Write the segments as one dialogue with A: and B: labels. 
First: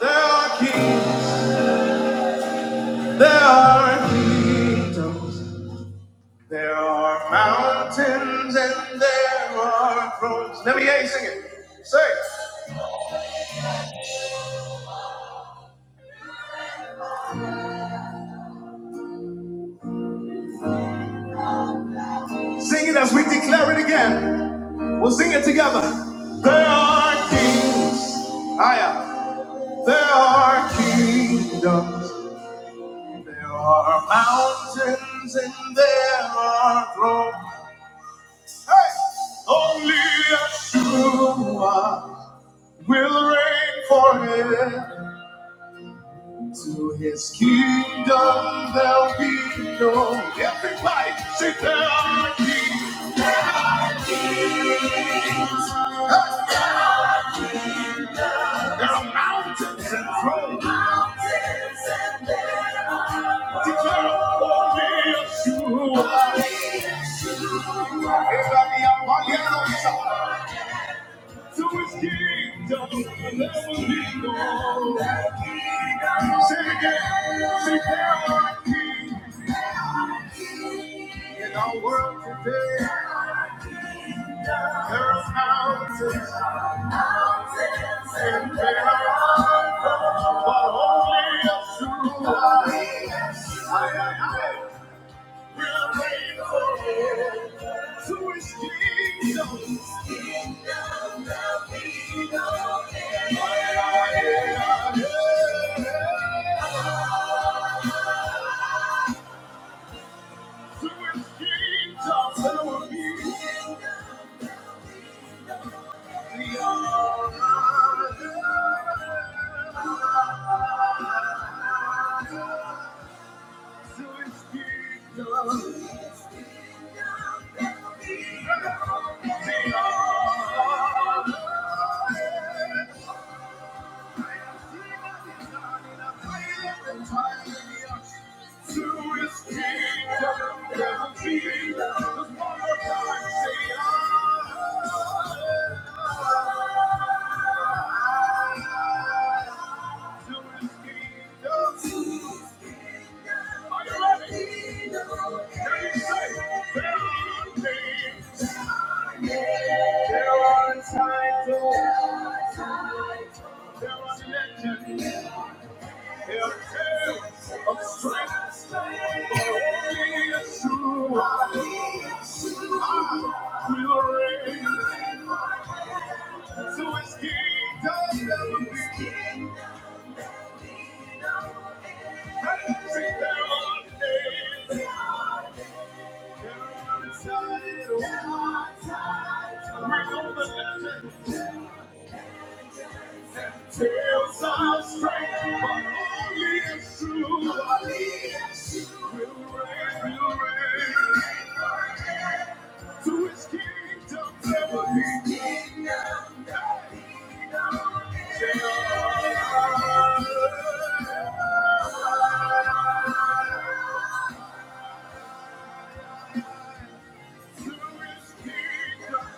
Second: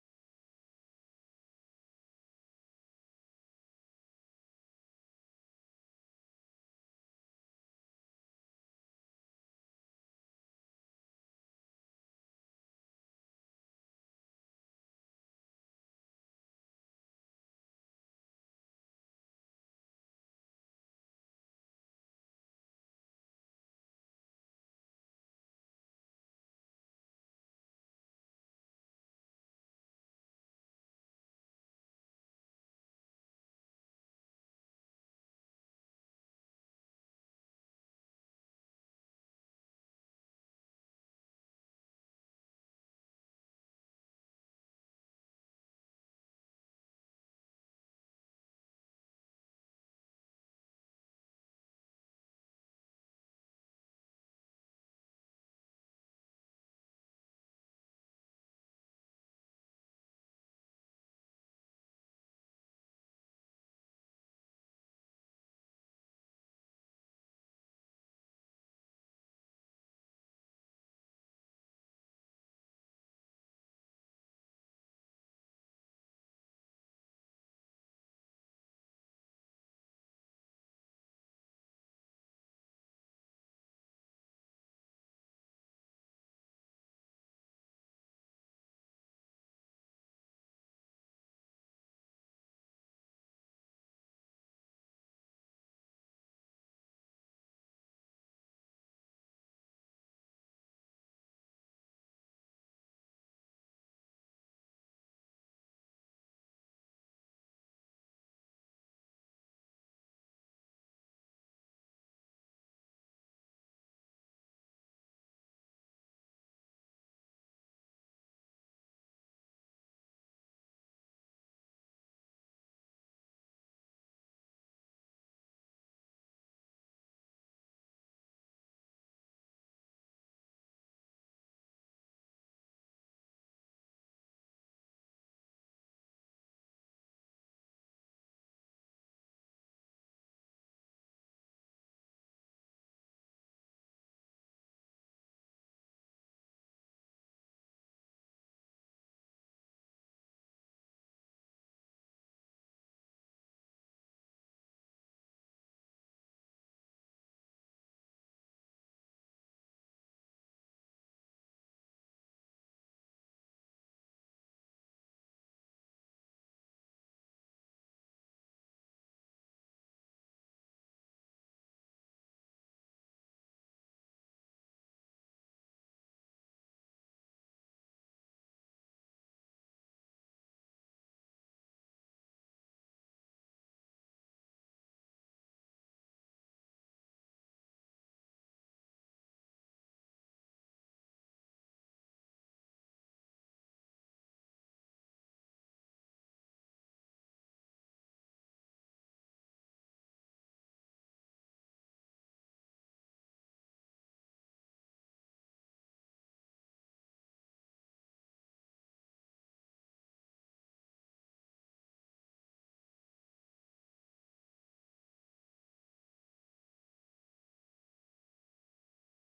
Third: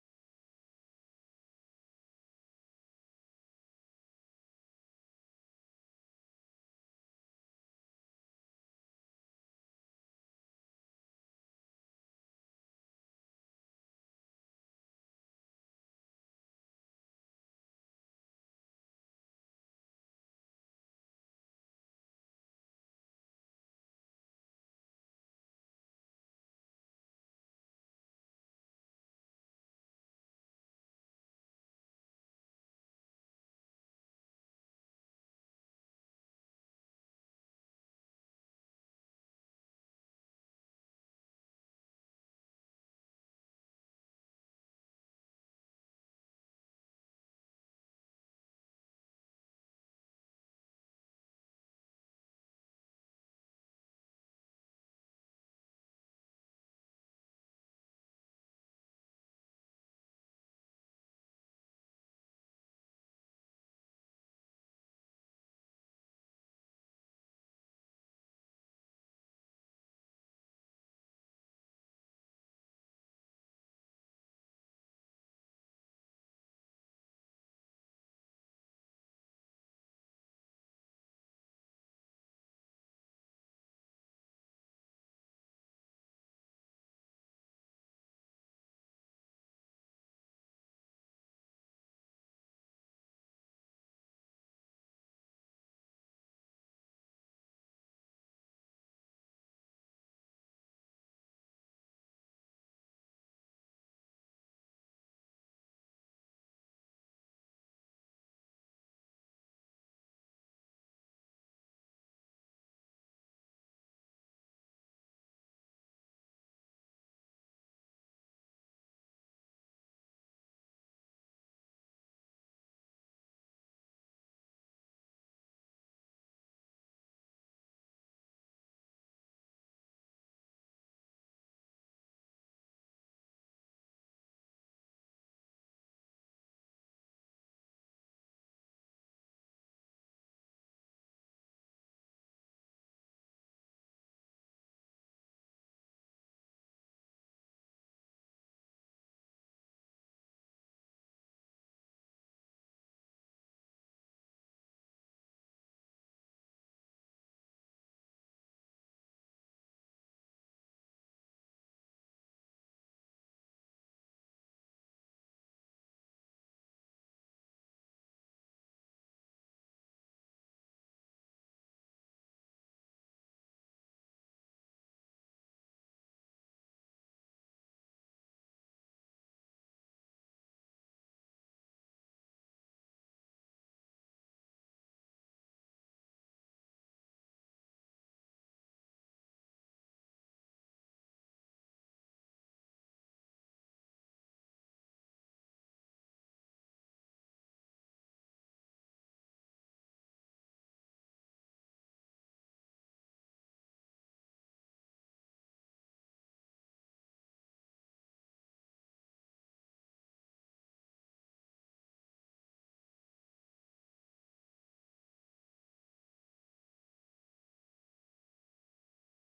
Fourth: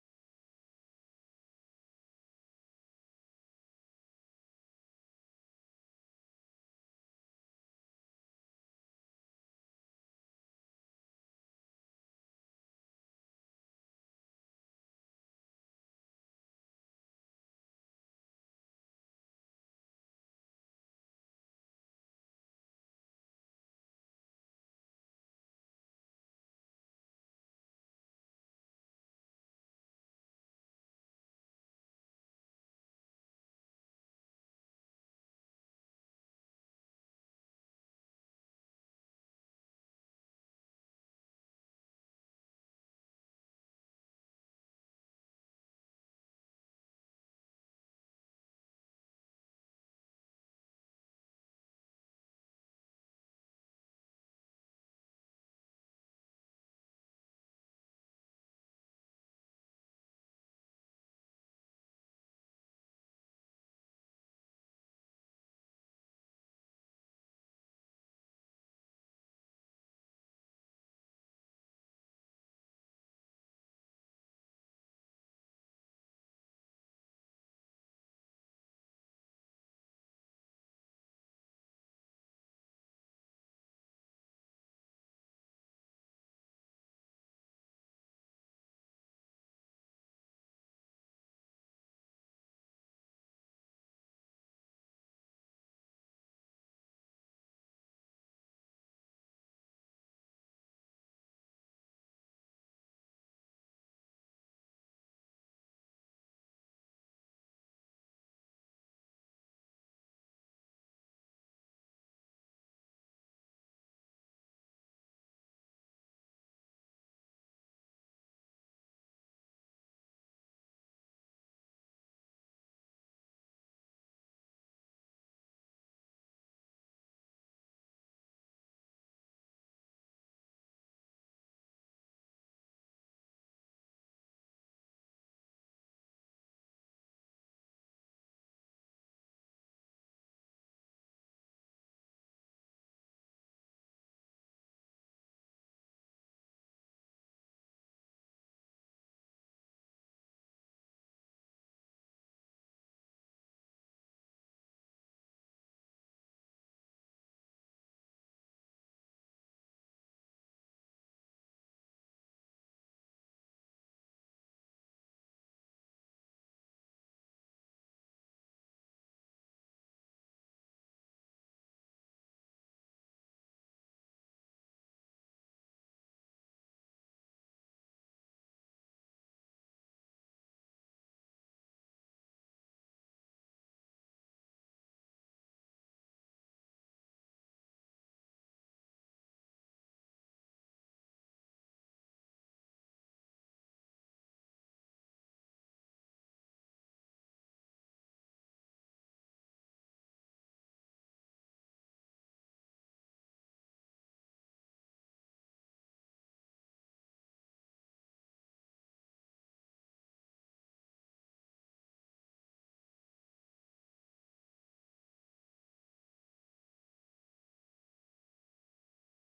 A: There are kings, there are kingdoms, there are mountains, and there are thrones. Let me hear you sing it. Say, it. sing it as we declare it again. We'll sing it together. There are kings, Aya. There are kingdoms, there are mountains, and there are thrones. Hey, only Yeshua. will reign forever. To his kingdom there'll be no everybody. Say there'll be. There are mountains and thrones. Mountains and there are thrones. Declare holy is you. Holy is you. Esa mi apariencia. To his kingdom will never be known. Sing again. Sing again, my king. In our world today, there are mountains and valleys, but only a true I will reign to His kingdom. Aye, aye, aye, aye. Thank you. There are titles. There are legends. We're on the legend. Tales of strength, but only is true. Only is true. Will reign, will reign. To his kingdom, never be. To his Kingdom, never be. To his kingdom.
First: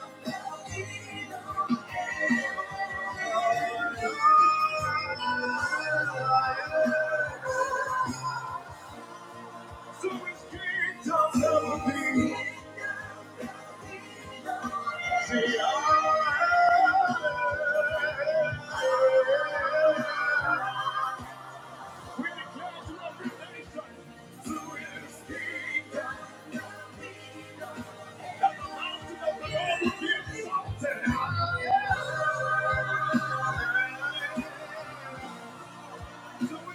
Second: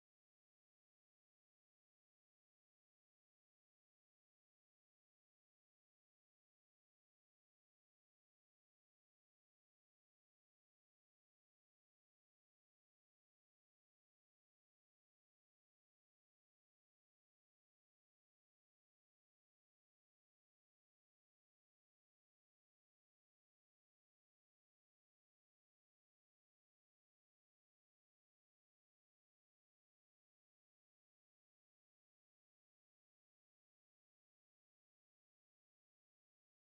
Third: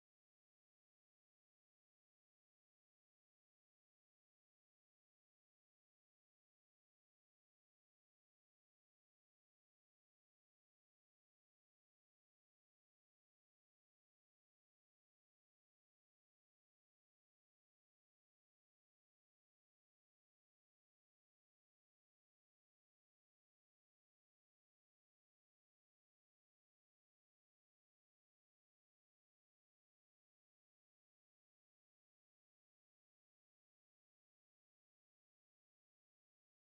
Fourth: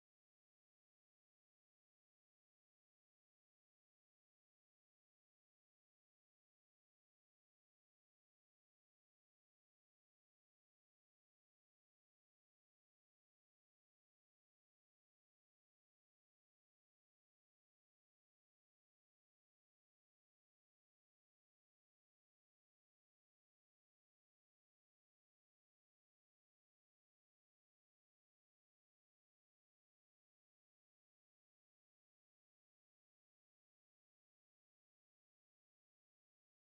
A: To his kingdom, never be. Yeah. Good evening,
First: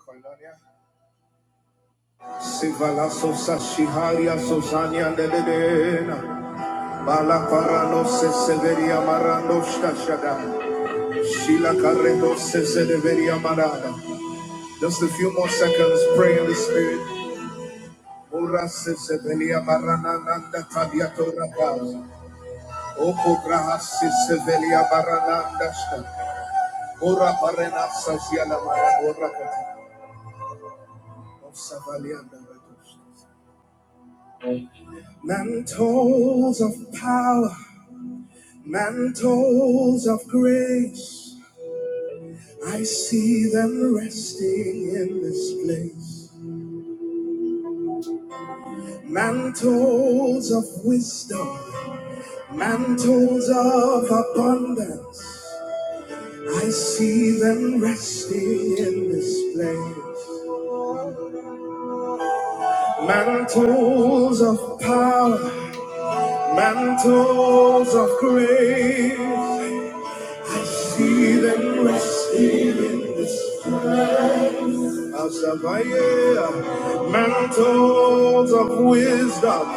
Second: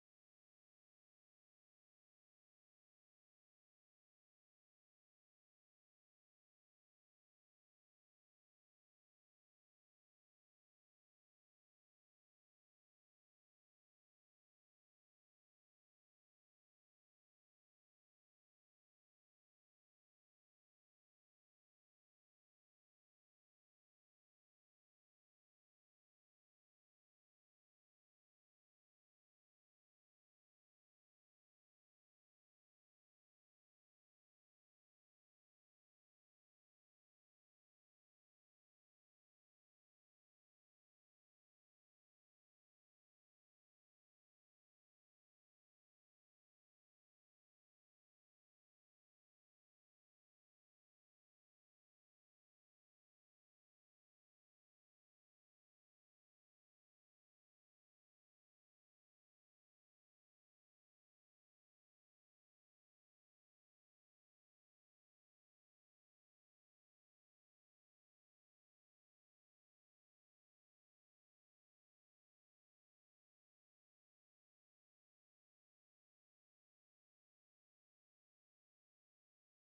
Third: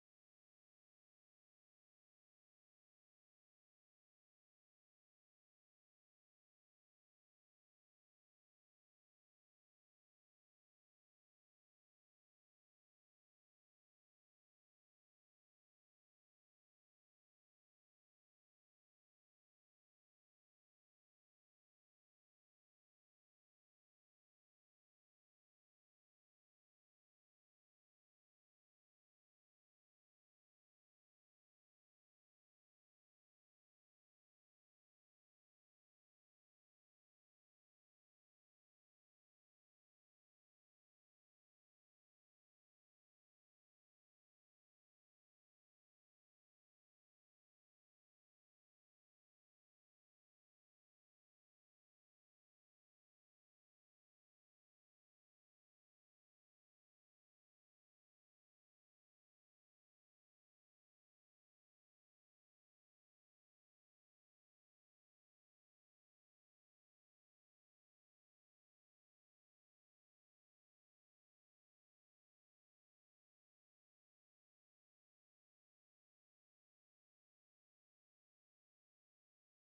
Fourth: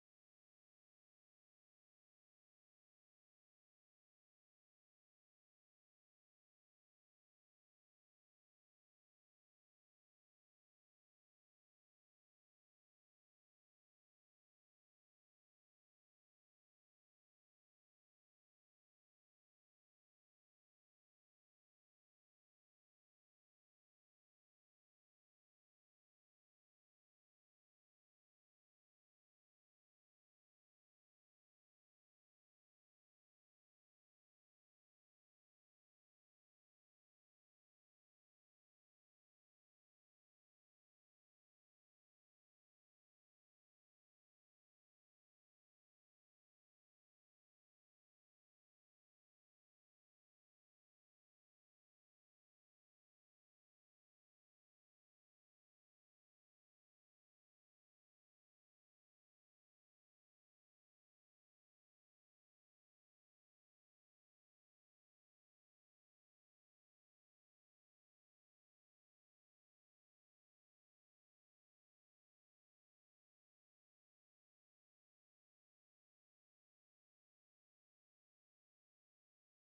A: Koinonia. Sivala sosa shiharia sosania dededena. Bala parano se severia marano stashada. Sheila Carreno Sesedeveria Marada. Just a few more seconds, pray in the spirit. Ora Sesevelia Marananda Tabiato Rapaz. Oko Graha Sesevelia Marananda Shta. Ora Parena Saziala Marada Rakata. Of Savalianda Ratos. Mantles of power, mantles of grace. I see them resting in this place. Mantles of wisdom, Mantles of abundance, I see them resting in this place. Mantles of power, mantles of grace, see them resting. Asabaya, mantles of wisdom,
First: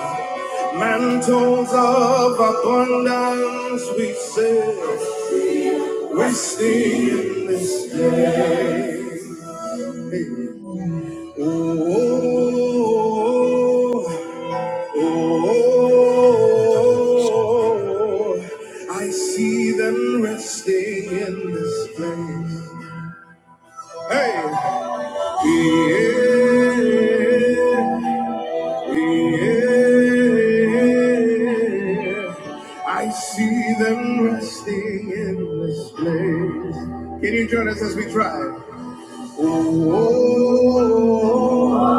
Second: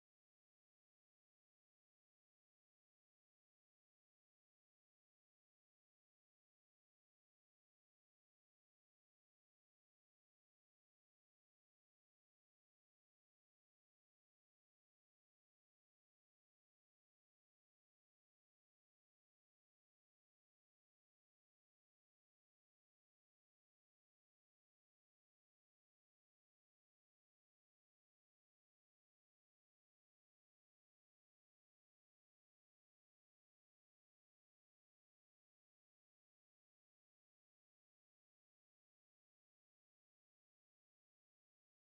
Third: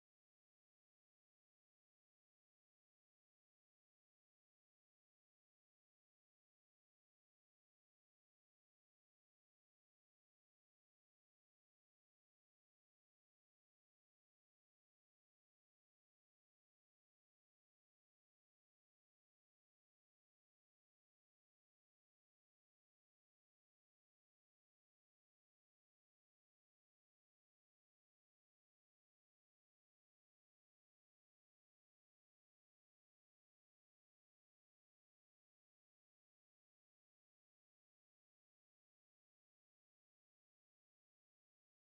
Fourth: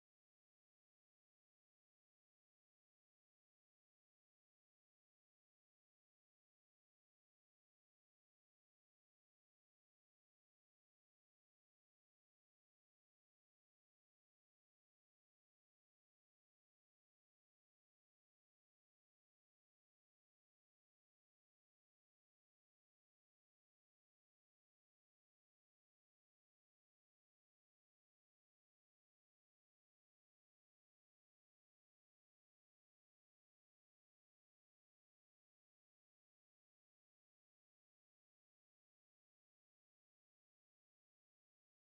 A: mantles of abundance, we say, resting in this. Oh, Oh, I see them resting in this place. Hey, yeah, yeah. I see them resting in this place. Can you join us as we try? Oh,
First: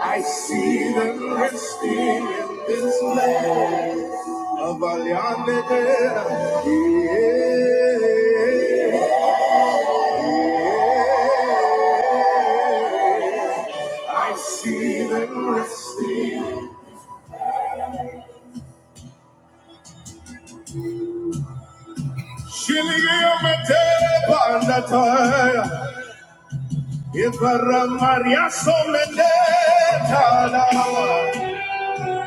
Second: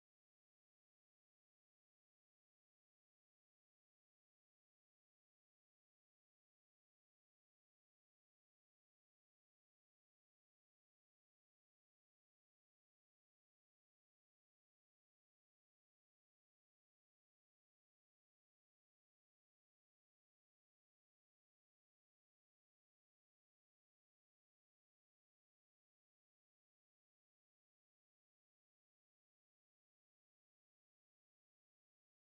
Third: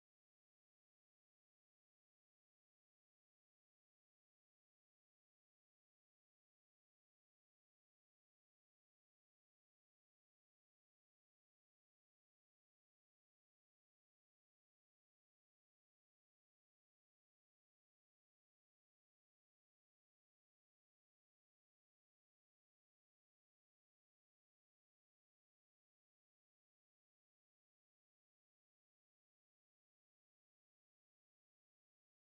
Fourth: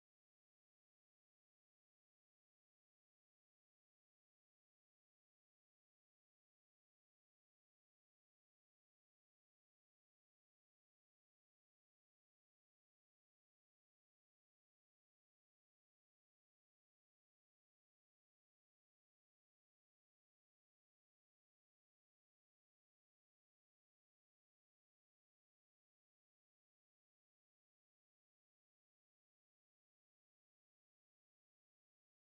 A: I see them resting in this land of Alianedera. I see them resting. Shilio mete pandataya. Ibara Maria Soledetana.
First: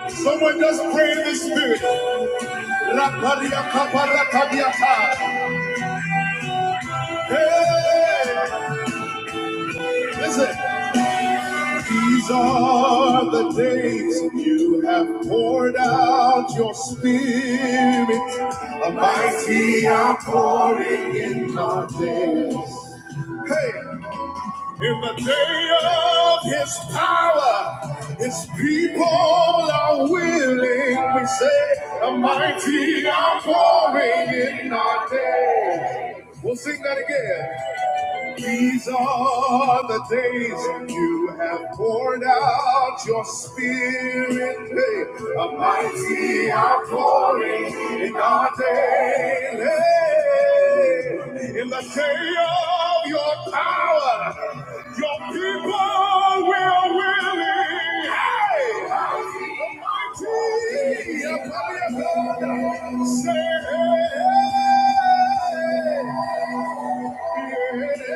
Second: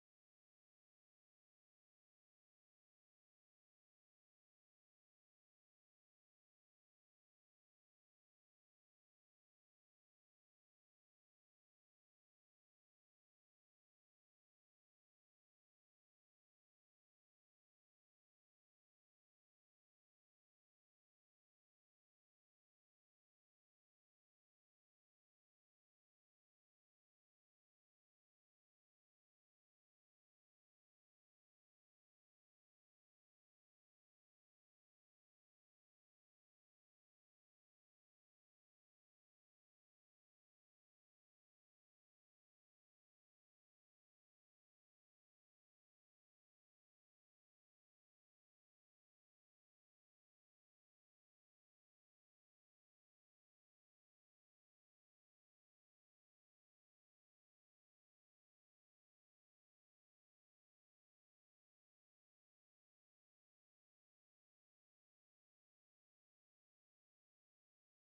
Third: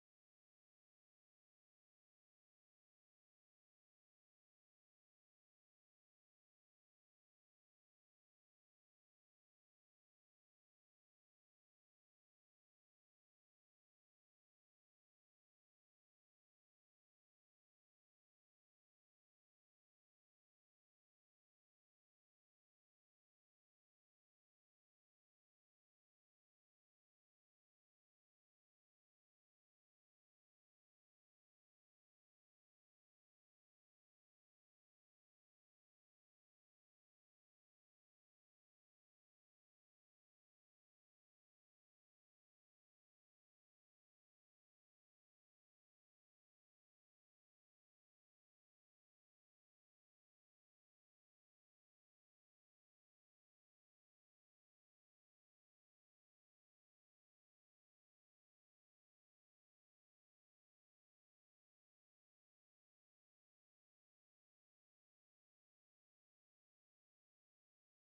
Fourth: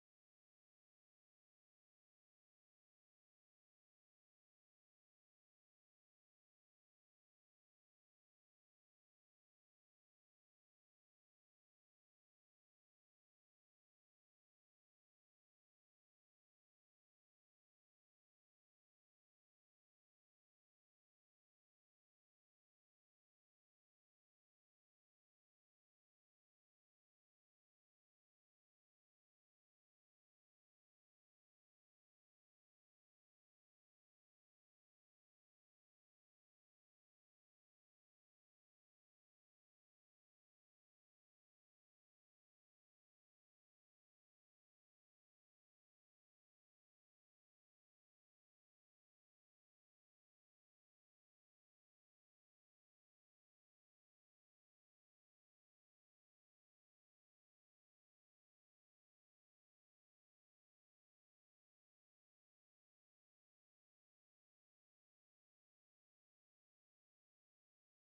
A: Someone just pray in the spirit. La Maria Caparata Hey, listen. These are the days you have poured out your spirit, a mighty outpouring in our days. Hey, in the day of his power, his people are willing. We say, a mighty outpouring in our days. We'll sing that again. These are the days you have poured out your spirit. Hey, a mighty outpouring in our day. Hey, in the day of your power, your people will willing. Hey, the mighty upon your Say, hey, hey, hey.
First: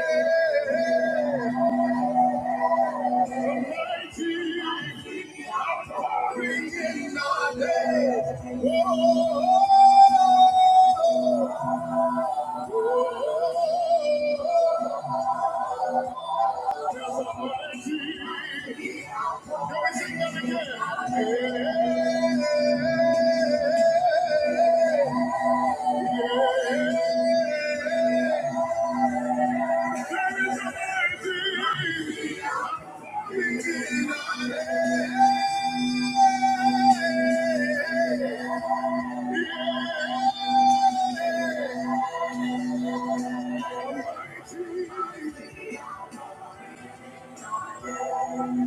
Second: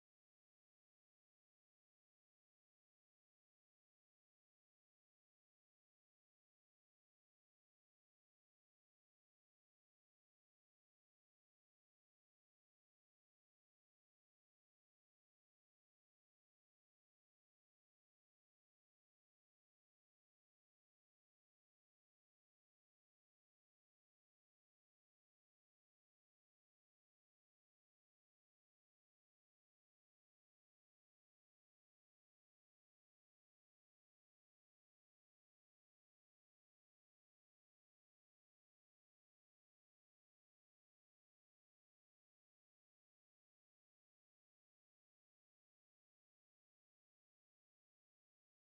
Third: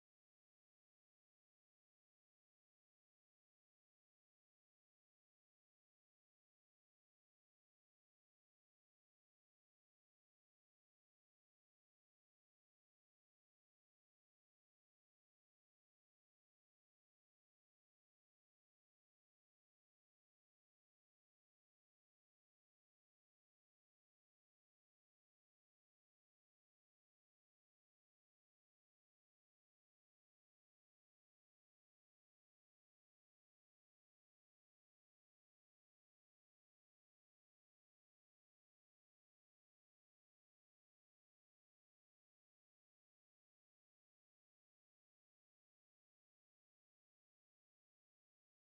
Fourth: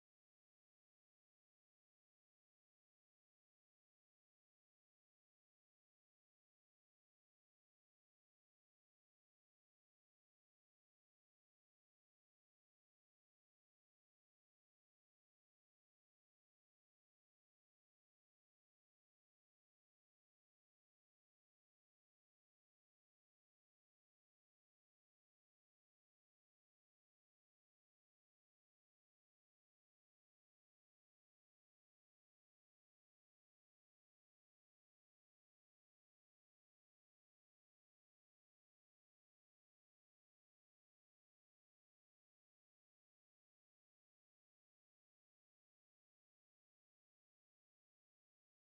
A: Every single day.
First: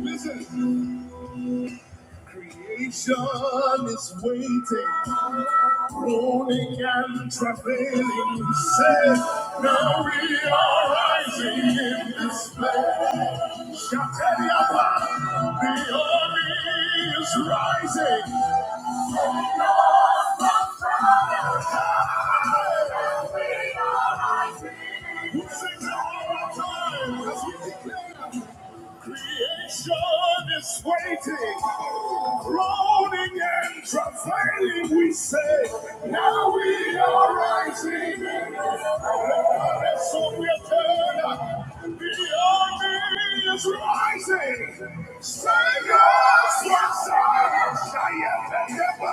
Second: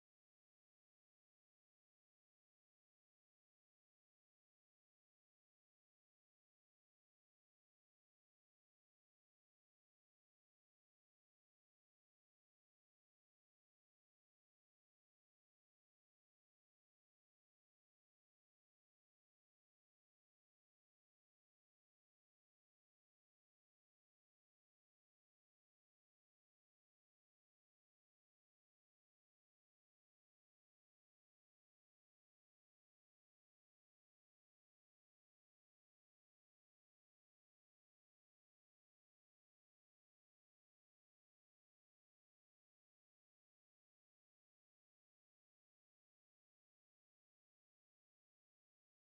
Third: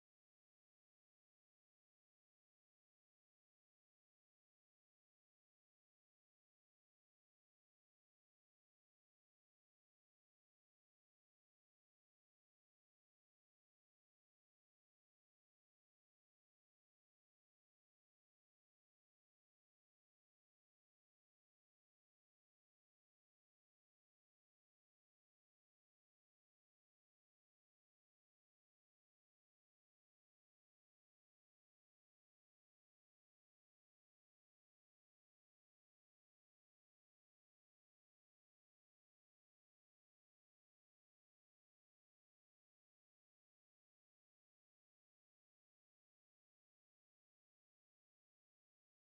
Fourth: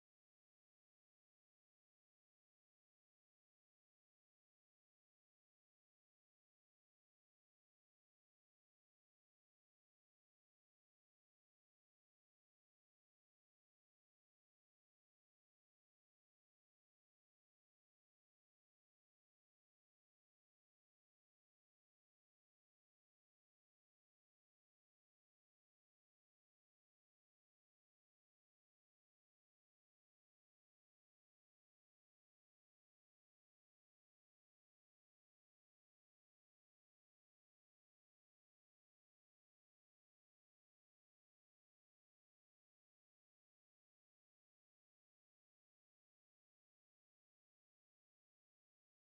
A: Listen, creation is waiting, groaning and travailing. Say, now we are rising in this place. Shatariapa, the army is rising. Who sings it all the time as we declare? Creation is waiting, groaning and travailing. We say, now we are rising. And so we are turning. The army is rising. Sing us what's up. Giant and never,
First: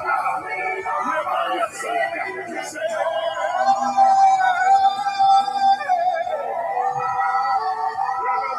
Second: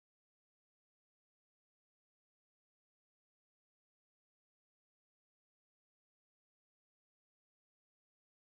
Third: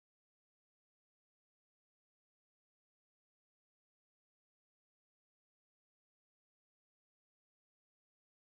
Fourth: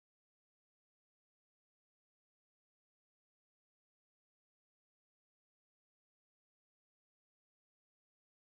A: never, never, never, never, Let your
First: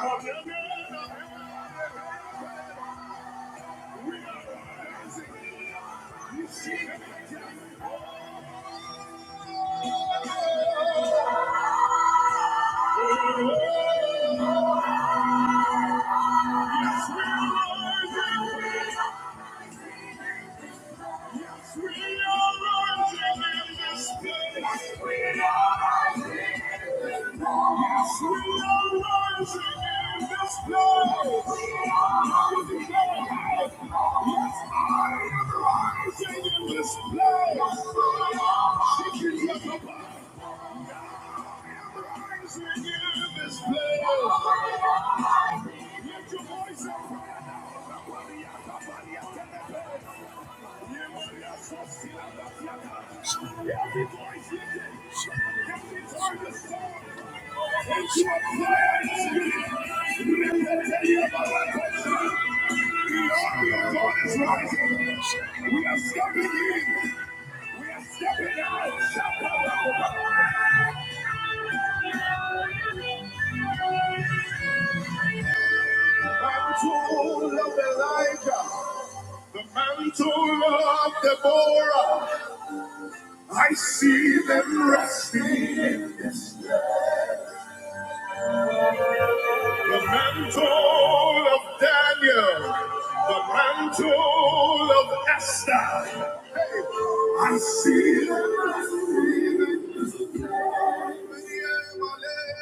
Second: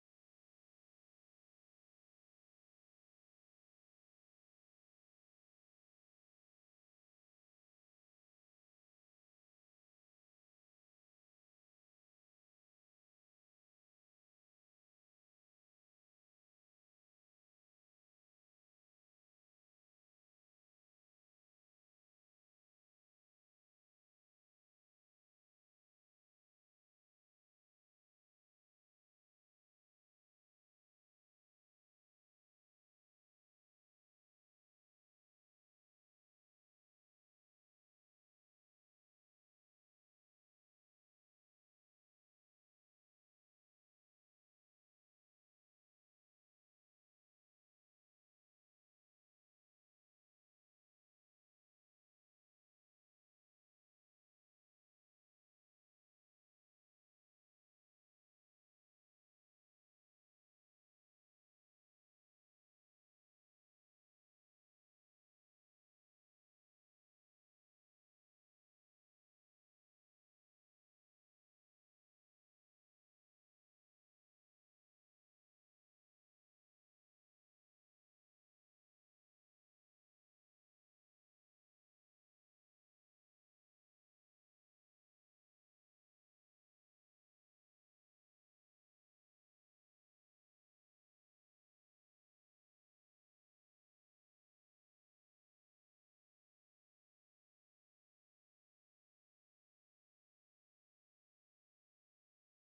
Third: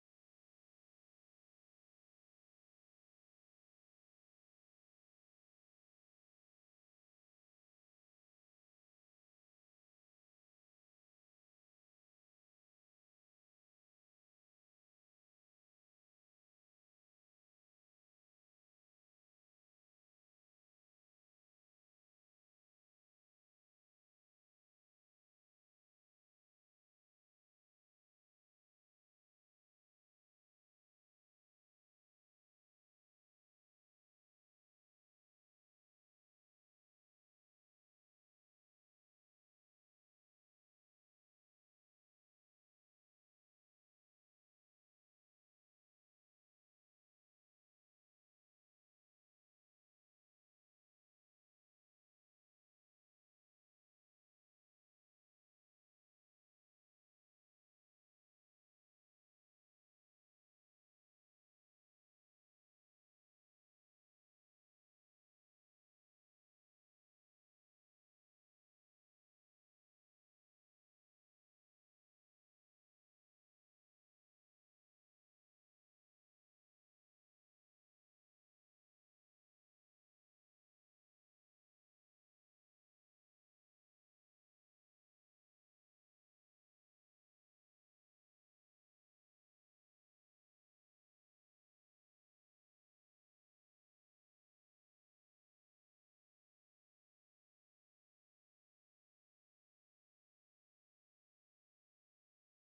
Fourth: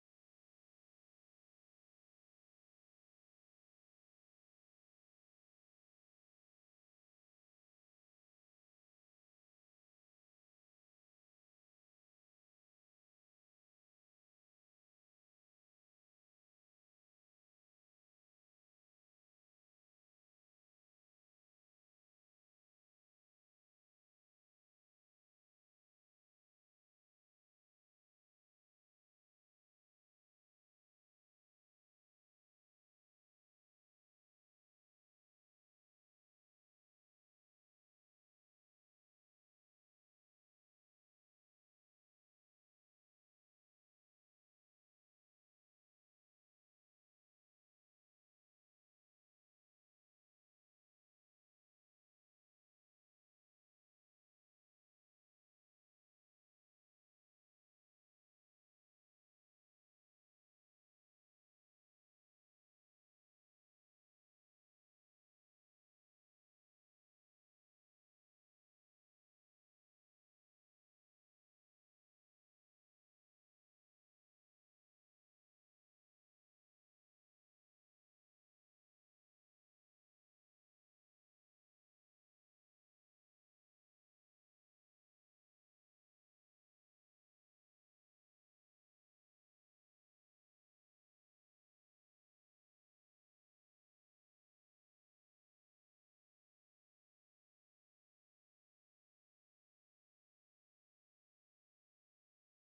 A: voice out, yes, I'm We are stepping in mantle of Elijah, the mantle of Deborah. I see them resting in this. The mantle of Daniel, the mantle of Esther. I see them resting in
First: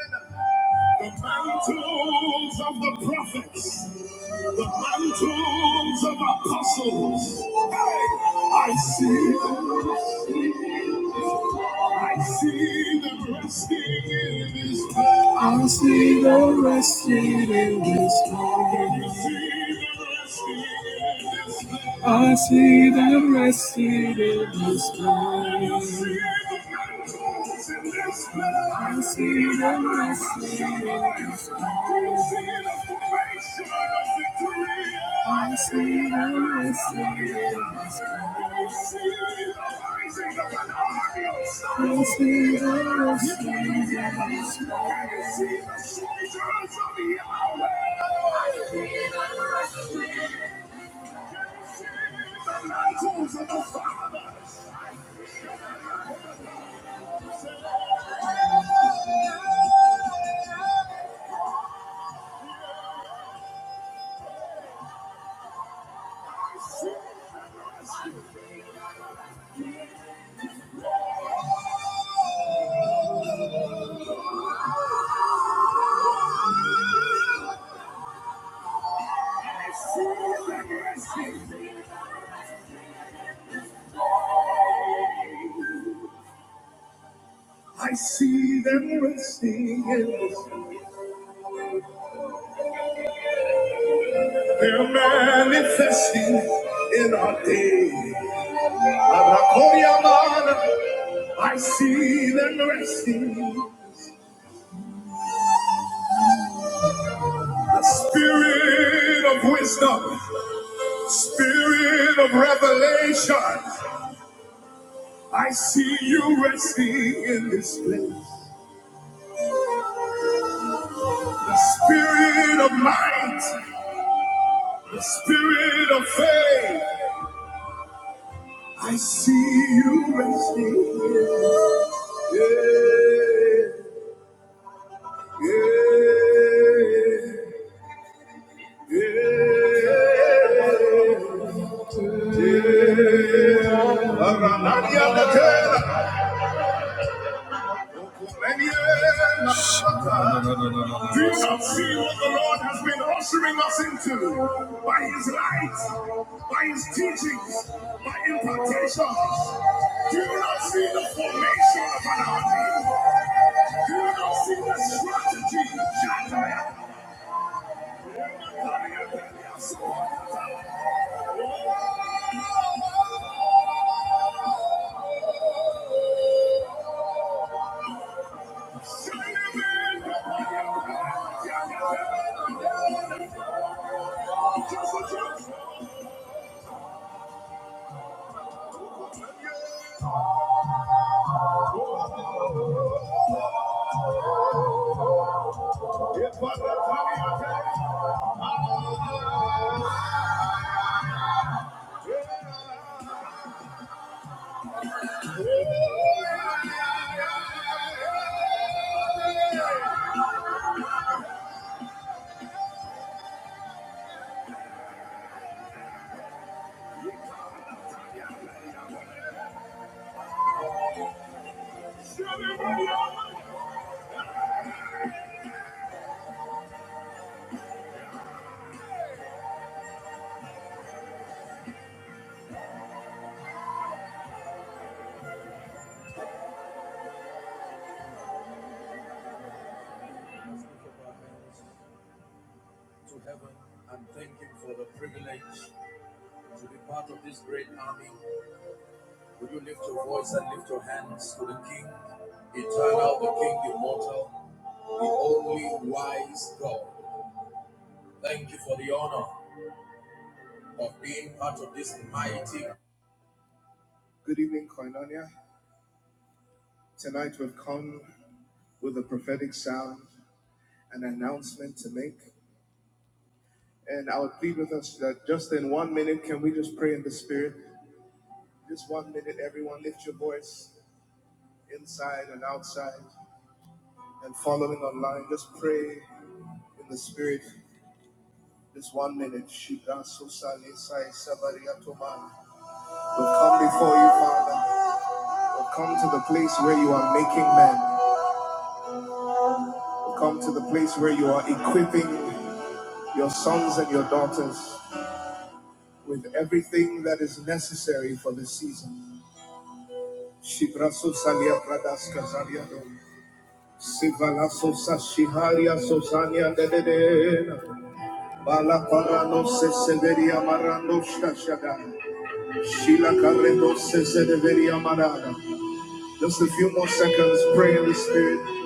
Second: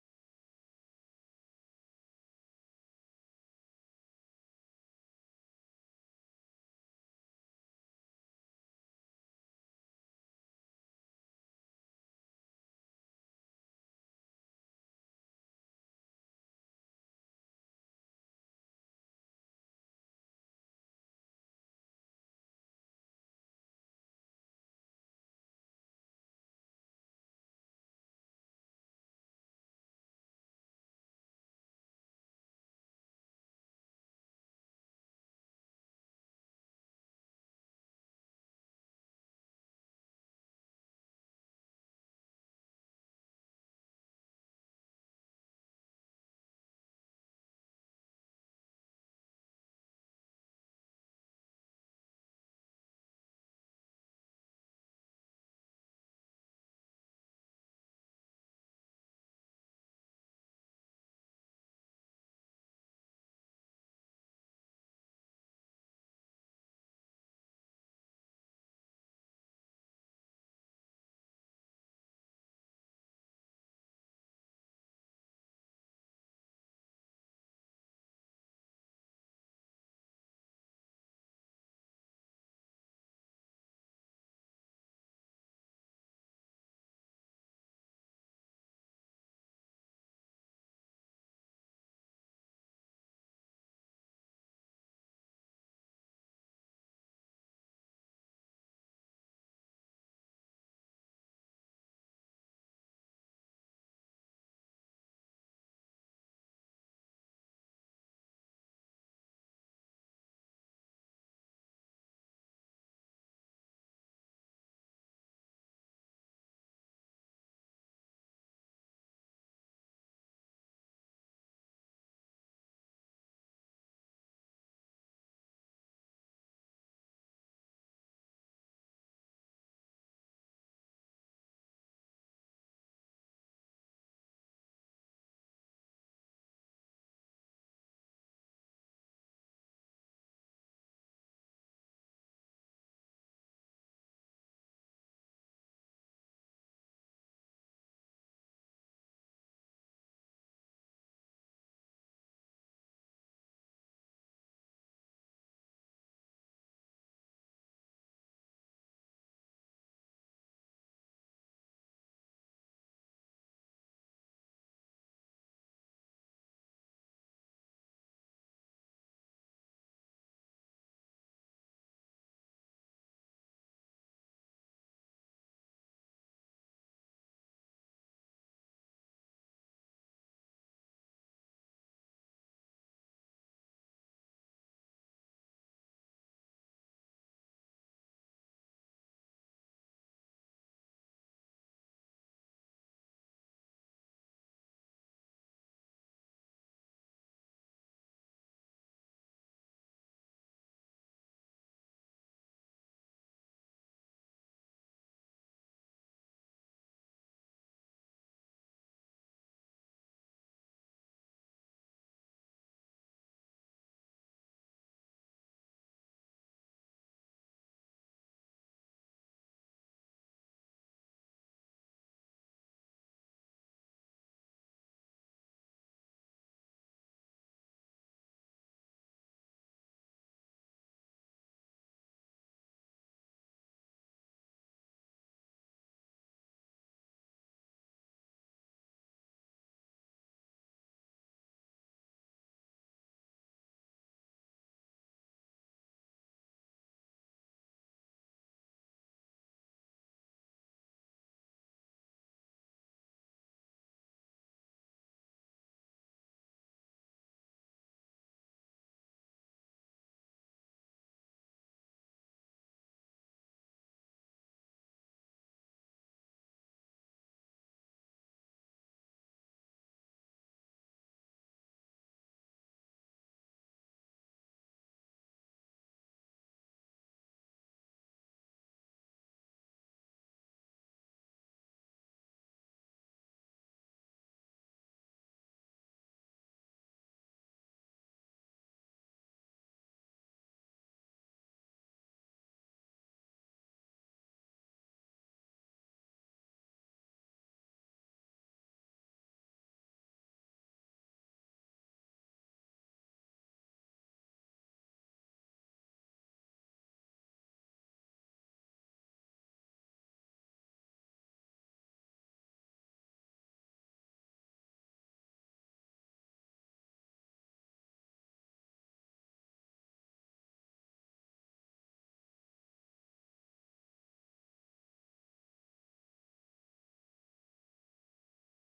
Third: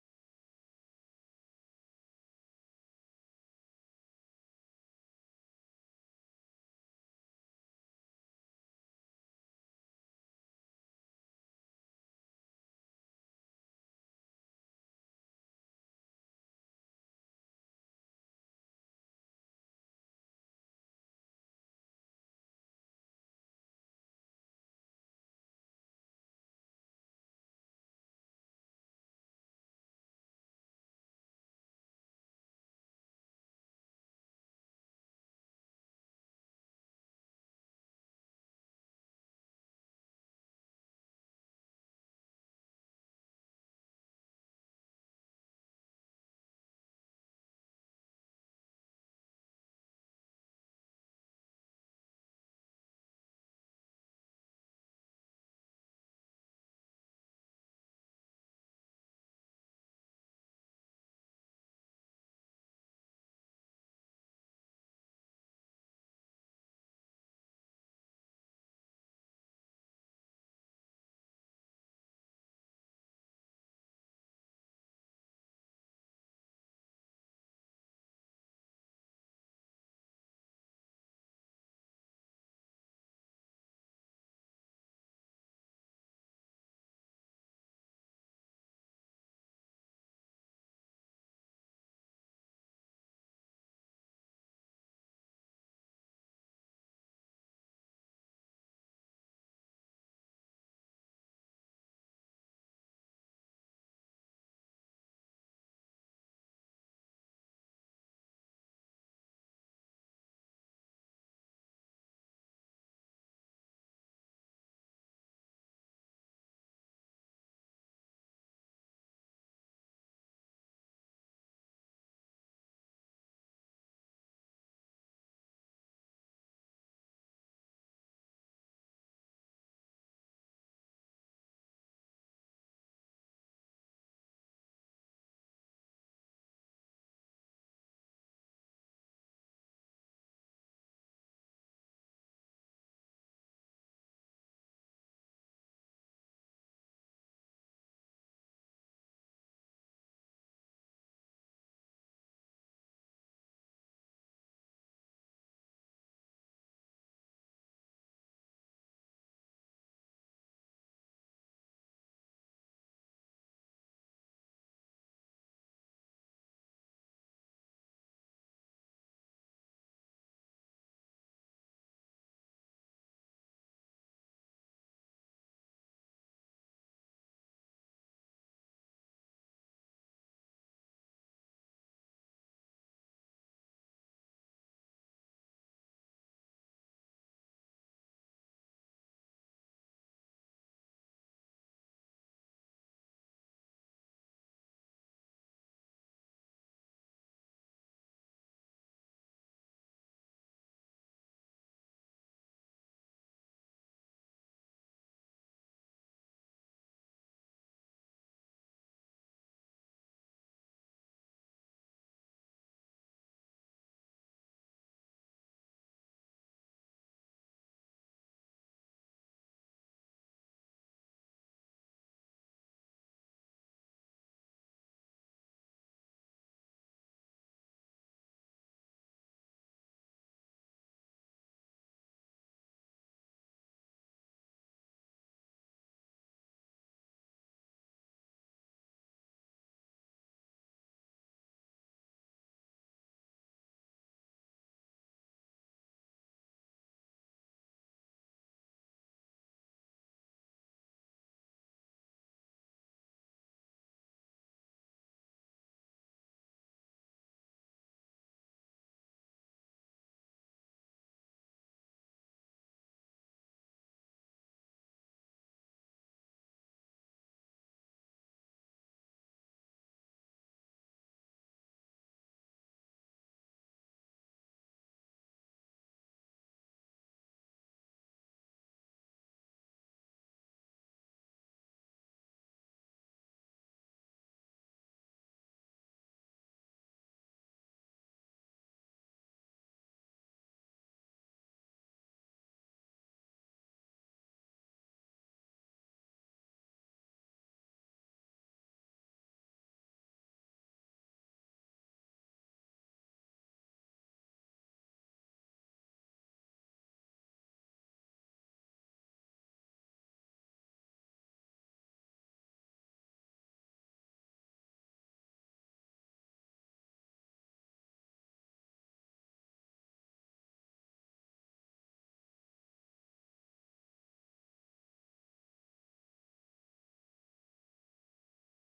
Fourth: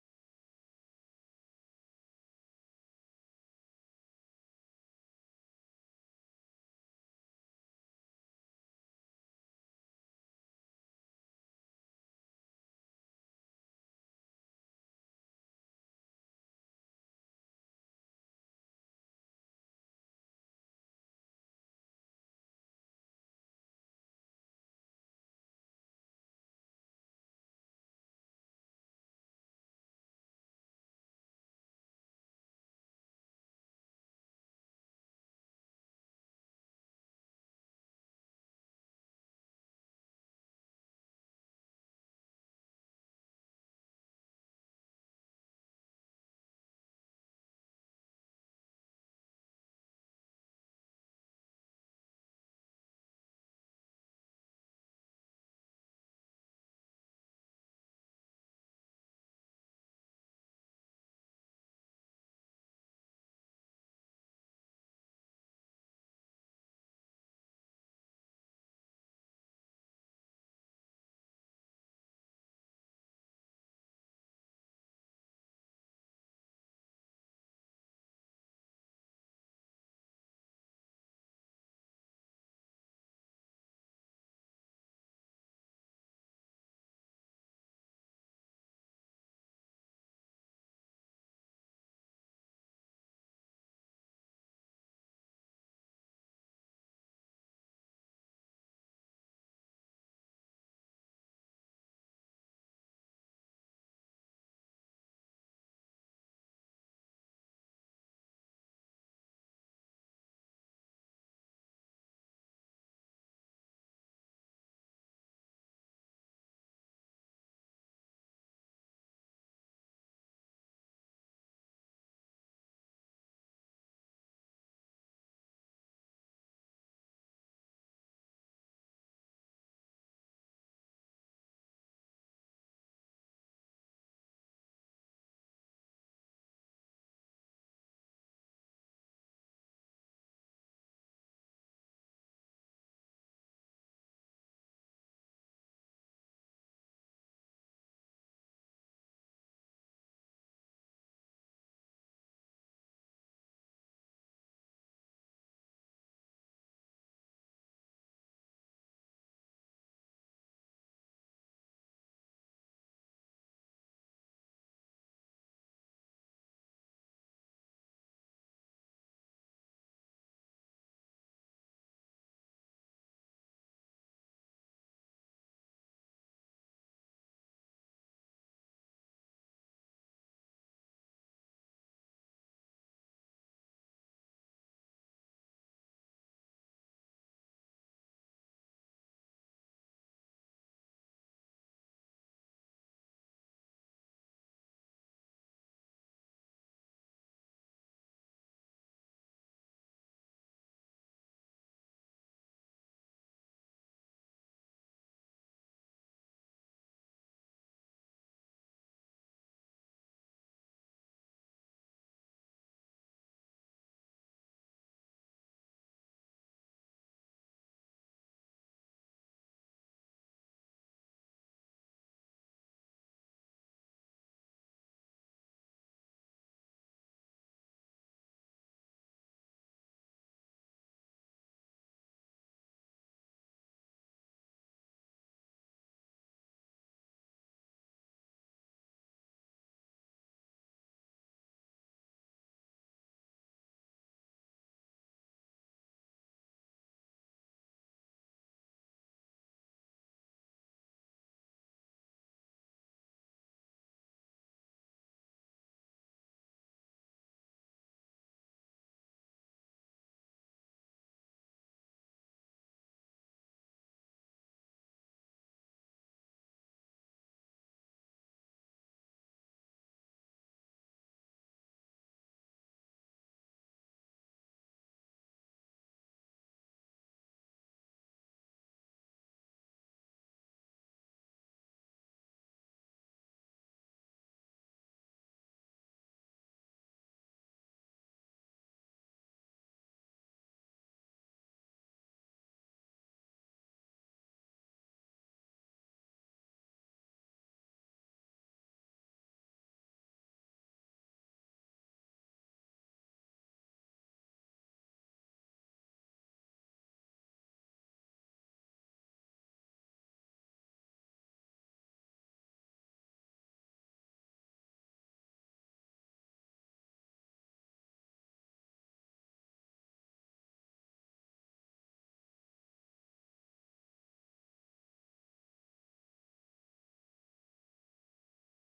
A: this. The mantles of the prophets, the mantles of apostles. Hey! I'll see the rested in this room. I see them rested in the sky. I see them rested in the sky. I see them rested in the sky. I see them rested in the grace. I see them resting in us. They're manifesting in our day. I see them resting. The spirit of wisdom, spirit of revelation. I see you resting in this place. The Spirit of might, the spirit of faith, I see you resting here. Yeah, yeah, yeah, yeah. Aranadia Nakela. Do you not see what the Lord has been ushering us into by His light, by His teachings, by impartations? Do you not see the formation of an army? Do you not see the strategy? Good evening, Koinonia. Tonight we've come with a prophetic sound, an announcement to make. And I would plead with us that just in one minute, can we just pray in the Spirit? Just one minute, everyone, lift your voice inside and outside and following online. Just pray in the Spirit. Just one minute. Shibraso We'll come before you, Father. We'll come to the place where you are making men. We'll come to the place where you are equipping your sons and your daughters with everything that is necessary for this season. Shibraso Salia Pradaska Zaliado. Sivalaso Sashiharia Sosania Dedena. Bala Parano se Severia Marando Shashada. Shila Carredo se Severia Marada. Just a few more seconds, pray in the spirit.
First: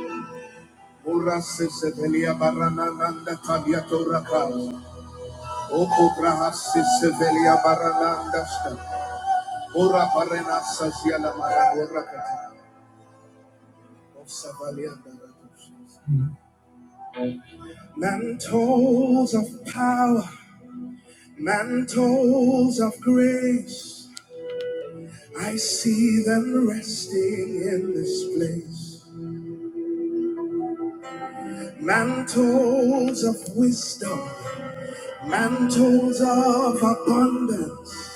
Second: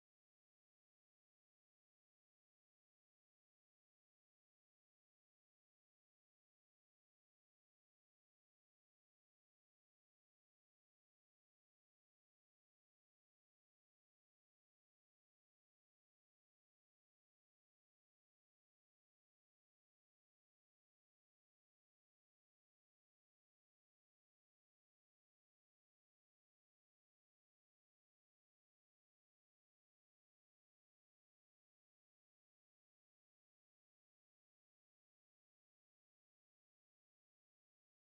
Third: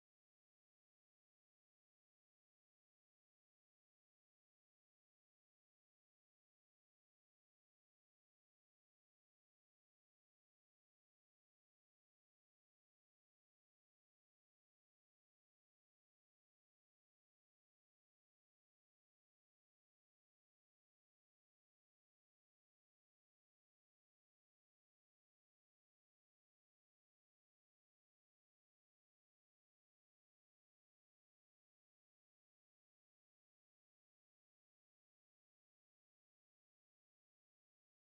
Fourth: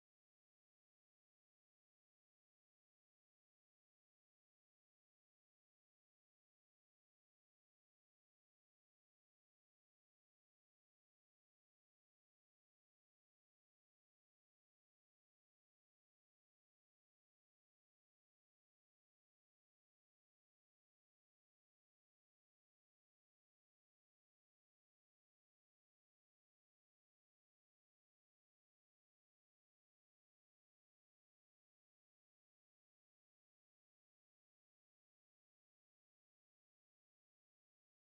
A: Ora se Severia Barananda Tabiato Raka. Oko Braha se Severia Barananda Shta. Ora Parena Sasiala Marando Rakata. Osavalianda Rakata. Mantles of power, mantles of grace. I see them resting in this place. Mantles of wisdom, mantles of abundance.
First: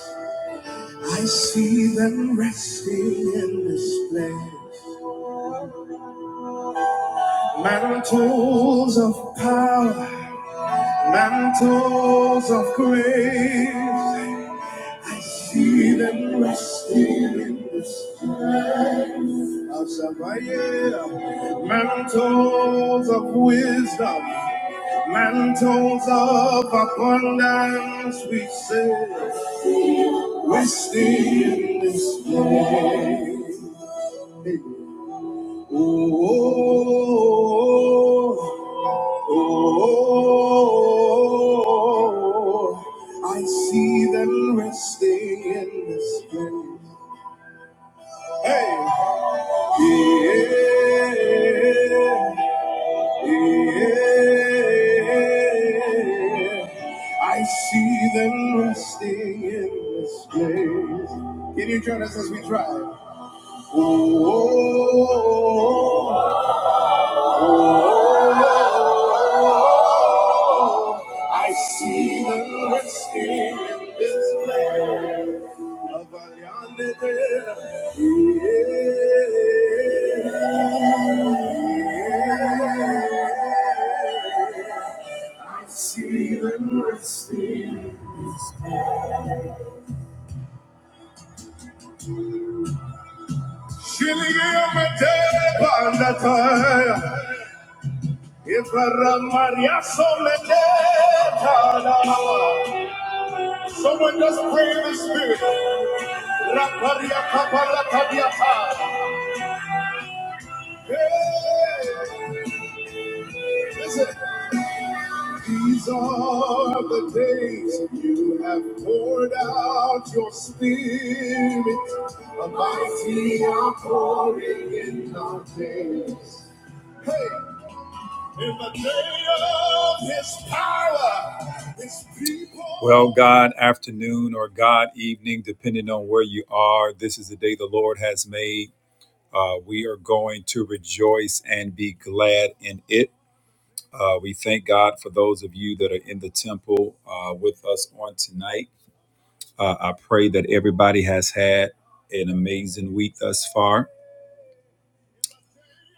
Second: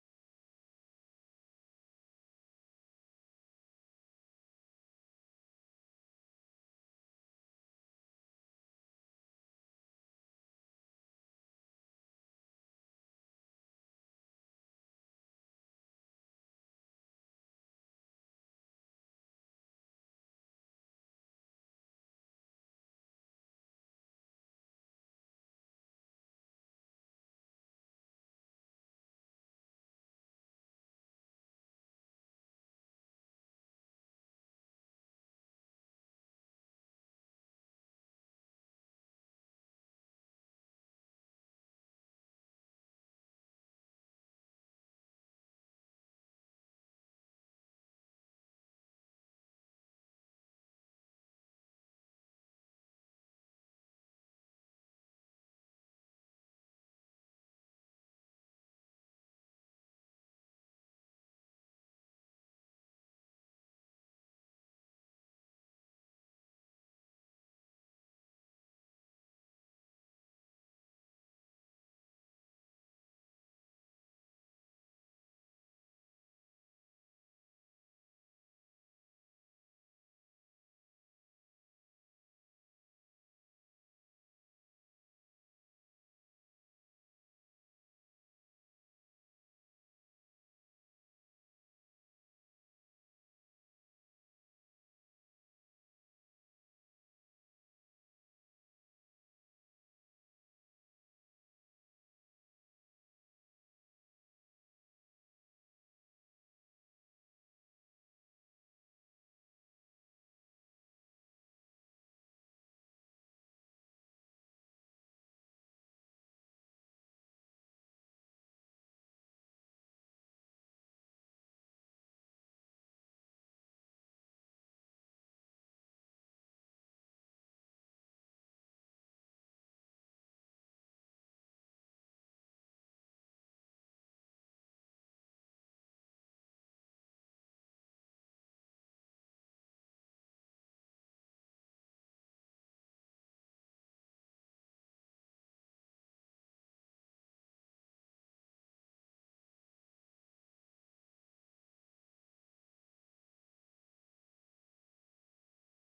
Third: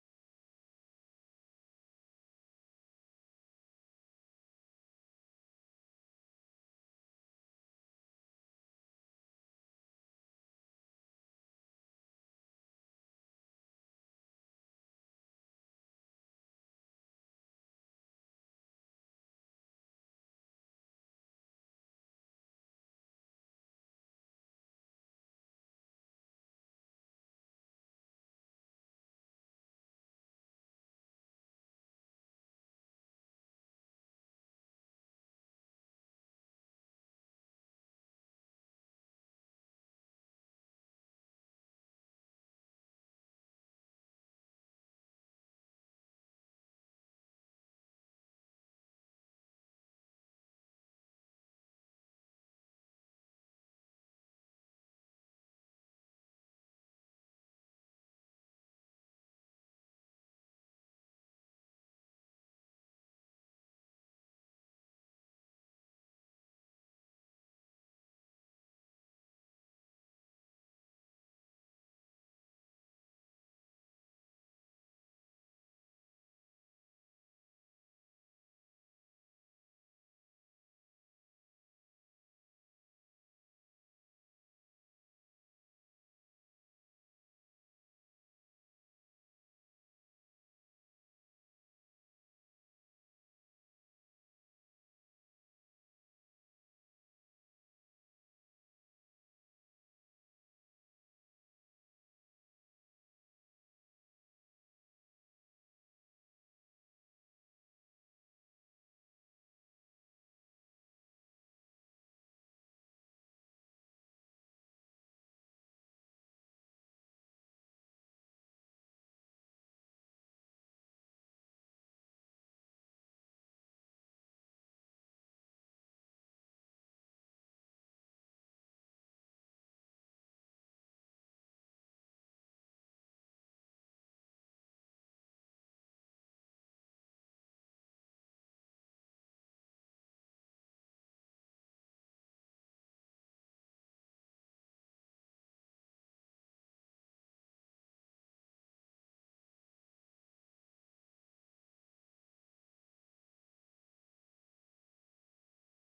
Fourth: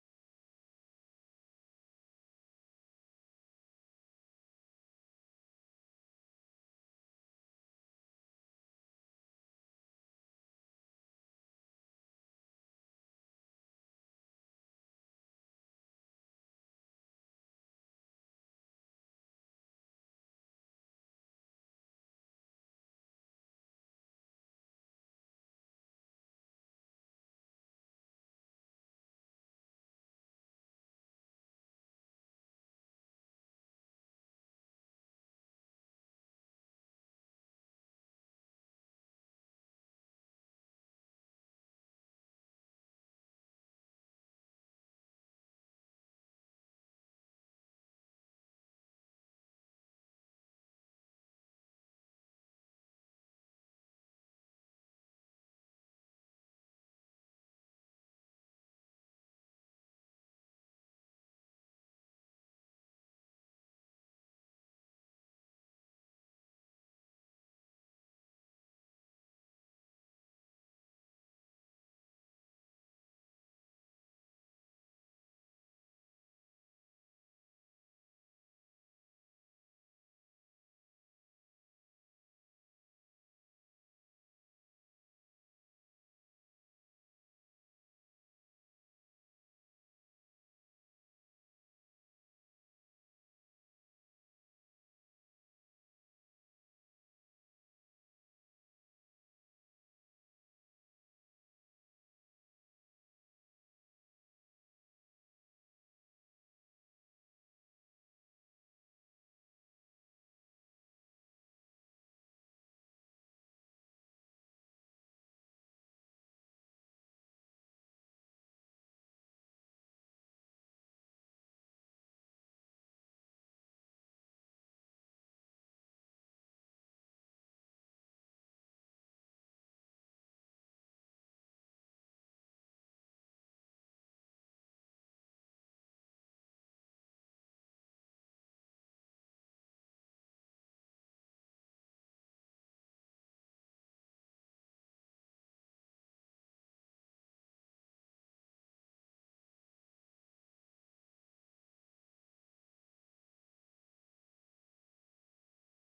A: I see them resting in this place. Mantles of power, mantles of grace. I see them resting in this mantles of wisdom, mantles of abundance, we say, we stand this place. Oh, oh, oh, oh, oh, I see them resting in this place. Hey, yeah. Yeah, I see them resting in this place. Can you join us as we drive? Oh, I see them resting in this place. Someone just pray in the spirit. Hey, listen. These are the days you have poured out your spirit, a mighty outpouring in our days. Hey, in the day of his power, his people. Well, God afternoon or God evening, depending on where you are, this is the day the Lord has made. Uh, we are going to rejoice and be glad in it. Uh, we thank God for those of you that are in the temple uh, with us on tonight. Uh, I pray that everybody has had an amazing week thus far.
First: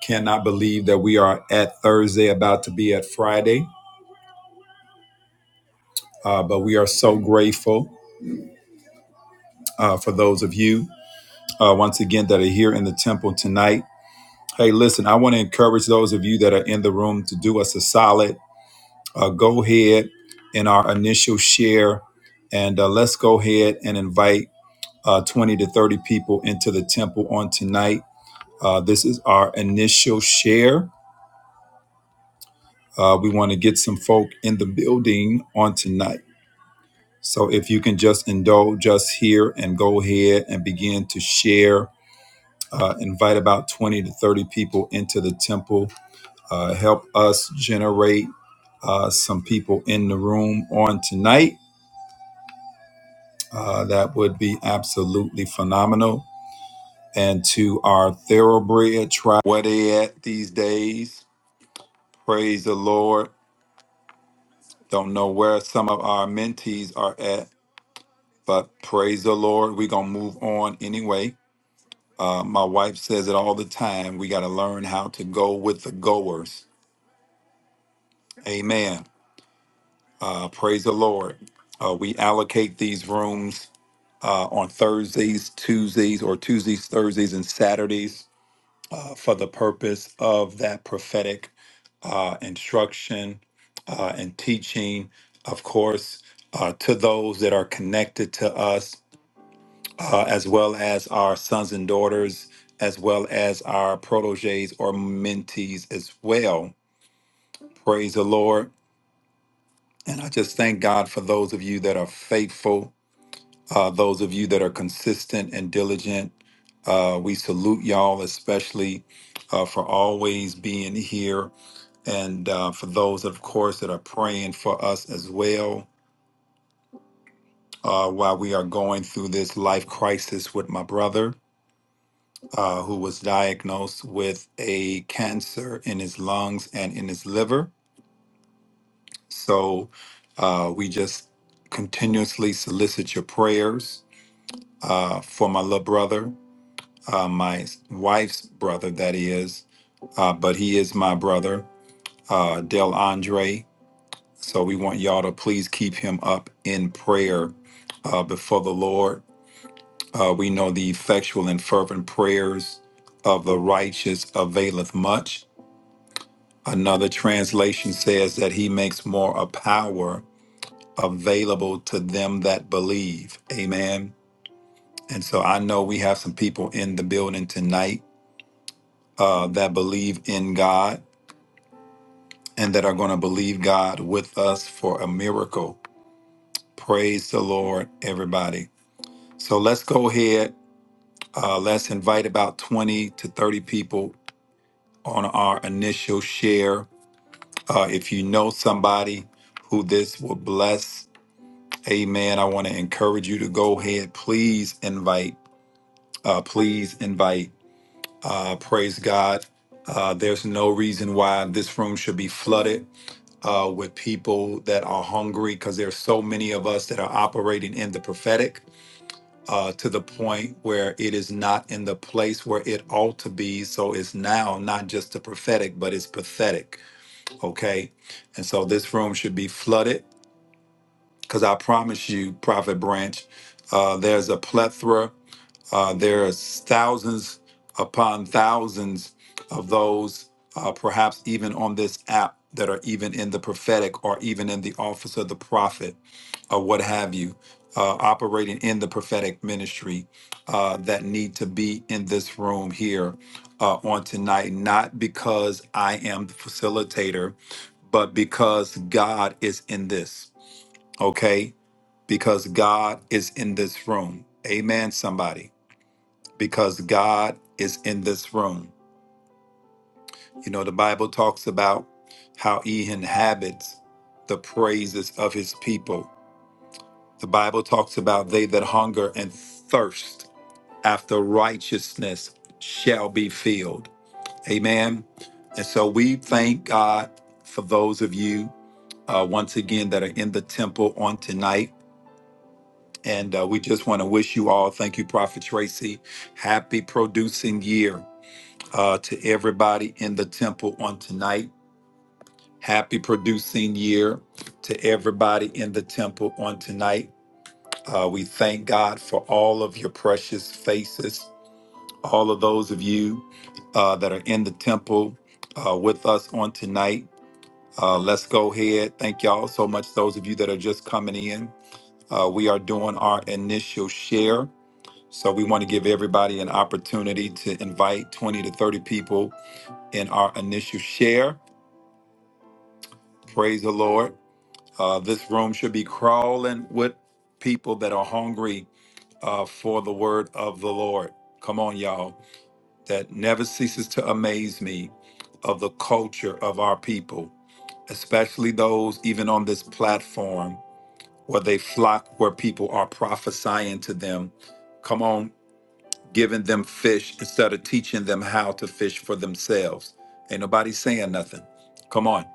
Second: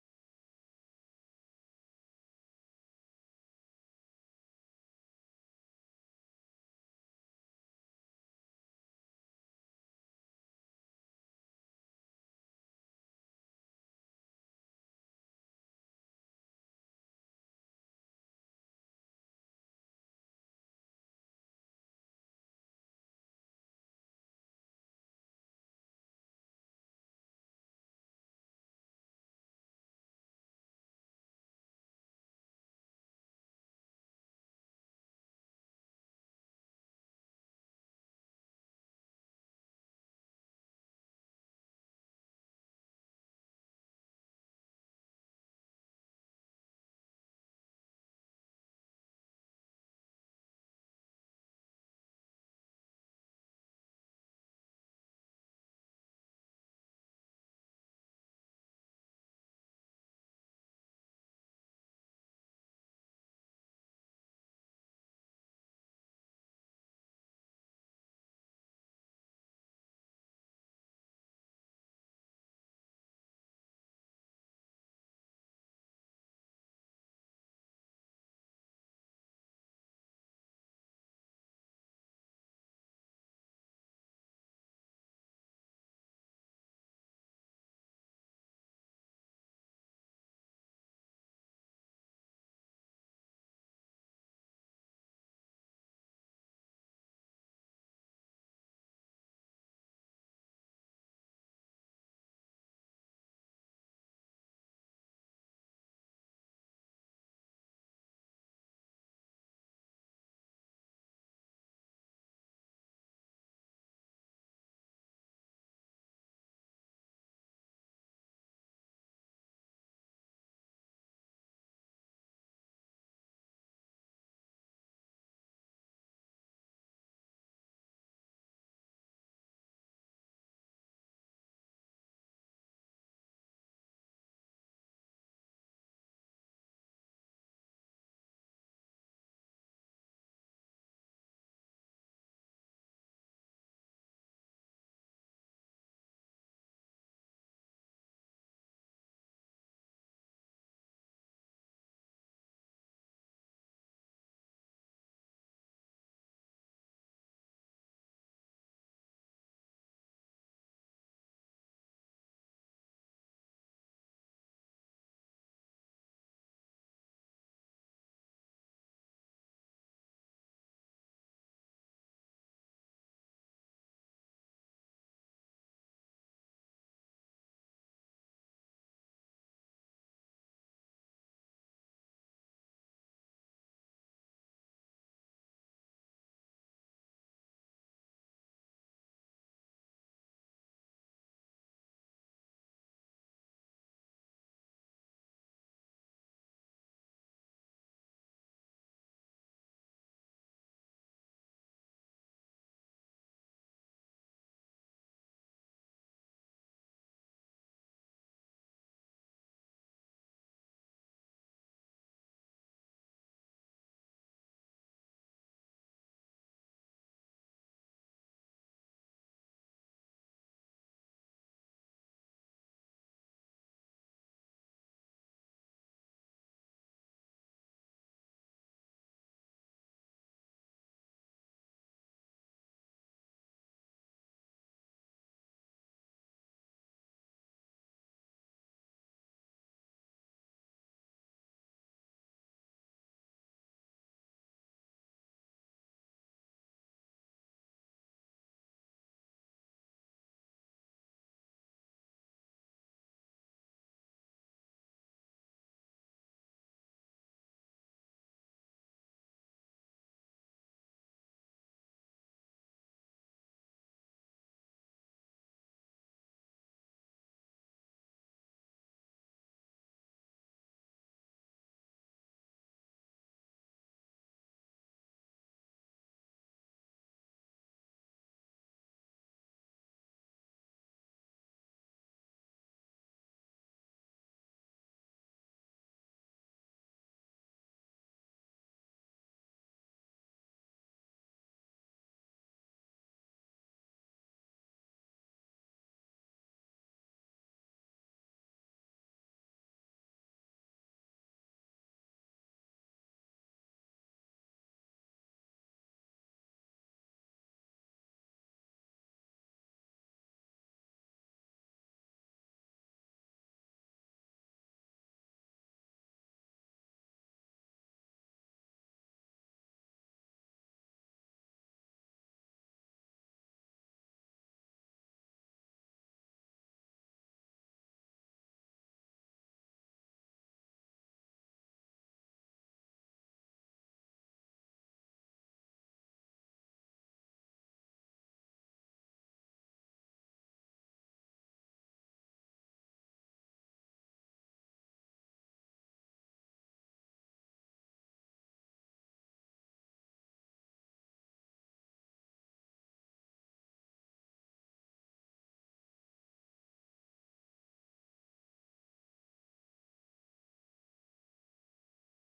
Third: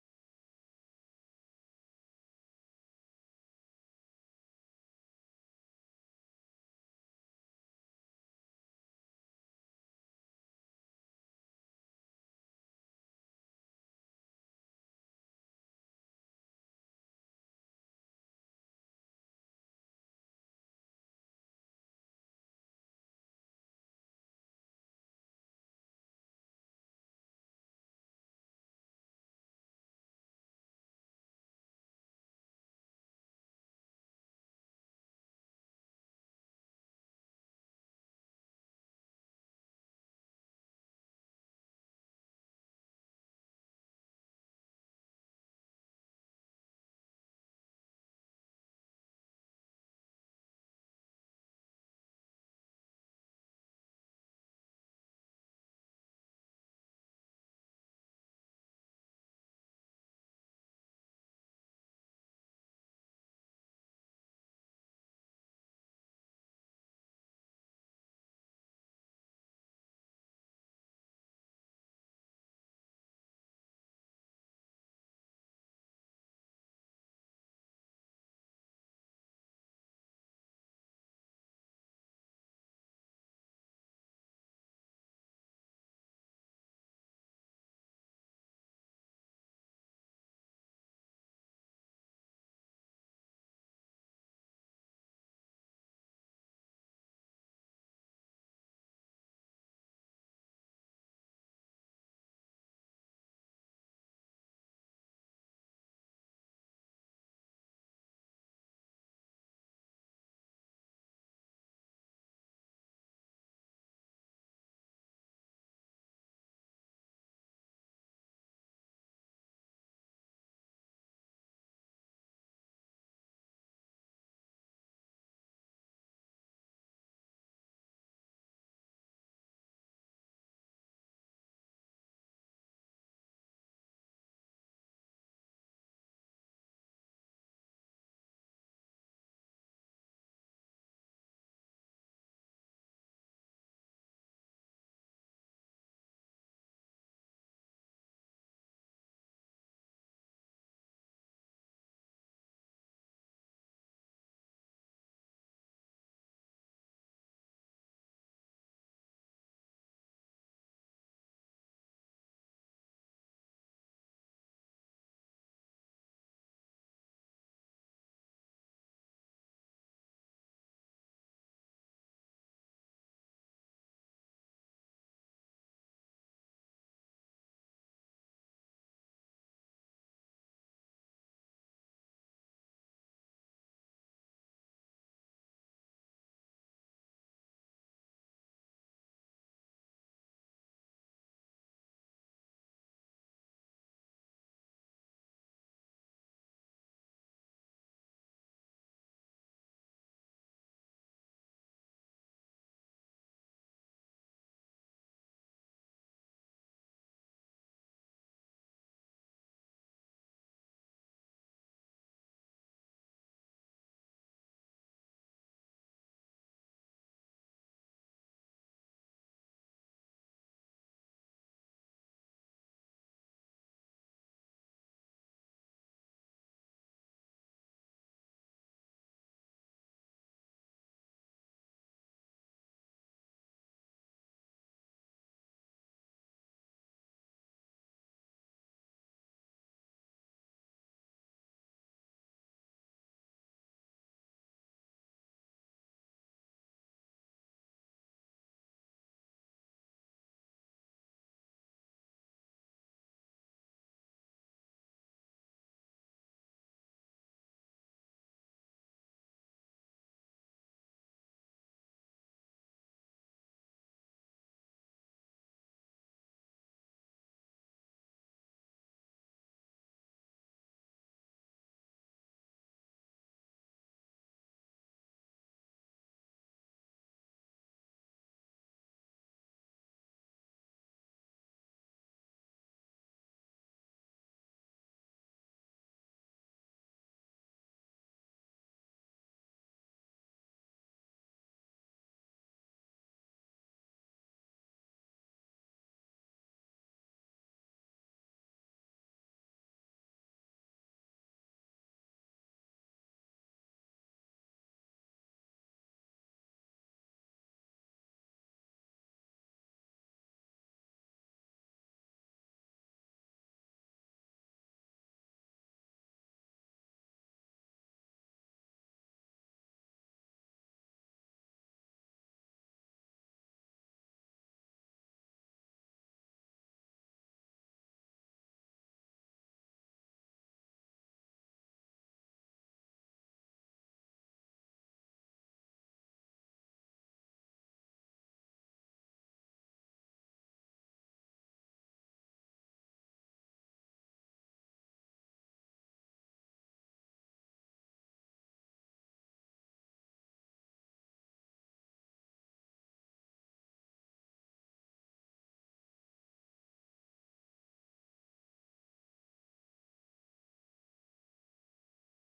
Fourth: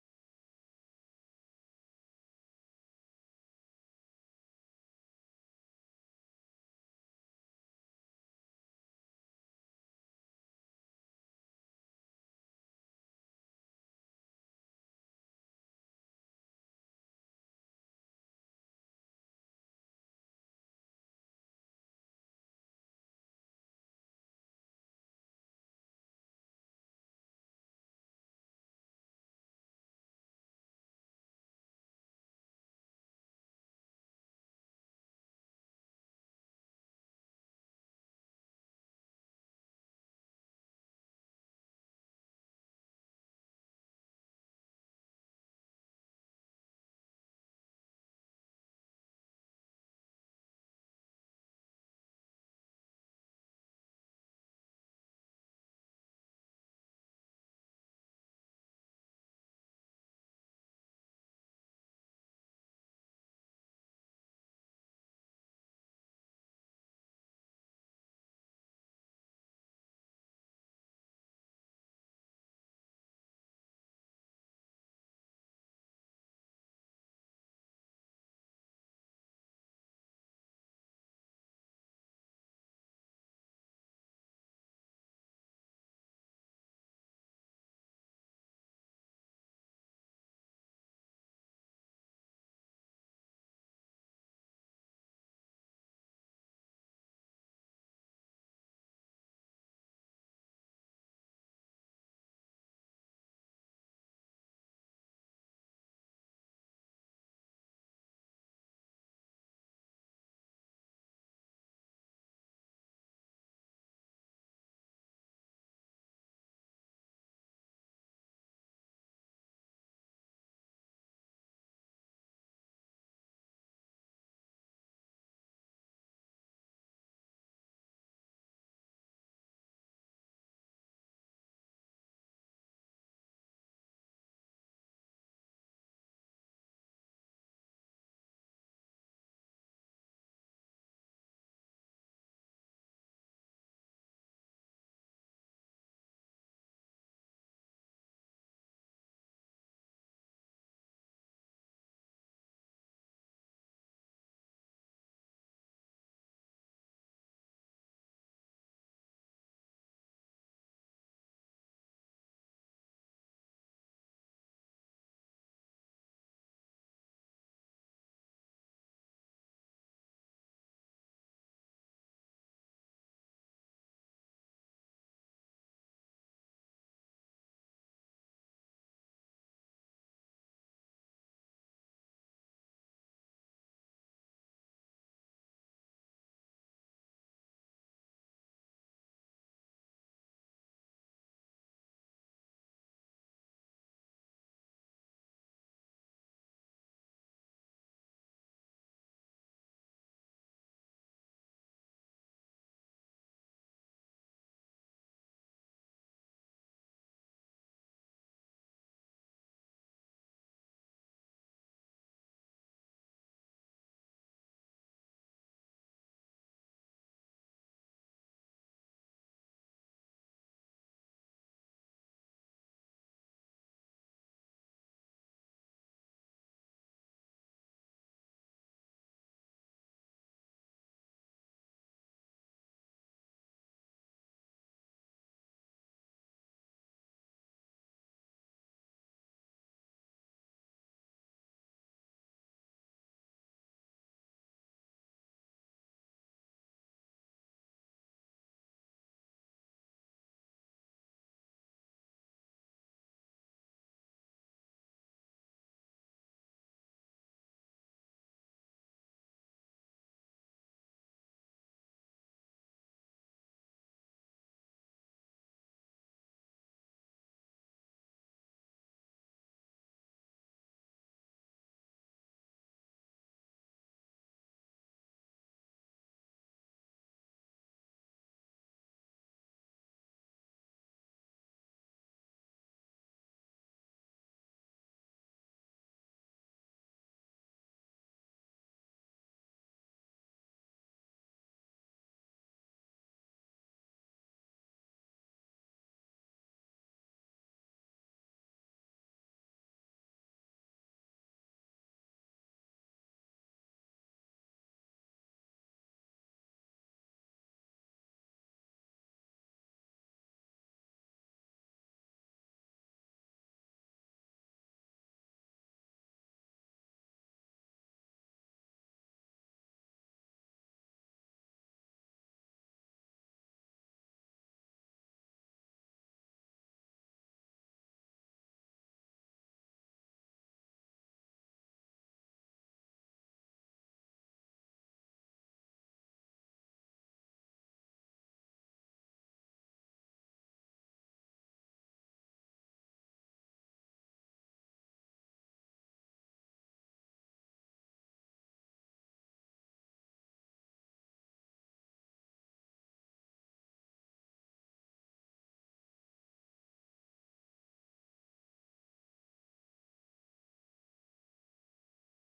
A: Cannot believe that we are at Thursday, about to be at Friday, uh, but we are so grateful uh, for those of you uh, once again that are here in the temple tonight. Hey, listen, I want to encourage those of you that are in the room to do us a solid uh, go ahead in our initial share and uh, let's go ahead and invite uh, 20 to 30 people into the temple on tonight. Uh, this is our initial share. Uh, we want to get some folk in the building on tonight. So if you can just indulge us here and go ahead and begin to share, uh, invite about 20 to 30 people into the temple, uh, help us generate uh, some people in the room on tonight Uh, that would be absolutely phenomenal. And to our thoroughbred tribe, where they at these days? Praise the Lord. Don't know where some of our mentees are at, but praise the Lord. We're going to move on anyway. Uh, my wife says it all the time. We got to learn how to go with the goers. Amen. Uh, praise the Lord. Uh, we allocate these rooms uh, on Thursdays, Tuesdays, or Tuesdays, Thursdays, and Saturdays for the purpose of that prophetic uh, instruction uh, and teaching, of course, uh, to those that are connected to us, uh, as well as our sons and daughters, as well as our proteges or mentees as well. Praise the Lord. And I just thank God for those of you that are faithful, uh, those of you that are consistent and diligent. Uh, we salute y'all, especially uh, for always being here and uh, for those, of course, that are praying for us as well uh, while we are going through this life crisis with my brother, uh, who was diagnosed with a cancer in his lungs and in his liver. So uh, we just continuously solicit your prayers uh, for my little brother, uh, my wife's brother, that is, uh, but he is my brother, uh, Del Andre So we want y'all to please keep him up in prayer uh, before the Lord. Uh, we know the effectual and fervent prayers of the righteous availeth much. Another translation says that he makes more a power available to them that believe. Amen. And so I know we have some people in the building tonight uh, that believe in God and that are going to believe God with us for a miracle. Praise the Lord, everybody. So let's go ahead. Uh, let's invite about 20 to 30 people on our initial share. Uh, if you know somebody who this will bless, amen. I want to encourage you to go ahead. Please invite. Uh, please invite. Uh, praise God. Uh, there's no reason why this room should be flooded uh, with people that are hungry because there's so many of us that are operating in the prophetic uh, to the point where it is not in the place where it ought to be. So it's now not just the prophetic, but it's pathetic. Okay. And so this room should be flooded because I promise you, Prophet Branch, uh, there's a plethora, uh, there are thousands upon thousands of those, uh, perhaps even on this app, that are even in the prophetic or even in the office of the prophet or what have you, uh, operating in the prophetic ministry uh, that need to be in this room here uh, on tonight, not because I am the facilitator, but because God is in this, okay? Because God is in this room. Amen, somebody. Because God is in this room. You know, the Bible talks about how he inhabits the praises of his people. The Bible talks about they that hunger and thirst after righteousness shall be filled. Amen. And so we thank God for those of you uh, once again that are in the temple on tonight. And uh, we just want to wish you all, thank you, Prophet Tracy, happy producing year uh, to everybody in the temple on tonight. Happy producing year to everybody in the temple on tonight. Uh, we thank God for all of your precious faces, all of those of you uh, that are in the temple uh, with us on tonight. Uh, let's go ahead. Thank y'all so much, those of you that are just coming in. Uh, we are doing our initial share. So we want to give everybody an opportunity to invite 20 to 30 people in our initial share. Praise the Lord. Uh, this room should be crawling with people that are hungry uh, for the word of the Lord. Come on, y'all. That never ceases to amaze me of the culture of our people, especially those even on this platform where they flock where people are prophesying to them. Come on, giving them fish instead of teaching them how to fish for themselves. Ain't nobody saying nothing. Come on.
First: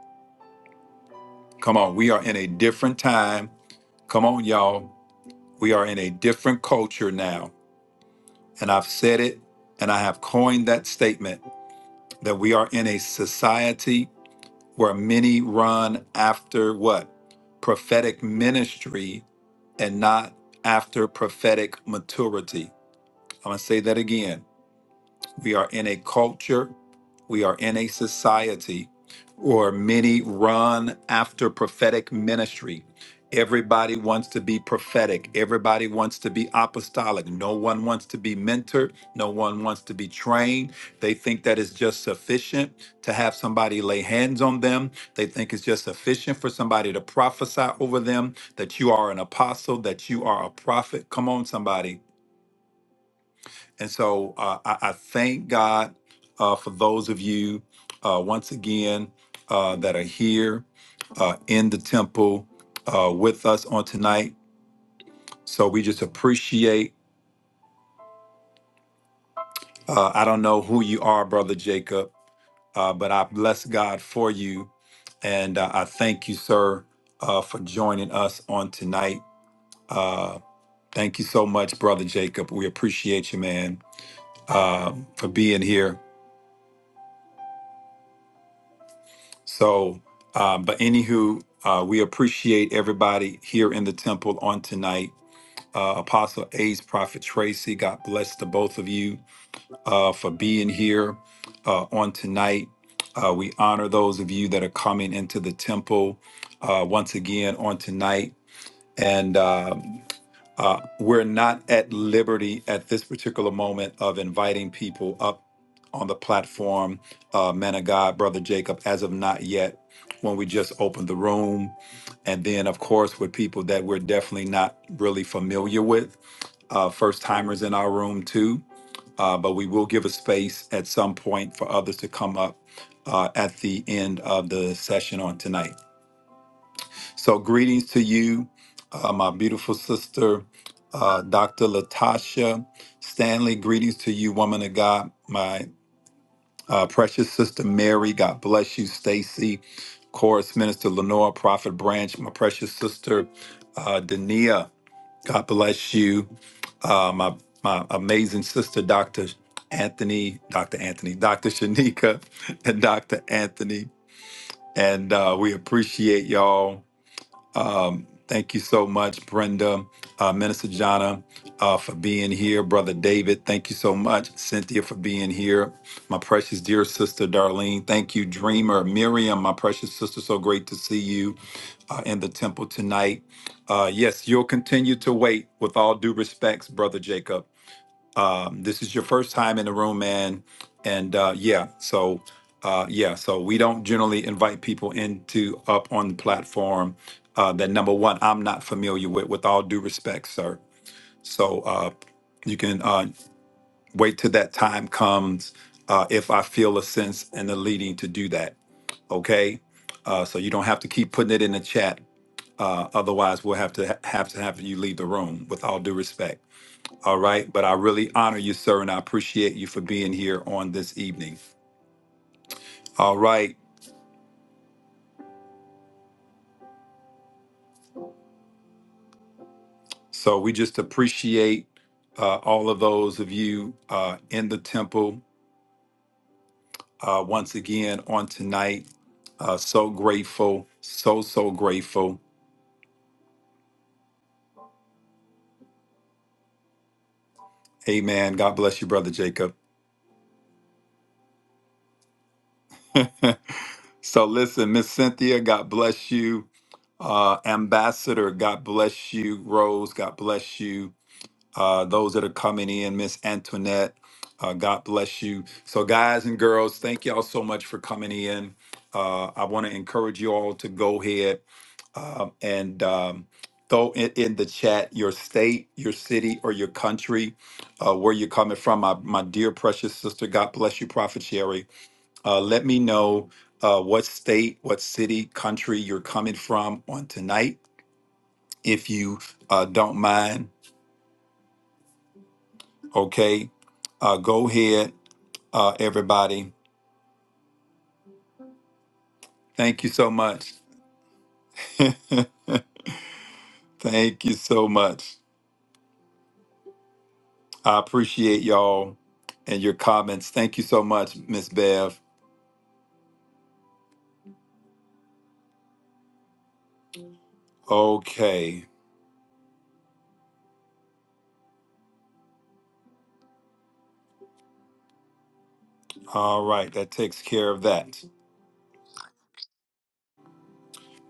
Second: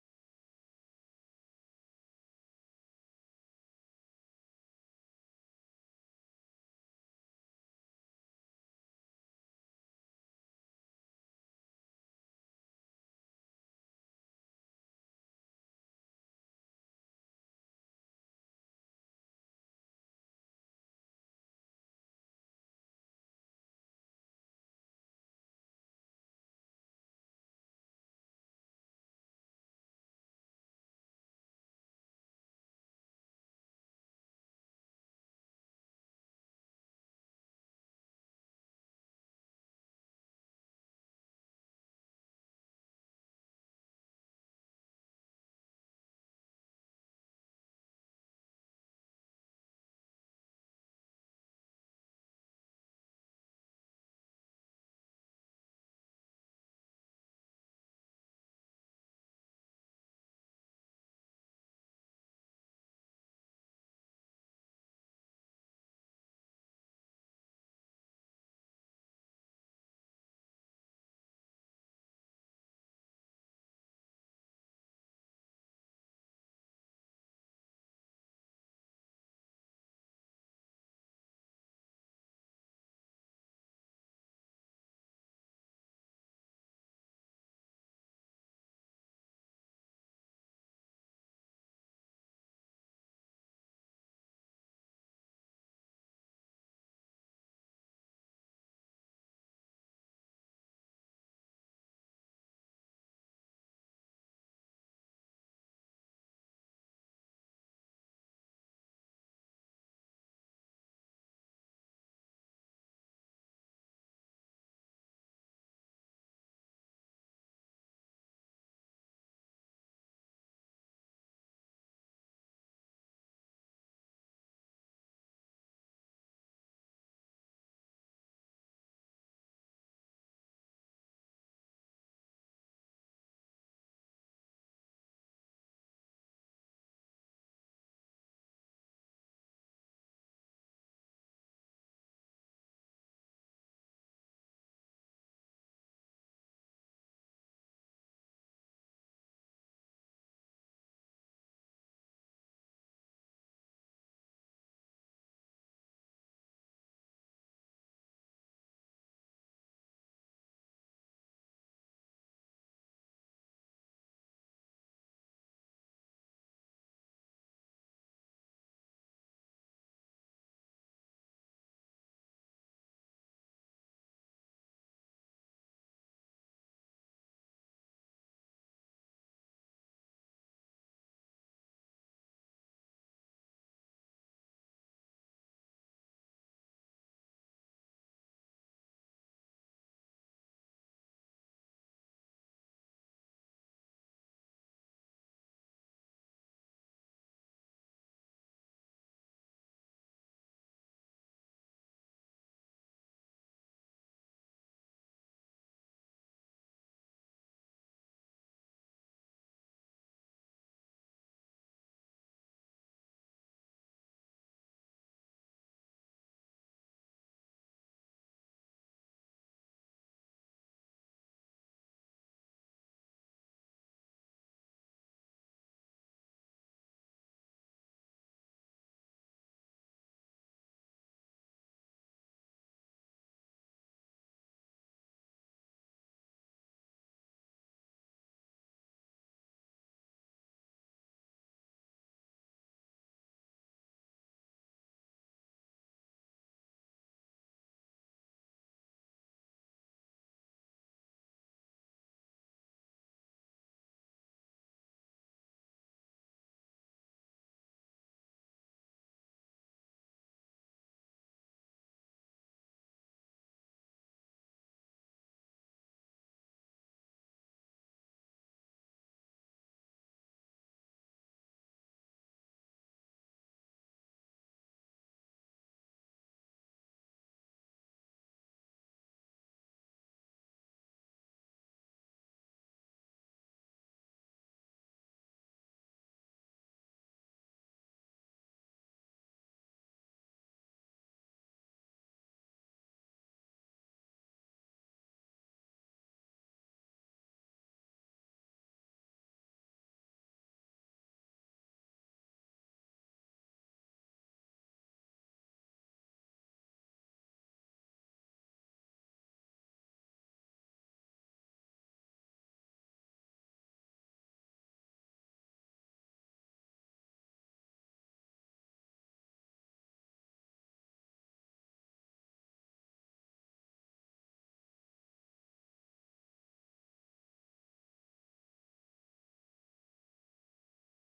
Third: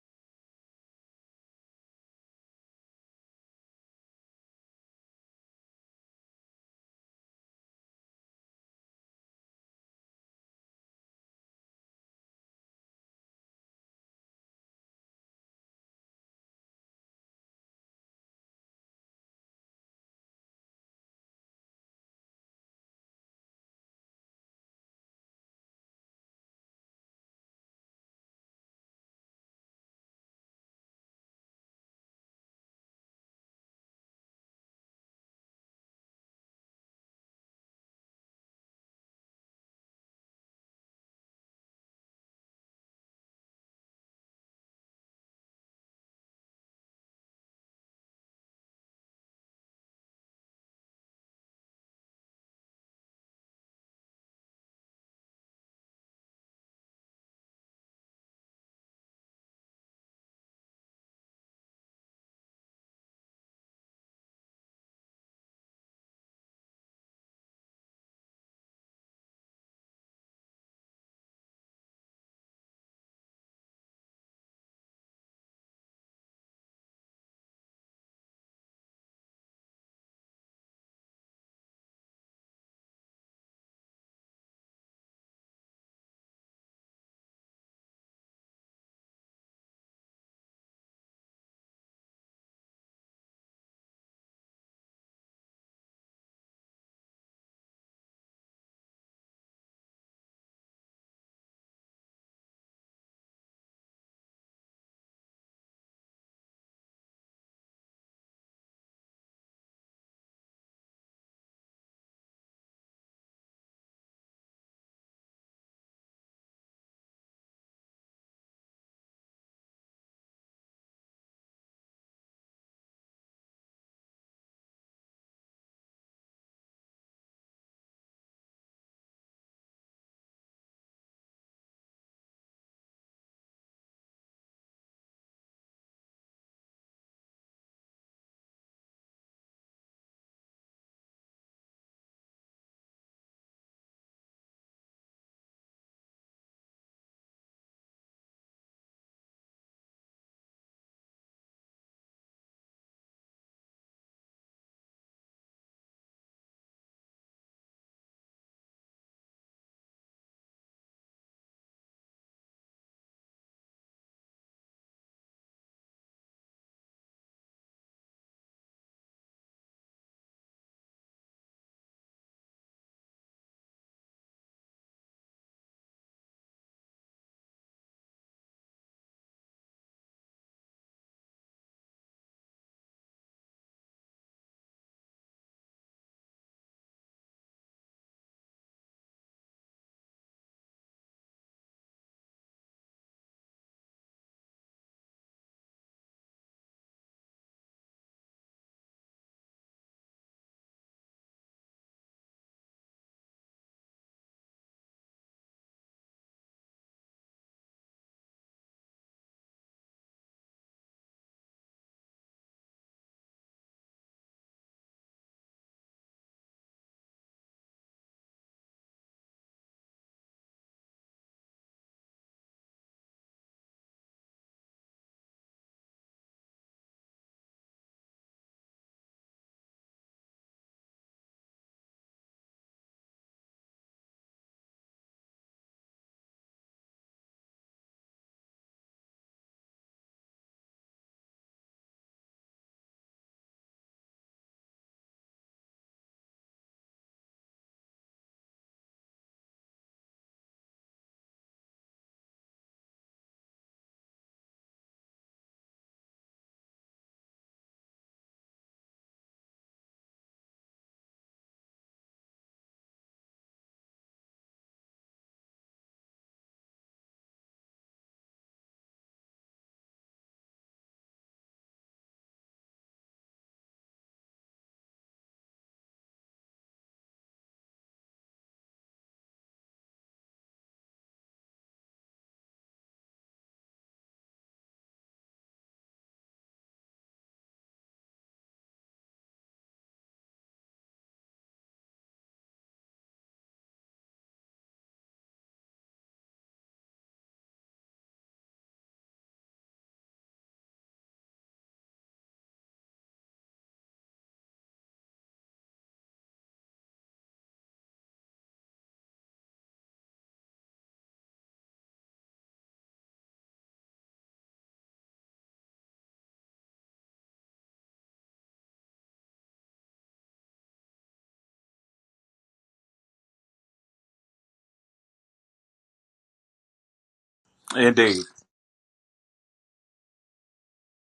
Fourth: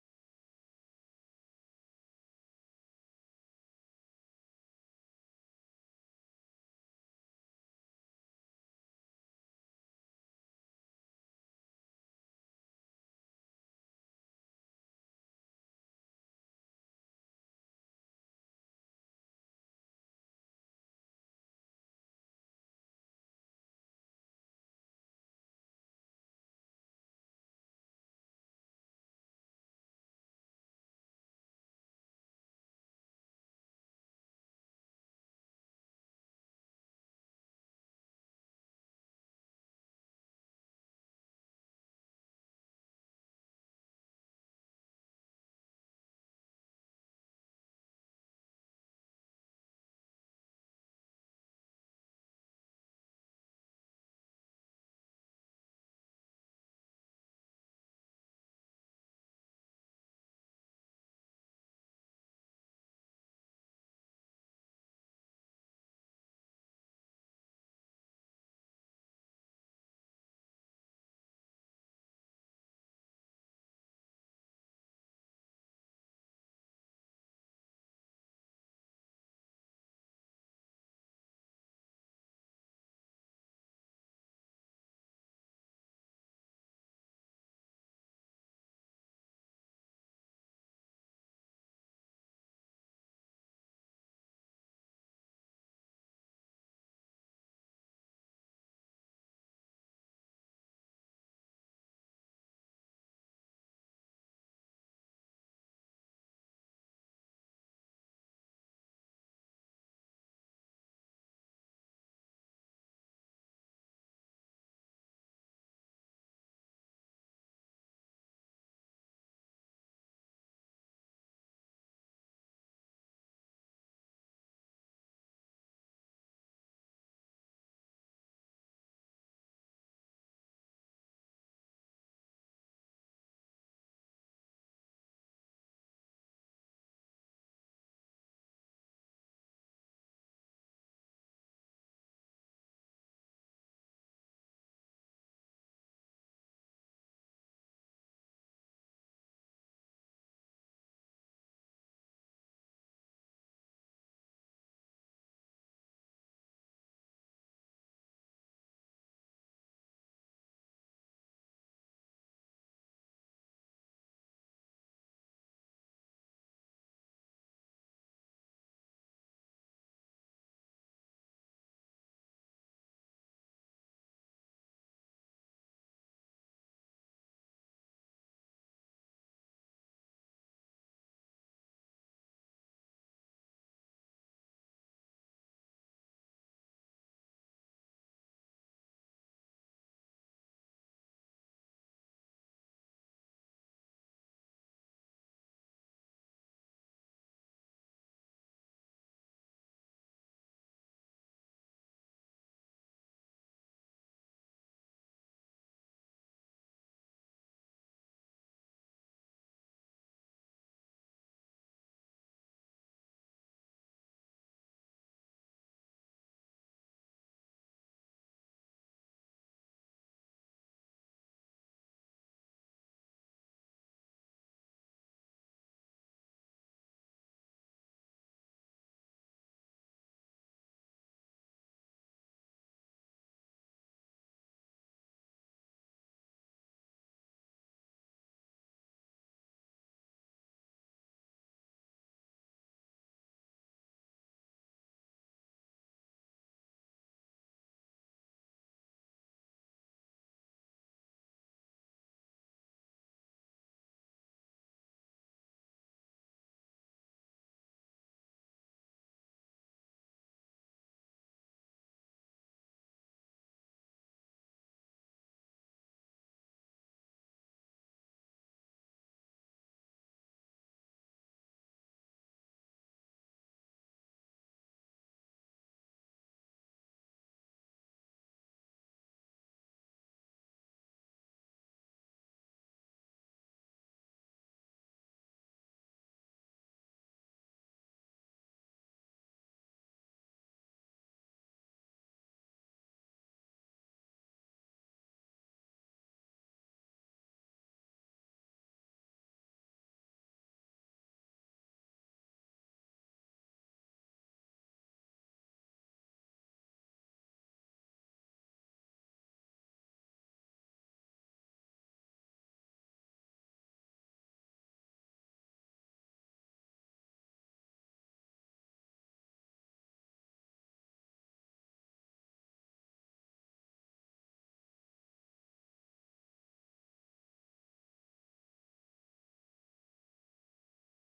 A: Come on. We are in a different time. Come on, y'all. We are in a different culture now and I've said it, and I have coined that statement that we are in a society where many run after what? Prophetic ministry and not after prophetic maturity. I'm going to say that again. We are in a culture we are in a society where many run after prophetic ministry. Everybody wants to be prophetic. Everybody wants to be apostolic. No one wants to be mentored. No one wants to be trained. They think that it's just sufficient to have somebody lay hands on them. They think it's just sufficient for somebody to prophesy over them that you are an apostle, that you are a prophet. Come on, somebody and so uh, I, I thank God uh, for those of you uh, once again uh, that are here uh, in the temple uh, with us on tonight. So we just appreciate. Uh, I don't know who you are, Brother Jacob, uh, but I bless God for you. And uh, I thank you, sir, uh, for joining us on tonight. Uh, thank you so much, Brother Jacob. We appreciate you, man, uh, for being here So, um, but anywho, uh, we appreciate everybody here in the temple on tonight. Uh, Apostle Ace, Prophet Tracy, God bless the both of you uh, for being here uh, on tonight. Uh, we honor those of you that are coming into the temple uh, once again on tonight. And uh, uh, we're not at liberty at this particular moment of inviting people up on the platform, uh, man of God, brother Jacob, as of not yet, when we just opened the room. And then, of course, with people that we're definitely not really familiar with, uh, first timers in our room too. Uh, but we will give a space at some point for others to come up uh, at the end of the session on tonight. So, greetings to you, uh, my beautiful sister, uh, Dr. Latasha Stanley. Greetings to you, woman of God, my uh, precious sister Mary. God bless you, Stacy, chorus minister Lenore, prophet branch, my precious sister uh, Dania. God bless you, uh, my my amazing sister, Dr. Anthony, Dr. Anthony, Dr. Shanika, and Dr. Anthony. And uh, we appreciate y'all. Um, thank you so much, Brenda, uh, Minister Jana, uh, for being here. Brother David, thank you so much. Cynthia, for being here. My precious dear sister, Darlene, thank you. Dreamer, Miriam, my precious sister, so great to see you uh, in the temple tonight. Uh, yes, you'll continue to wait with all due respects, Brother Jacob um, this is your first time in the room, man. And uh, yeah, so uh, yeah, so we don't generally invite people into up on the platform uh, that number one I'm not familiar with. With all due respect, sir. So uh, you can uh, wait till that time comes uh, if I feel a sense and the leading to do that. Okay, uh, so you don't have to keep putting it in the chat. Uh, otherwise, we'll have to have to have you leave the room. With all due respect. All right. But I really honor you, sir, and I appreciate you for being here on this evening. All right. So we just appreciate uh, all of those of you uh, in the temple uh, once again on tonight. Uh, so grateful. So, so grateful. Amen. God bless you, Brother Jacob. so listen, Miss Cynthia, God bless you. Uh, Ambassador, God bless you. Rose, God bless you uh, those that are coming in, Miss Antoinette. Uh, God bless you. So, guys and girls, thank y'all so much for coming in. Uh, I want to encourage you all to go ahead um, and um, throw in, in the chat your state, your city, or your country, uh, where you're coming from. My, my dear precious sister, God bless you, Prophet Sherry. Uh, let me know uh, what state, what city, country you're coming from on tonight, if you uh, don't mind Okay. Uh, go ahead, uh, everybody. Thank you so much. Thank you so much. I appreciate y'all and your comments. Thank you so much, Miss Bev. Okay. All right. That takes care of that.
B: Indeed.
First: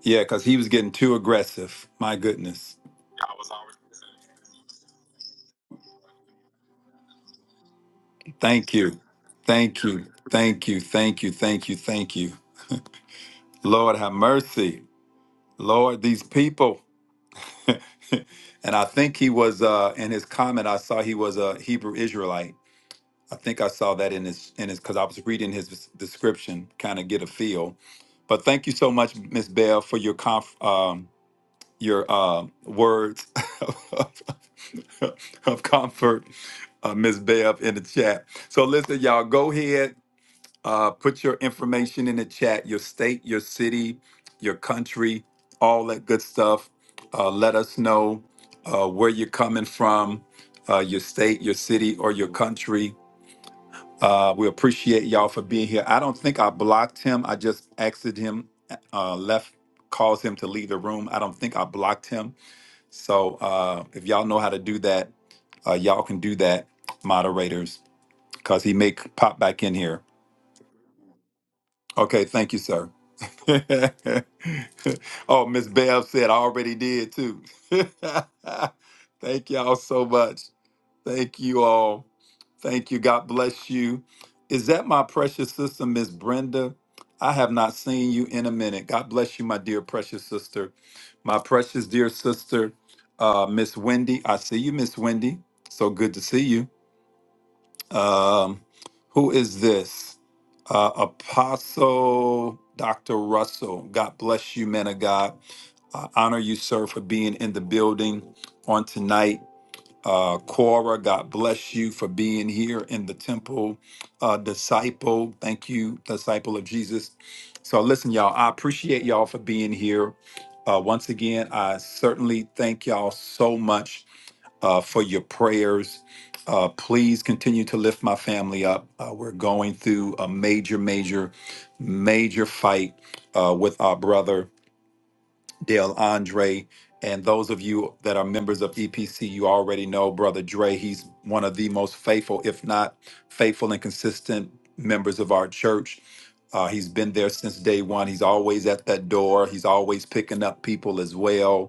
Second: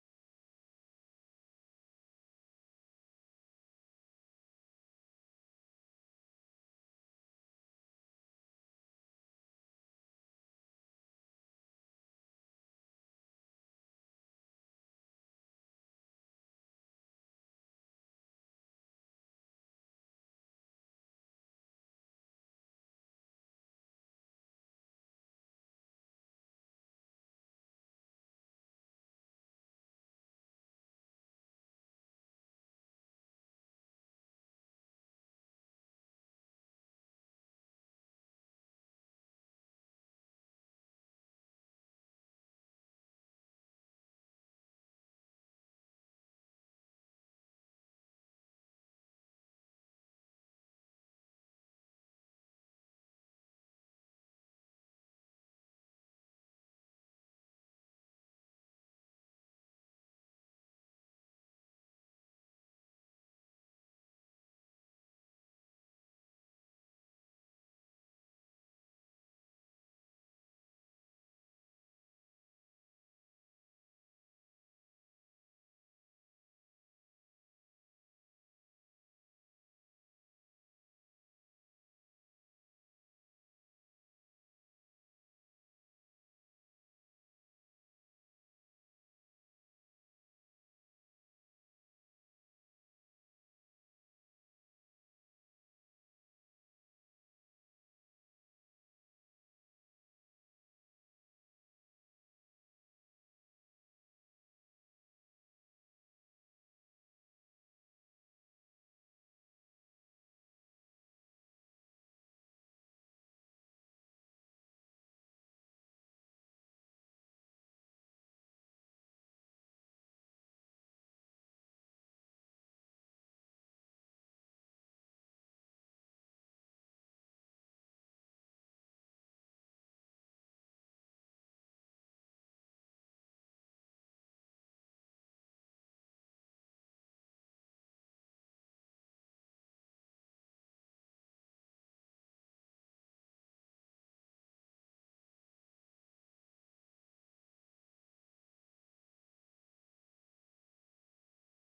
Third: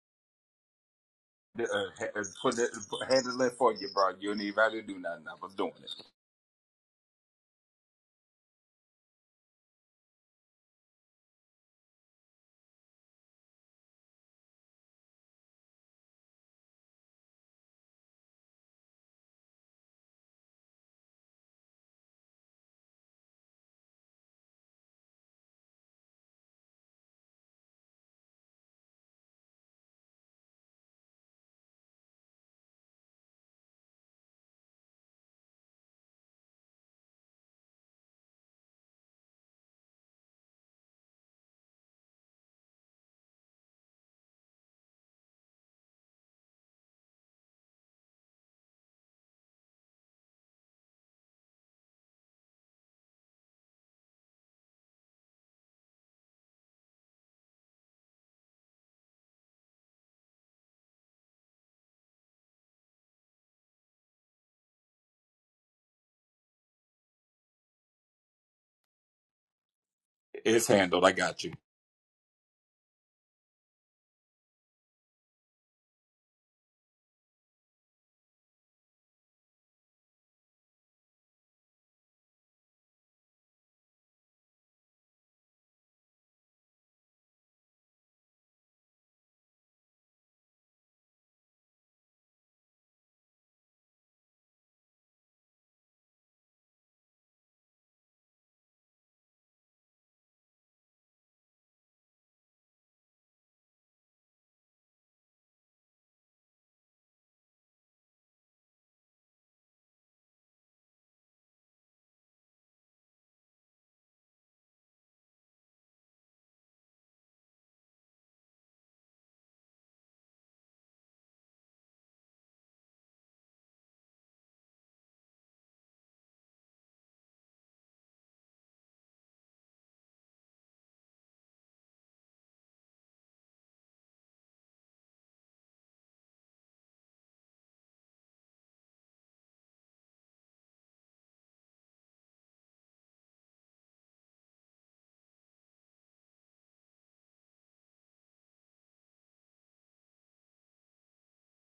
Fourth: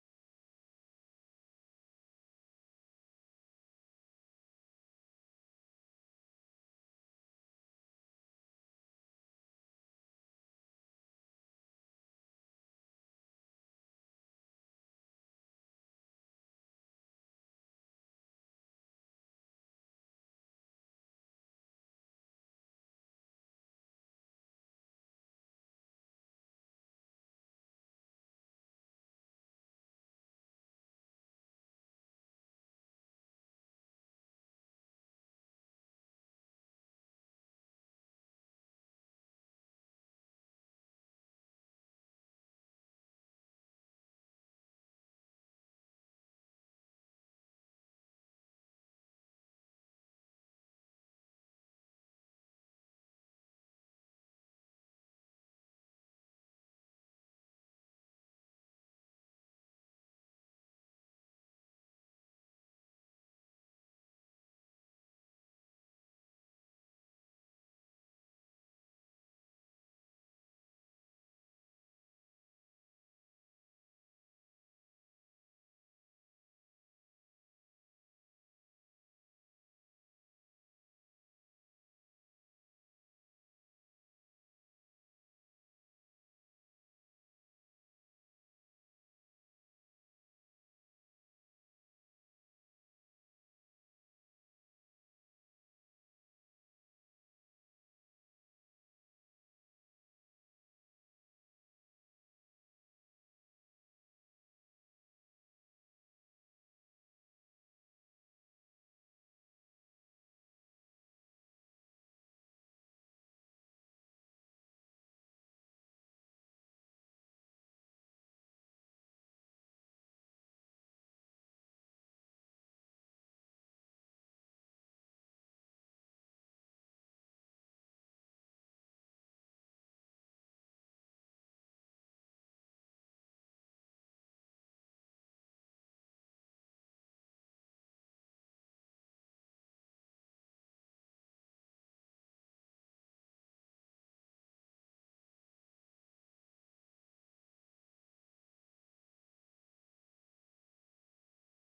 A: Yeah, because he was getting too
B: Uh,
A: aggressive.
B: ha-
A: My
B: uh, put it,
A: goodness.
B: put- handle it for you, bro. You don't even have to do nothing. I was doing it.
A: Thank you. Thank you. Thank you. Thank you. Thank you. Thank you. Lord have mercy. Lord, these people. and I think he was uh, in his comment. I saw he was a Hebrew Israelite. I think I saw that in his in his because I was reading his description, kind of get a feel. But thank you so much, Miss Bell, for your conf um, your uh, words of, of comfort, uh, Miss Bell, in the chat. So listen, y'all, go ahead uh, put your information in the chat, your state, your city, your country, all that good stuff. Uh, let us know uh, where you're coming from, uh, your state, your city, or your country. Uh, we appreciate y'all for being here. I don't think I blocked him. I just exited him, uh, left, caused him to leave the room. I don't think I blocked him. So uh, if y'all know how to do that, uh, y'all can do that, moderators, because he may c- pop back in here.
B: It's handled. I got you.
A: Okay, thank you, sir. oh, Miss Bev said I already did too. thank y'all so much. Thank you all. Thank you. God bless you. Is that my precious sister, Miss Brenda? I have not seen you in a minute. God bless you, my dear precious sister. My precious dear sister, uh, Miss Wendy. I see you, Miss Wendy. So good to see you. Um, who is this? Uh, Apostle Dr. Russell. God bless you, man of God. I honor you, sir, for being in the building on tonight. Uh, Cora, God bless you for being here in the temple. Uh, disciple, thank you, disciple of Jesus. So, listen, y'all, I appreciate y'all for being here. Uh, once again, I certainly thank y'all so much uh, for your prayers. Uh, please continue to lift my family up. Uh, we're going through a major, major, major fight uh, with our brother, Dale Andre. And those of you that are members of EPC, you already know Brother Dre. He's one of the most faithful, if not faithful and consistent members of our church. Uh, he's been there since day one. He's always at that door. He's always picking up people as well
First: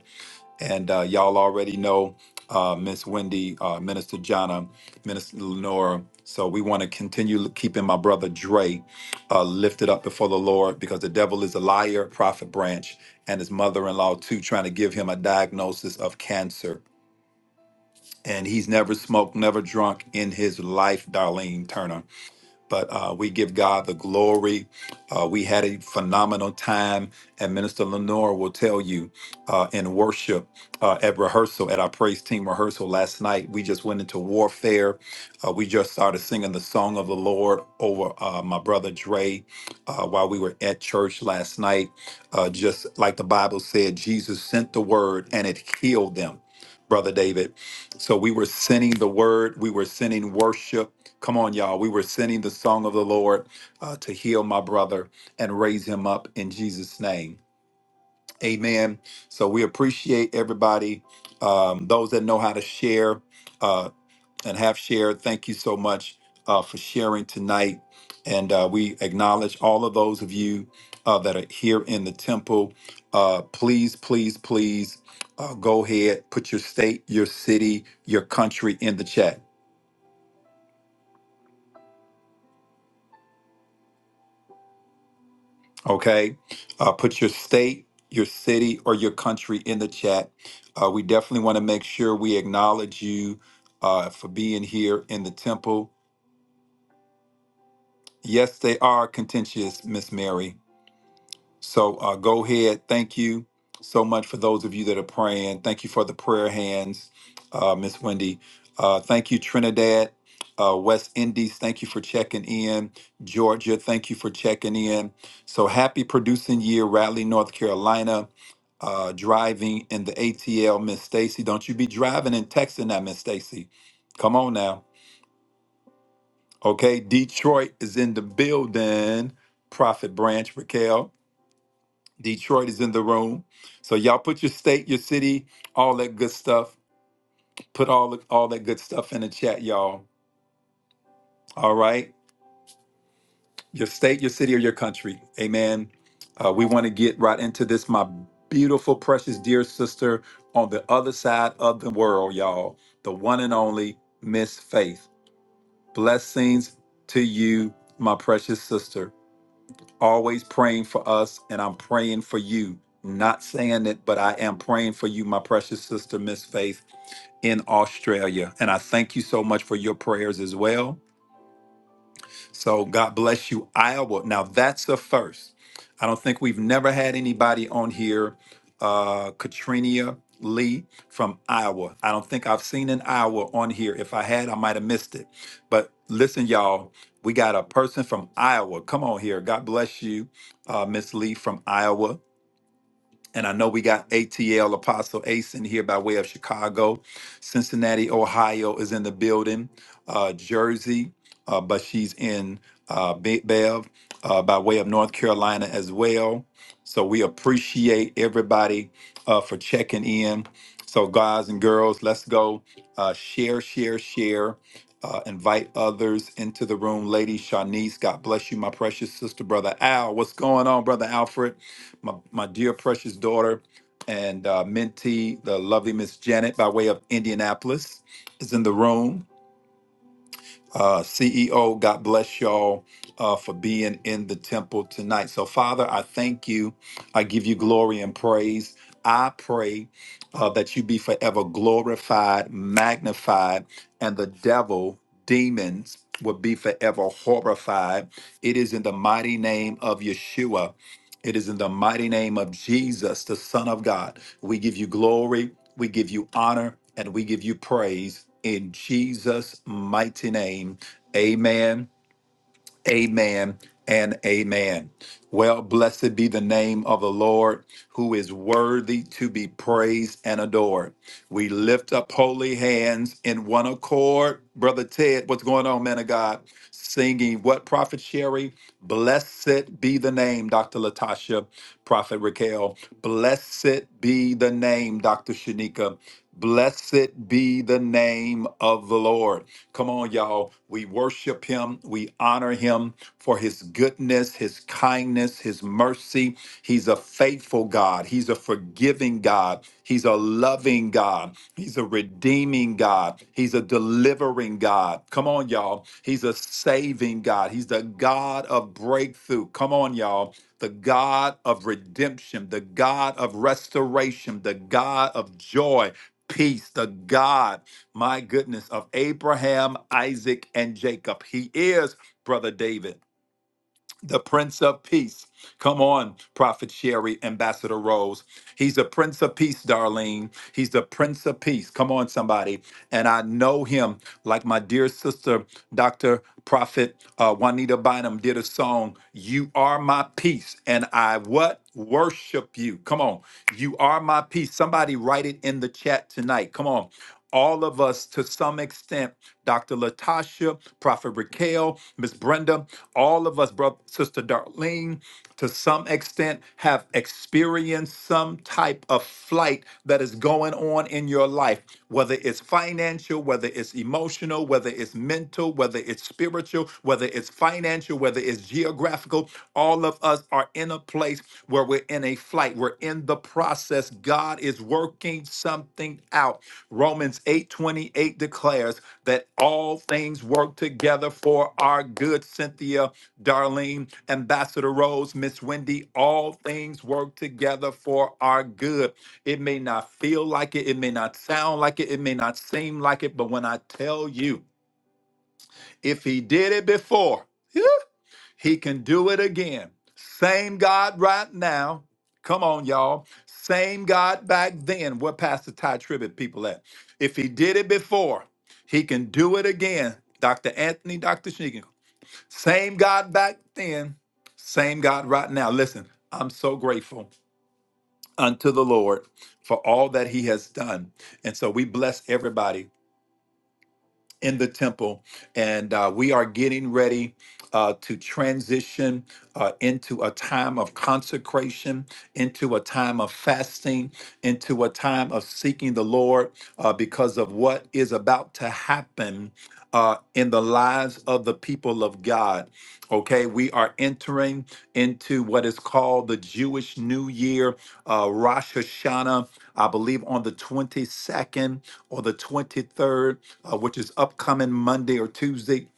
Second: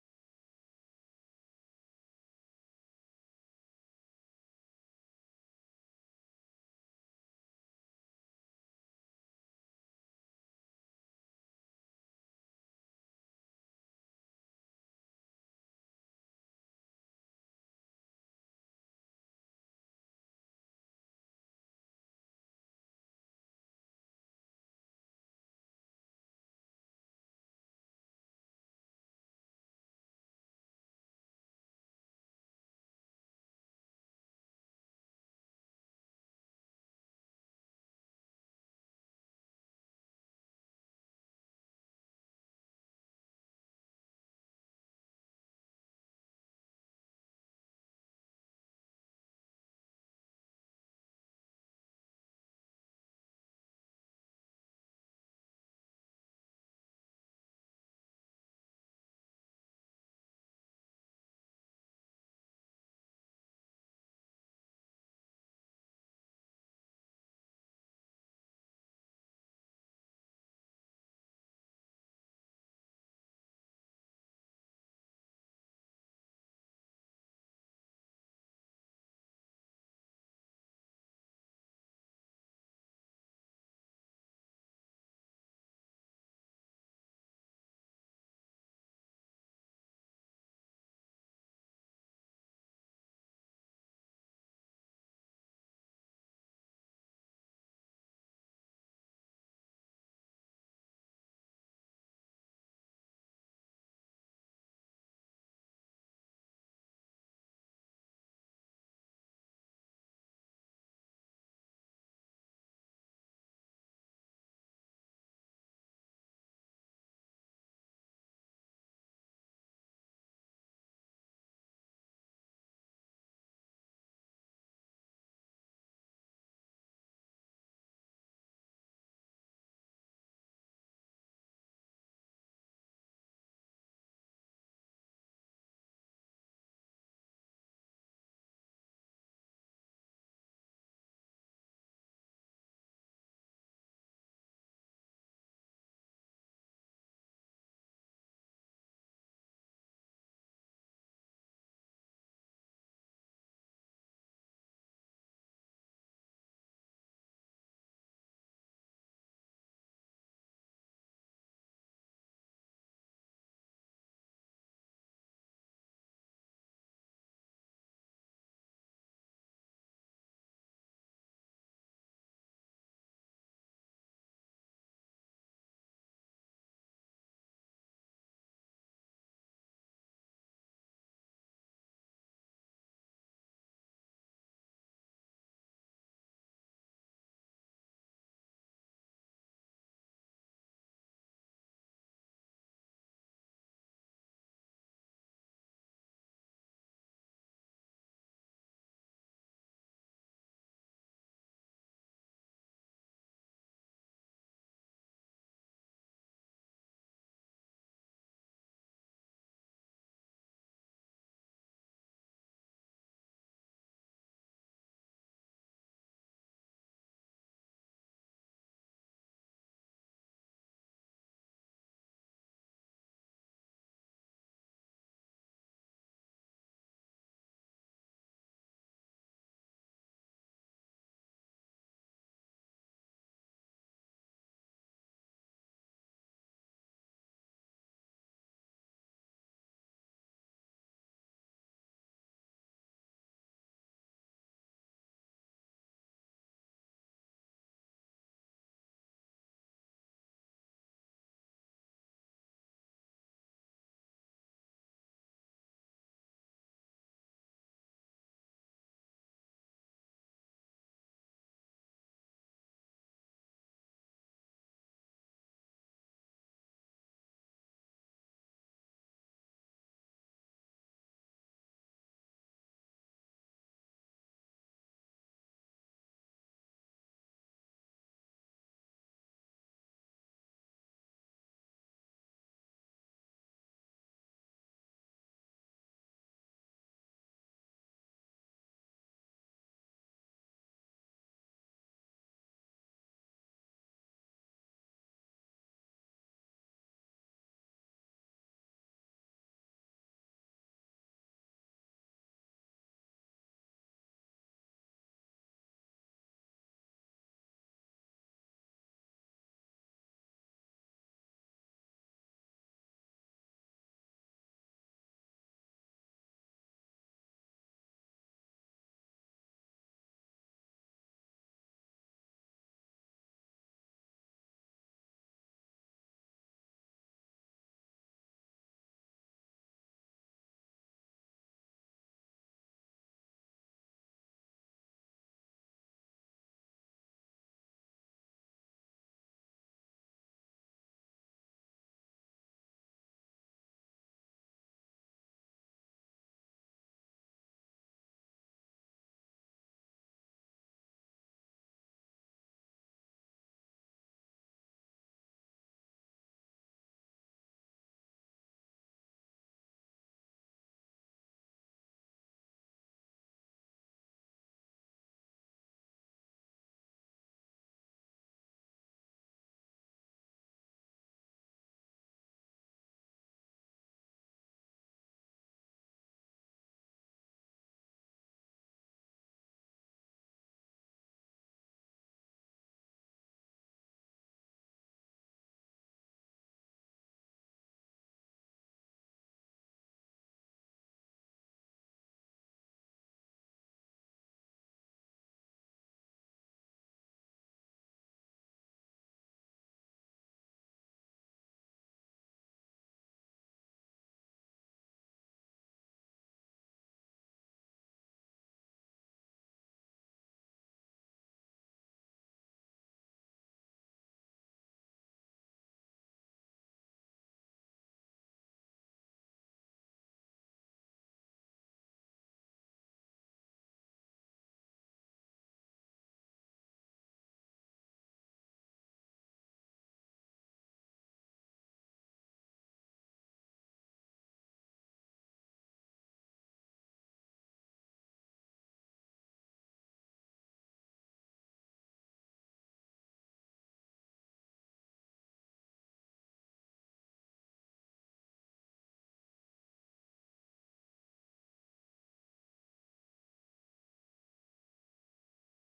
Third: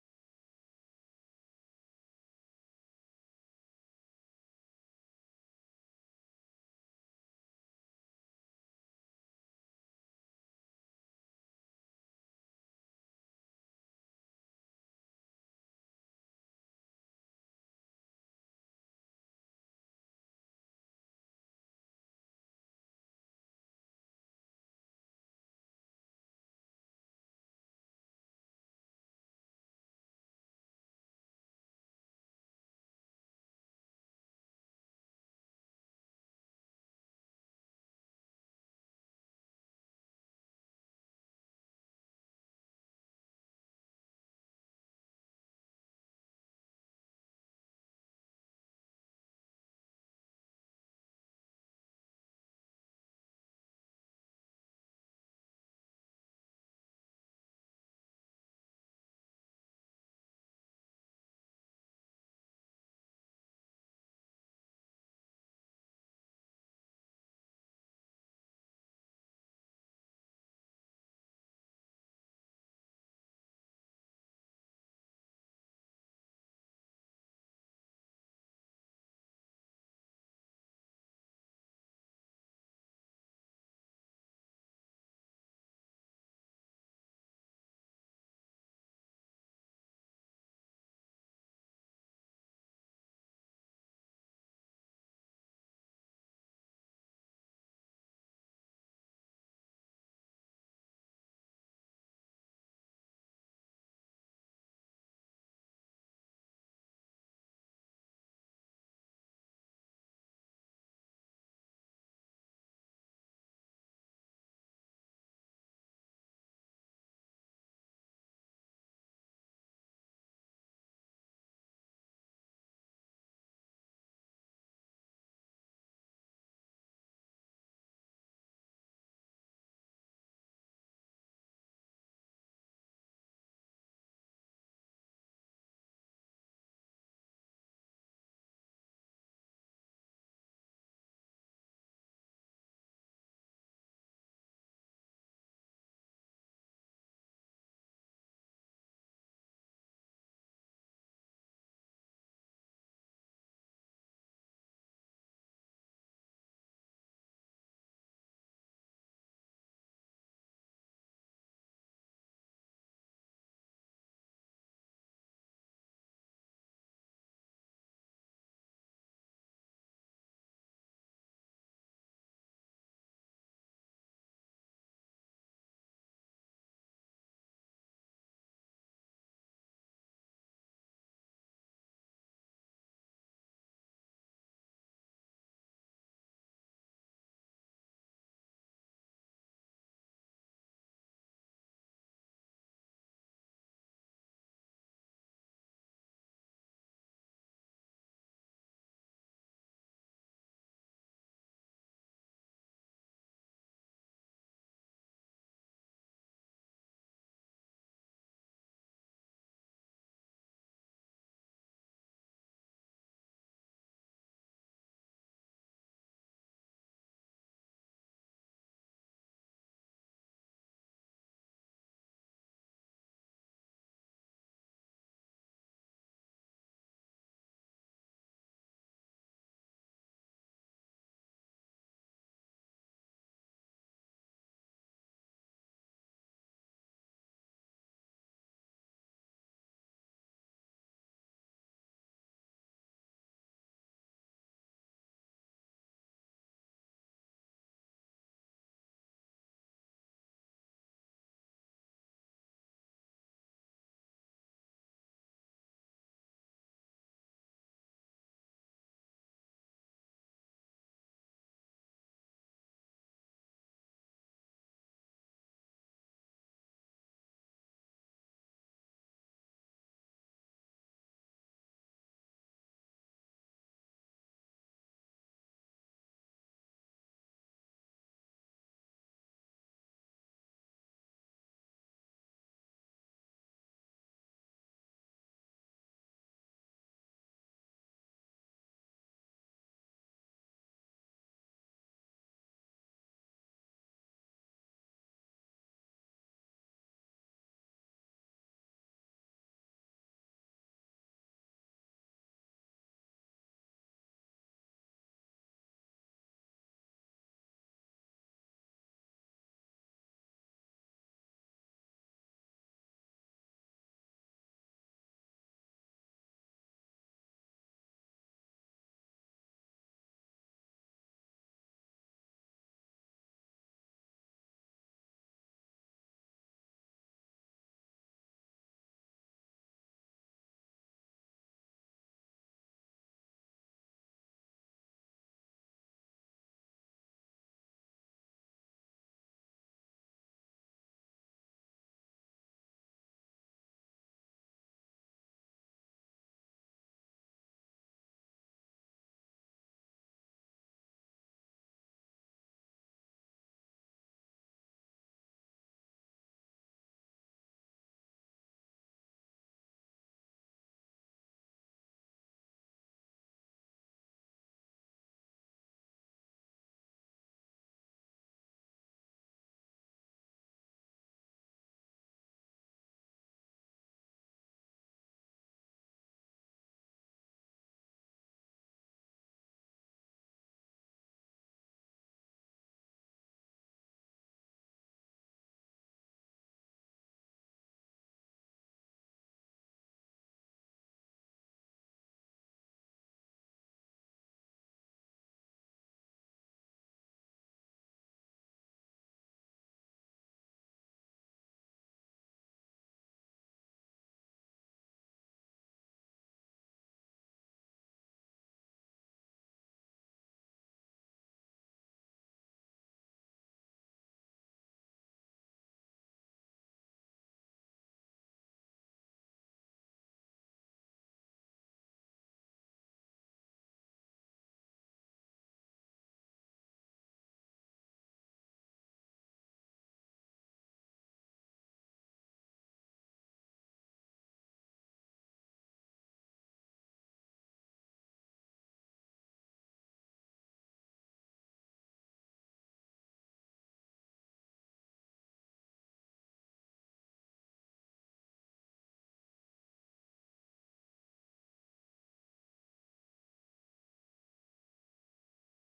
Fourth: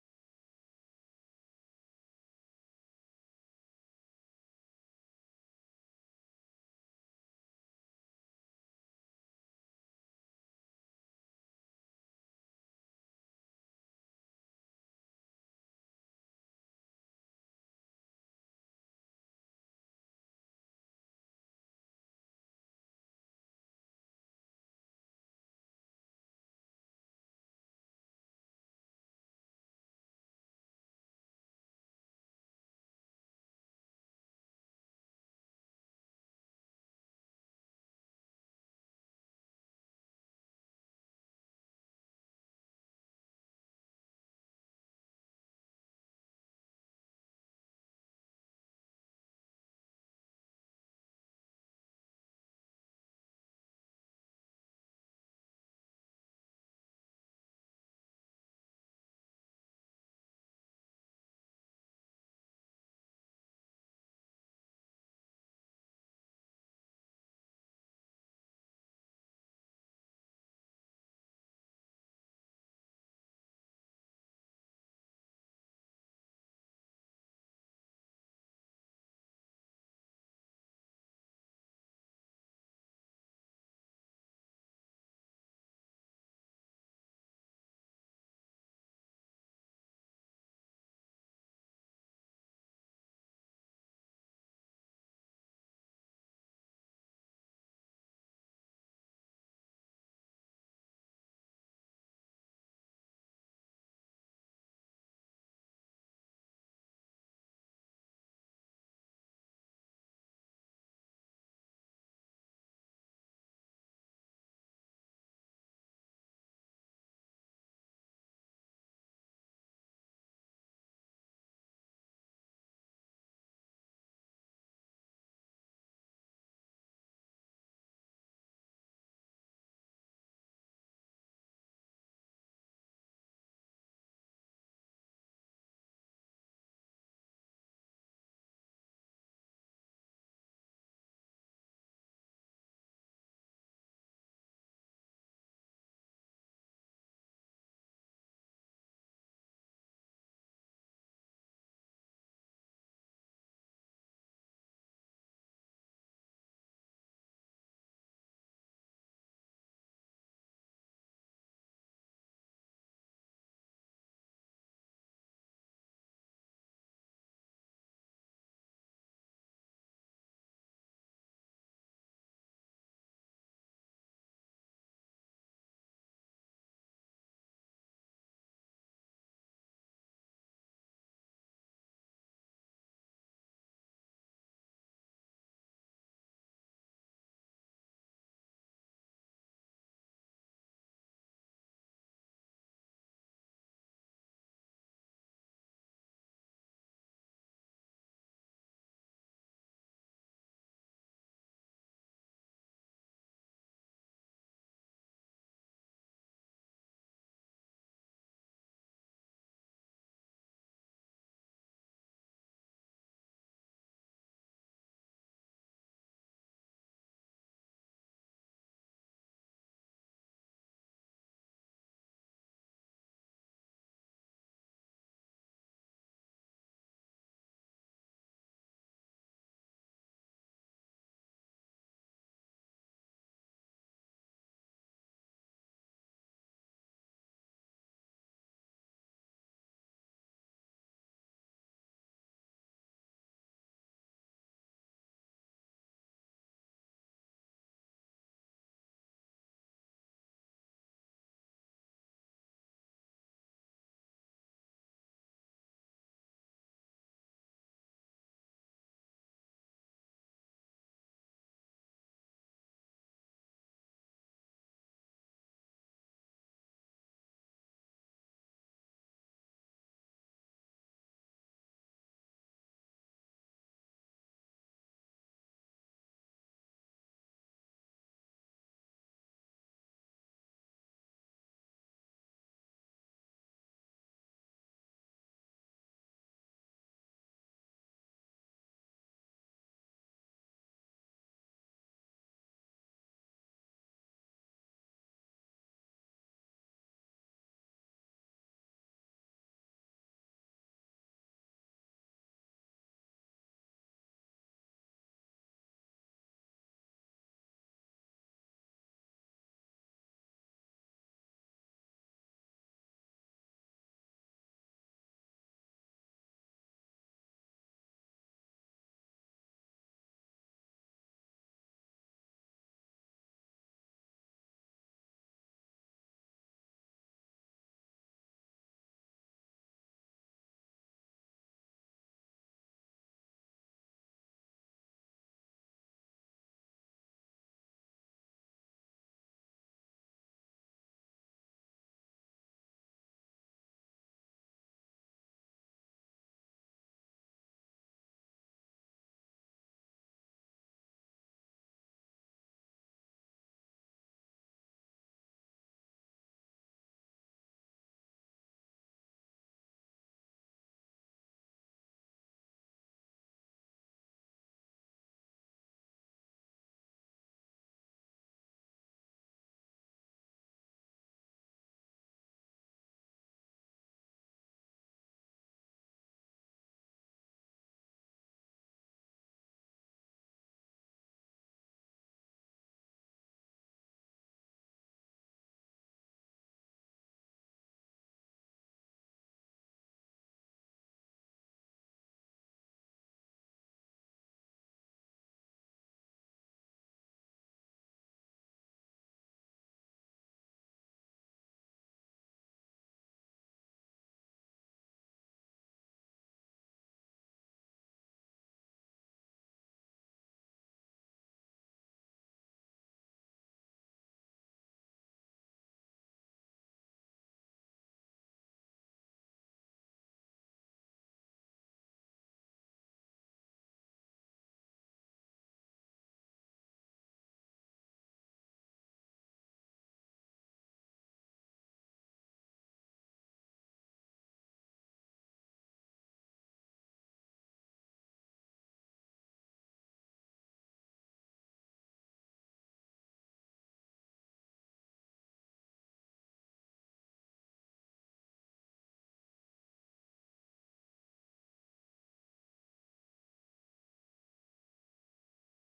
A: and uh, y'all already know uh, Miss Wendy, uh, Minister Jonna, Minister Lenora. So we want to continue keeping my brother Dre uh, lifted up before the Lord because the devil is a liar, Prophet Branch, and his mother in law, too, trying to give him a diagnosis of cancer. And he's never smoked, never drunk in his life, Darlene Turner. But uh, we give God the glory. Uh, we had a phenomenal time, and Minister Lenore will tell you uh, in worship uh, at rehearsal, at our praise team rehearsal last night. We just went into warfare. Uh, we just started singing the song of the Lord over uh, my brother Dre uh, while we were at church last night. Uh, just like the Bible said, Jesus sent the word and it healed them, Brother David. So we were sending the word, we were sending worship Come on, y'all. We were sending the song of the Lord uh, to heal my brother and raise him up in Jesus' name. Amen. So we appreciate everybody. Um, those that know how to share uh, and have shared, thank you so much uh, for sharing tonight. And uh, we acknowledge all of those of you uh, that are here in the temple. Uh, please, please, please uh, go ahead, put your state, your city, your country in the chat Okay. Uh, put your state, your city, or your country in the chat. Uh, we definitely want to make sure we acknowledge you uh, for being here in the temple. Yes, they are contentious, Miss Mary. So uh, go ahead. Thank you so much for those of you that are praying. Thank you for the prayer hands, uh, Miss Wendy. Uh, thank you, Trinidad. Uh, West Indies, thank you for checking in. Georgia, thank you for checking in. So happy producing year, Raleigh, North Carolina. Uh, driving in the ATL, Miss Stacy. Don't you be driving and texting that, Miss Stacy. Come on now. Okay, Detroit is in the building. Prophet Branch, Raquel. Detroit is in the room. So y'all put your state, your city, all that good stuff. Put all the- all that good stuff in the chat, y'all. All right, your state, your city, or your country. Amen. Uh, we want to get right into this, my beautiful, precious, dear sister on the other side of the world, y'all. The one and only Miss Faith. Blessings to you, my precious sister. always praying for us, and I'm praying for you. Not saying it, but I am praying for you, my precious sister, Miss Faith, in Australia. And I thank you so much for your prayers as well. So God bless you, Iowa. Now that's a first. I don't think we've never had anybody on here, uh, Katrina Lee from Iowa. I don't think I've seen an Iowa on here. If I had, I might have missed it. But listen, y'all, we got a person from Iowa. Come on here. God bless you, uh, Miss Lee from Iowa. And I know we got ATL Apostle Ace in here by way of Chicago. Cincinnati, Ohio is in the building. Uh, Jersey, uh, but she's in uh, Big Bev uh, by way of North Carolina as well. So we appreciate everybody uh, for checking in. So, guys and girls, let's go uh, share, share, share. Uh, invite others into the room. Lady Shanice, God bless you, my precious sister, brother Al. What's going on, brother Alfred? my, my dear precious daughter and uh, mentee, the lovely Miss Janet, by way of Indianapolis, is in the room. Uh, CEO, God bless y'all uh, for being in the temple tonight. So, Father, I thank you. I give you glory and praise. I pray uh, that you be forever glorified, magnified, and the devil, demons, will be forever horrified. It is in the mighty name of Yeshua it is in the mighty name of Jesus, the Son of God. We give you glory, we give you honor, and we give you praise in Jesus' mighty name. Amen Amen and amen. Well, blessed be the name of the Lord, who is worthy to be praised and adored. We lift up holy hands in one accord. Brother Ted, what's going on, man of God? Singing what, Prophet Sherry? Blessed be the name, Dr. Latasha, Prophet Raquel. Blessed be the name, Dr. Shanika. Blessed be the name of the Lord. Come on, y'all. We worship him. We honor him for his goodness, his kindness, his mercy. He's a faithful God. He's a forgiving God. He's a loving God. He's a redeeming God. He's a delivering God. Come on, y'all. He's a saving God. He's the God of breakthrough. Come on, y'all. The God of redemption, the God of restoration, the God of joy, peace, the God my goodness, of Abraham, Isaac, and Jacob. He is Brother David the Prince of Peace. Come on, Prophet Sherry, Ambassador Rose. He's a Prince of Peace, Darlene. He's the Prince of Peace. Come on, somebody. And I know him like my dear sister, Dr. Prophet uh, Juanita Bynum did a song, You Are My Peace. And I what? Worship you. Come on. You are my peace. Somebody write it in the chat tonight. Come on. All of us, to some extent, Dr. Latasha, Prophet Raquel, Miss Brenda. All of us, brother, sister Darlene, to some extent, have experienced some type of flight that is going on in your life, whether it's financial, whether it's emotional, whether it's mental, whether it's spiritual, whether it's financial, whether it's geographical. All of us are in a place where we're in a flight. We're in the process. God is working something out. Romans eight twenty eight declares that all things work together for our good. Cynthia, Darlene, Ambassador Rose, Miss Wendy, all things work together for our good. It may not feel like it, it may not sound like it, it may not seem like it, but when I tell you, if he did it before, yeah, he can do it again. Same God right now. Come on, y'all. Same God back then. Where Pastor Ty Tribbett people at? If he did it before, he can do it again. Dr. Anthony, Dr. Sheegan. Same God back then, same God right now. Listen, I'm so grateful unto the Lord for all that he has done. And so we bless everybody in the temple, and uh, we are getting ready uh, to transition uh, into a time of consecration, into a time of fasting, into a time of seeking the Lord uh, because of what is about to happen. Uh, in the lives of the people of God. Okay, we are entering into what is called the Jewish New Year, uh, Rosh Hashanah, I believe on the 22nd or the 23rd uh, which is upcoming Monday or Tuesday.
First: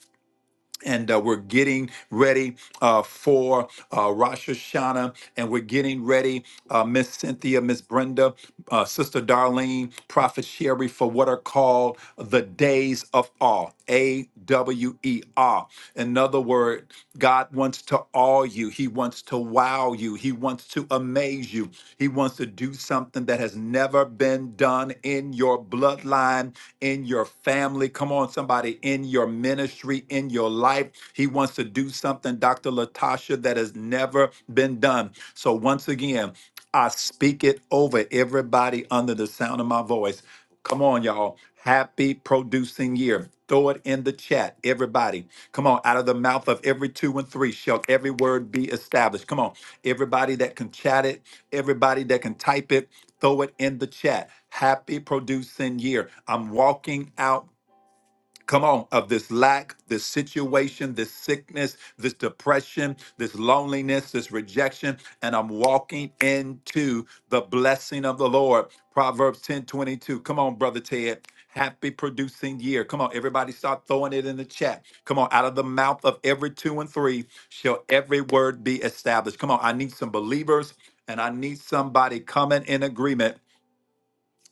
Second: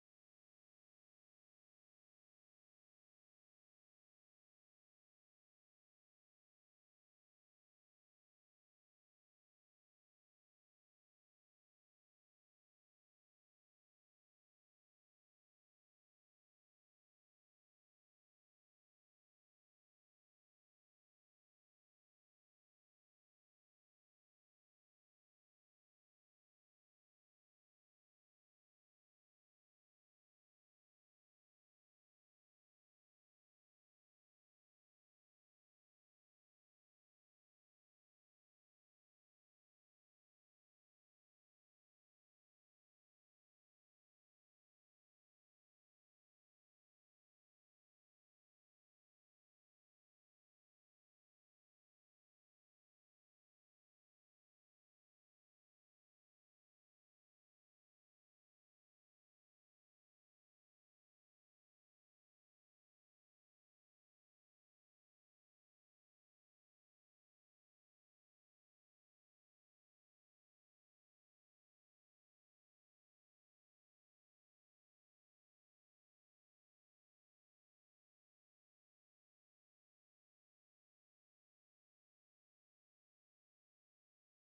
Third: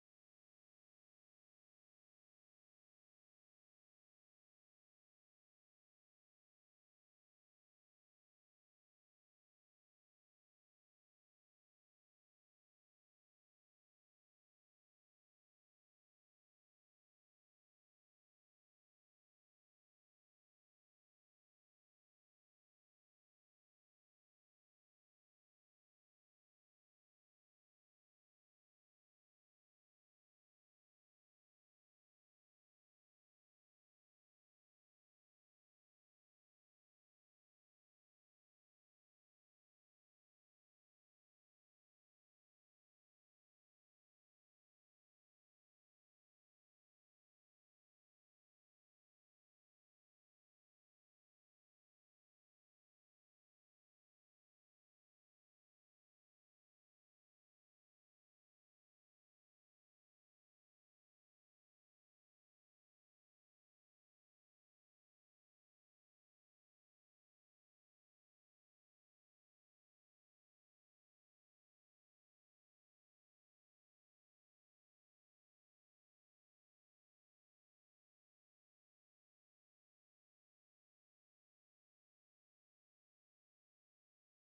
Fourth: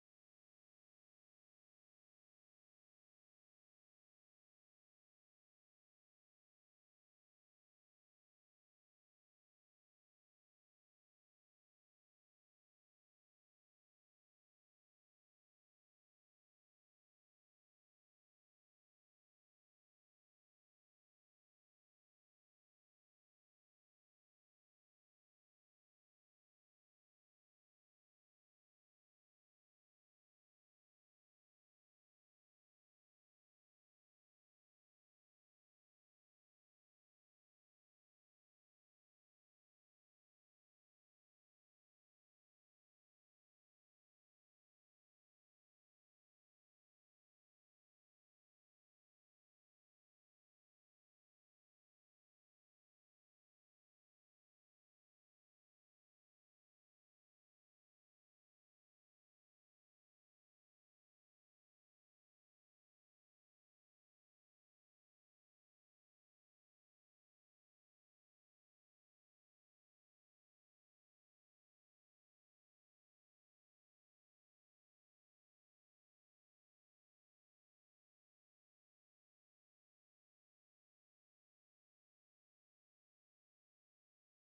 A: And uh, we're getting ready uh, for uh, Rosh Hashanah, and we're getting ready, uh, Miss Cynthia, Miss Brenda, uh, Sister Darlene, Prophet Sherry, for what are called the days of awe, A W E R. Another word, God wants to awe you. He wants to wow you. He wants to amaze you. He wants to do something that has never been done in your bloodline in your family. Come on, somebody, in your ministry, in your life. He wants to do something, Dr. Latasha, that has never been done. So, once again, I speak it over everybody under the sound of my voice. Come on, y'all. Happy producing year. Throw it in the chat, everybody. Come on, out of the mouth of every two and three shall every word be established. Come on, everybody that can chat it, everybody that can type it, Throw it in the chat. Happy producing year. I'm walking out. Come on, of this lack, this situation, this sickness, this depression, this loneliness, this rejection, and I'm walking into the blessing of the Lord. Proverbs 10 22. Come on, Brother Ted. Happy producing year. Come on, everybody start throwing it in the chat. Come on, out of the mouth of every two and three shall every word be established. Come on, I need some believers and I need somebody coming in agreement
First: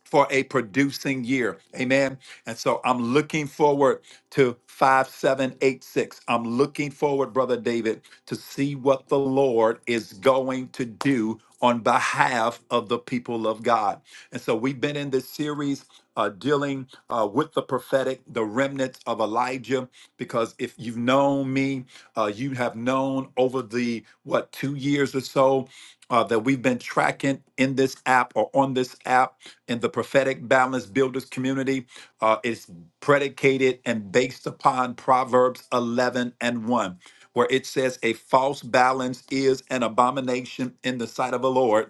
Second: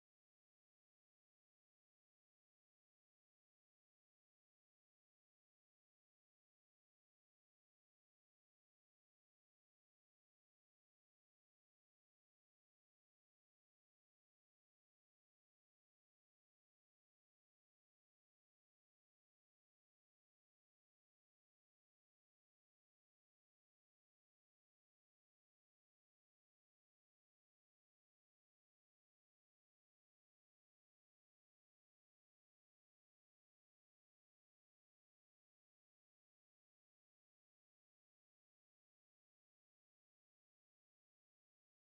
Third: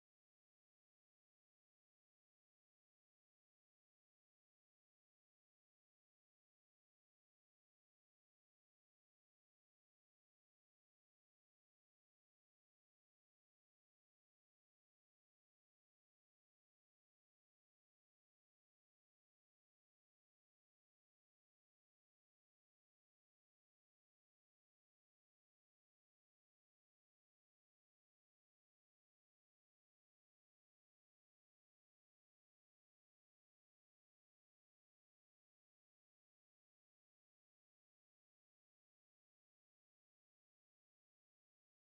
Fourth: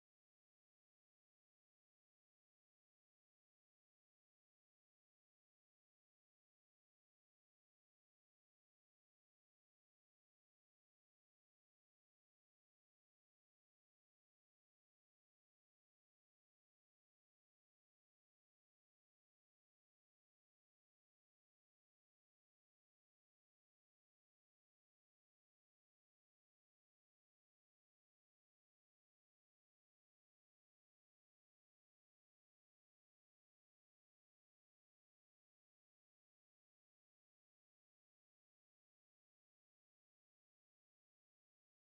A: for a producing year. Amen. And so I'm looking forward to 5786. I'm looking forward, Brother David, to see what the Lord is going to do on behalf of the people of God. And so we've been in this series uh, dealing uh, with the prophetic, the remnants of Elijah, because if you've known me, uh, you have known over the, what, two years or so uh, that we've been tracking in this app or on this app in the prophetic balance builders community uh, is predicated and based upon Proverbs 11 and 1, where it says, A false balance is an abomination in the sight of the Lord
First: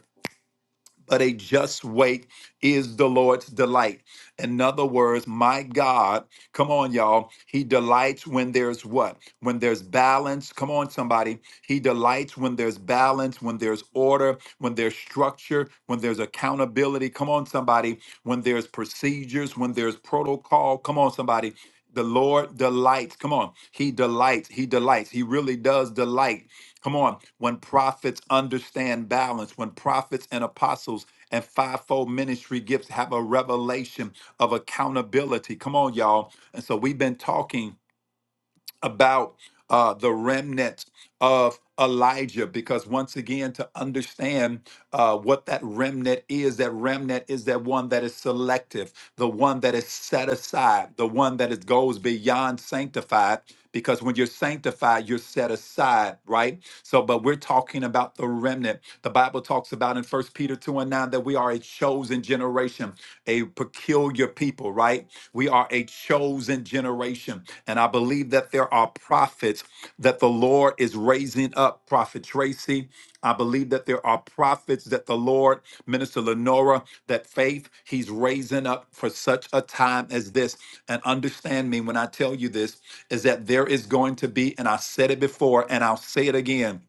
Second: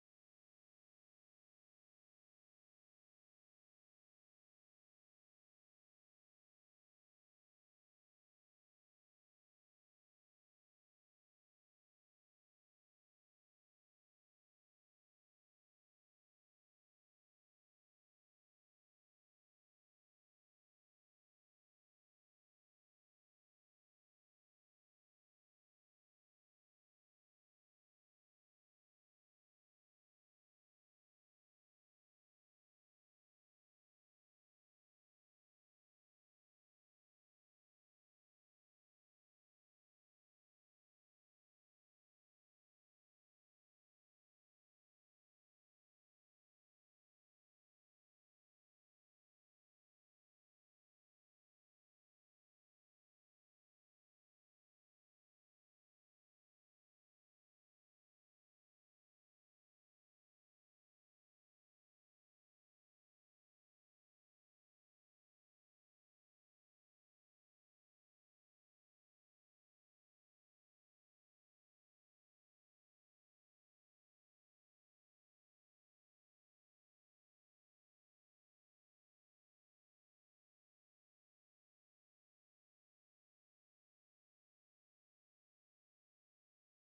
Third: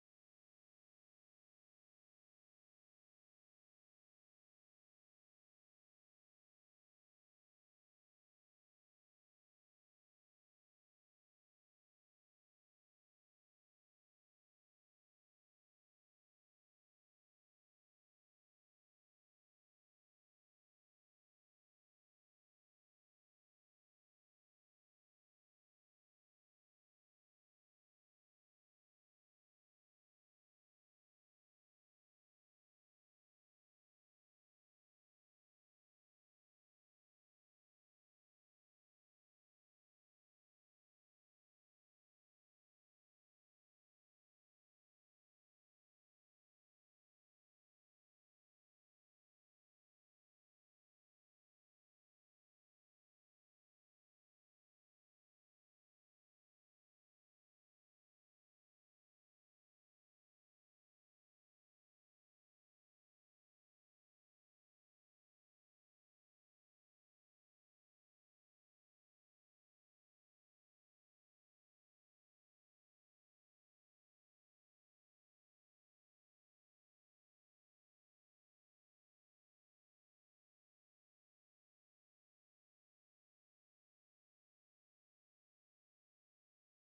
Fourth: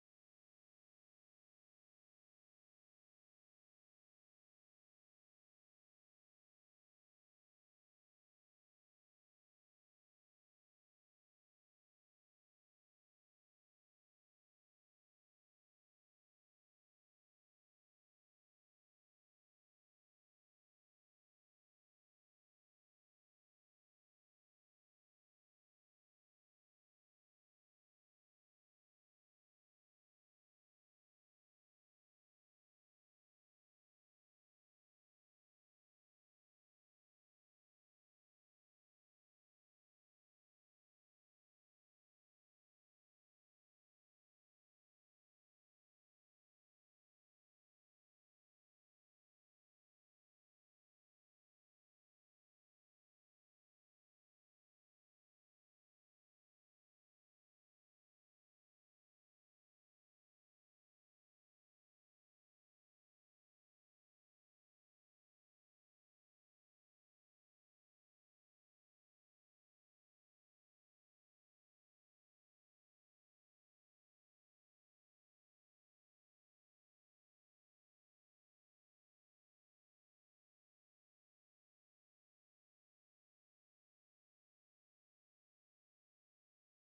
A: but a just wait is the Lord's delight. In other words, my God, come on, y'all. He delights when there's what? When there's balance. Come on, somebody. He delights when there's balance, when there's order, when there's structure, when there's accountability. Come on, somebody. When there's procedures, when there's protocol. Come on, somebody. The Lord delights. Come on. He delights. He delights. He really does delight Come on. When prophets understand balance, when prophets and apostles and fivefold ministry gifts have a revelation of accountability. Come on, y'all. And so we've been talking about uh, the remnant of Elijah, because once again, to understand uh, what that remnant is, that remnant is that one that is selective, the one that is set aside, the one that is, goes beyond sanctified. Because when you're sanctified, you're set aside, right? So, but we're talking about the remnant. The Bible talks about in First Peter 2 and 9 that we are a chosen generation, a peculiar people, right? We are a chosen generation and I believe that there are prophets that the Lord is raising up. Prophet Tracy, I believe that there are prophets that the Lord, Minister Lenora, that faith He's raising up for such a time as this. And understand me when I tell you this is that there is going to be, and I said it before, and I'll say it again.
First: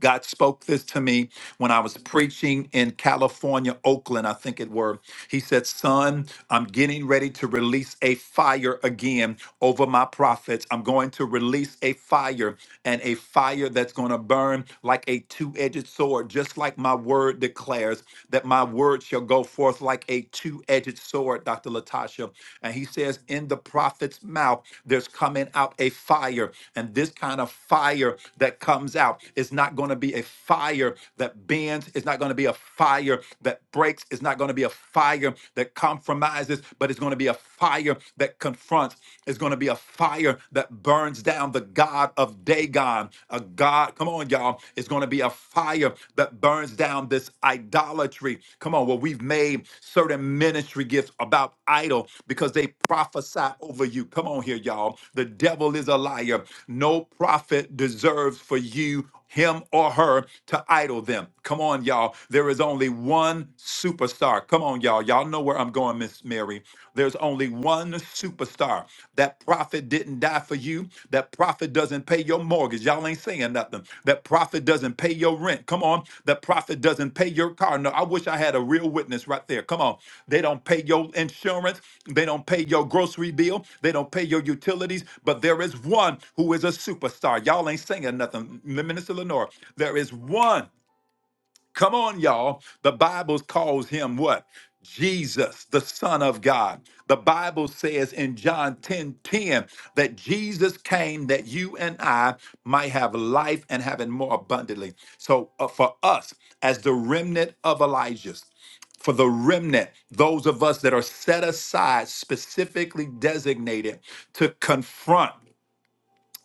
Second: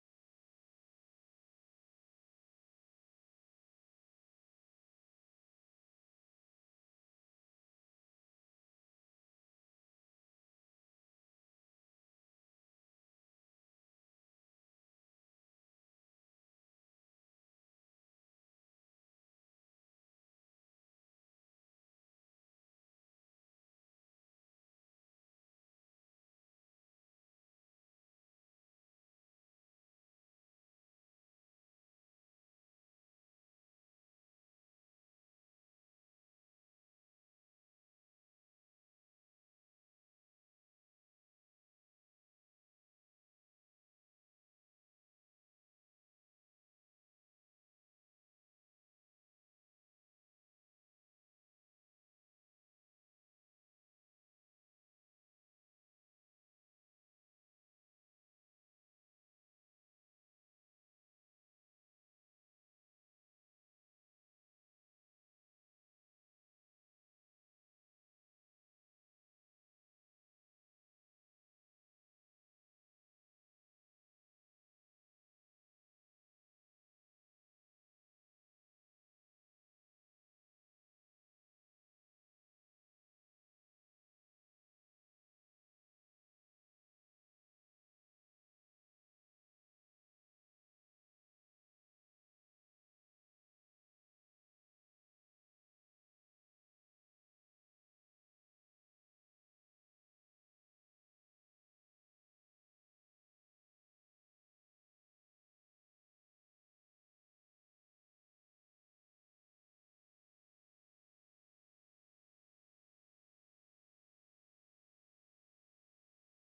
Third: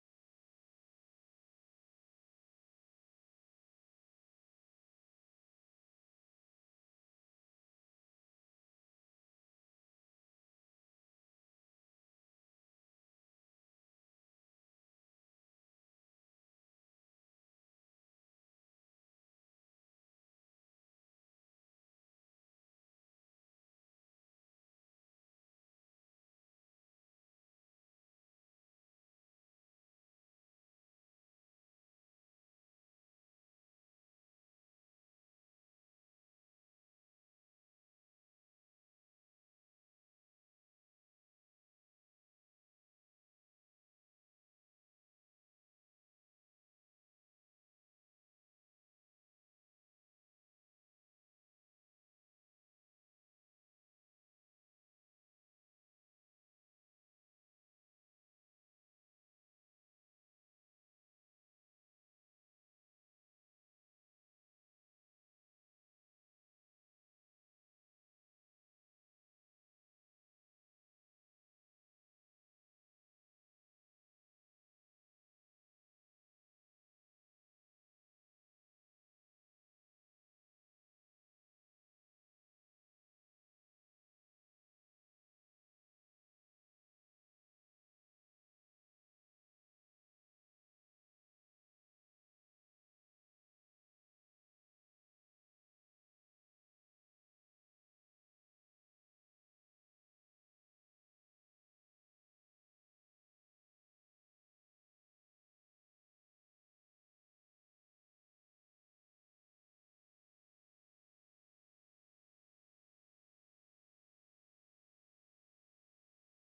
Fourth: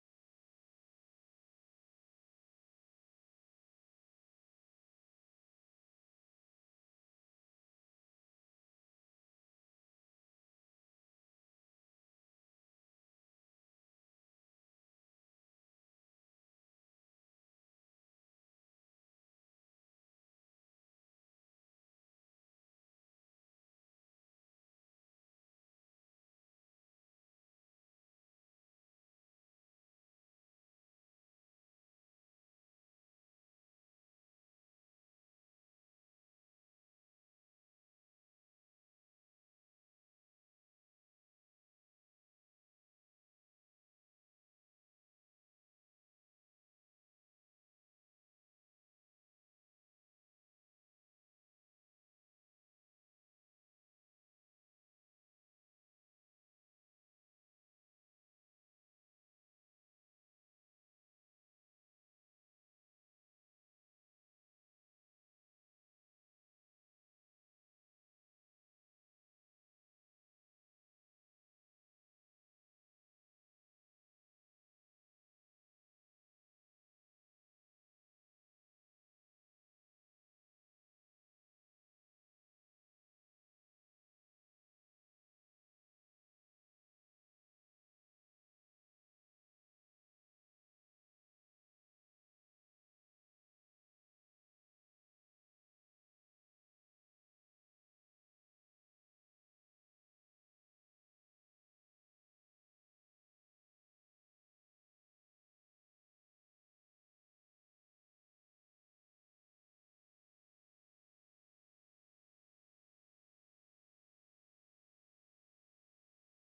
A: God spoke this to me when I was preaching in California, Oakland, I think it were. He said, Son, I'm getting ready to release a fire again over my prophets. I'm going to release a fire and a fire that's going to burn like a two edged sword, just like my word declares that my word shall go forth like a two edged sword, Dr. Latasha. And he says, In the prophet's mouth, there's coming out a fire. And this kind of fire that comes out is not going to be a fire that that bends. It's not going to be a fire that breaks. It's not going to be a fire that compromises, but it's going to be a fire that confronts. It's going to be a fire that burns down the God of Dagon. A God, come on, y'all. It's going to be a fire that burns down this idolatry. Come on, well, we've made certain ministry gifts about idol because they prophesy over you. Come on here, y'all. The devil is a liar. No prophet deserves for you him or her to idol them. Come on, y'all. There is only one superstar. Come on, y'all. Y'all know where I'm going, Miss Mary. There's only one superstar. That prophet didn't die for you. That prophet doesn't pay your mortgage. Y'all ain't saying nothing. That prophet doesn't doesn't pay your rent. Come on. The prophet doesn't pay your car. No, I wish I had a real witness right there. Come on. They don't pay your insurance. They don't pay your grocery bill. They don't pay your utilities. But there is one who is a superstar. Y'all ain't singing nothing, Minister Lenore. There is one Come on, y'all. The Bible calls him what? Jesus, the Son of God. The Bible says in John 10 10 that Jesus came that you and I might have life and have it more abundantly. So, uh, for us, as the remnant of Elijah's, for the remnant, those of us that are set aside, specifically designated to confront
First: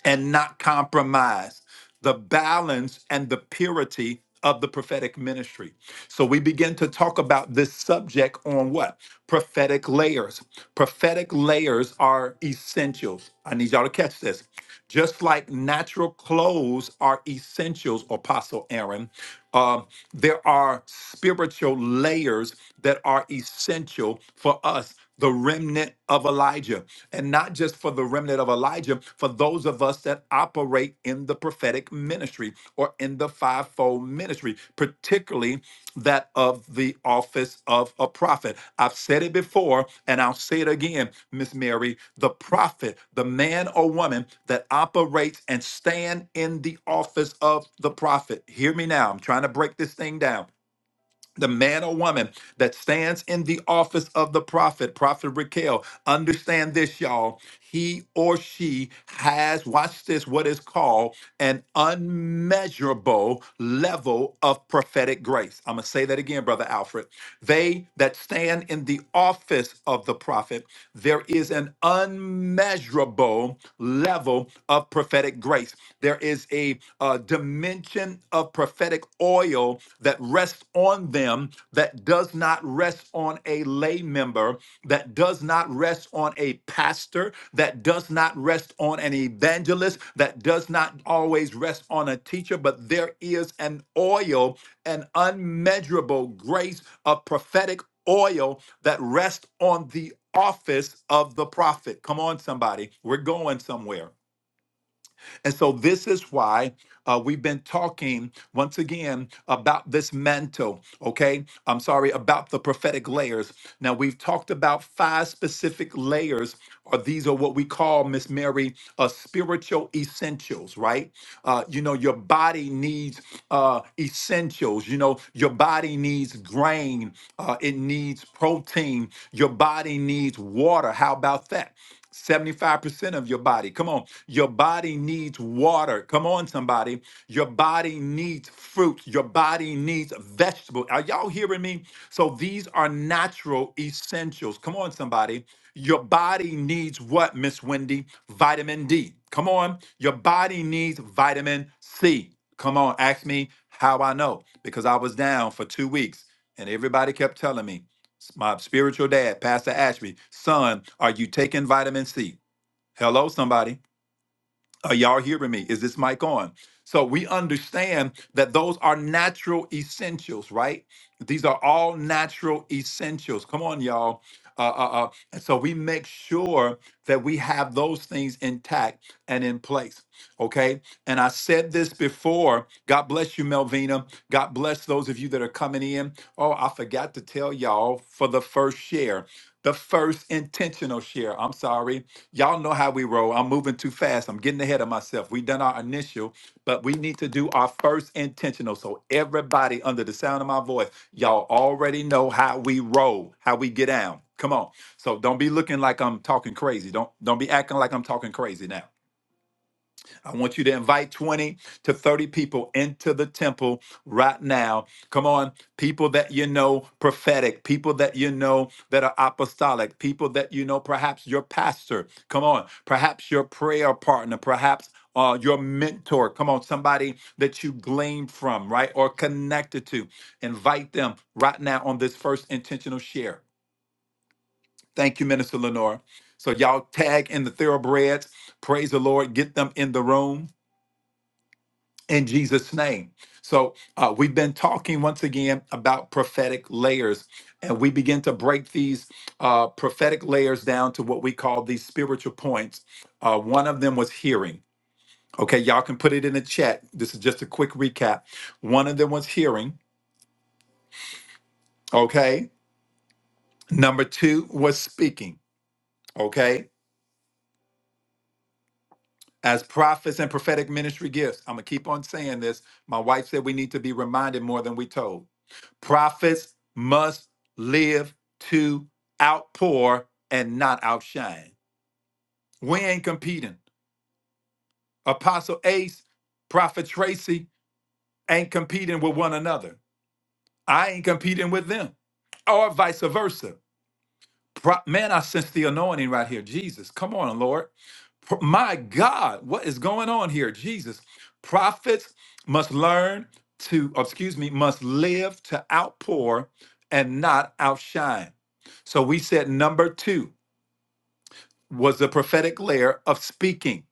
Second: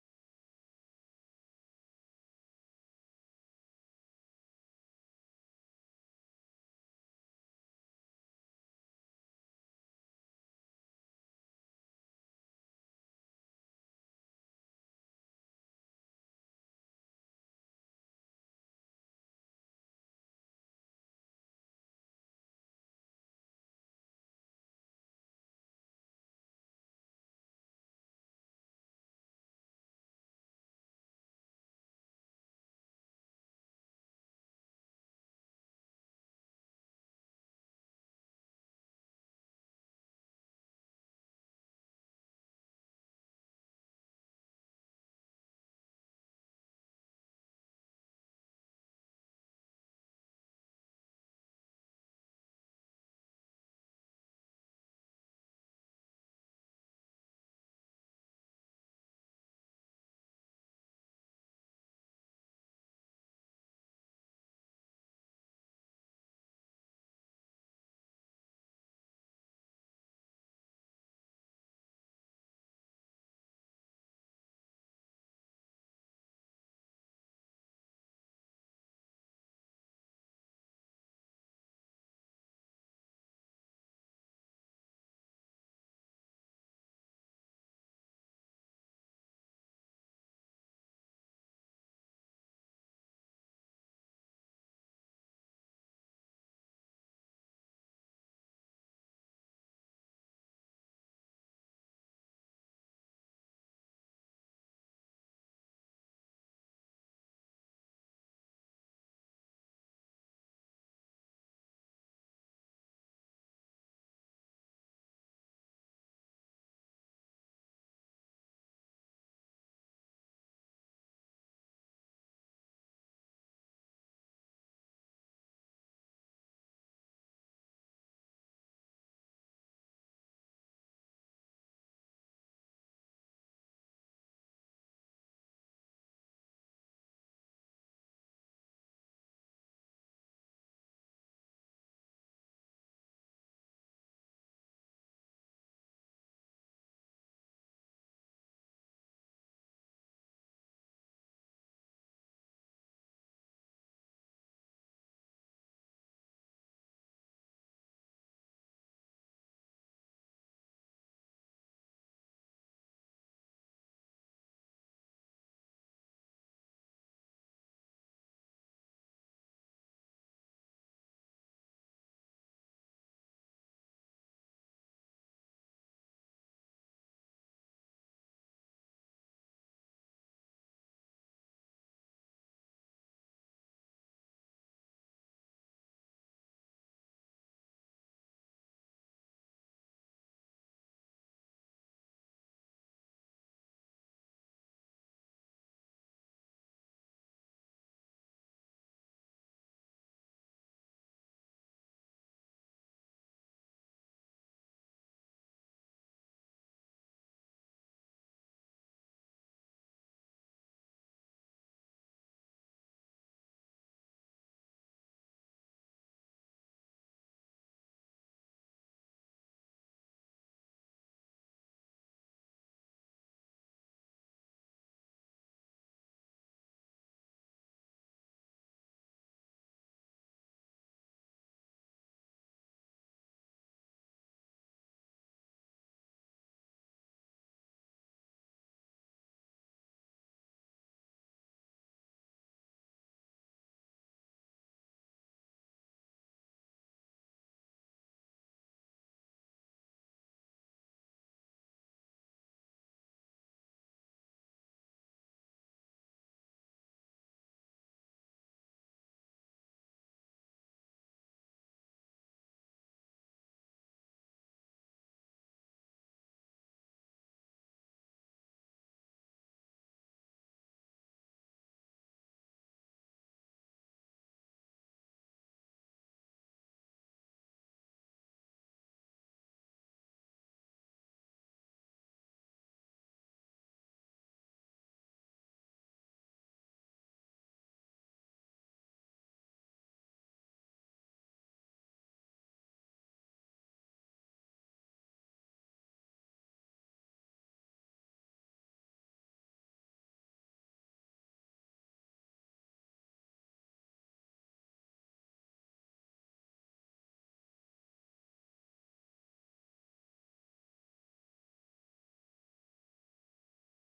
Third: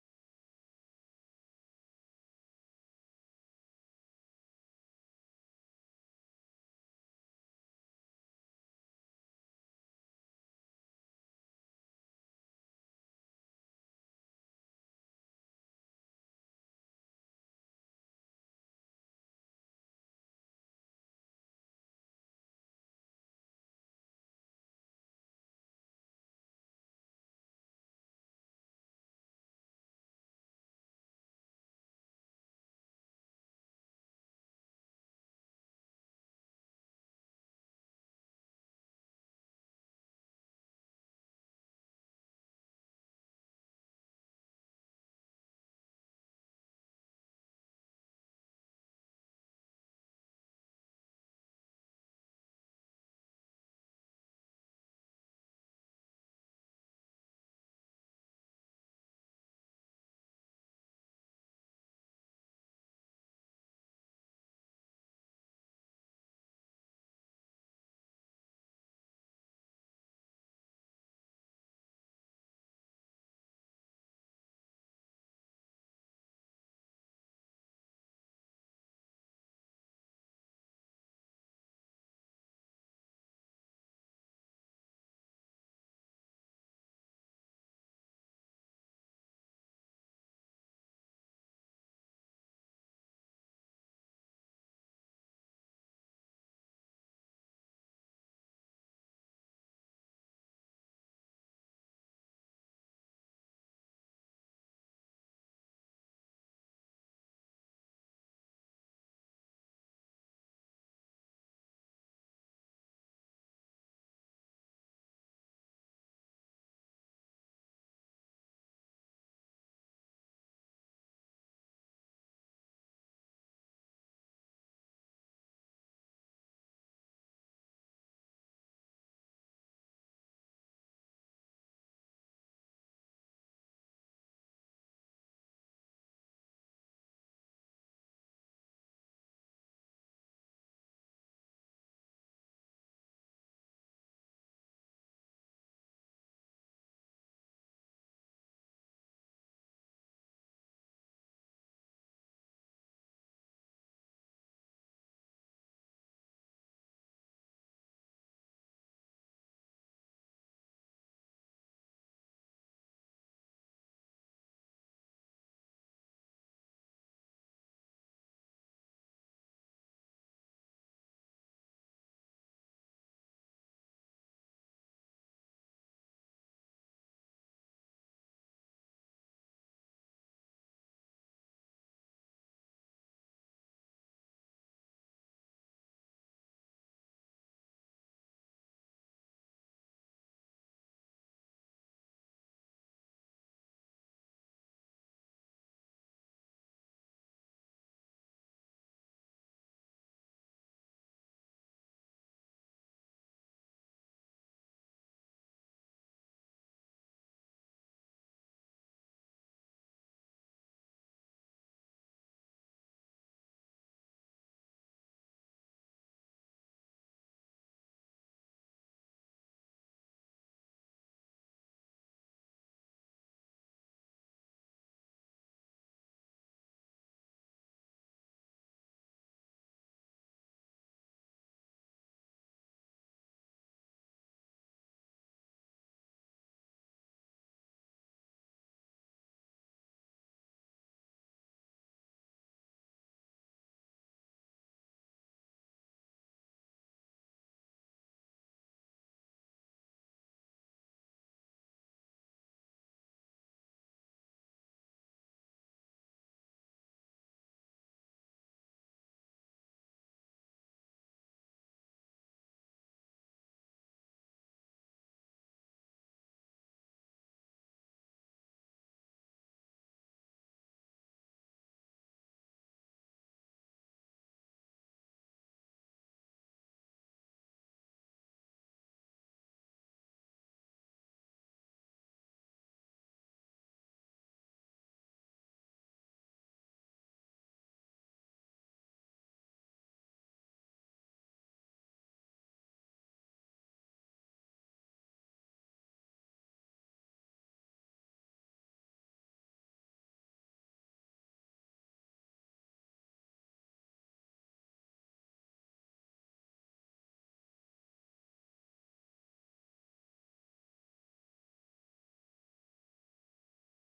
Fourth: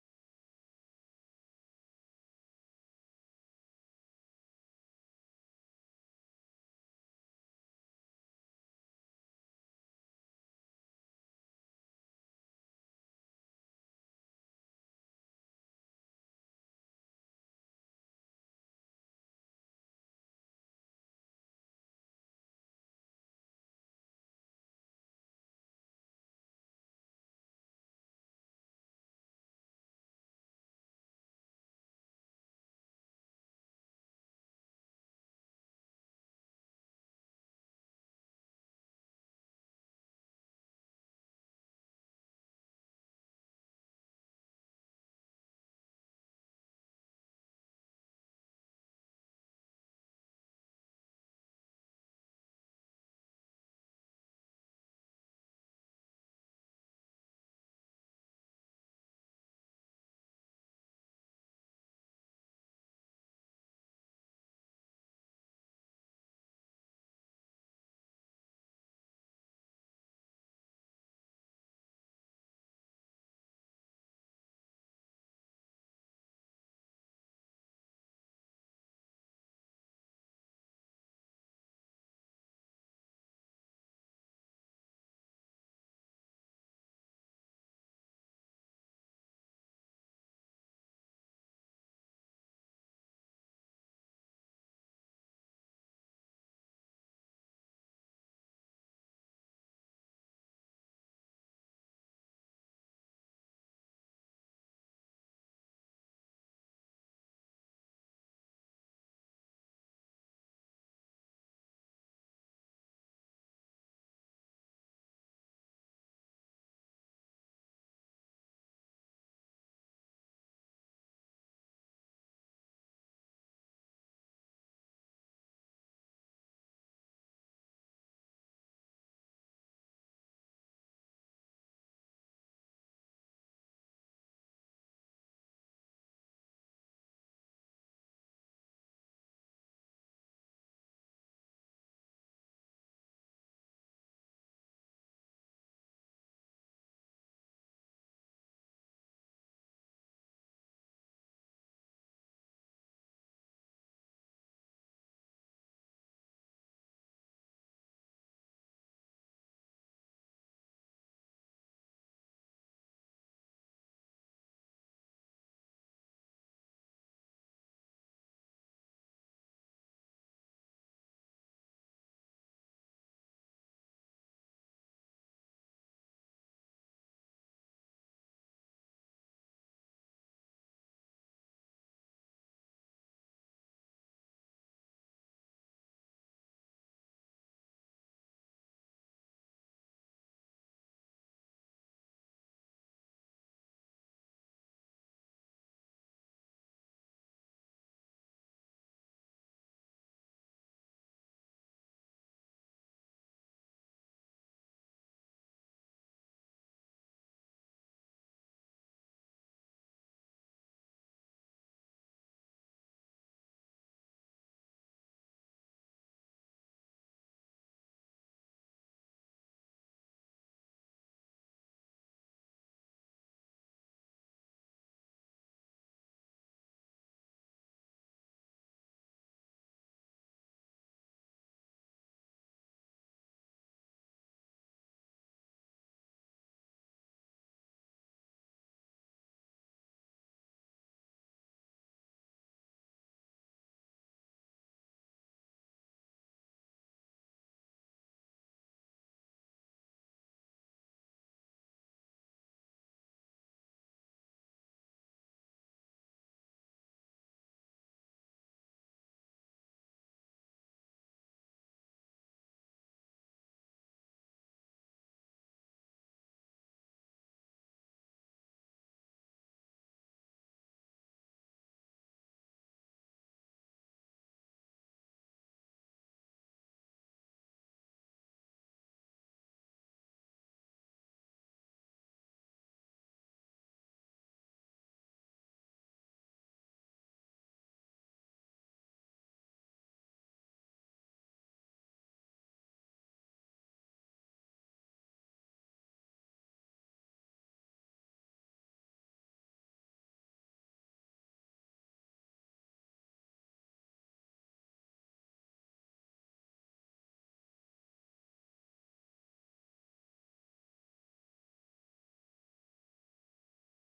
A: and not compromise the balance and the purity of the prophetic ministry. So we begin to talk about this subject on what? Prophetic layers. Prophetic layers are essentials. I need y'all to catch this. Just like natural clothes are essentials, Apostle Aaron, um, there are spiritual layers that are essential for us the remnant of Elijah. And not just for the remnant of Elijah, for those of us that operate in the prophetic ministry or in the fivefold ministry, particularly that of the office of a prophet. I've said it before and I'll say it again, Miss Mary, the prophet, the man or woman that operates and stand in the office of the prophet. Hear me now. I'm trying to break this thing down the man or woman that stands in the office of the prophet, Prophet Raquel, understand this, y'all. He or she has, watch this, what is called an unmeasurable level of prophetic grace. I'm going to say that again, Brother Alfred. They that stand in the office of the prophet, there is an unmeasurable level of prophetic grace. There is a, uh dimension of prophetic oil that rests on them that does not rest on a lay member, that does not rest on a pastor, that does not rest on an evangelist, that does not always rest on a teacher, but there is an oil, an unmeasurable grace, a prophetic oil that rests on the office of the prophet. Come on, somebody. We're going somewhere. And so this is why uh, we've been talking once again about this mantle, okay? I'm sorry, about the prophetic layers. Now, we've talked about five specific layers, or these are what we call, Miss Mary, uh, spiritual essentials, right? Uh, you know, your body needs uh, essentials. You know, your body needs grain, uh, it needs protein, your body needs water. How about that? 75% of your body. Come on. Your body needs water. Come on, somebody. Your body needs fruit. Your body needs vegetables. Are y'all hearing me? So these are natural essentials. Come on, somebody. Your body needs what, Miss Wendy? Vitamin D. Come on. Your body needs vitamin C. Come on. Ask me how I know because I was down for two weeks and everybody kept telling me my spiritual dad, Pastor Ashby, son, are you taking vitamin C? Hello, somebody. Are y'all hearing me? Is this mic on? So we understand that those are natural essentials, right? These are all natural essentials. Come on, y'all. Uh, uh, uh. And so we make sure that we have those things intact and in place. Okay. And I said this before. God bless you, Melvina. God bless those of you that are coming in. Oh, I forgot to tell y'all for the first share, the first intentional share. I'm sorry. Y'all know how we roll. I'm moving too fast. I'm getting ahead of myself. We done our initial, but we need to do our first intentional. So everybody under the sound of my voice, y'all already know how we roll, how we get down. Come on. So don't be looking like I'm talking crazy. Don't don't be acting like I'm talking crazy now. I want you to invite 20 to 30 people into the temple right now. Come on, people that you know prophetic, people that you know that are apostolic, people that you know perhaps your pastor. Come on, perhaps your prayer partner, perhaps uh, your mentor. Come on, somebody that you glean from, right? Or connected to. Invite them right now on this first intentional share. Thank you, Minister Lenore. So, y'all tag in the thoroughbreds. Praise the Lord. Get them in the room in Jesus' name. So, uh, we've been talking once again about prophetic layers, and we begin to break these uh, prophetic layers down to what we call these spiritual points. Uh, one of them was hearing. Okay, y'all can put it in the chat. This is just a quick recap. One of them was hearing. Okay. Number two was speaking. Okay. As prophets and prophetic ministry gifts, I'm going to keep on saying this. My wife said we need to be reminded more than we told. Prophets must live to outpour and not outshine. We ain't competing. Apostle Ace, Prophet Tracy ain't competing with one another. I ain't competing with them, or vice versa. Pro- Man, I sense the anointing right here. Jesus, come on, Lord. Pro- My God, what is going on here? Jesus, prophets must learn to, excuse me, must live to outpour and not outshine. So we said number two was the prophetic layer of speaking.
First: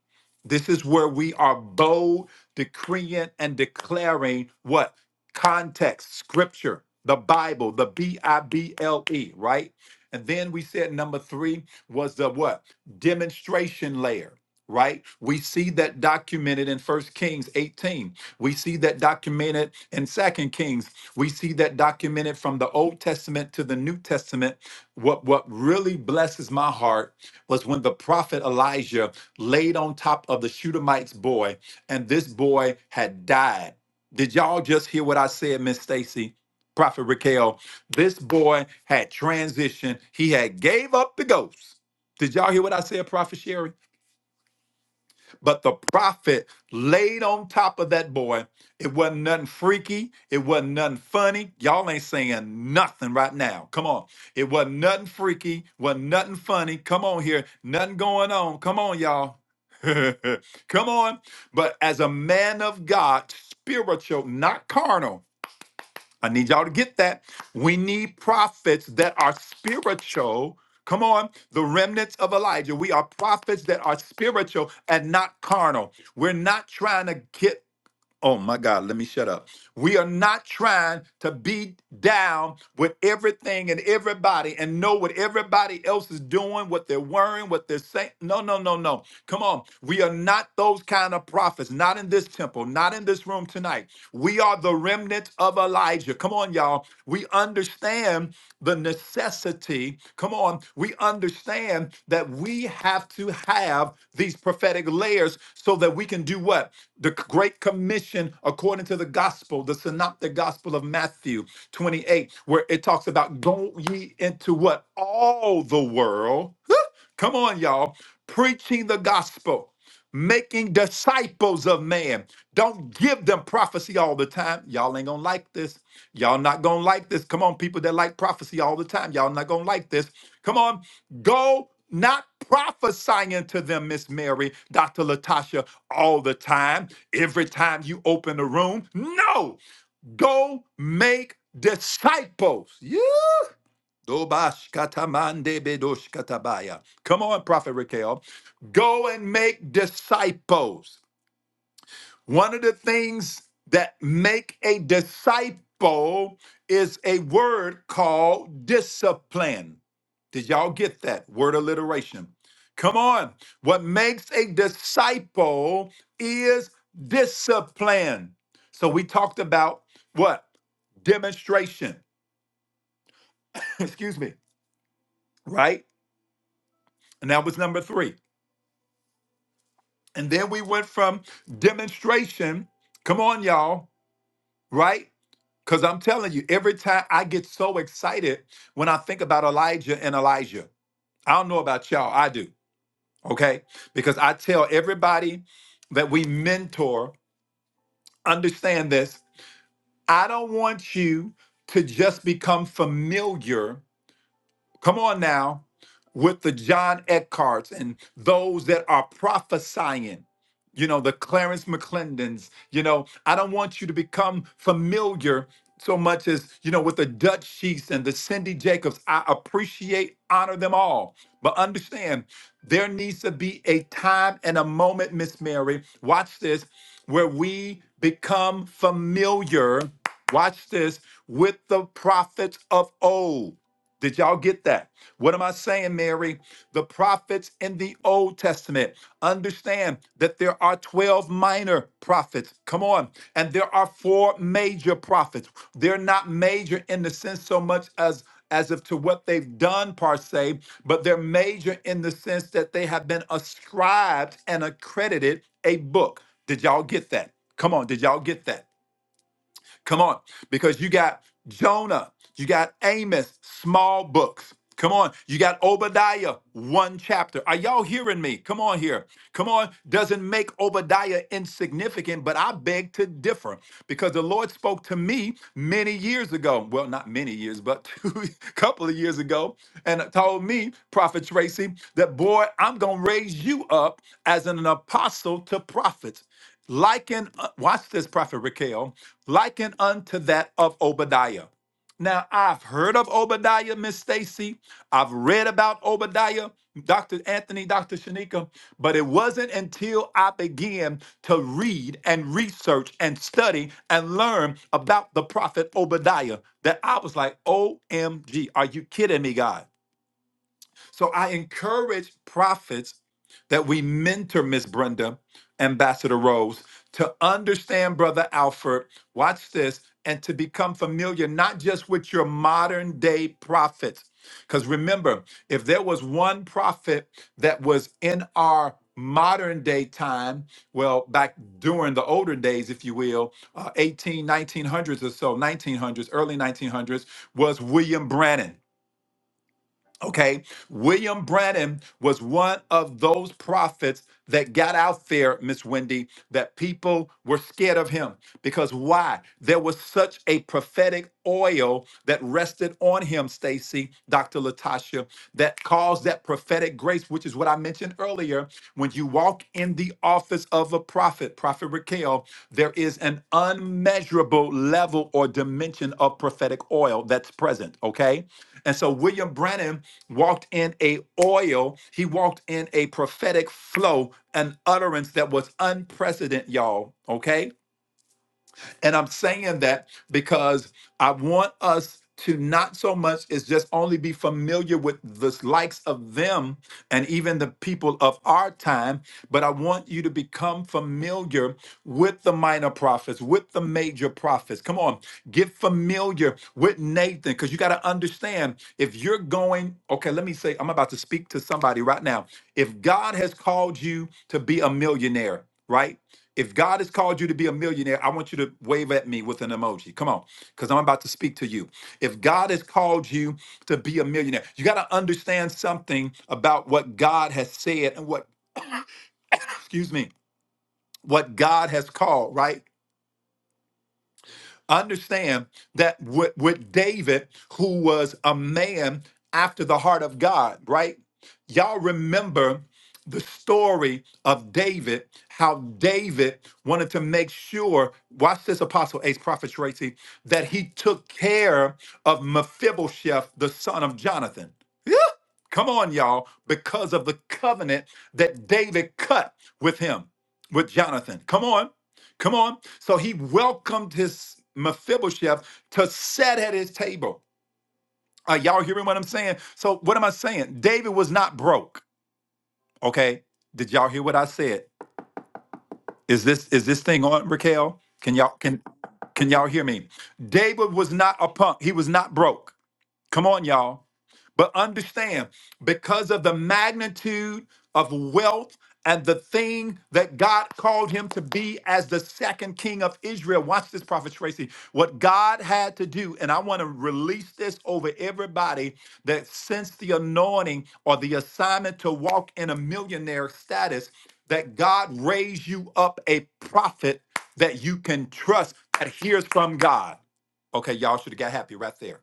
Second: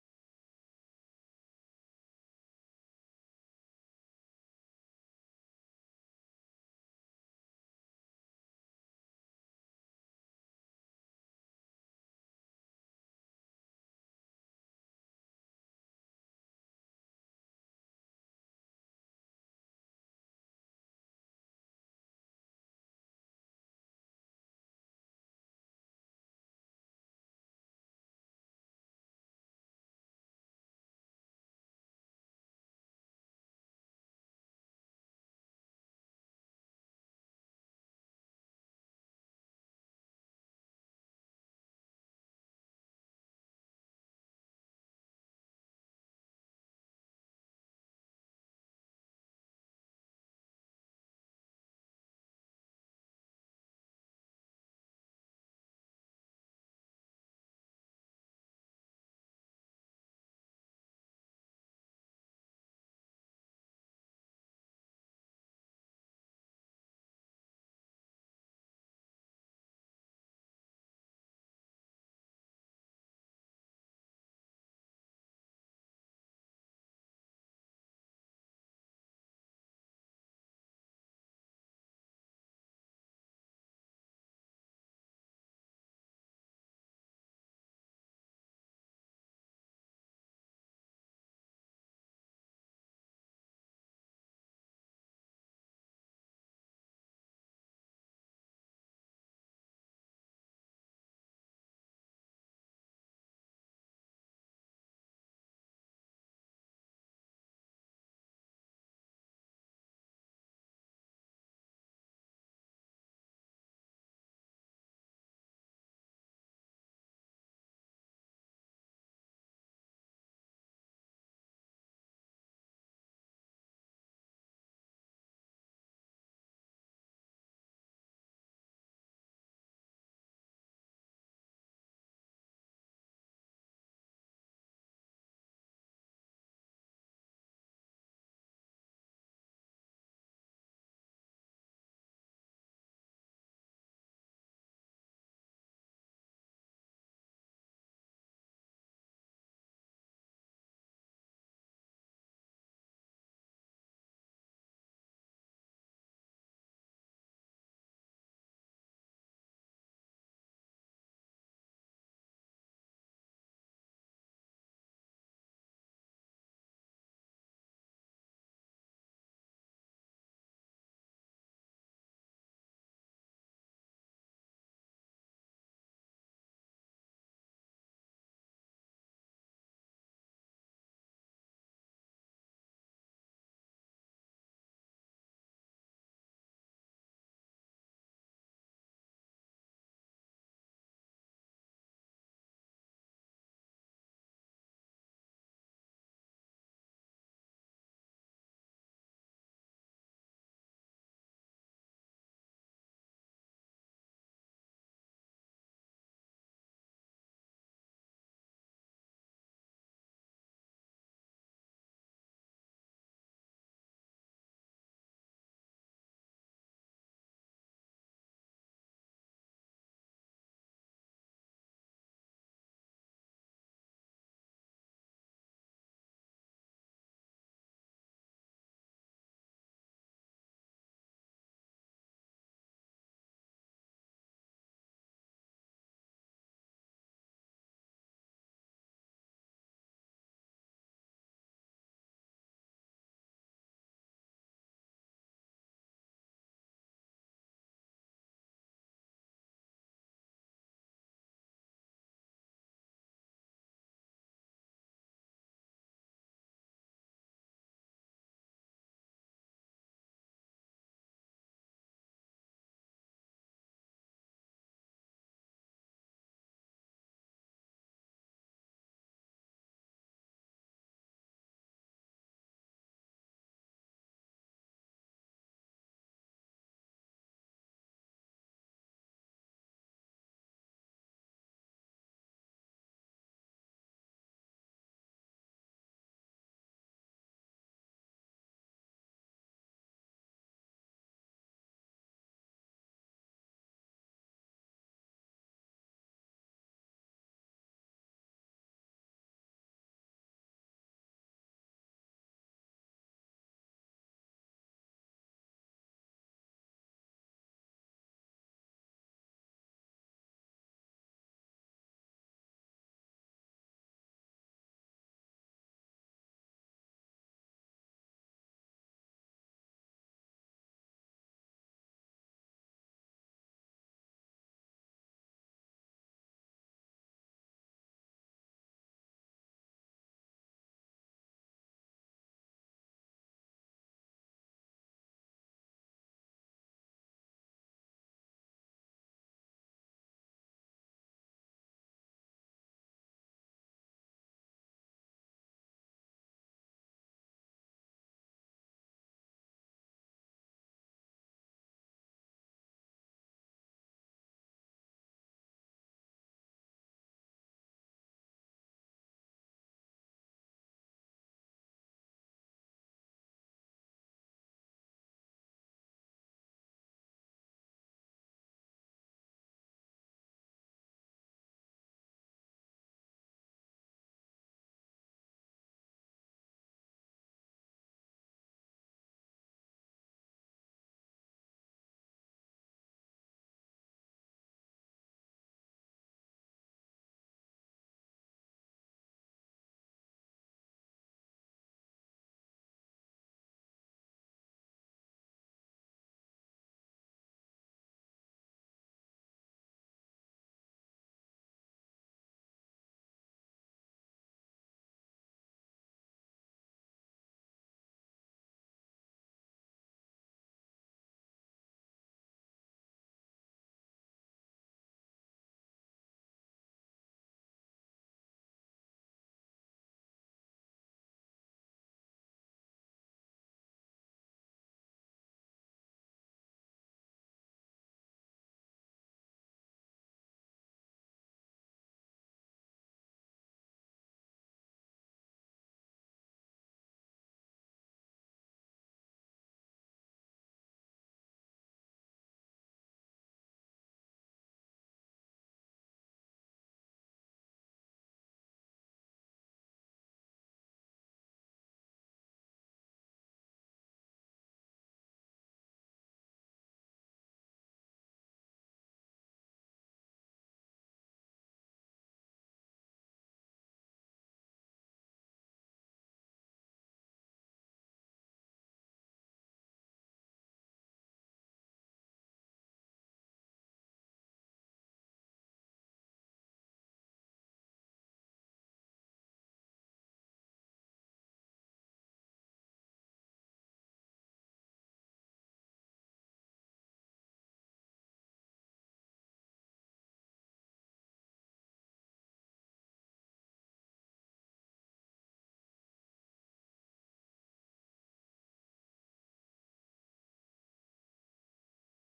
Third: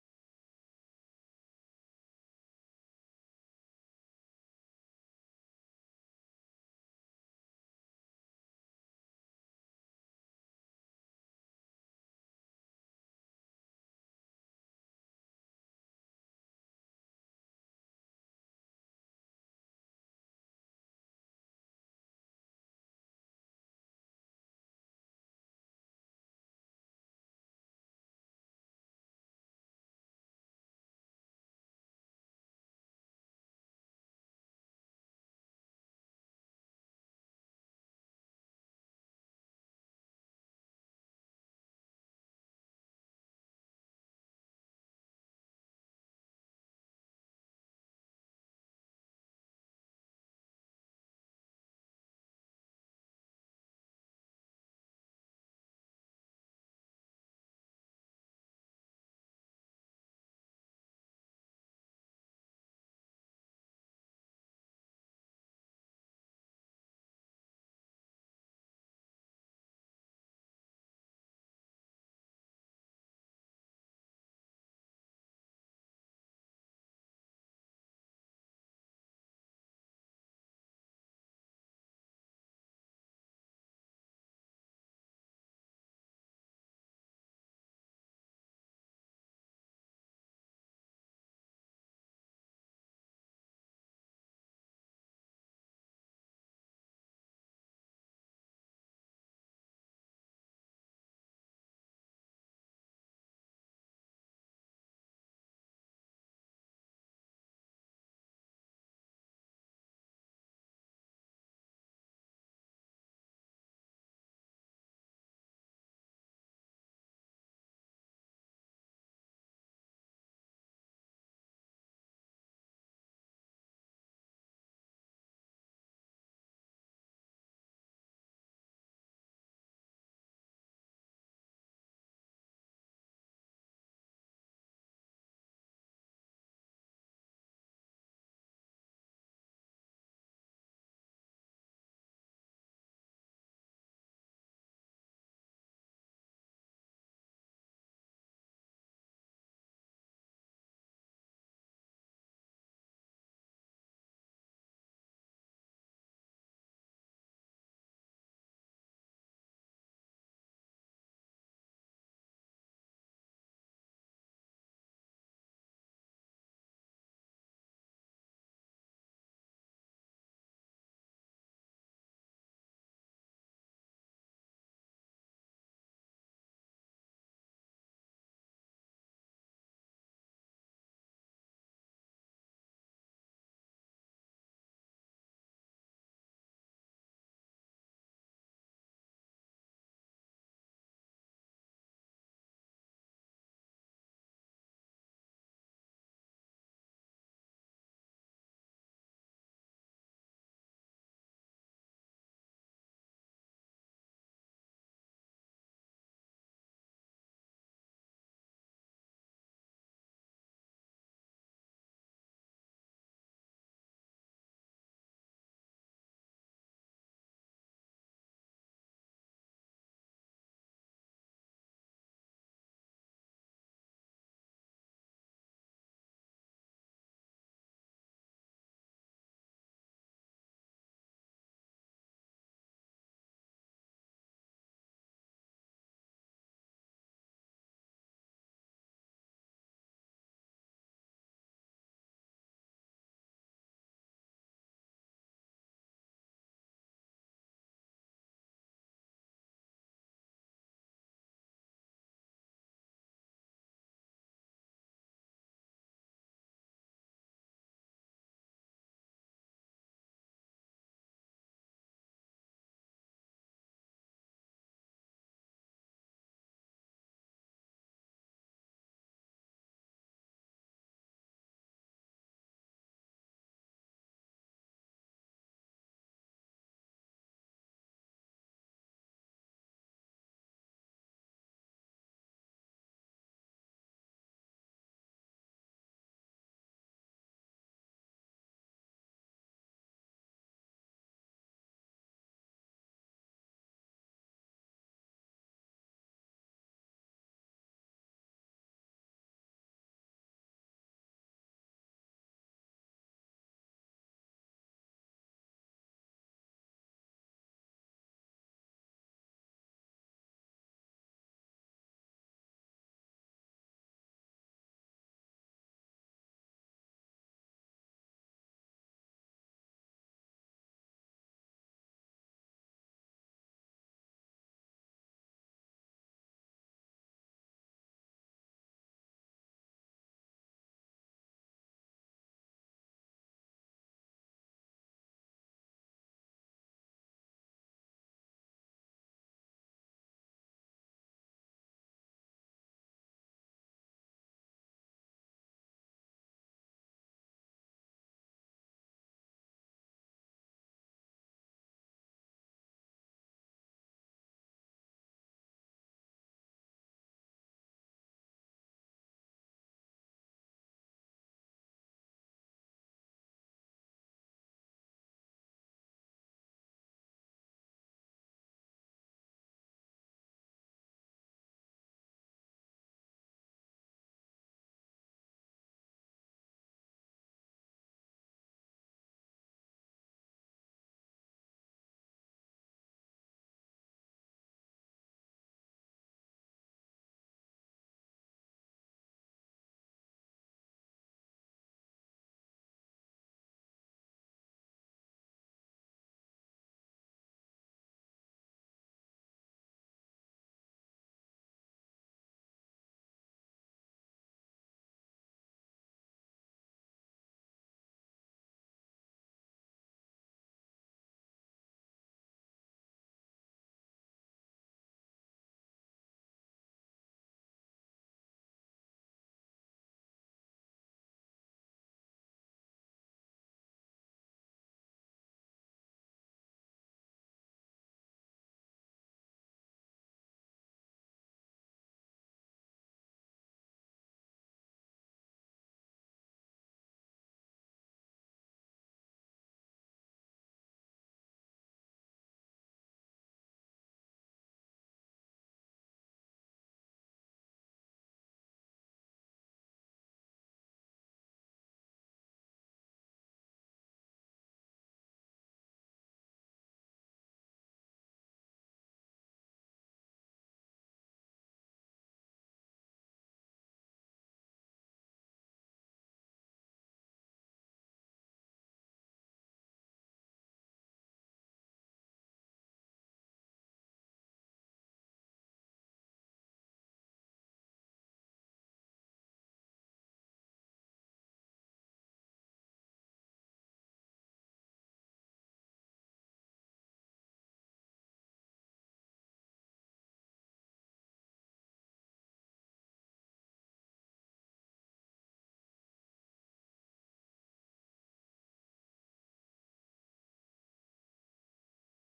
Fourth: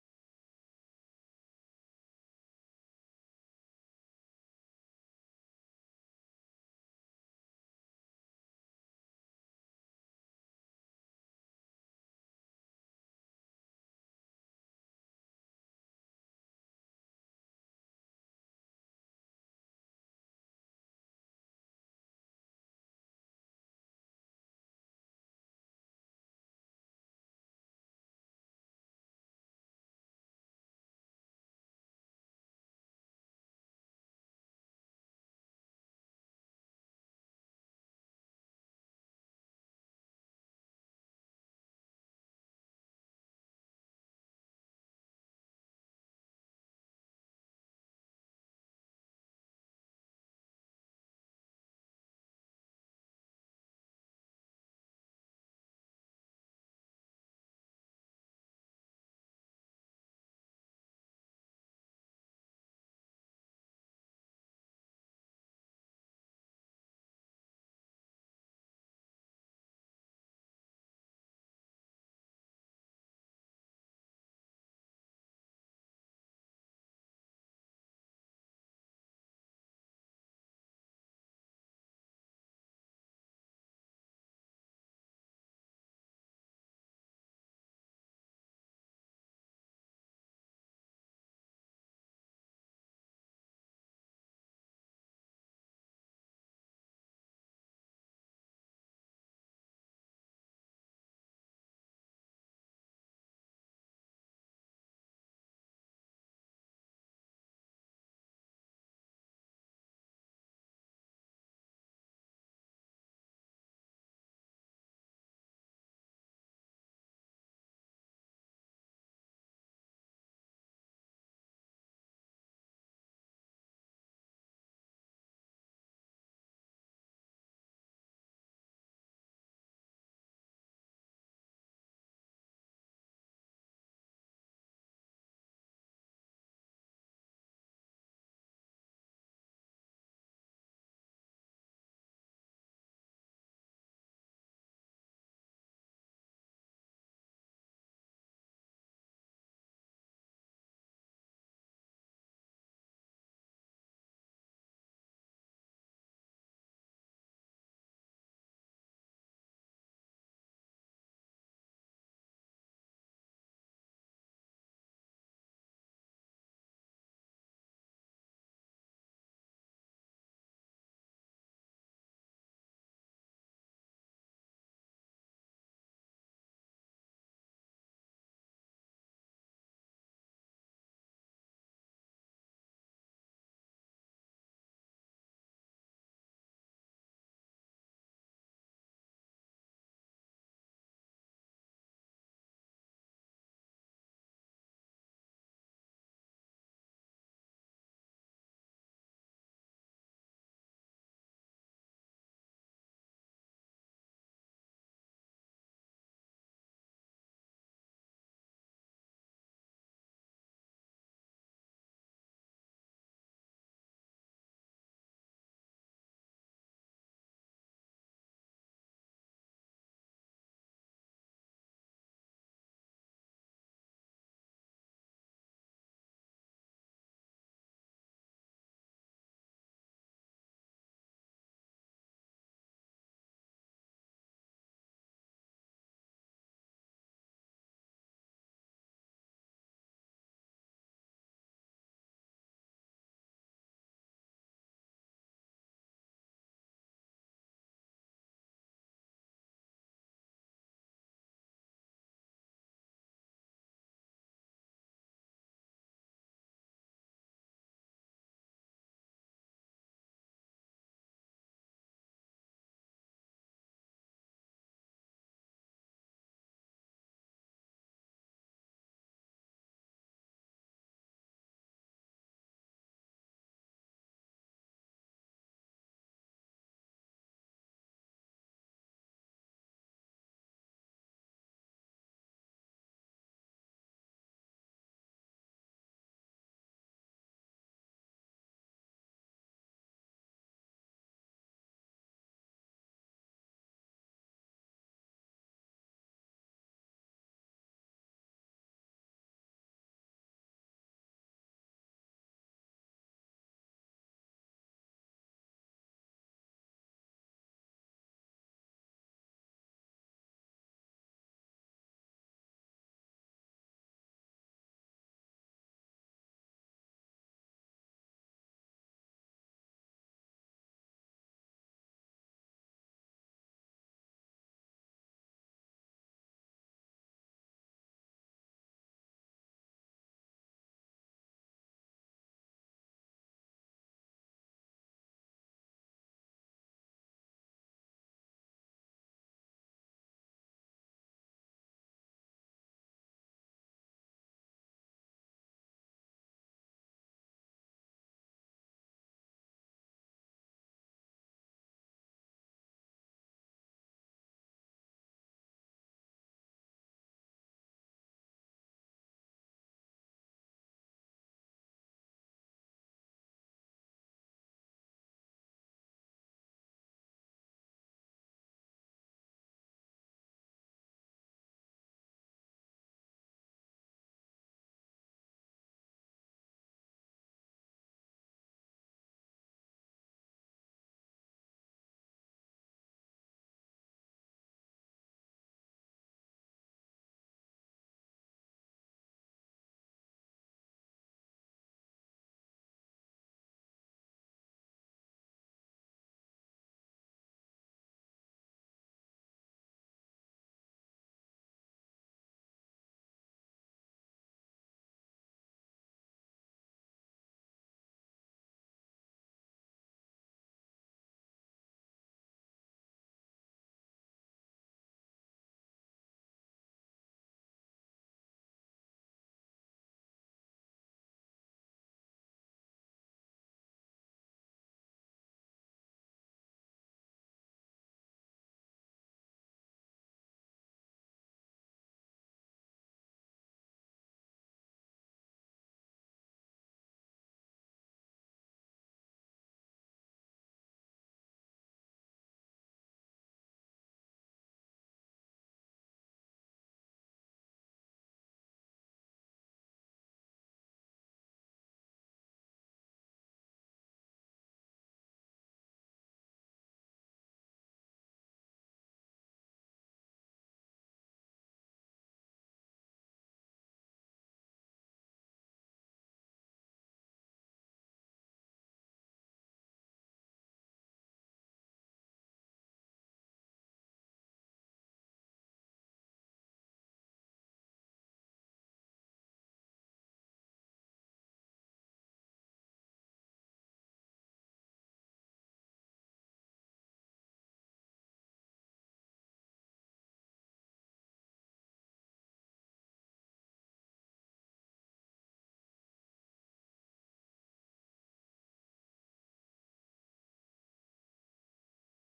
A: This is where we are bold, decreeing and declaring what? Context, scripture, the Bible, the B I B L E, right? And then we said number three was the what? Demonstration layer, right? We see that documented in First Kings 18. We see that documented in Second Kings. We see that documented from the Old Testament to the New Testament. What, what really blesses my heart was when the prophet Elijah laid on top of the Shudamite's boy, and this boy had died. Did y'all just hear what I said, Miss Stacy? Prophet Raquel, this boy had transitioned. He had gave up the ghost. Did y'all hear what I said, Prophet Sherry? But the prophet laid on top of that boy. It wasn't nothing freaky. It wasn't nothing funny. Y'all ain't saying nothing right now. Come on. It wasn't nothing freaky. Wasn't nothing funny. Come on here. Nothing going on. Come on, y'all. Come on. But as a man of God, spiritual, not carnal, I need y'all to get that. We need prophets that are spiritual. Come on, the remnants of Elijah. We are prophets that are spiritual and not carnal. We're not trying to get Oh my God, let me shut up. We are not trying to be down with everything and everybody and know what everybody else is doing, what they're wearing, what they're saying. No, no, no, no. Come on. We are not those kind of prophets, not in this temple, not in this room tonight. We are the remnant of Elijah. Come on, y'all. We understand the necessity. Come on, we understand that we have to have these prophetic layers so that we can do what? The Great Commission, according to the gospel, the synoptic gospel of Matthew 28, where it talks about go ye into what? All the world. Come on, y'all. Preaching the gospel making disciples of man. Don't give them prophecy all the time. Y'all ain't gonna like this. Y'all not gonna like this. Come on, people that like prophecy all the time. Y'all not gonna like this. Come on, go not prophesying to them, Miss Mary, Dr. Latasha, all the time, every time you open the room. No, go make disciples. Yeah, Dobashkatamande Come on, Prophet Raquel. Go and make disciples. One of the things that make a disciple is a word called discipline. Did y'all get that word alliteration? Come on. What makes a disciple is discipline. So we talked about what? Demonstration. Excuse me. Right? And that was number three. And then we went from demonstration. Come on, y'all, right? Because I'm telling you, every time I get so excited when I think about Elijah and Elijah. I don't know about y'all, I do, okay? Because I tell everybody that we mentor, understand this. I don't want you to just become familiar come on now, with the John Eckharts and those that are prophesying, you know, the Clarence McClendons, you know, I don't want you to become familiar so much as, you know, with the Dutch Sheets and the Cindy Jacobs. I appreciate, honor them all. But understand, there needs to be a time and a moment, Miss Mary, watch this, where we become familiar, watch this, with the prophets of old. Did y'all get that? What am I saying, Mary? The prophets in the Old Testament understand that there are 12 minor prophets. Come on. And there are four major prophets. They're not major in the sense so much as as of to what they've done per se, but they're major in the sense that they have been ascribed and accredited a book. Did y'all get that? Come on, did y'all get that? Come on, because you got Jonah, you got Amos, small books. Come on, you got Obadiah, one chapter. Are y'all hearing me? Come on here. Come on, doesn't make Obadiah insignificant, but I beg to differ because the Lord spoke to me many years ago. Well, not many years, but a couple of years ago, and told me, Prophet Tracy, that boy, I'm going to raise you up as an apostle to prophets liken, uh, watch this, Prophet Raquel, liken unto that of Obadiah. Now, I've heard of Obadiah, Miss Stacy. I've read about Obadiah, Dr. Anthony, Dr. Shanika, but it wasn't until I began to read and research and study and learn about the prophet Obadiah that I was like, OMG, are you kidding me, God? So I encourage prophets that we mentor Miss Brenda, Ambassador Rose, to understand Brother Alfred. Watch this, and to become familiar not just with your modern day prophets. Because remember, if there was one prophet that was in our modern day time, well, back during the older days, if you will, uh, 18, nineteen hundreds or so, 1900s, early 1900s, was William Brannan. Okay, William Branham was one of those prophets that got out there, Miss Wendy, that people were scared of him. Because why? There was such a prophetic oil that rested on him, Stacy, Dr. Latasha, that caused that prophetic grace, which is what I mentioned earlier, when you walk in the office of a prophet, Prophet Raquel, there is an unmeasurable level or dimension of prophetic oil that's present, okay? And so William Branham walked in a oil, he walked in a prophetic flow, an utterance that was unprecedented, y'all, okay? And I'm saying that because I want us to not so much is just only be familiar with the likes of them and even the people of our time, but I want you to become familiar with the minor prophets, with the major prophets. Come on, get familiar with Nathan because you got to understand if you're going, okay, let me say, I'm about to speak to somebody right now. If God has called you to be a millionaire, right? If God has called you to be a millionaire, I want you to wave at me with an emoji. Come on, because I'm about to speak to you. If God has called you to be a millionaire, you got to understand something about what God has said and what, excuse me, what God has called, right? Understand that with, with David, who was a man after the heart of God, right? Y'all remember the story of David, how David wanted to make sure, watch this, Apostle Ace, Prophet Tracy, that he took care of Mephibosheth, the son of Jonathan. Come on, y'all, because of the covenant that David cut with him, with Jonathan. Come on, come on. So he welcomed his Mephibosheth to sit at his table. Are y'all hearing what I'm saying? So what am I saying? David was not broke. Okay. Did y'all hear what I said? Is this is this thing on, Raquel? Can y'all can can y'all hear me? David was not a punk. He was not broke. Come on, y'all. But understand, because of the magnitude of wealth and the thing that God called him to be as the second king of Israel. Watch this, Prophet Tracy. What God had to do, and I want to release this over everybody that since the anointing or the assignment to walk in a millionaire status, that God raised you up a prophet that you can trust that hears from God. Okay, y'all should have got happy right there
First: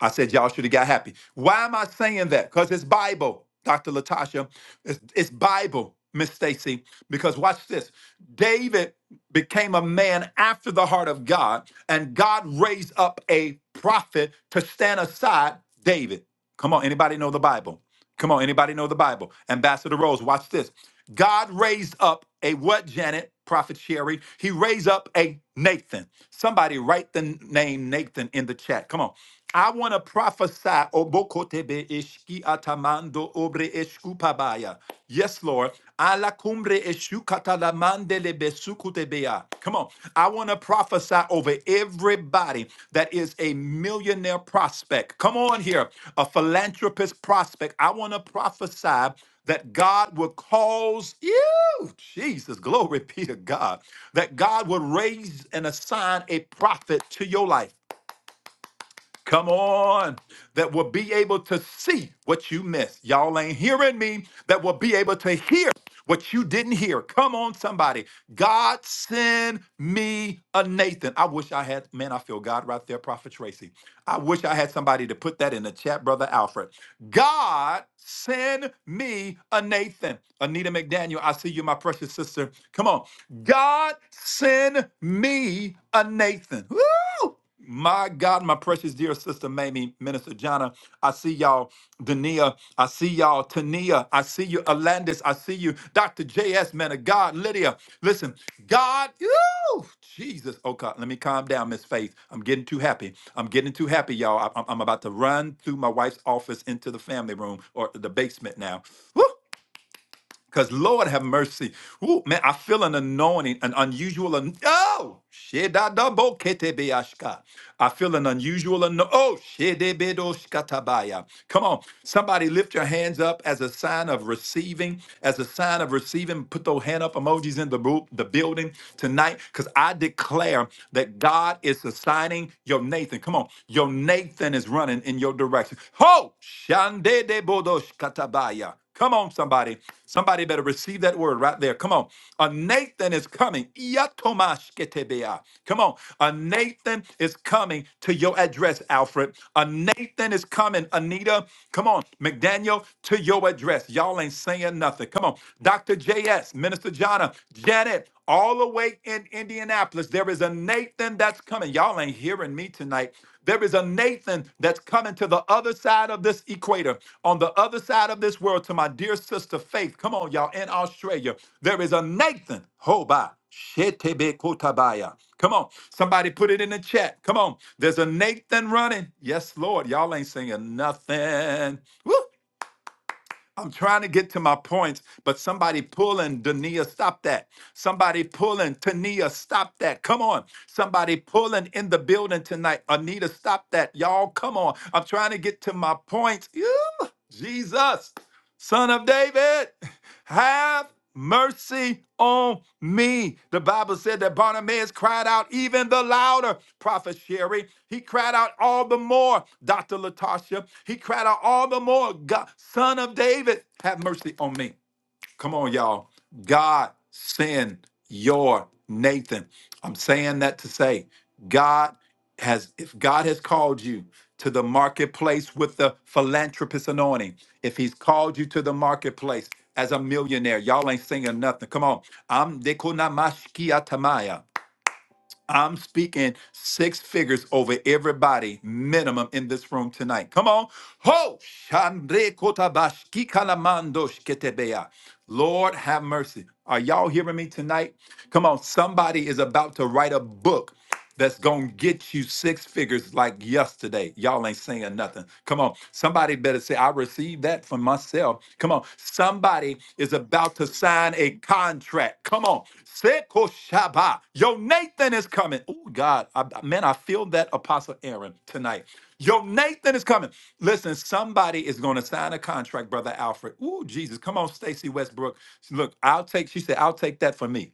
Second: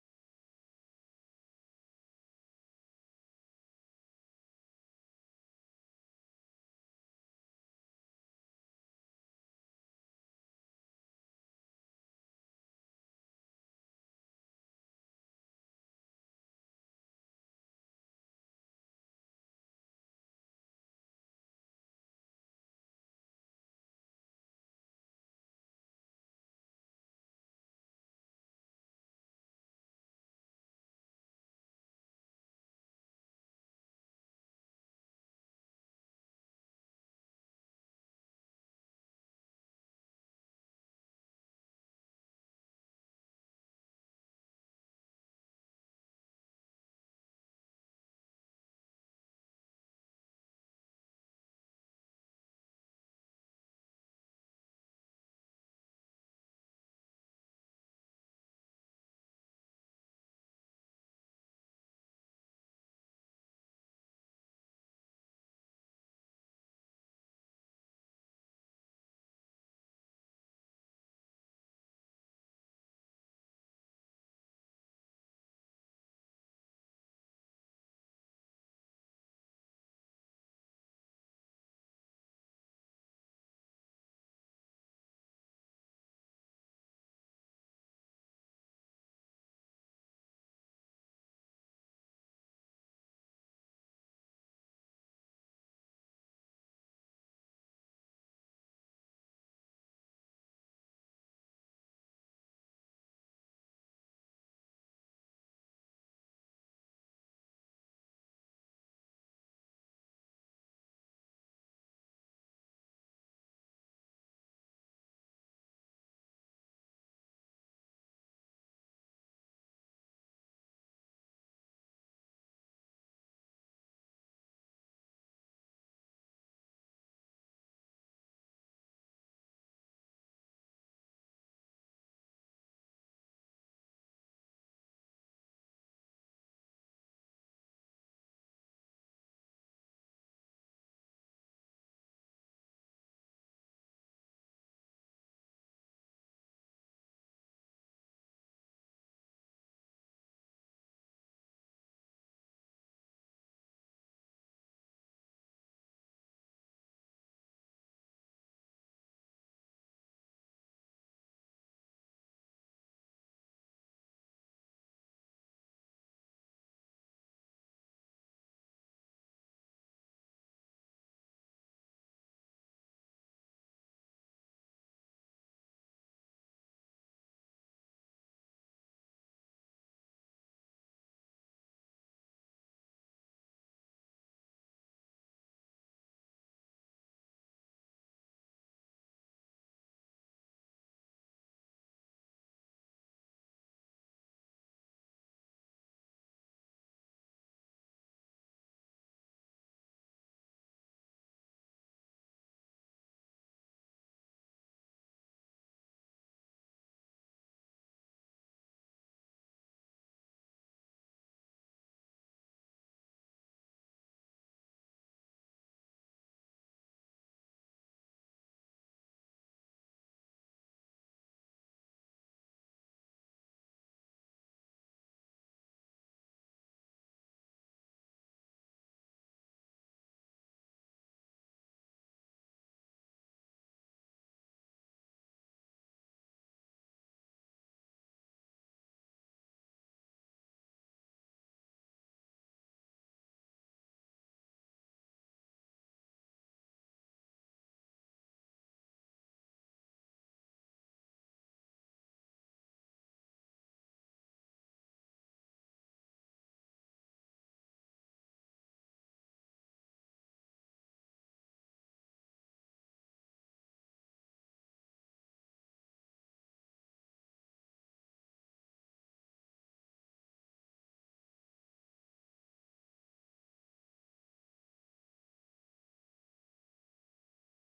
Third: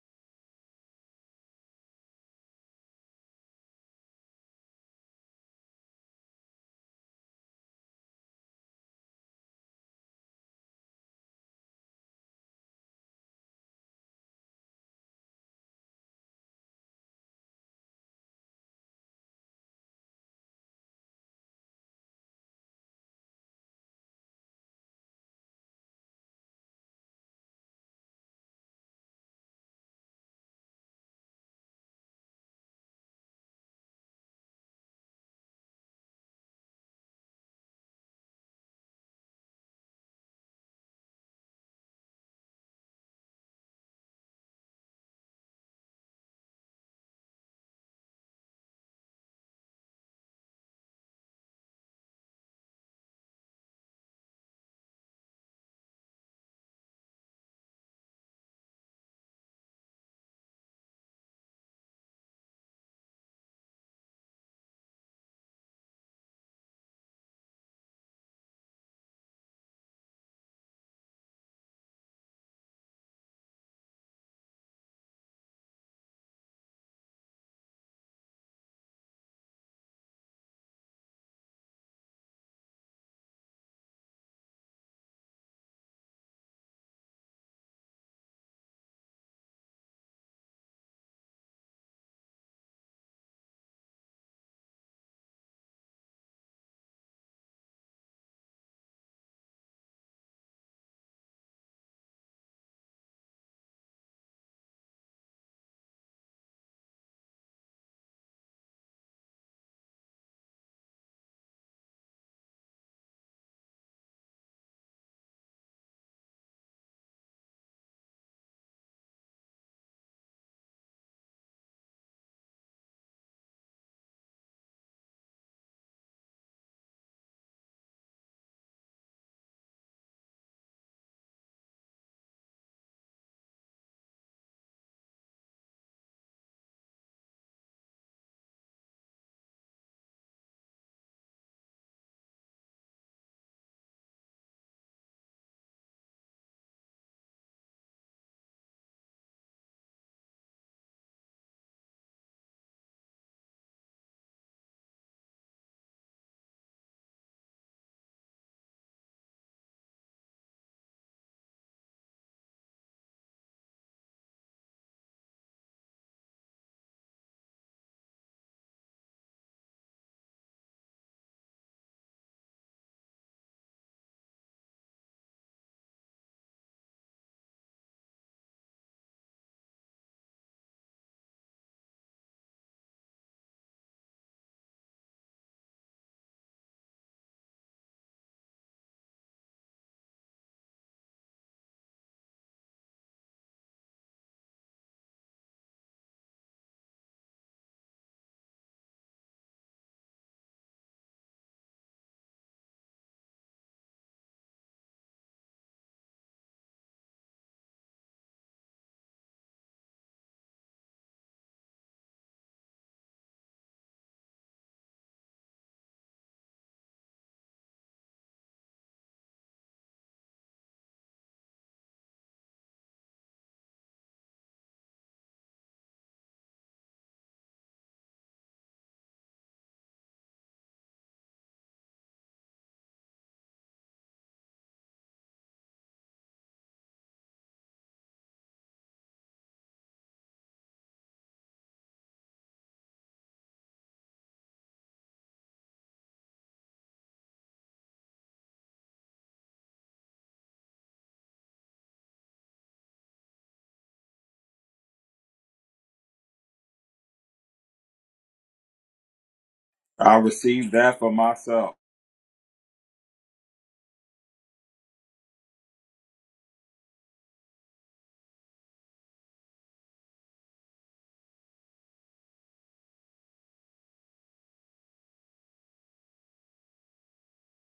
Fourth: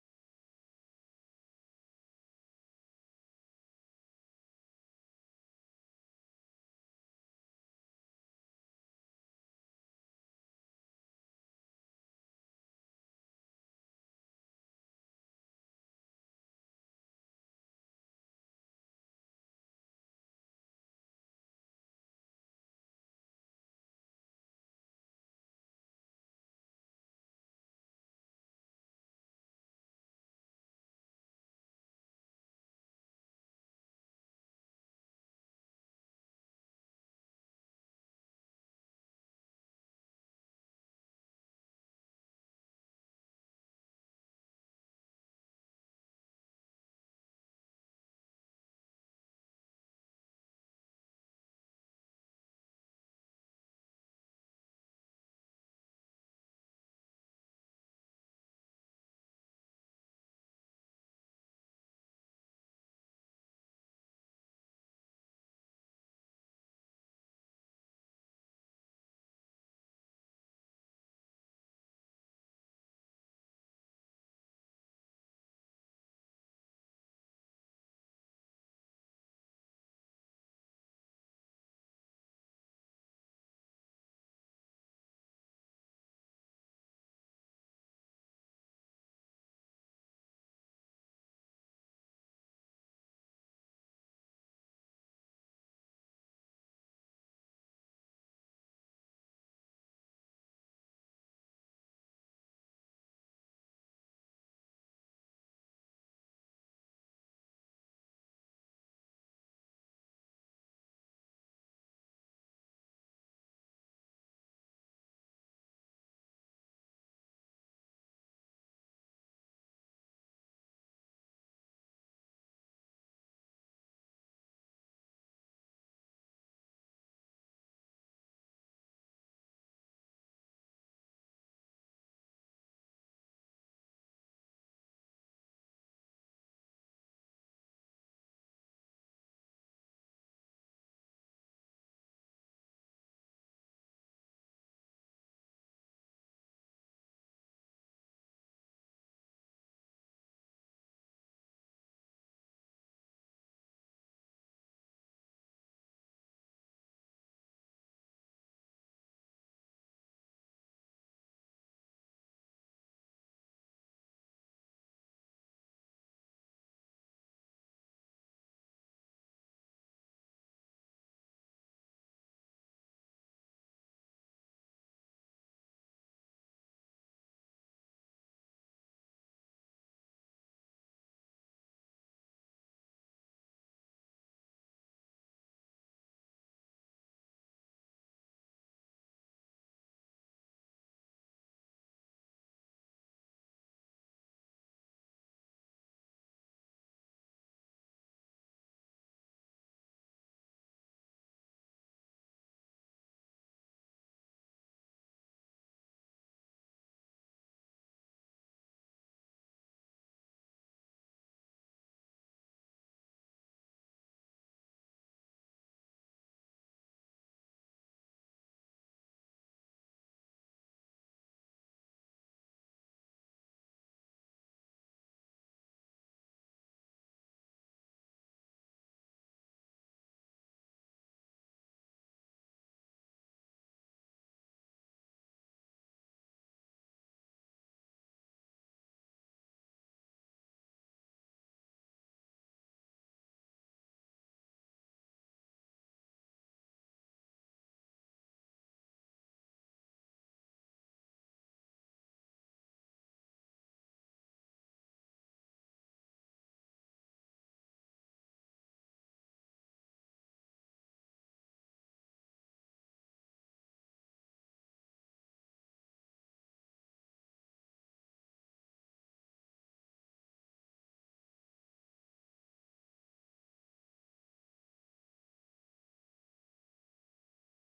A: I said y'all should have got happy. Why am I saying that? Because it's Bible, Dr. Latasha. It's, it's Bible, Miss Stacy. Because watch this. David became a man after the heart of God, and God raised up a prophet to stand aside David. Come on, anybody know the Bible? Come on, anybody know the Bible? Ambassador Rose, watch this. God raised up a what, Janet? Prophet Sherry. He raised up a Nathan. Somebody write the name Nathan in the chat. Come on. I want to prophesy. Obokotebe eshki atamando obre eshkupabaya. Yes, Lord. Ala cumbre eshukatalamande lebesukutebea. Come on. I want to prophesy over every everybody that is a millionaire prospect. Come on here, a philanthropist prospect. I want to prophesy that God will cause you, Jesus, glory be to God, that God will raise and assign a prophet to your life. Come on, that will be able to see what you missed. Y'all ain't hearing me. That will be able to hear what you didn't hear. Come on, somebody. God send me a Nathan. I wish I had, man, I feel God right there, Prophet Tracy. I wish I had somebody to put that in the chat, Brother Alfred. God, send me a Nathan. Anita McDaniel, I see you, my precious sister. Come on. God, send me a Nathan. Woo! My God, my precious dear sister Mamie, Minister Jana, I see y'all. Dania, I see y'all y'all. Tania, I see you. Alandis, I see you. Dr. J.S., man of God. Lydia, listen, God, ooh, Jesus. Okay, let me calm down, Miss Faith. I'm getting too happy. I'm getting too happy, y'all. I- I'm, I'm about to run through my wife's office into the family room or the basement now. Woo! Because Lord have mercy. Ooh, man, I feel an anointing, an unusual. An- oh, shedadaboketebeashka. I feel an unusual. An- oh, shedebedoshkatabaya. come on. Somebody lift your hands up as a sign of receiving, as a sign of receiving. Put those hand up emojis in the, bu- the building tonight because I declare that God is assigning your Nathan. Come on. Your Nathan is running in your direction. Ho, shandedebodoshkatabaya. Come on, somebody. Somebody better receive that word right there. Come on. A Nathan is coming. Iyatomashketebea. Come on. A Nathan is coming to your address, Alfred. A Nathan is coming, Anita. Come on. McDaniel, to your address. Y'all ain't saying nothing. Come on. Dr. J.S., Minister Jonna, Janet, all the way in Indianapolis, there is a Nathan that's coming. Y'all ain't hearing me tonight. There is a Nathan that's coming to the other side of this equator, on the other side of this world, to my dear sister Faith. Come on, y'all, in Australia. There is a Nathan. Hoba. shetebe kotabaya. Come on. Somebody put it in the chat. Come on. There's a Nathan running. Yes, Lord. Y'all ain't singing nothing. Woo. I'm trying to get to my points, but somebody pulling Dania, stop that. Somebody pulling Tania, stop that. Come on. Somebody pulling in the building tonight. Anita, stop that. Y'all, come on. I'm trying to get to my points. Ew, Jesus, son of David. Have mercy on me. The Bible said that Bartimaeus cried out even the louder, Prophet Sherry. He cried out all the more, Dr. Latasha. He cried out all the more, God, Son of David, have mercy on me. Come on, y'all. God send your Nathan. I'm saying that to say, God has, if God has called you to the marketplace with the philanthropist anointing, if He's called you to the marketplace as a millionaire, y'all ain't singing nothing. Come on. I'm Dekunamashkiatamaya. I'm speaking six figures over everybody minimum in this room tonight. Come on. Ho! Shandre kotabashki kalamando shketebeya. Lord have mercy. Are y'all hearing me tonight? Come on. Somebody is about to write a book that's going to get you six figures like yesterday. Y'all ain't saying nothing. Come on. Somebody better say, I received that for myself. Come on. Somebody is
B: I
A: about to
B: received that for
A: sign a
B: myself.
A: contract. Come on. Seko Shaba. Yo, Nathan is coming. Oh, God. I, man, I feel that Apostle Aaron tonight. Yo, Nathan is coming. Listen, somebody is going to sign a contract, Brother Alfred. Ooh, Jesus. Come on, Stacy Westbrook. Look, I'll take, she said, I'll take that for me.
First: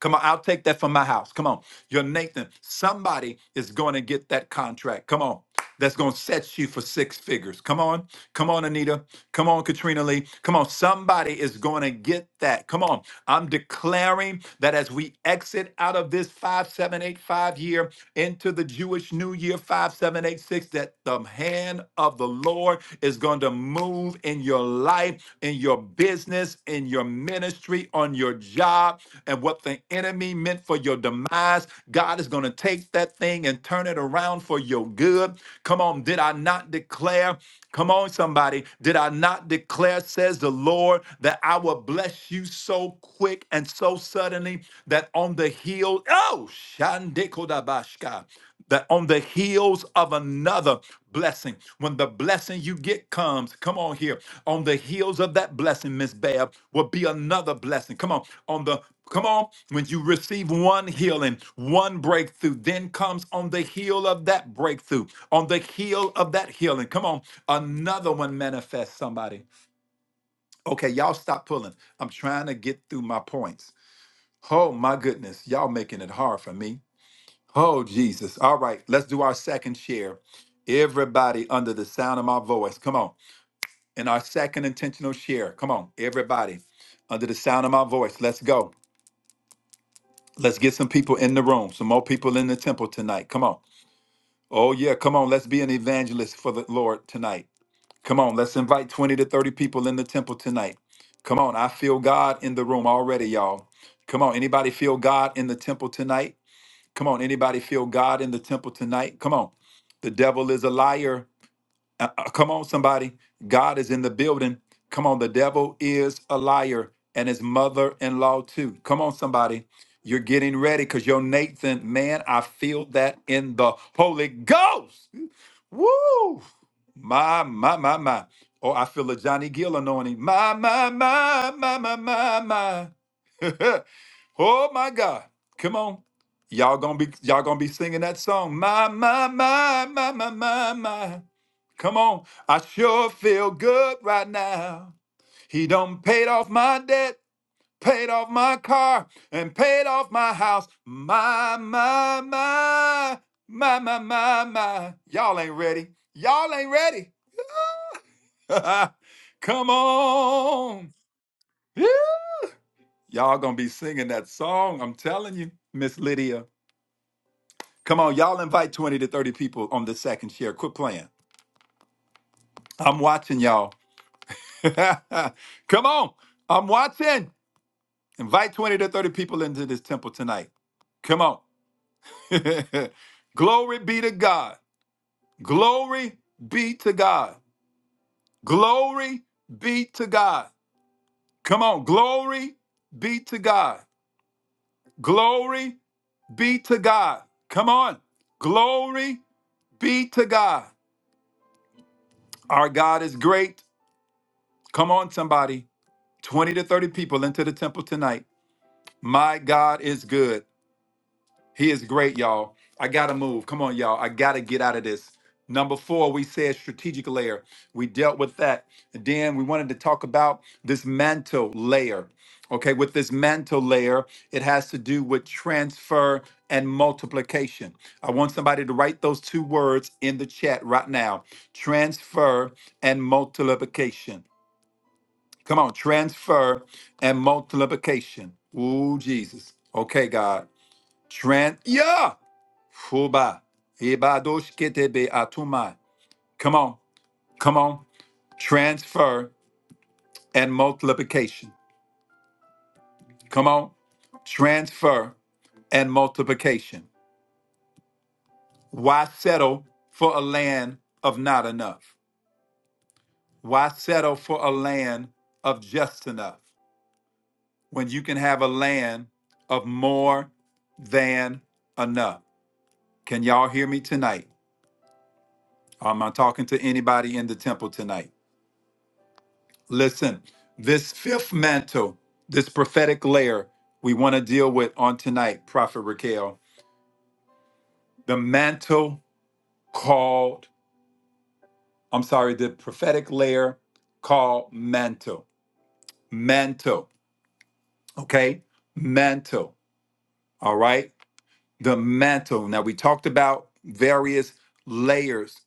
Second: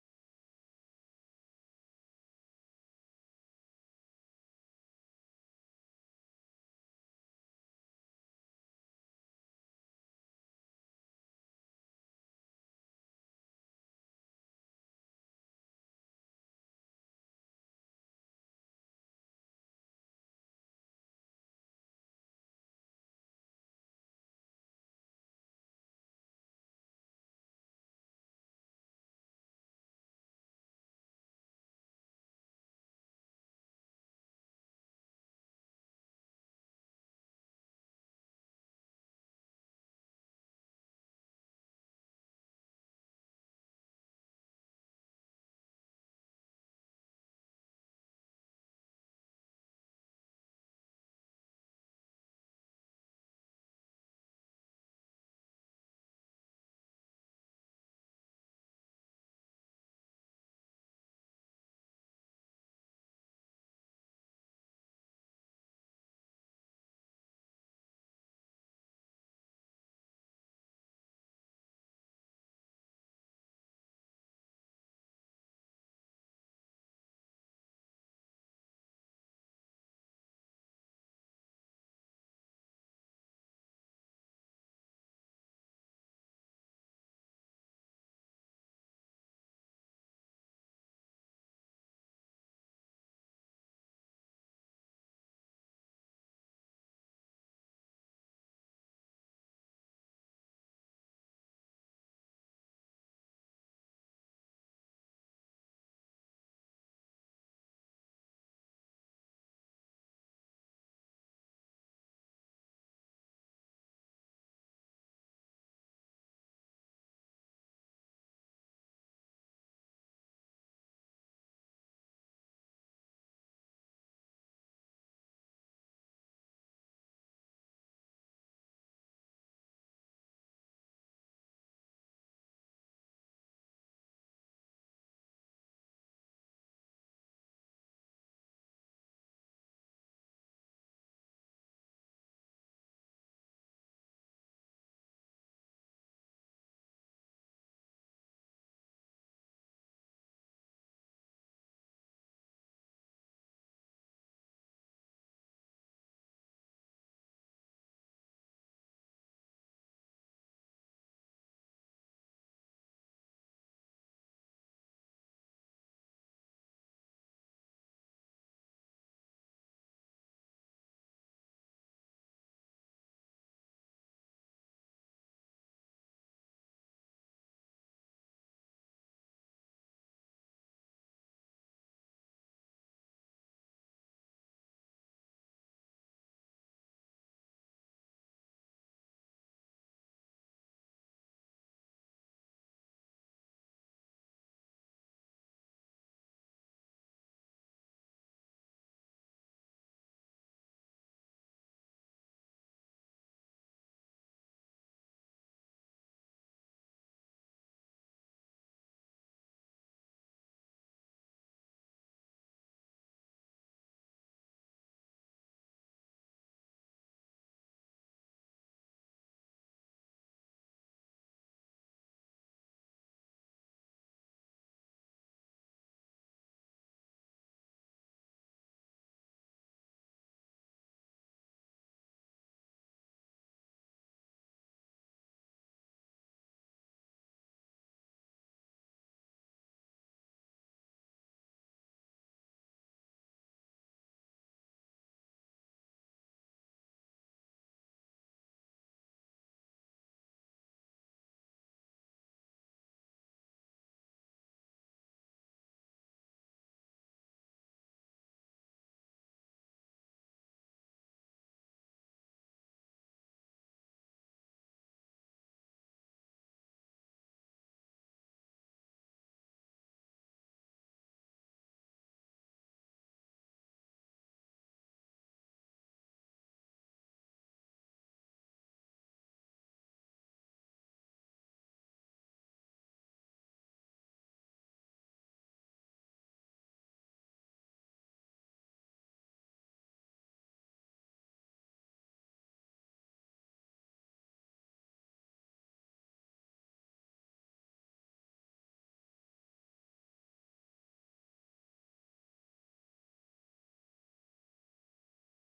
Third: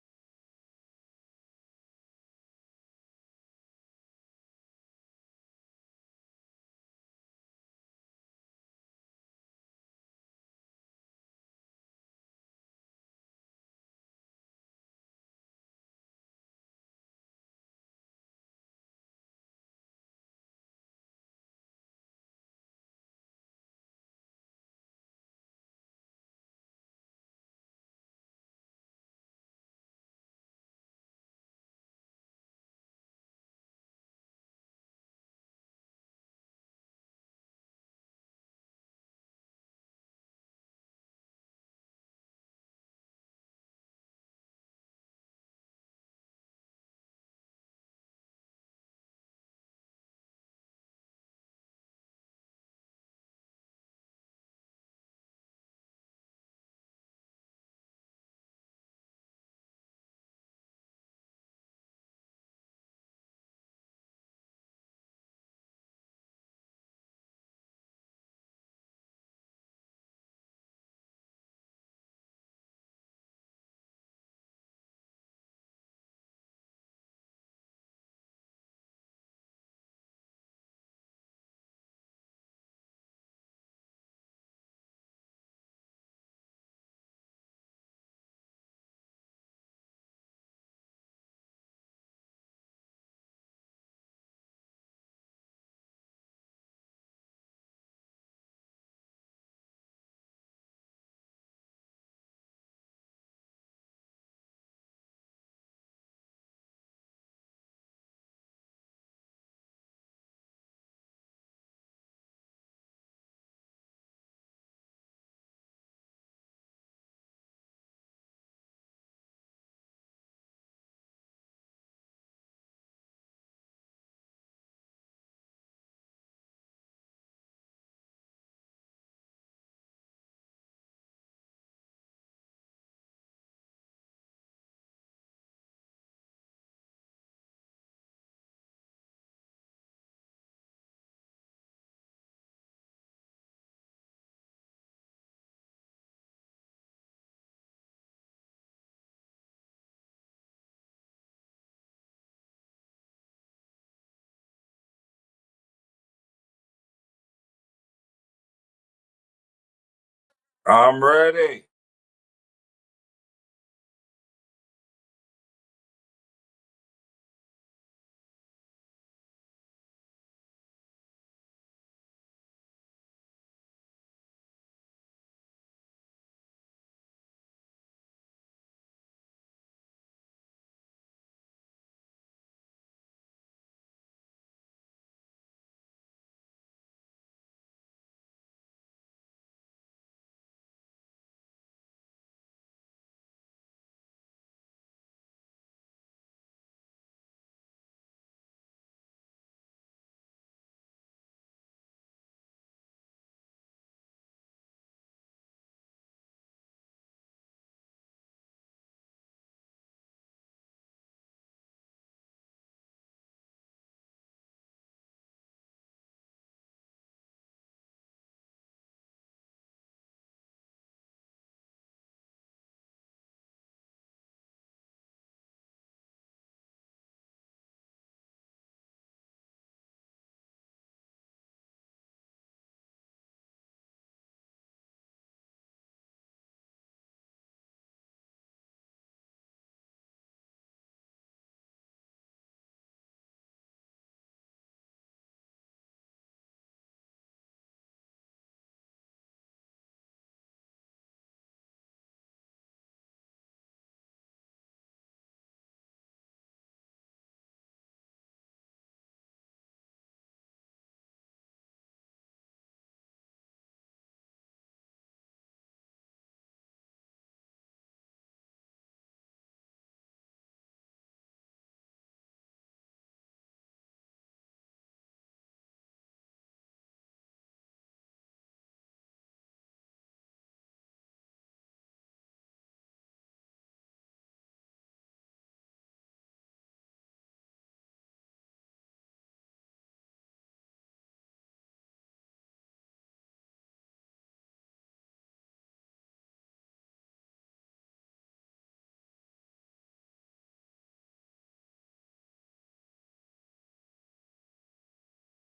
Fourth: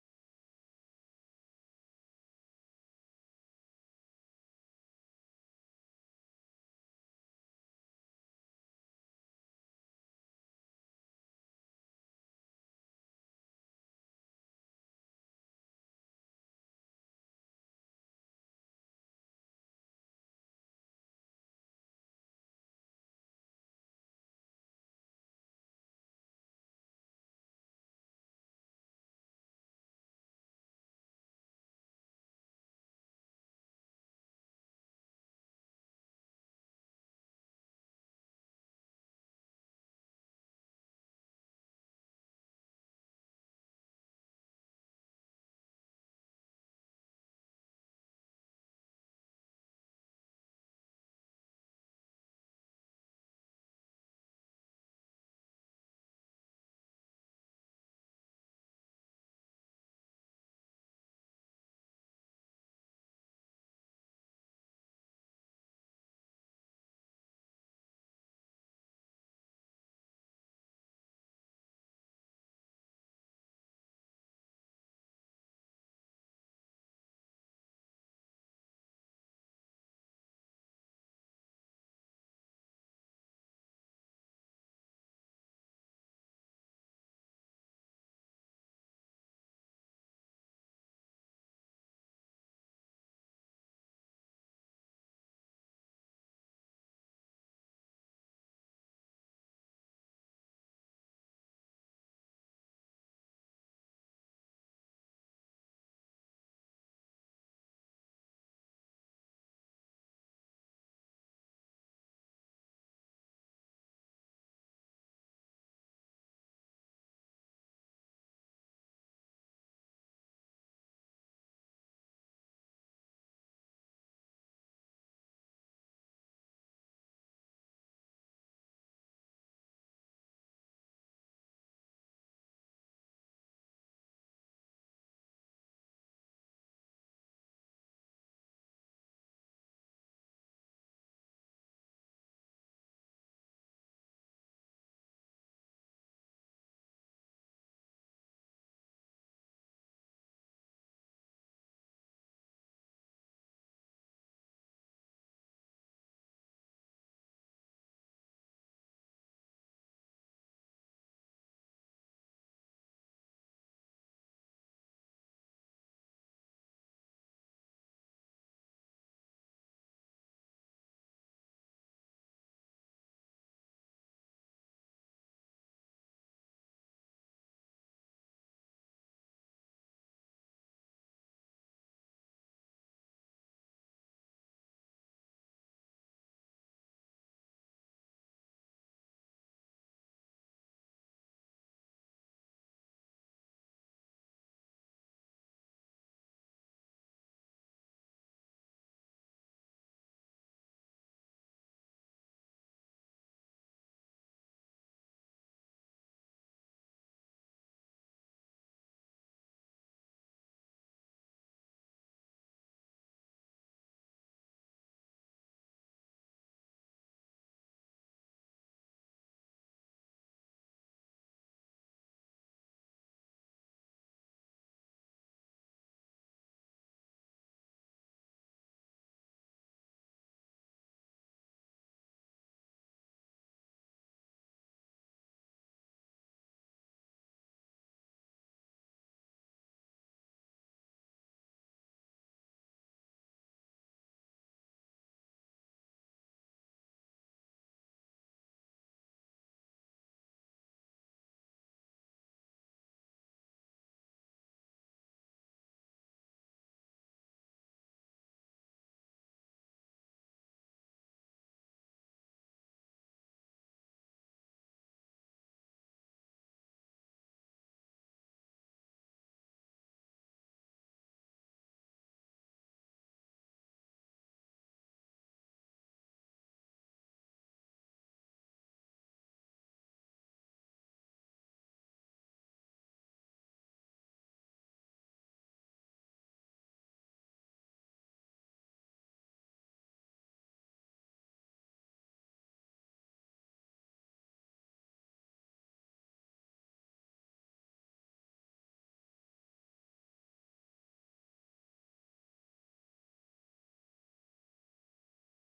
A: Come on, I'll take that from my house. Come on. you're Nathan, somebody is going to get that contract. Come on. That's going to set you for six figures. Come on. Come on, Anita. Come on, Katrina Lee. Come on. Somebody is going to get that. Come on. I'm declaring that as we exit out of this 5785 year into the Jewish New Year 5786, that the hand of the Lord is is going to move in your life, in your business, in your ministry, on your job. And what the enemy meant for your demise, God is going to take that thing and turn it around for your good. Come on, did I not declare? Come on, somebody. Did I not declare, says the Lord, that I will bless you so quick and so suddenly that on the hill, oh, Shandekodabashka that on the heels of another blessing, when the blessing you get comes, come on here, on the heels of that blessing, Miss Bab, will be another blessing. Come on, on the Come on, when you receive one healing, one breakthrough, then comes on the heel of that breakthrough, on the heel of that healing. Come on, another one manifests somebody. Okay, y'all stop pulling. I'm trying to get through my points. Oh my goodness, y'all making it hard for me. Oh, Jesus. All right, let's do our second share. Everybody under the sound of my voice, come on. And our second intentional share, come on, everybody under the sound of my voice, let's go. Let's get some people in the room, some more people in the temple tonight. Come on. Oh, yeah, come on. Let's be an evangelist for the Lord tonight. Come on, let's invite 20 to 30 people in the temple tonight. Come on, I feel God in the room already, y'all. Come on, anybody feel God in the temple tonight? Come on, anybody feel God in the temple tonight? Come on. The devil is a liar. Uh, uh, come on, somebody. God is in the building. Come on, the devil is a liar and his mother in law too. Come on, somebody. You're getting ready because your Nathan, man, I feel that in the Holy Ghost. Woo! My, my, my, my. Oh, I feel a Johnny Gill anointing. My, my, my, my, my, my, my. Oh my God. Come on. Y'all gonna be y'all gonna be singing that song. My, my, my, my, my, my, my. Come on. I sure feel good right now. He done paid off my debt, paid off my car, and paid off my house. My, my, my, my, my, my, my. Y'all ain't ready. Y'all ain't ready. Come on.
B: I'm ready.
A: Y'all gonna be singing that song. I'm telling you, Miss Lydia. Come on, y'all invite 20 to 30 people on the second share. Quit playing. I'm watching y'all. Come on. I'm watching. Invite 20 to 30 people into this temple tonight. Come on. Glory be to God. Glory be to God. Glory be to God. Come on. Glory be to God. Glory be to God. Come on. Glory be to God. Our God is great. Come on, somebody. 20 to 30 people into the temple tonight. My God is good. He is great, y'all. I gotta move. Come on, y'all. I gotta get out of this. Number four, we said strategic layer. We dealt with that. And Then we wanted to talk about this mantle layer. Okay, with this mantle layer, it has to do with transfer and multiplication. I want somebody to write those two words in the chat right now transfer and multiplication Come on, transfer and multiplication. Ooh, Jesus. Okay, God. Tran yeah. Fuba. Ibadoshketebe atuma. Come on. Come on. Transfer and multiplication. Come on. Transfer and multiplication. Why settle for a land of not enough? Why settle for a land of just enough when you can have a land of more than enough? Can y'all hear me tonight? Am I talking to anybody in the temple tonight? Listen, this fifth mantle, this prophetic layer we want to deal with on tonight, Prophet Raquel, the mantle called, I'm sorry, the prophetic layer called mantle. Mantle, okay? Mantle, all right? the mantle. Now, we talked about various layers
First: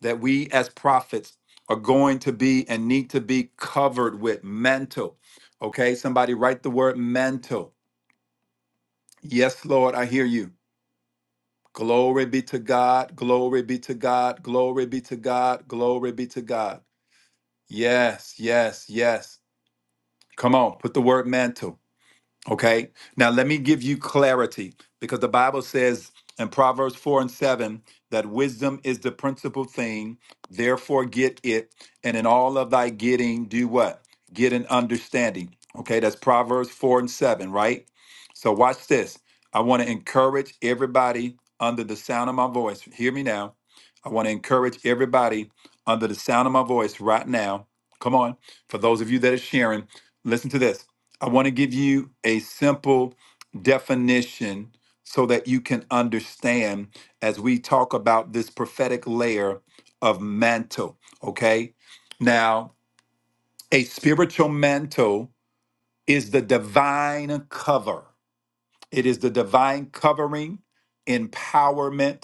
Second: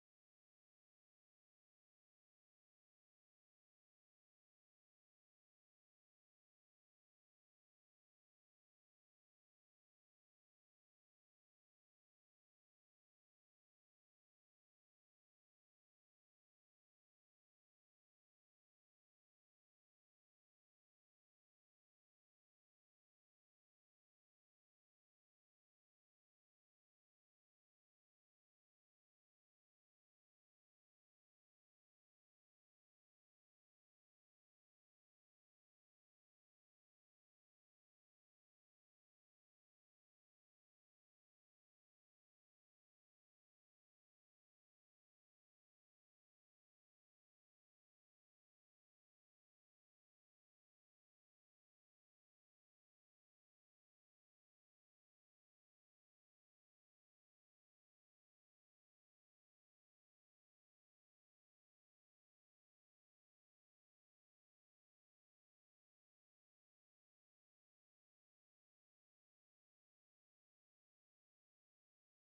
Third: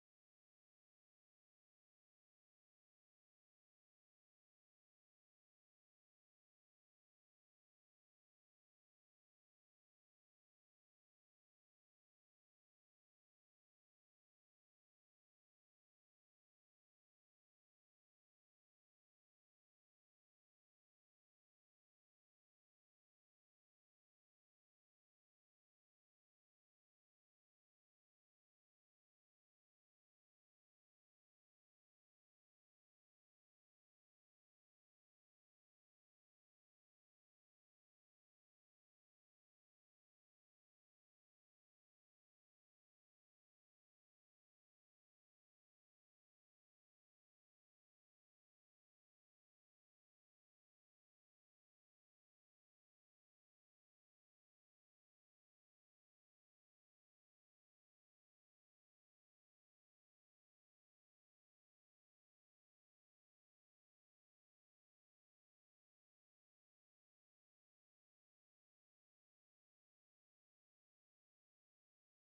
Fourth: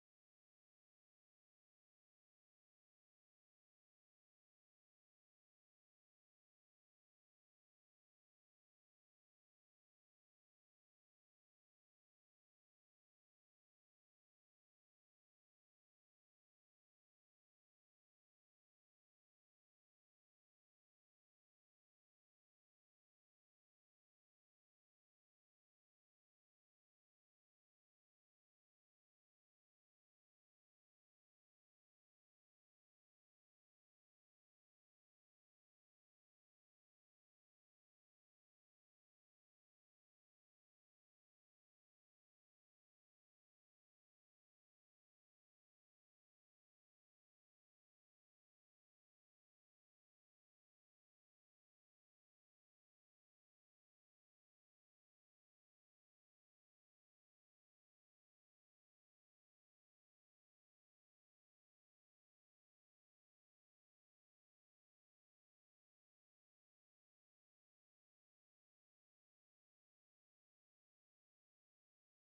A: that we as prophets are going to be and need to be covered with mantle. Okay, somebody write the word mantle. Yes, Lord, I hear you. Glory be to God, glory be to God, glory be to God, glory be to God. Yes, yes, yes. Come on, put the word mantle. Okay. Now, let me give you clarity because the Bible says in Proverbs 4 and 7 that wisdom is the principal thing. Therefore, get it. And in all of thy getting, do what? Get an understanding. Okay. That's Proverbs 4 and 7, right? So, watch this. I want to encourage everybody under the sound of my voice. Hear me now. I want to encourage everybody under the sound of my voice right now. Come on. For those of you that are sharing, listen to this I want to give you a simple definition so that you can understand as we talk about this prophetic layer of mantle. Okay. Now, a spiritual mantle is the divine cover, it is the divine covering, empowerment,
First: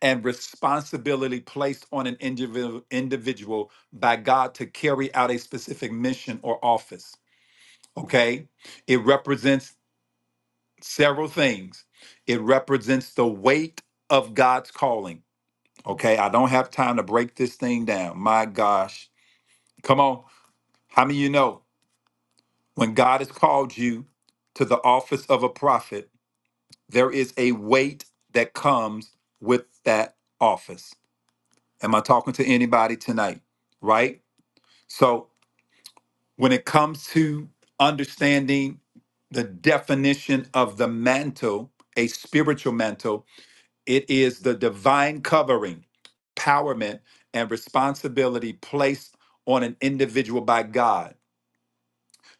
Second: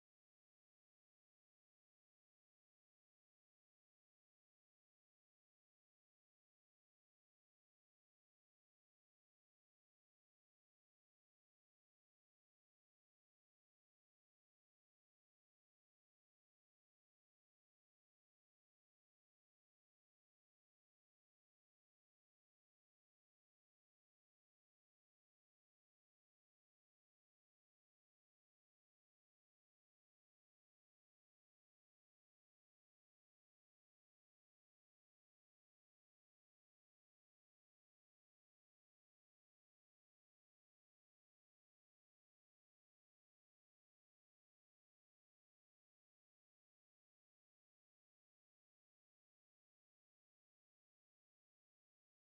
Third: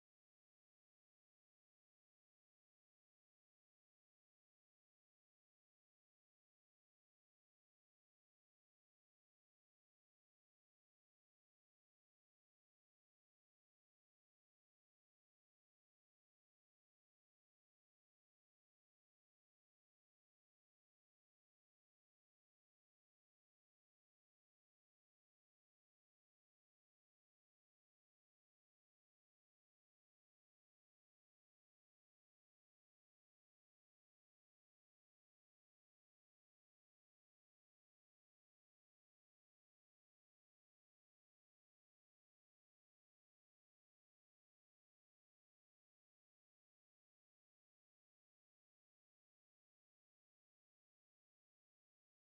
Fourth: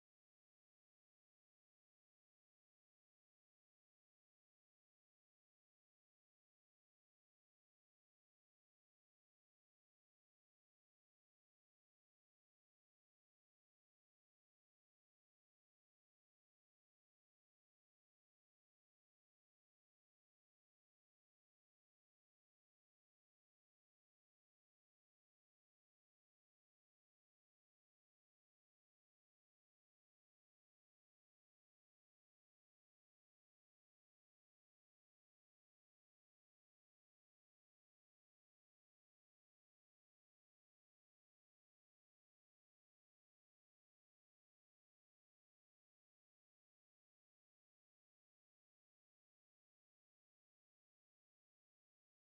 A: and responsibility placed on an individual individual by God to carry out a specific mission or office. Okay? It represents several things. It represents the weight of God's calling. Okay, I don't have time to break this thing down. My gosh. Come on. How many of you know when God has called you to the office of a prophet, there is a weight that comes with that office? Am I talking to anybody tonight? Right? So, when it comes to understanding the definition of the mantle, a spiritual mantle, It is the divine covering, empowerment, and responsibility placed on an individual by God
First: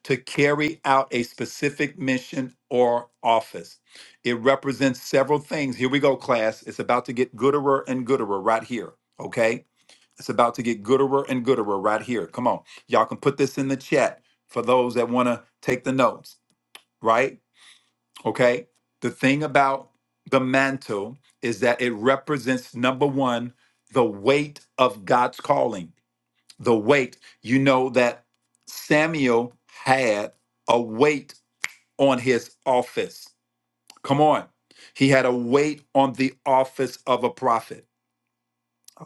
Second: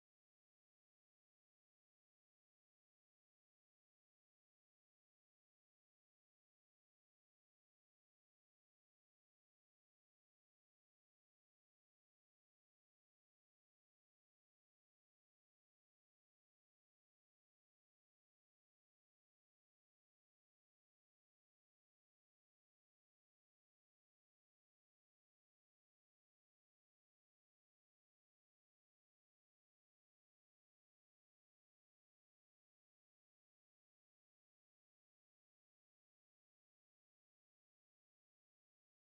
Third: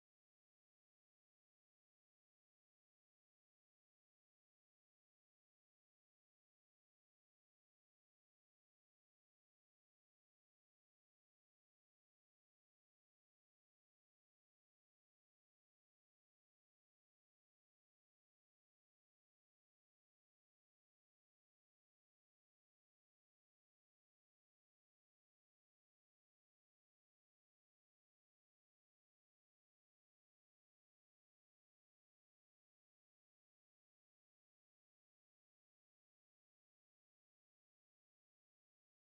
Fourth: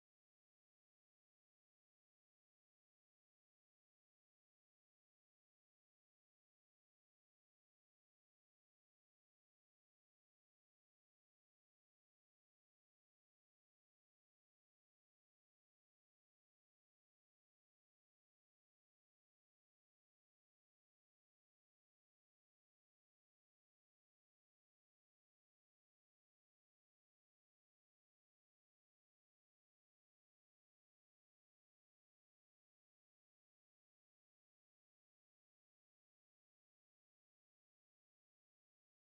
A: to carry out a specific mission or office. It represents several things. Here we go, class. It's about to get gooder and gooder right here. Okay? It's about to get gooder and gooder right here. Come on. Y'all can put this in the chat for those that want to take the notes, right? Okay. The thing about the mantle is that it represents number one, the weight of God's calling. The weight. You know that Samuel had a weight on his office. Come on. He had a weight on the office of a prophet.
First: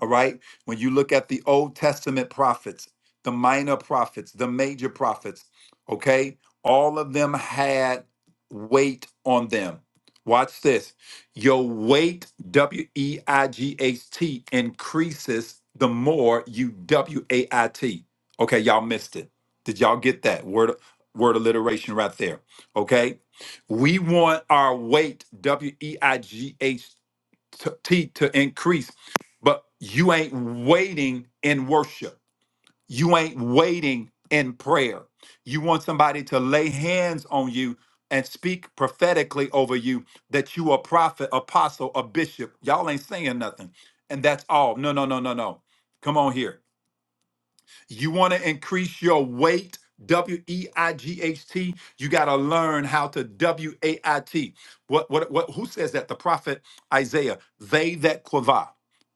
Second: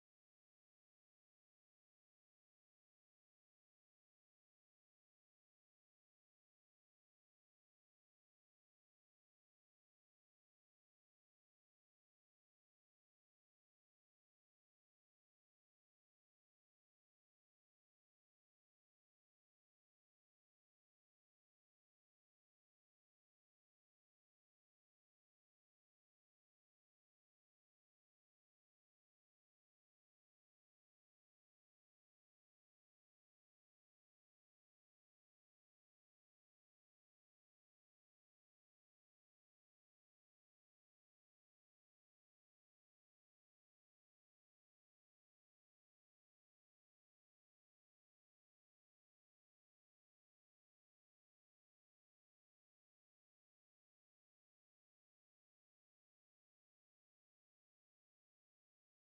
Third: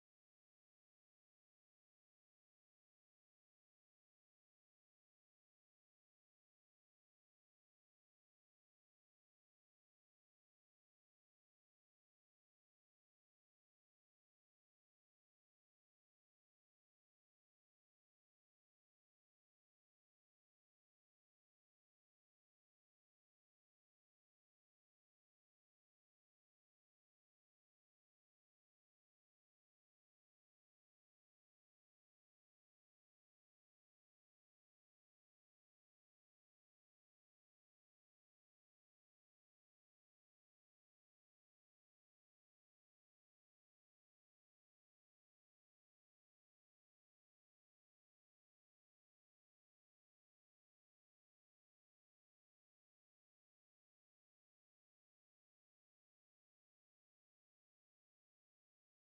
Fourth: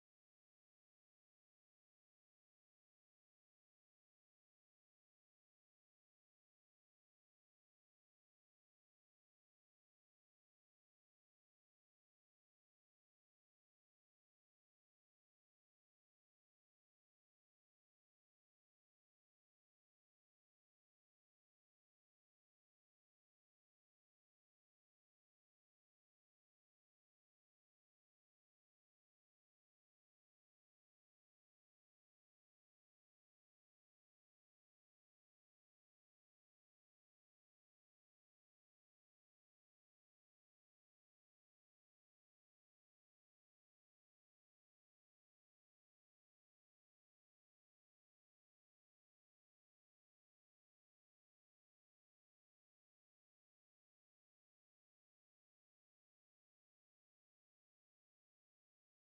A: All right. When you look at the Old Testament prophets, the minor prophets, the major prophets, okay, all of them had weight on them. Watch this. Your weight, W E I G H T, increases the more you W A I T. Okay, y'all missed it. Did y'all get that word word alliteration right there? Okay, we want our weight, W E I G H T to, T to increase. But you ain't waiting in worship. You ain't waiting in prayer. You want somebody to lay hands on you and speak prophetically over you that you a prophet, apostle, a bishop. Y'all ain't saying nothing. And that's all. No, no, no, no, no. Come on here. You want to increase your weight, W E I G H T. You got to learn how to W A I T. What, what, what, who says that? The prophet Isaiah. They that quava,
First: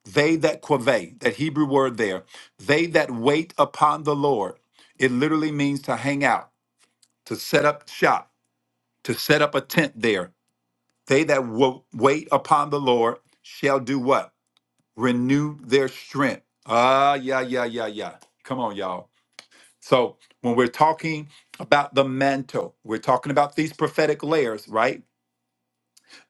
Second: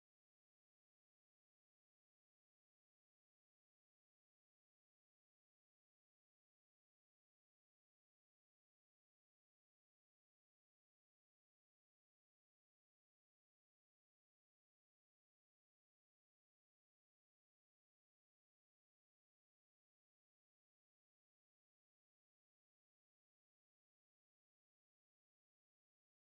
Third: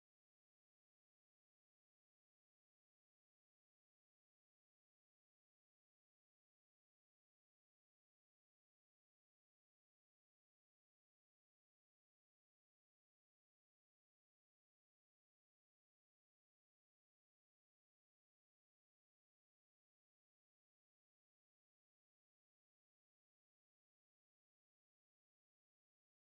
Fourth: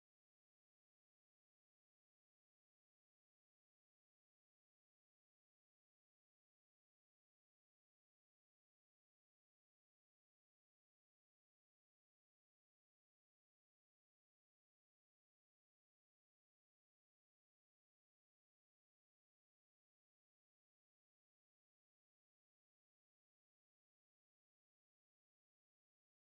A: they that quave, that Hebrew word there, they that wait upon the Lord. It literally means to hang out, to set up shop, to set up a tent there. They that wo- wait upon the Lord shall do what? Renew their strength. Ah, yeah, yeah, yeah, yeah. Come on, y'all so when we're talking about the mantle, we're talking about these prophetic layers, right?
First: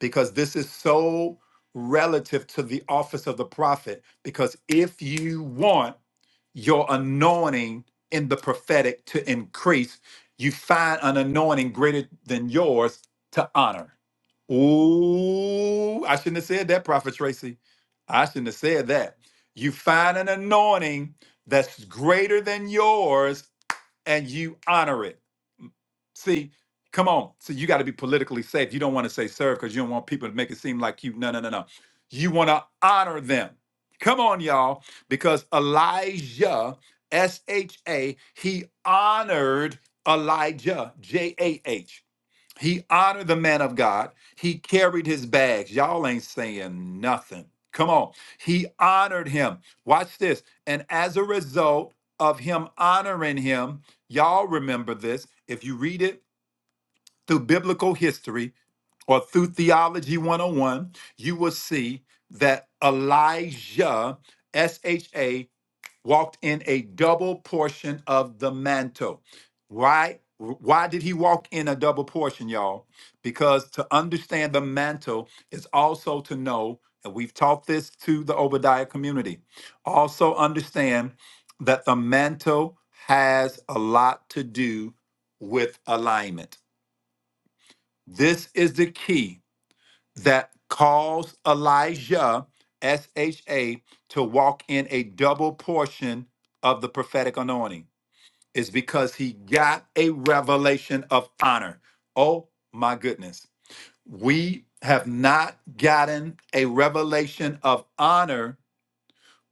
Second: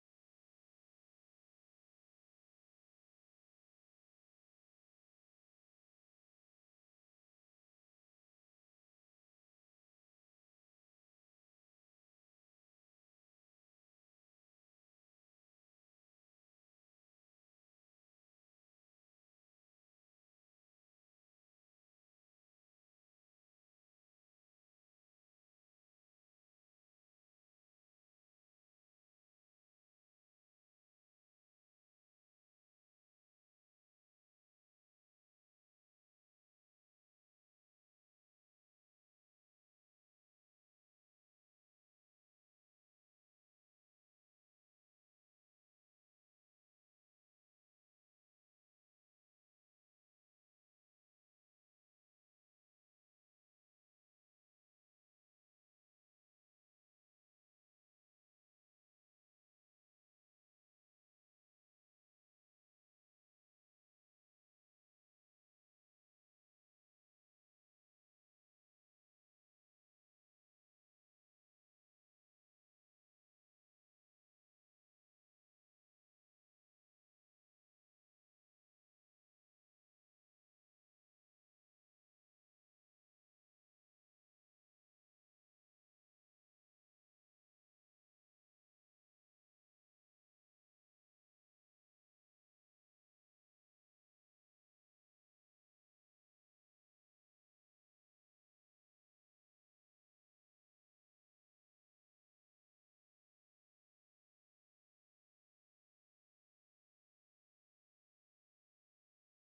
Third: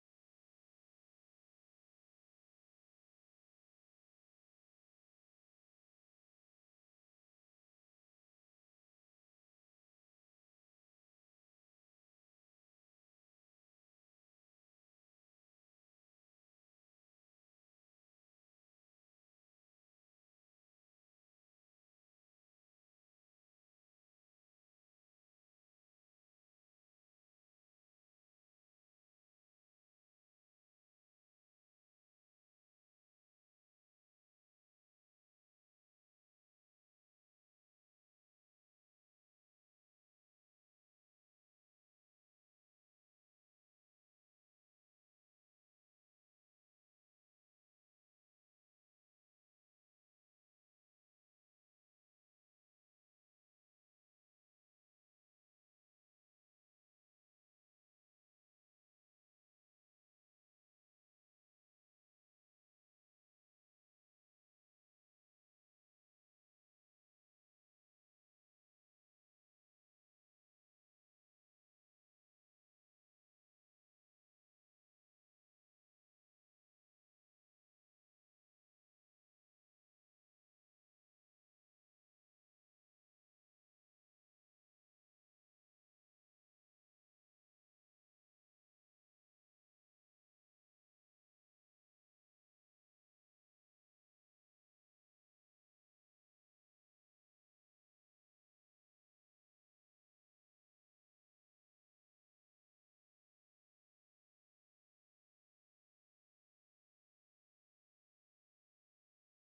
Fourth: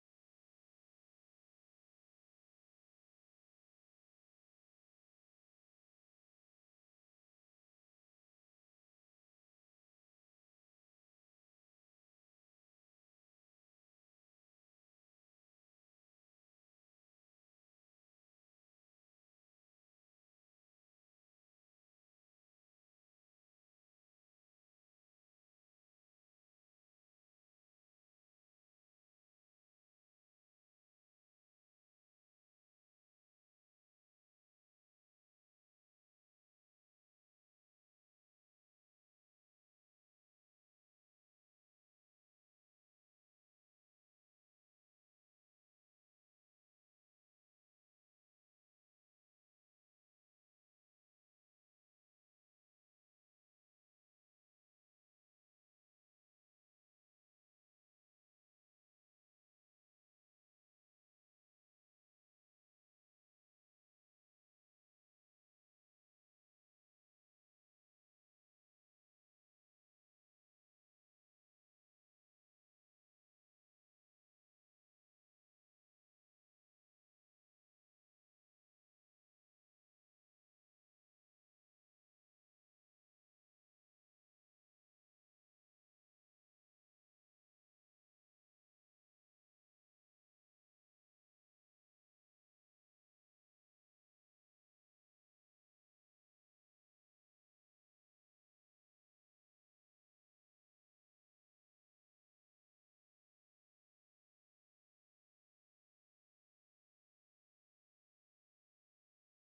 A: Because this is so relative to the office of the prophet. Because if you want your anointing in the prophetic to increase, you find an anointing greater than yours to honor. Ooh, I shouldn't have said that, Prophet Tracy. I shouldn't have said that. You find an anointing that's greater than yours and you honor it. See, come on. So you got to be politically safe. You don't want to say serve because you don't want people to make it seem like you. No, no, no, no. You want to honor them. Come on, y'all, because Elijah, S H A, he honored Elijah, J A H. He honored the man of God. He carried his bags. Y'all ain't saying nothing. Come on. He honored him. Watch this. And as a result of him honoring him, y'all remember this. If you read it, through biblical history or through theology 101, you will see that Elijah, S H A, walked in a double portion of the mantle. Why? Why did he walk in a double portion, y'all? Because to understand the mantle is also to know, and we've taught this to the Obadiah community, also understand that the mantle has a lot to do with alignment this is the key that caused Elijah, S H A, to walk in a double portion of the prophetic anointing. Is because he got a revelation of honor. Oh my goodness. We have not gotten a revelation of honor.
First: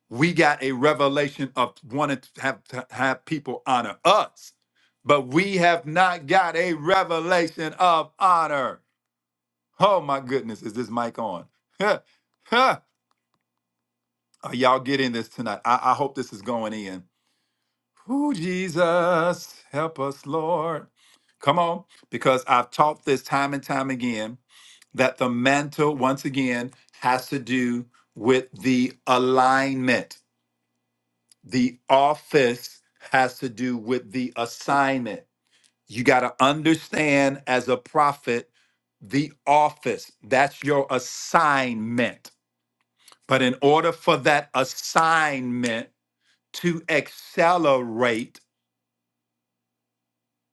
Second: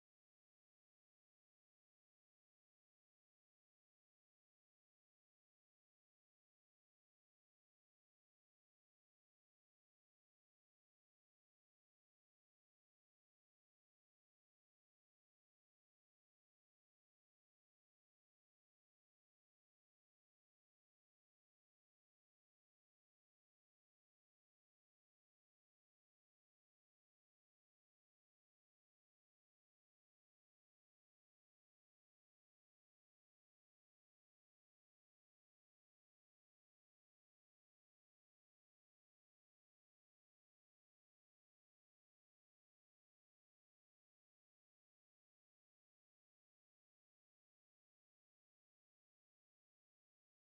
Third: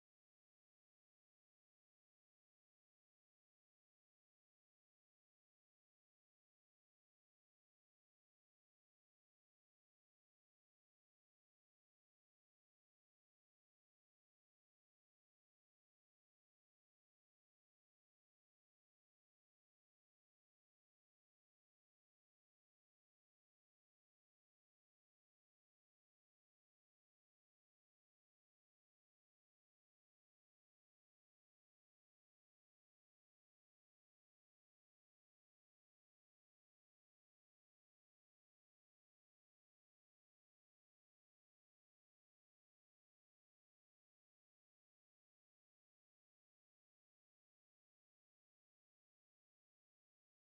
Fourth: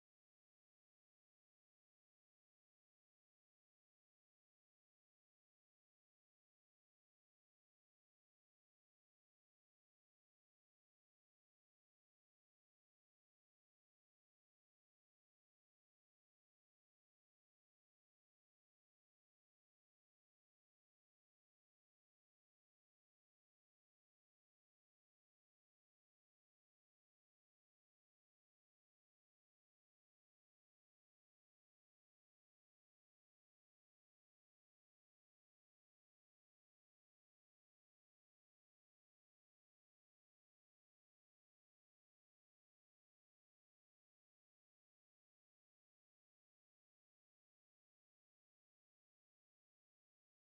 A: We got a revelation of wanting to have, to have people honor us, but we have not got a revelation of honor. Oh my goodness, is this mic on? Are y'all getting this tonight? I, I hope this is going in. Ooh, Jesus, help us, Lord. Come on, because I've taught this time and time again that the mantle, once again, has to do with the alignment. The office has to do with the assignment. You got to understand as a prophet the office. That's your assignment But in order for that assignment to accelerate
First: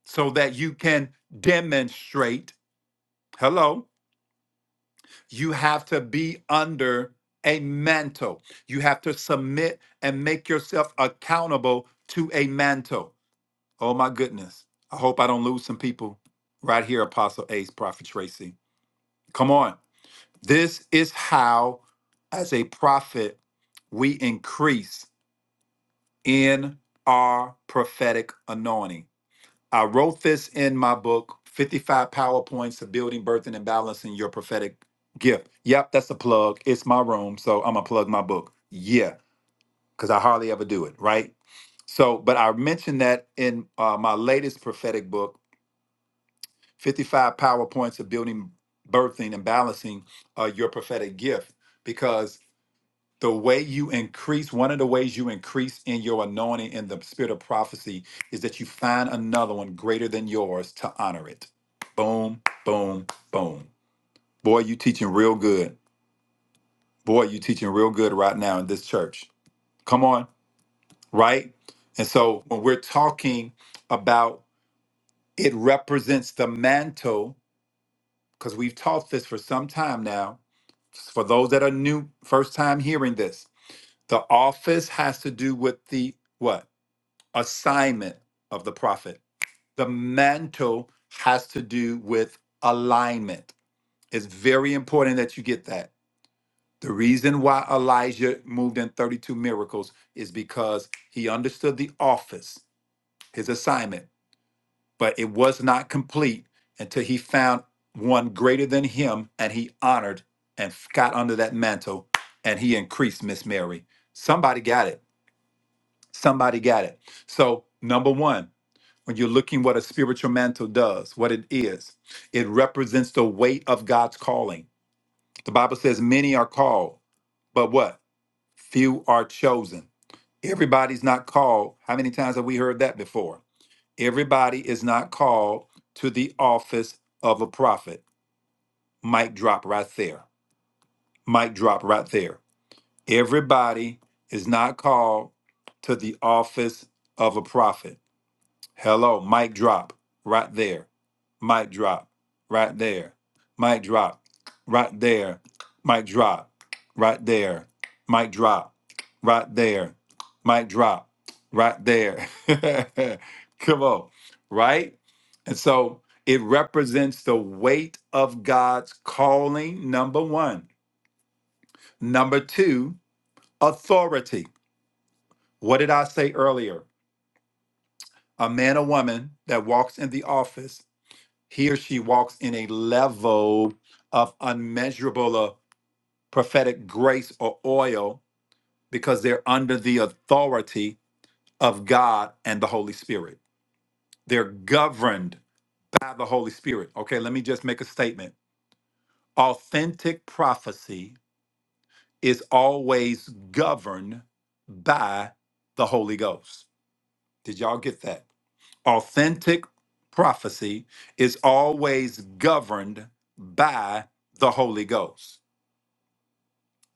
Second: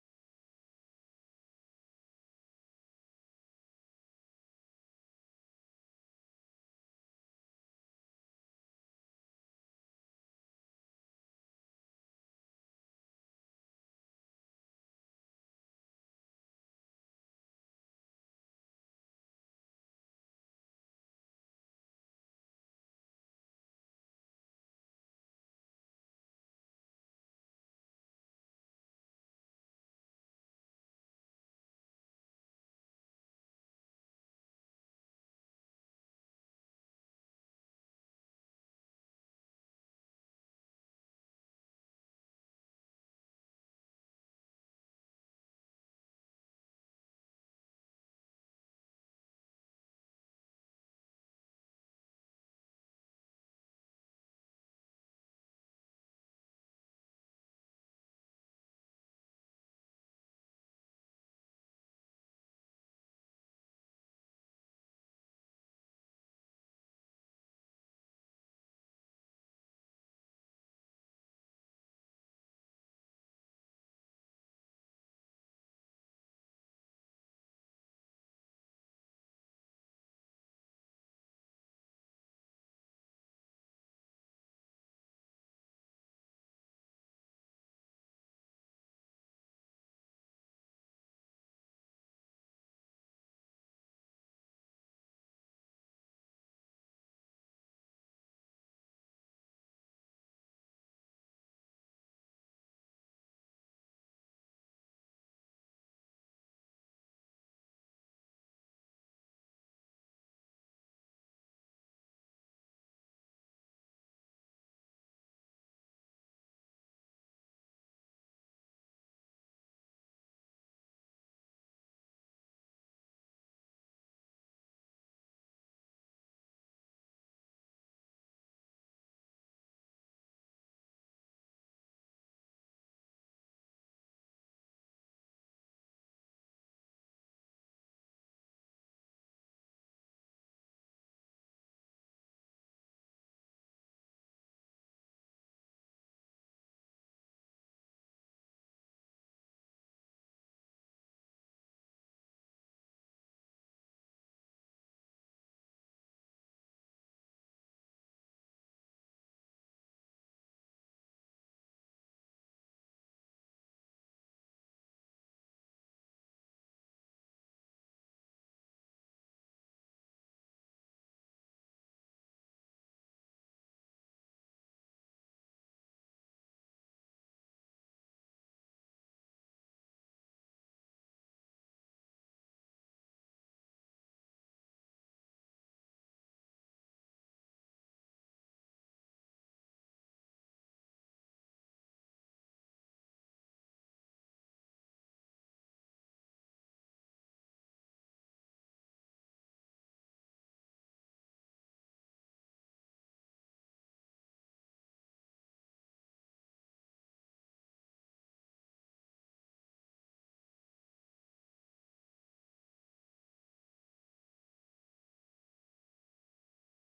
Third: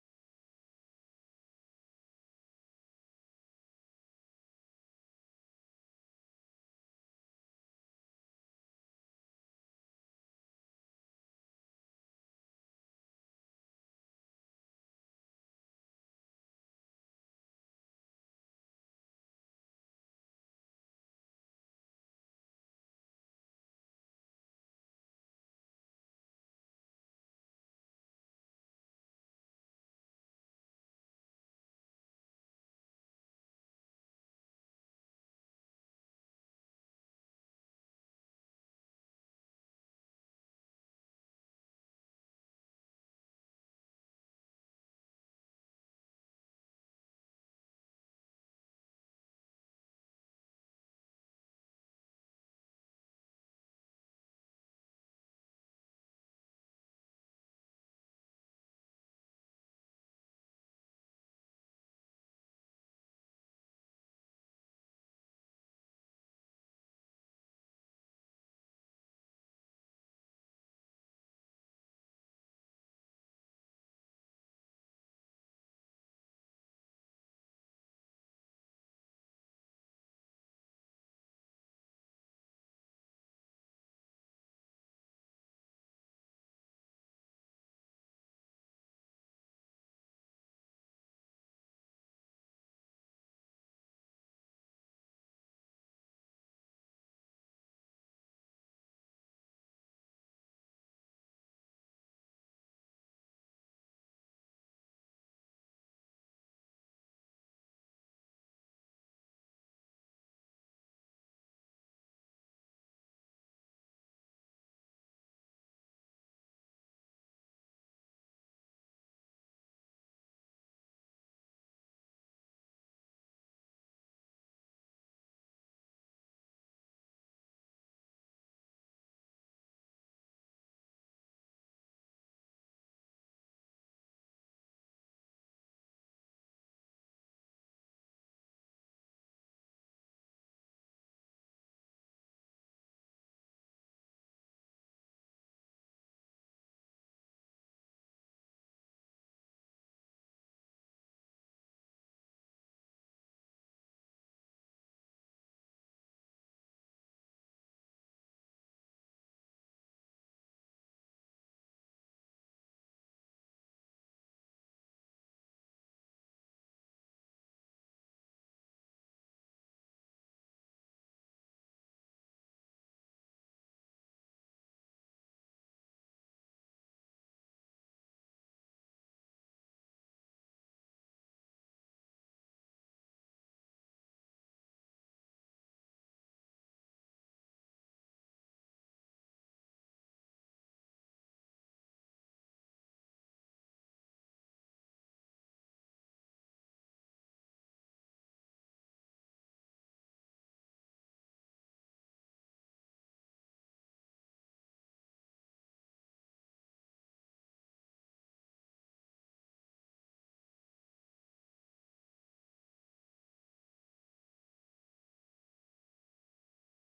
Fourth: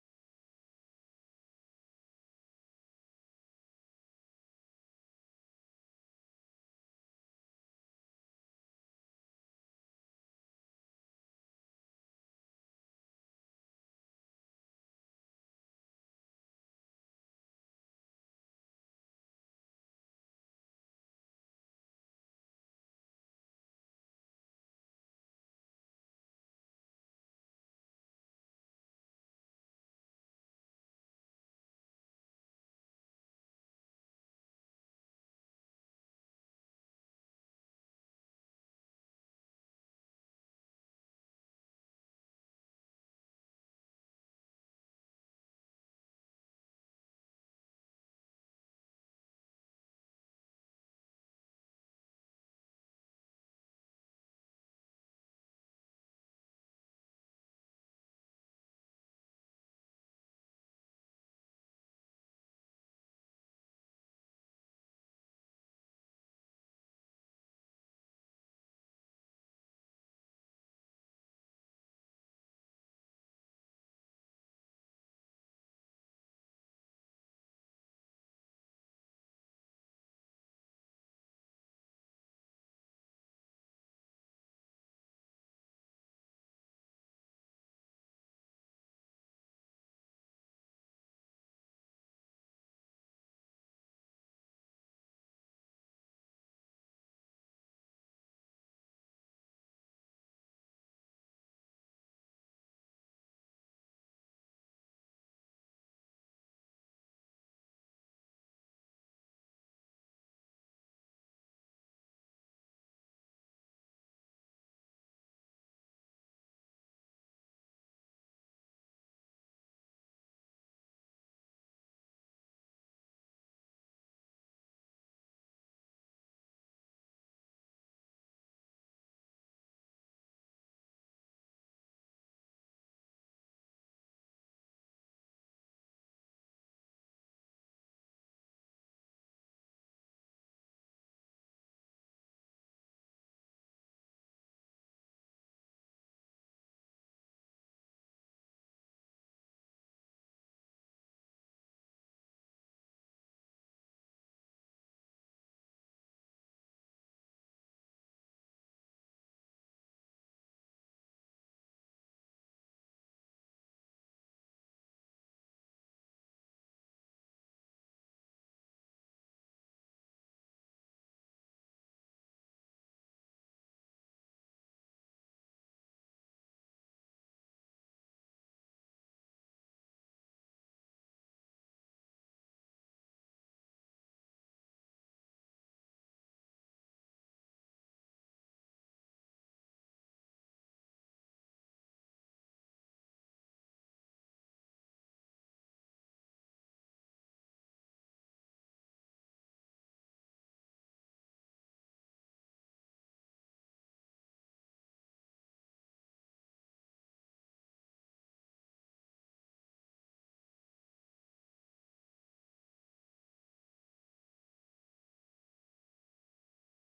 A: so that you can demonstrate, hello, you have to be under a mantle. You have to submit and make yourself accountable to a mantle. Oh my goodness. I hope I don't lose some people right here, Apostle Ace, Prophet Tracy. Come on. This is how, as a prophet, we increase in our prophetic anointing. I wrote this in my book, 55 PowerPoints to Building, Birthing, and Balancing Your Prophetic Gift. Yep, that's a plug. It's my room, so I'm going to plug my book. Yeah, because I hardly ever do it, right? So, but I mentioned that in uh, my latest prophetic book, 55 PowerPoints of Building, Birthing, and Balancing uh, Your Prophetic Gift, because the way you increase, one of the ways you increase in your anointing in the spirit of prophecy is that you find another one greater than yours to honor it. Boom, boom, boom. Boy, you teaching real good. Boy, you teaching real good right now in this church. Come on, right? And so when we're talking about it represents the mantle, because we've taught this for some time now. For those that are new, first time hearing this, the office has to do with the what? assignment of the prophet. The mantle has to do with alignment. It's very important that you get that. The reason why Elijah moved in 32 miracles is because he understood the office, his assignment, but it was not complete until he found one greater than him and he honored and got under that mantle and he increased Miss Mary. Somebody got it. Somebody got it. So, number one, when you're looking what a spiritual mantle does, what it is, it represents the weight of God's calling. The Bible says many are called, but what? Few are chosen. Everybody's not called. How many times have we heard that before? Everybody is not called to the office of a prophet. Mic drop right there. Mic drop right there. Everybody is not called to the office of a prophet. Hello, mic drop right there. Might drop right there, Might drop right there, Might drop right there, Might drop right there, Might drop right there. Come on, right? And so it represents the weight of God's calling, number one. Number two, authority. What did I say earlier? A man or woman that walks in the office He or she walks in a level of unmeasurable uh, prophetic grace or oil because they're under the authority of God and the Holy Spirit. They're governed by the Holy Spirit. Okay, let me just make a statement. Authentic prophecy is always governed by the Holy Ghost. Did y'all get that? Authentic prophecy is always governed by the Holy Ghost.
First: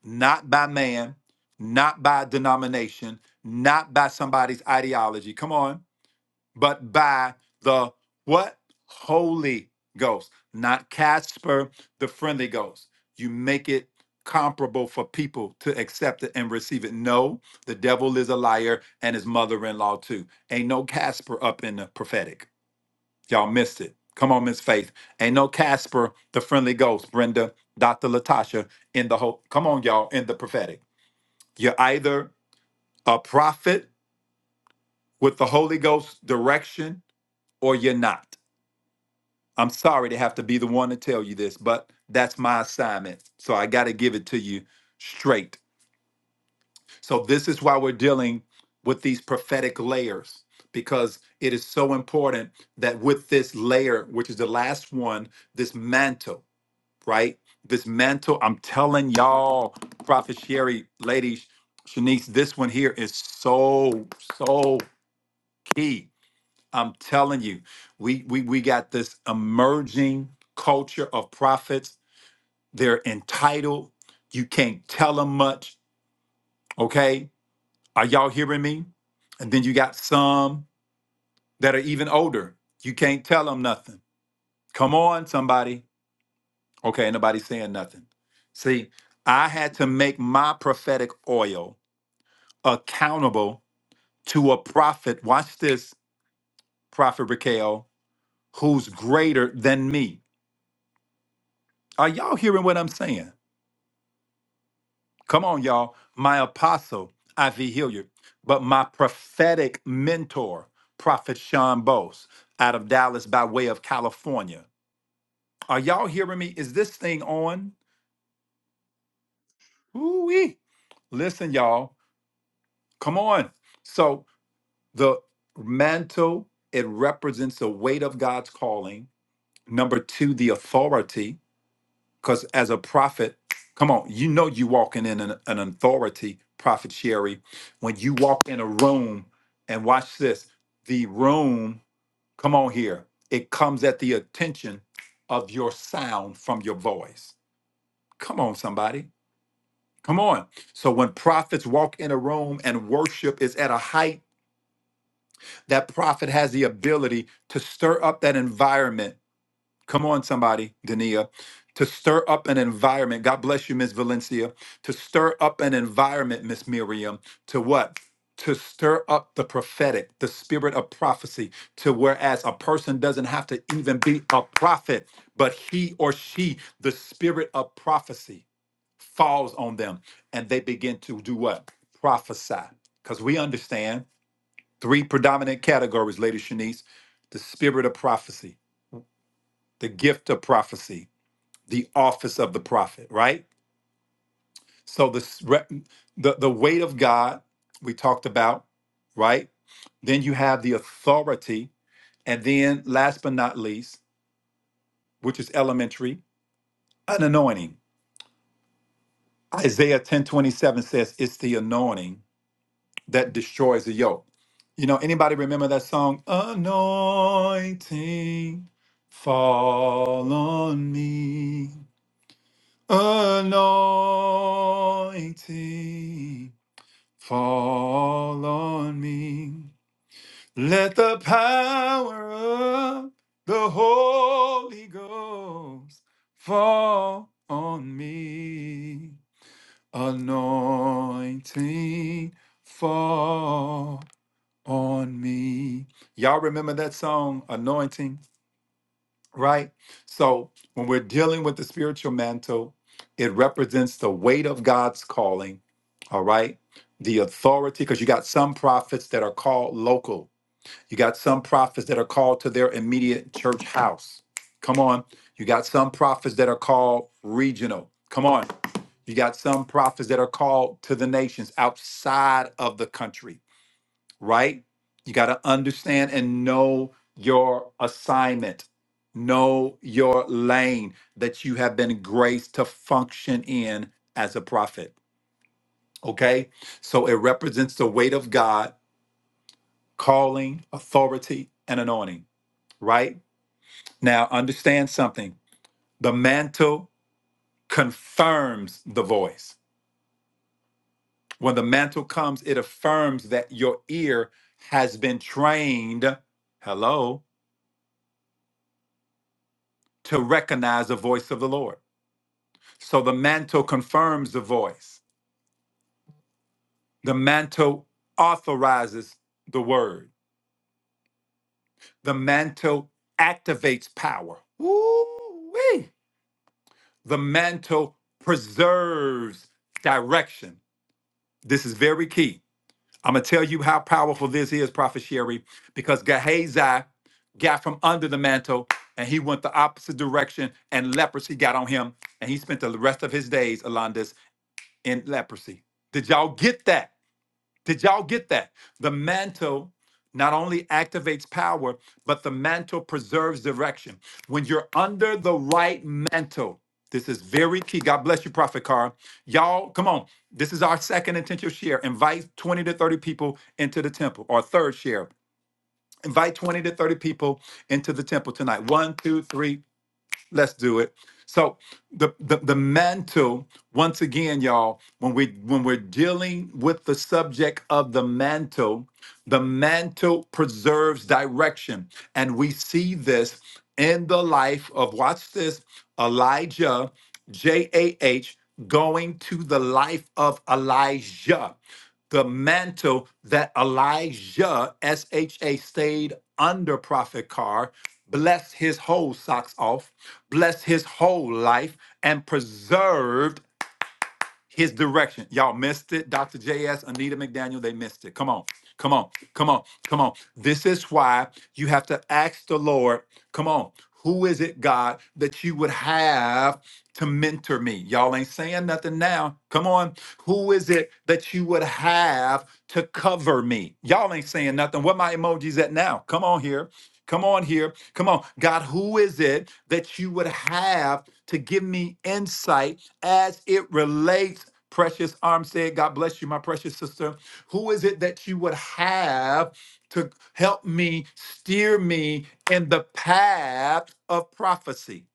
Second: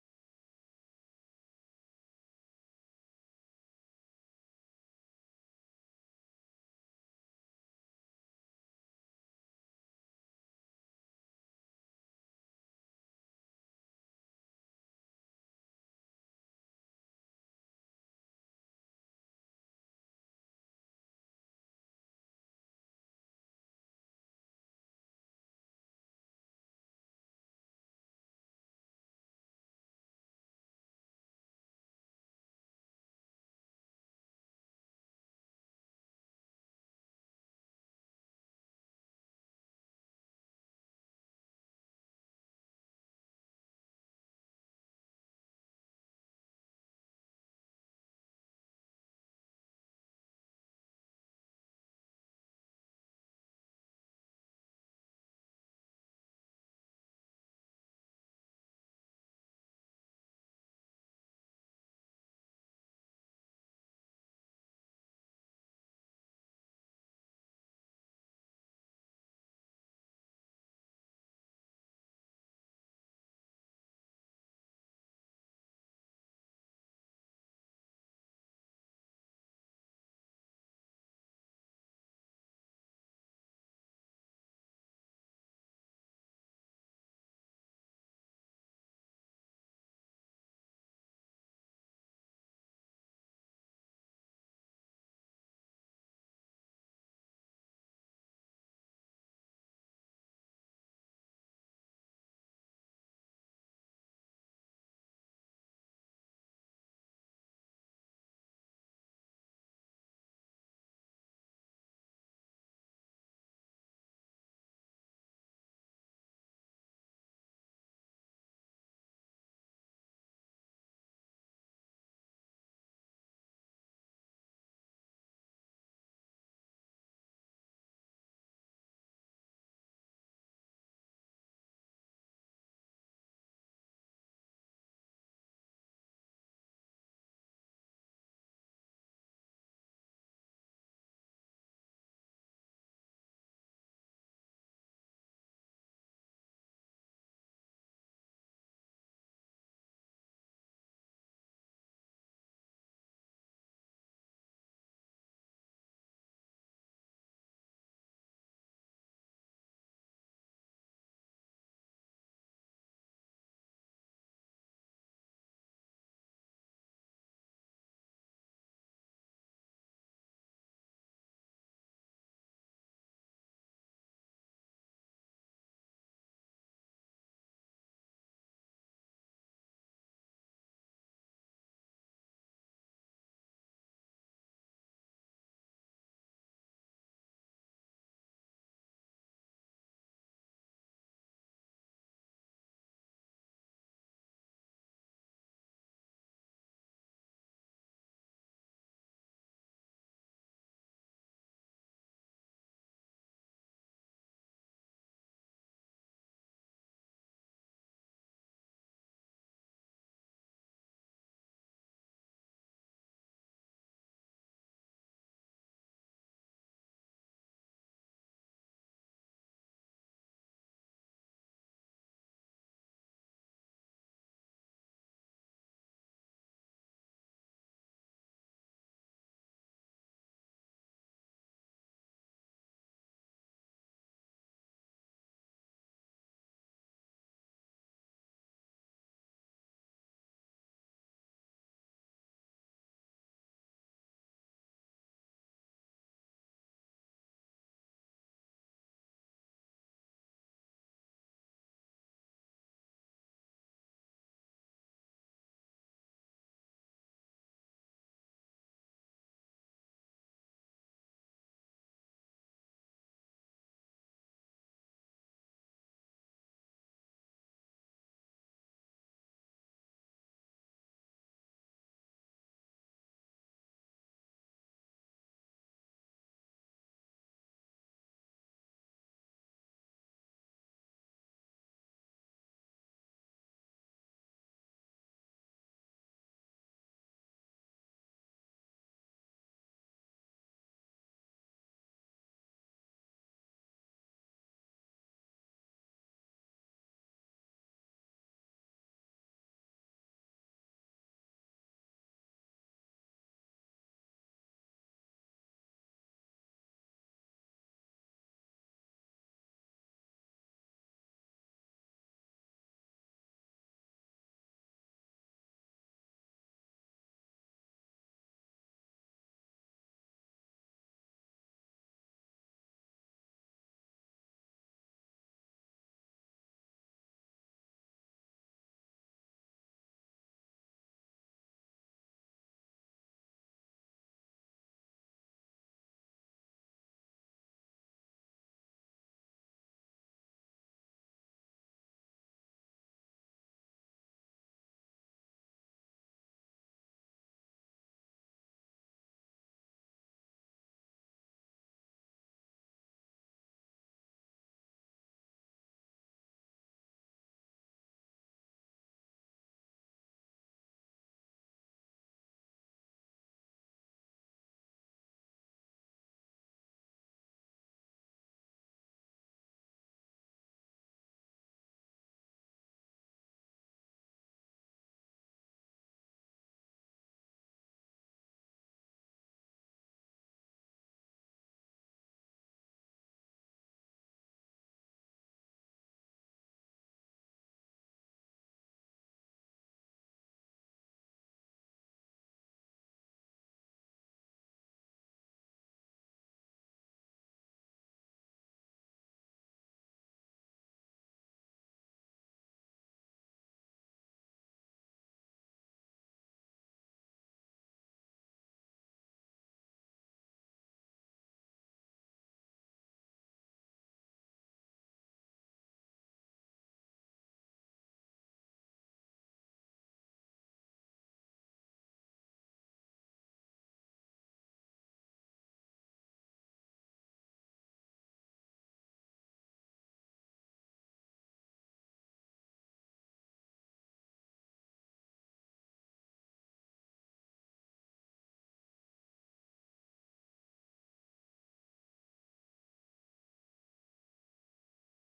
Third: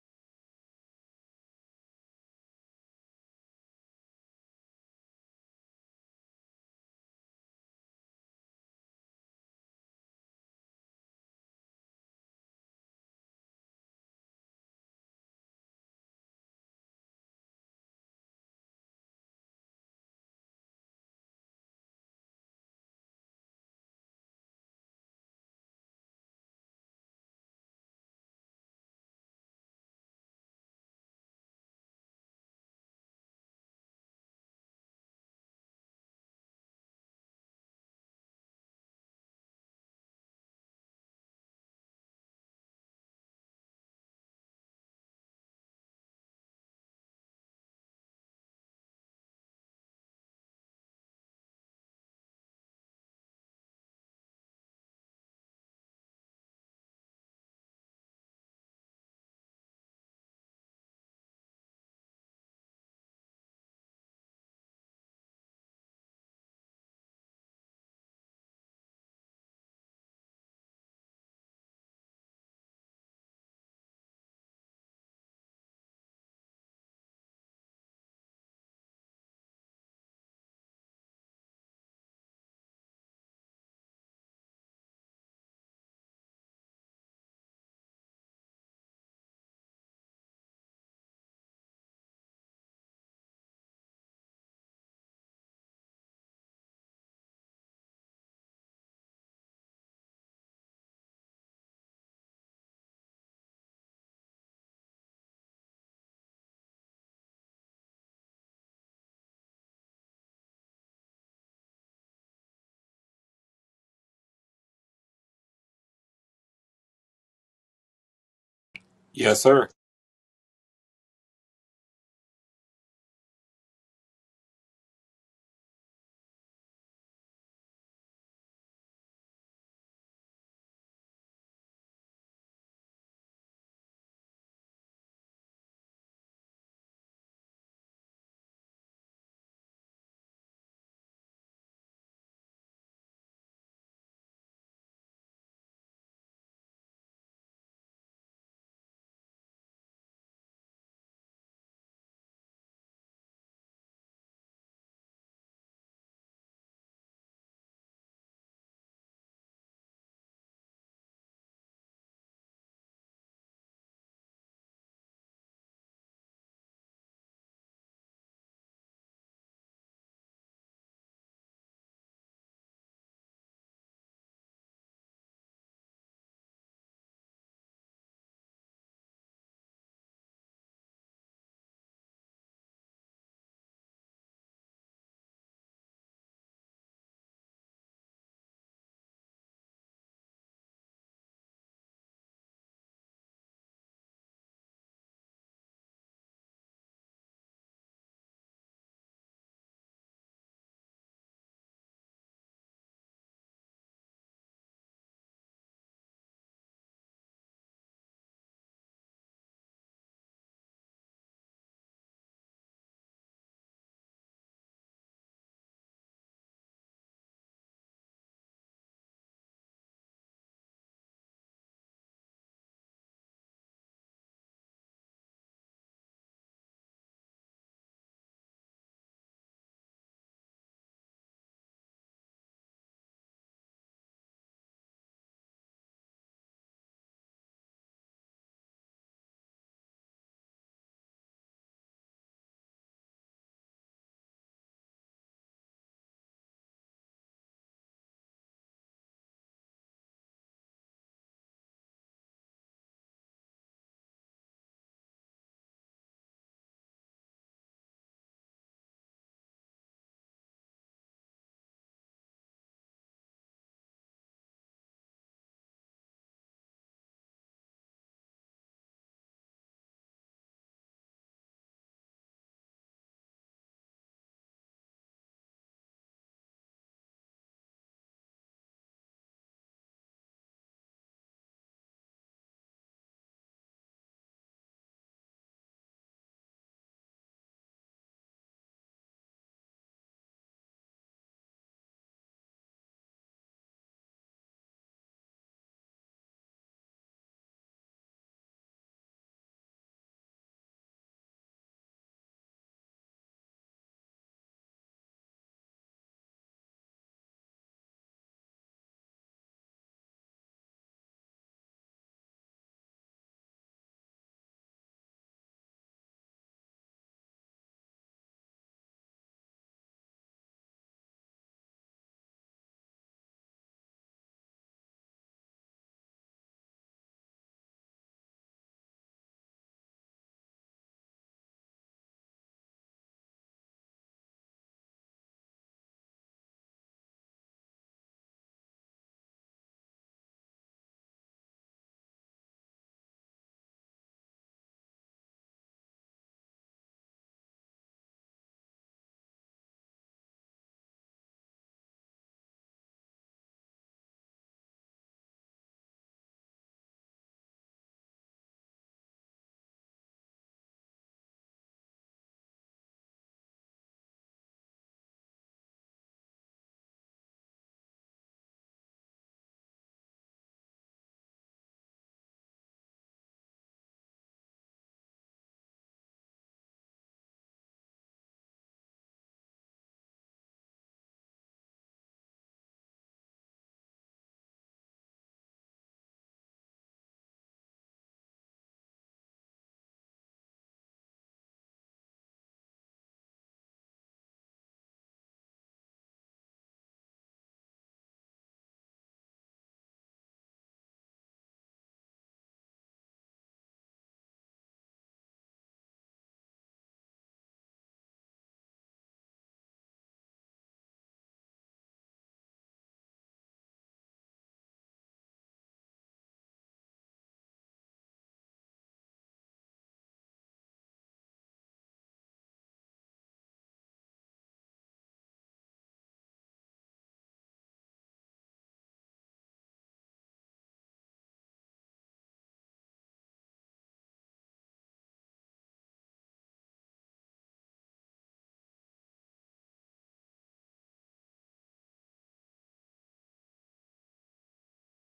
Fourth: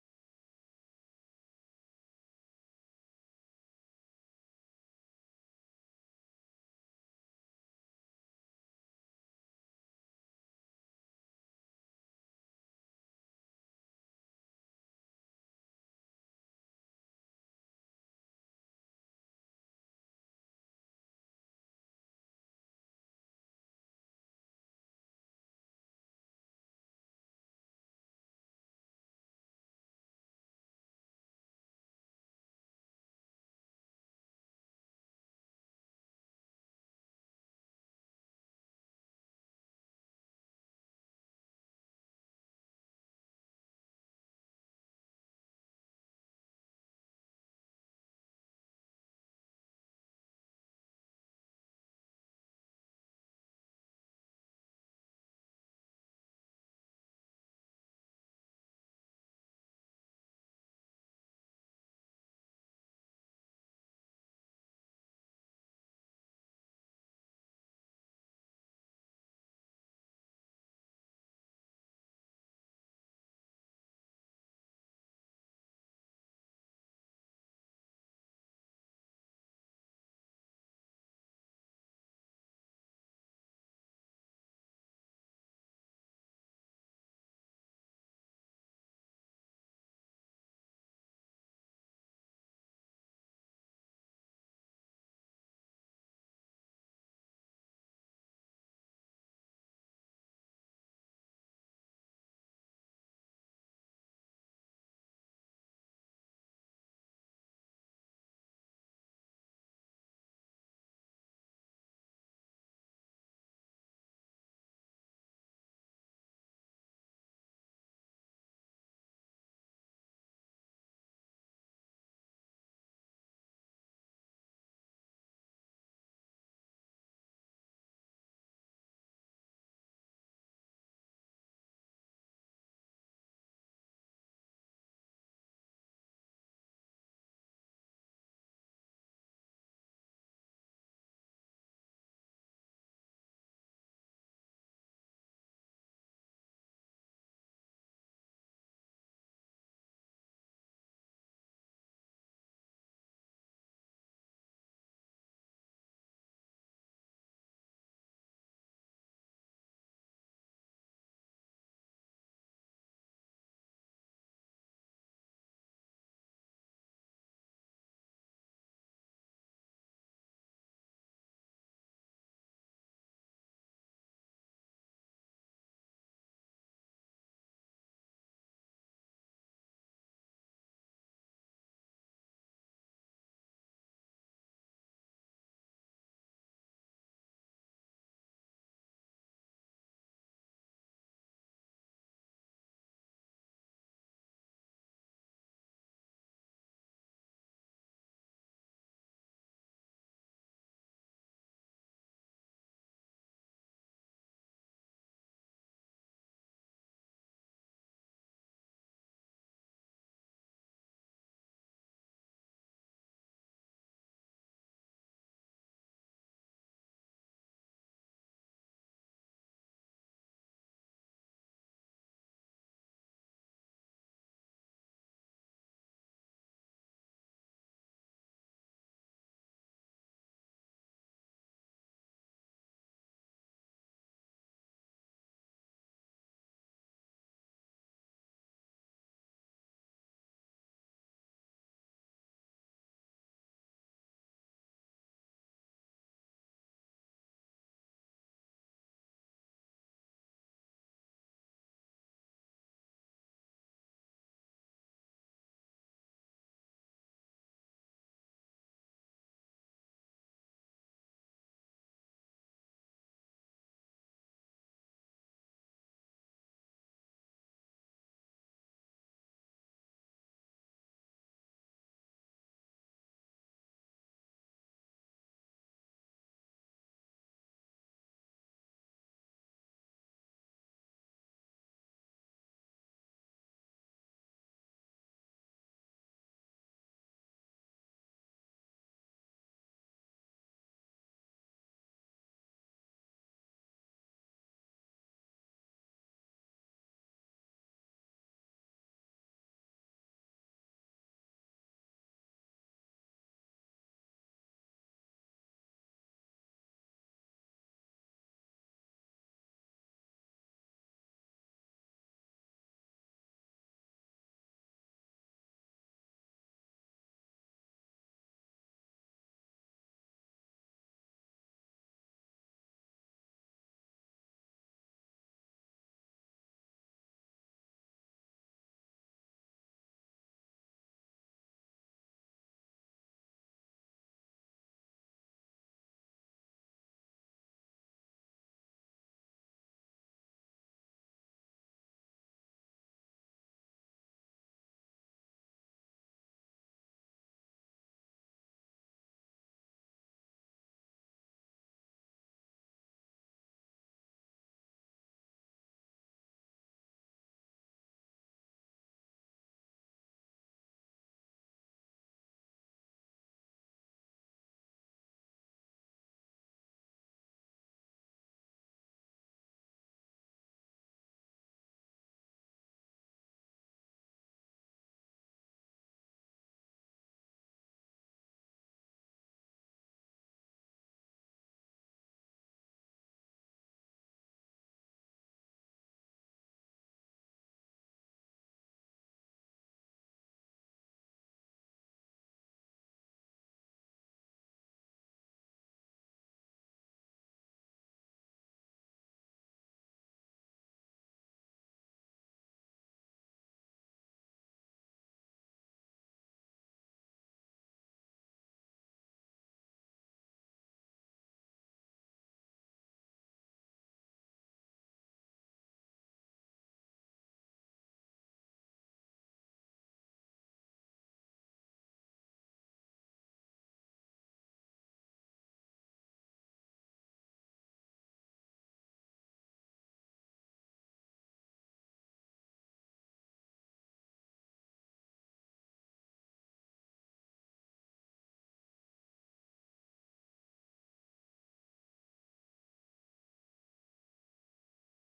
A: not by man, not by denomination, not by somebody's ideology. Come on, but by the what? Holy Ghost, not Casper, the friendly ghost. You make it comparable for people to accept it and receive it. No, the devil is a liar and his mother in law too. Ain't no Casper up in the prophetic. Y'all missed it. Come on, Miss Faith. Ain't no Casper, the friendly ghost, Brenda, Dr. Latasha, in the whole, come on, y'all, in the prophetic. You're either a prophet with the Holy Ghost direction or you're not. I'm sorry to have to be the one to tell you this, but that's my assignment. So I got to give it to you straight. So this is why we're dealing with these prophetic layers because it is so important that with this layer, which is the last one, this mantle, right? This mantle, I'm telling y'all, Prophet Sherry, ladies, Shanice, this one here is so, so key I'm telling you, we we we got this emerging culture of prophets. They're entitled. You can't tell them much. Okay, are y'all hearing me? And then you got some that are even older. You can't tell them nothing. Come on, somebody. Okay, ain't nobody saying nothing. See, I had to make my prophetic oil accountable to a prophet. Watch this, Prophet Raquel, who's greater than me. Are y'all hearing what I'm saying? Come on, y'all. My apostle, Ivy Hilliard, but my prophetic mentor, Prophet Sean Bose, out of Dallas by way of California. Are y'all hearing me? Is this thing on?
B: Yes, sir.
A: Ooh-wee. Listen, y'all. Come on. So the mantle, it represents the weight of God's calling. Number two, the authority. Because as a prophet, come on, you know you walking in an, an authority, Prophet Sherry, when you walk in a room and watch this, the room, come on here, it comes at the attention of your sound from your voice. Come on, somebody. Come on. So when prophets walk in a room and worship is at a height, that prophet has the ability to stir up that environment Come on, somebody, Dania, to stir up an environment. God bless you, Miss Valencia. To stir up an environment, Miss Miriam, to what? To stir up the prophetic, the spirit of prophecy, to whereas a person doesn't have to even be a prophet, but he or she, the spirit of prophecy falls on them and they begin to do what? Prophesy. Because we understand three predominant categories, Lady Shanice the spirit of prophecy, the gift of prophecy, the office of the prophet, right? So the s- re- the, the weight of God we talked about, right? Then you have the authority, and then last but not least, which is elementary, an anointing. Isaiah ten twenty seven says it's the anointing that destroys the yoke. You know, anybody remember that song? Anointing fall on me. Anointing Fall on me. Let the power of the Holy Ghost fall on me. Anointing fall on me. Y'all remember that song, Anointing? right? So when we're dealing with the spiritual mantle, it represents the weight of God's calling, all right? The authority, because you got some prophets that are called local. You got some prophets that are called to their immediate church house. Come on. You got some prophets that are called regional. Come on. You got some prophets that are called to the nations outside of the country right? You got to understand and know your assignment, know your lane that you have been graced to function in as a prophet. Okay? So it represents the weight of God, calling, authority, and anointing, right? Now, understand something the mantle confirms the voice. When the mantle comes, it affirms that your ear has been trained. Hello? to recognize the voice of the Lord. So the mantle confirms the voice. The mantle authorizes the word. The mantle activates power. Woo-wee. The mantle preserves direction. This is very key. I'm going to tell you how powerful this is, Prophet Sherry, because Gehazi got from under the mantle and he went the opposite direction and leprosy got on him and he spent the rest of his days, Alondis, in leprosy. Did y'all get that? Did y'all get that? The mantle not only activates power, but the mantle preserves direction. When you're under the right mantle, this is very key. God bless you, Prophet Carr. Y'all, come on. This is our second intentional share. Invite 20 to 30 people into the temple, or third share. Invite 20 to 30 people into the temple tonight. One, two, three, Let's do it. So the, the the mantle, once again, y'all, when we when we're dealing with the subject of the mantle, the mantle preserves direction. And we see this in the life of watch this, Elijah, J-A-H, going to the life of Elijah the mantle that Elijah, S H A, stayed under Prophet Carr, blessed his whole socks off, blessed his whole life, and preserved his direction. Y'all missed it. Dr. JS, Anita McDaniel, they missed it. Come on. Come on. Come on. Come on. This is why you have to ask the Lord, come on, who is it, God, that you would have to mentor me? Y'all ain't saying nothing now. Come on. Who is it that you would have to cover me? Y'all ain't saying nothing. What my emojis at now? Come on here. Come on here. Come on. God, who is it that you would have to give me insight? as it relates, precious arm said, God bless you, my precious sister. Who is it that you would have to help me, steer me in the path of prophecy?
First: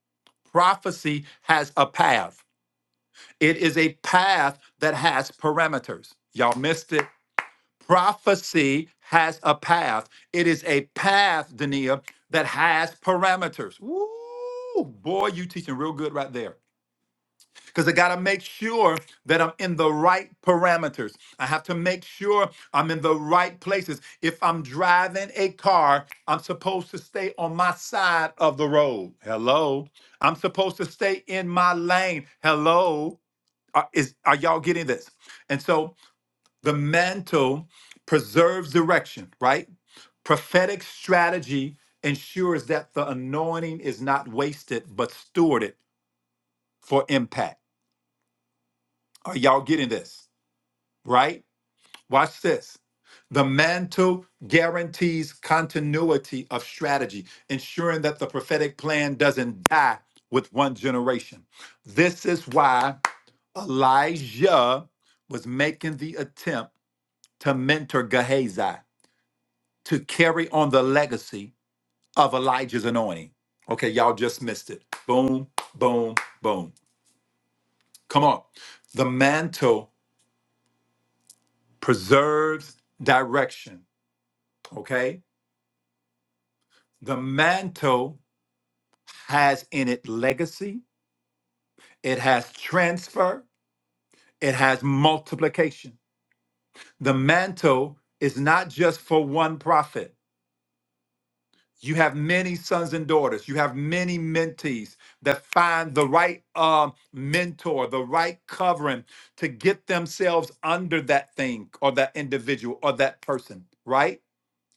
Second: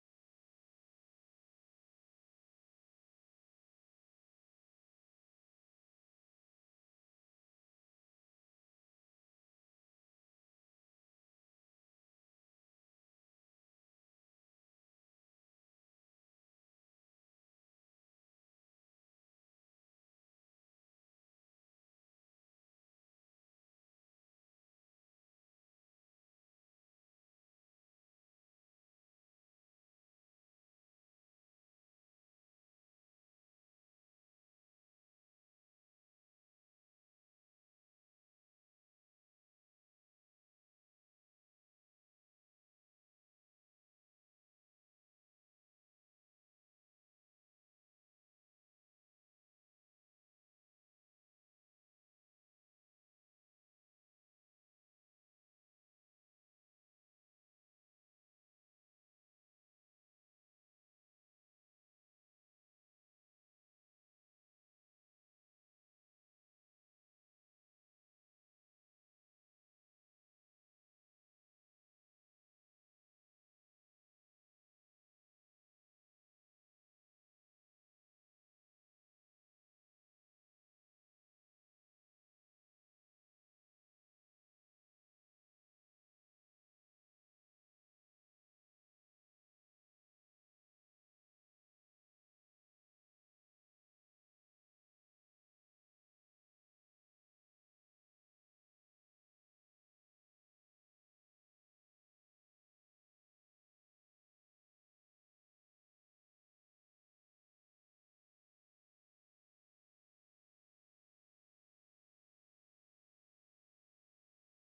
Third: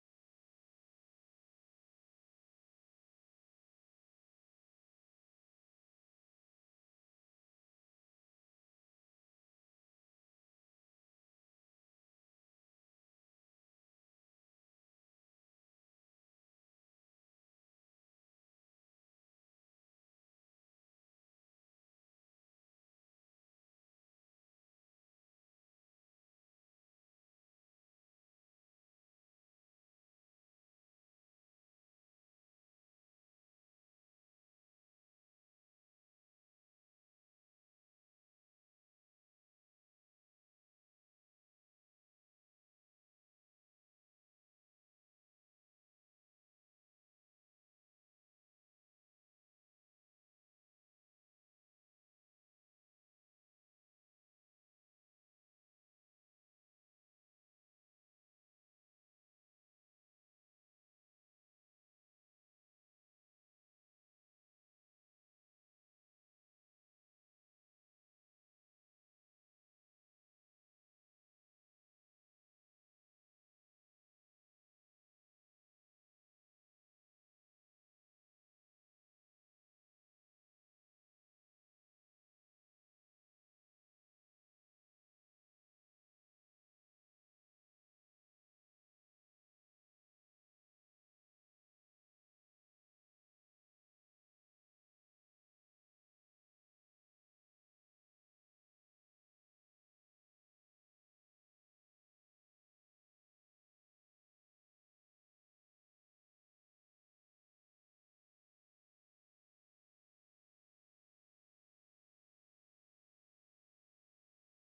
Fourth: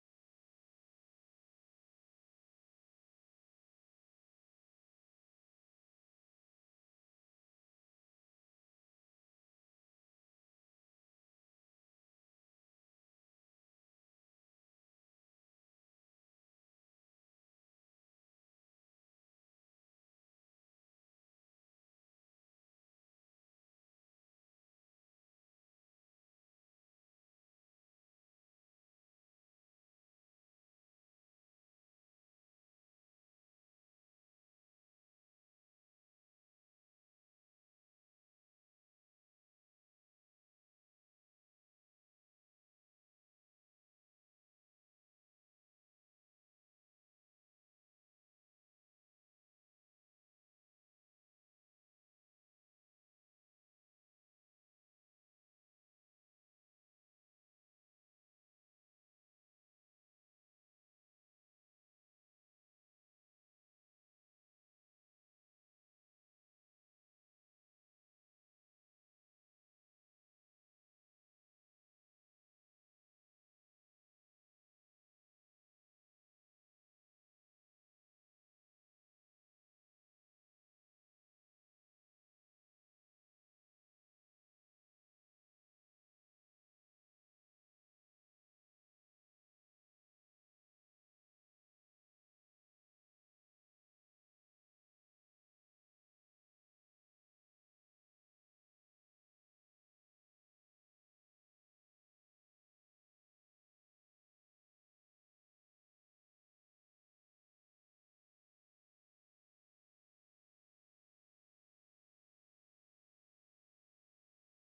A: Prophecy has a path, it is a path that has parameters. Y'all missed it. Prophecy has a path. It is a path, Dania, that has parameters. Woo! Boy, you teaching real good right there because I got to make sure that I'm in the right parameters. I have to make sure I'm in the right places. If I'm driving a car, I'm supposed to stay on my side of the road. Hello. I'm supposed to stay in my lane. Hello. Are, is, are y'all getting this? And so the mantle preserves direction, right? Prophetic strategy ensures that the anointing is not wasted, but stewarded for impact. Are y'all getting this? right? Watch this. The mantle guarantees continuity of strategy, ensuring that the prophetic plan doesn't die with one generation. This is why Elijah was making the attempt to mentor Gehazi to carry on the legacy of Elijah's anointing. Okay, y'all just missed it. Boom, boom, boom. Come on. The mantle preserves direction, okay? The mantle has in it legacy, it has transfer, it has multiplication. The mantle is not just for one prophet. You have many sons and daughters, you have many mentees that find the right um, mentor, the right covering to get themselves under that thing or that individual or that person, right?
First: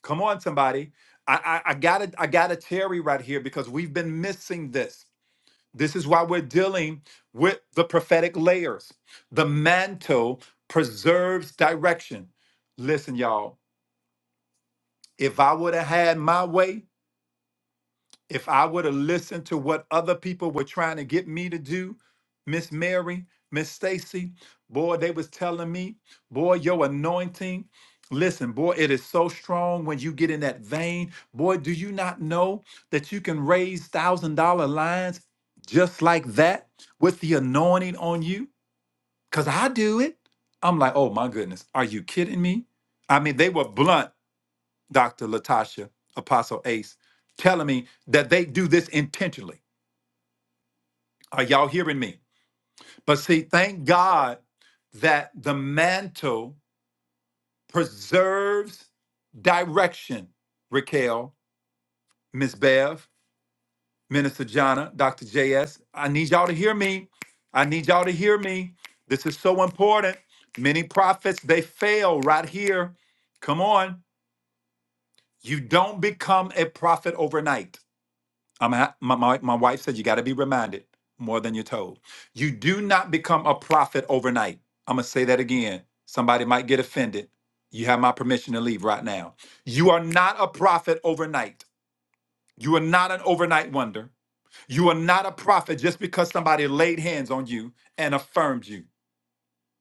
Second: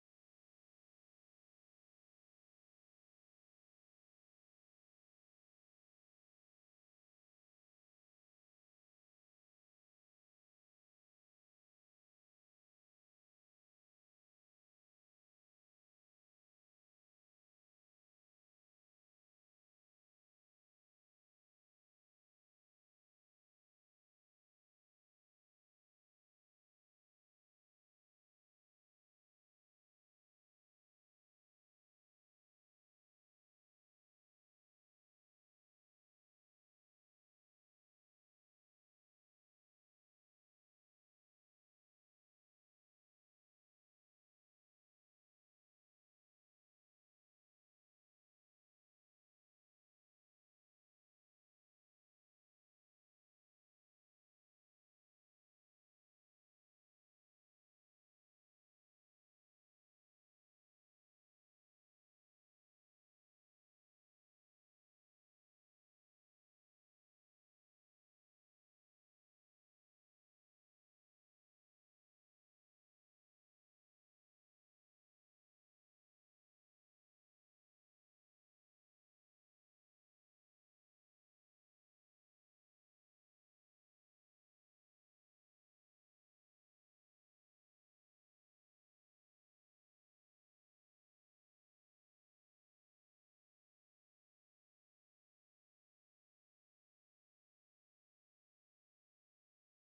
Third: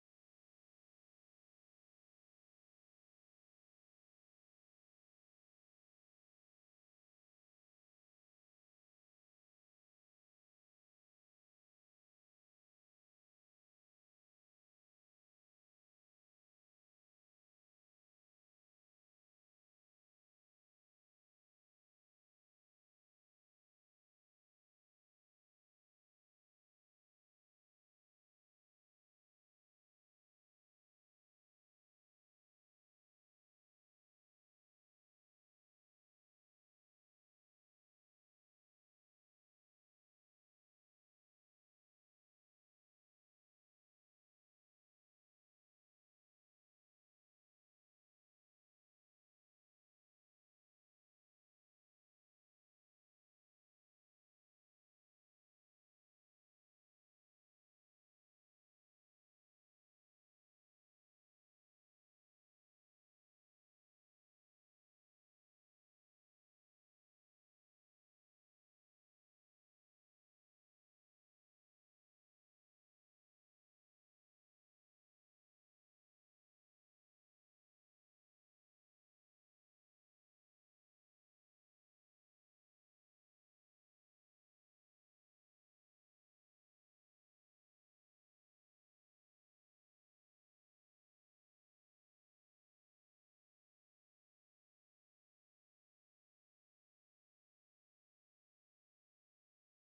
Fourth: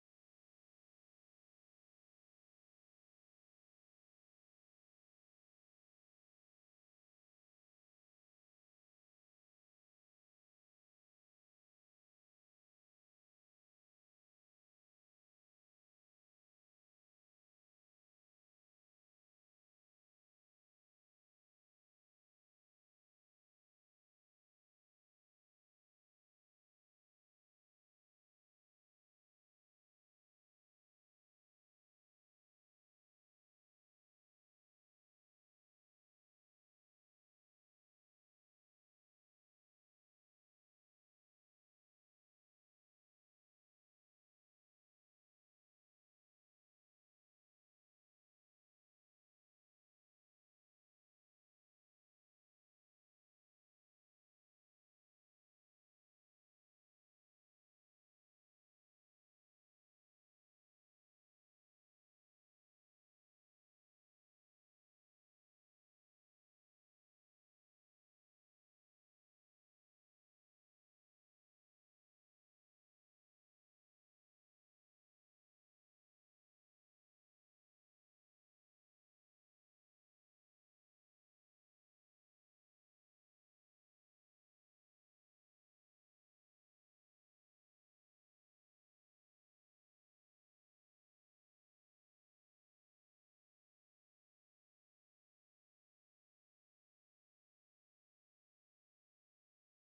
A: Come on, somebody. I, I, I gotta I gotta tarry right here because we've been missing this. This is why we're dealing with the prophetic layers. The mantle preserves direction. Listen, y'all, if I would have had my way, if I would have listened to what other people were trying to get me to do, Miss Mary, Miss Stacy, boy, they was telling me, boy, your anointing. Listen, boy, it is so strong when you get in that vein. Boy, do you not know that you can raise thousand dollar lines just like that with the anointing on you? Cause I do it. I'm like, oh my goodness, are you kidding me? I mean, they were blunt Dr. Latasha, Apostle Ace, telling me that they do this intentionally. Are y'all hearing me? But see, thank God that the mantle preserves direction. Raquel, Miss Bev, Minister Jana, Dr. JS, I need y'all to hear me. I need y'all to hear me. This is so important. Many prophets, they fail right here. Come on. You don't become a prophet overnight. I'm ha- my, my, my wife says you got to be reminded more than you're told. You do not become a prophet overnight. I'm going to say that again. Somebody might get offended. You have my permission to leave right now. You are not a prophet overnight. You are not an overnight wonder. You are not a prophet just because somebody laid hands on you and affirmed you.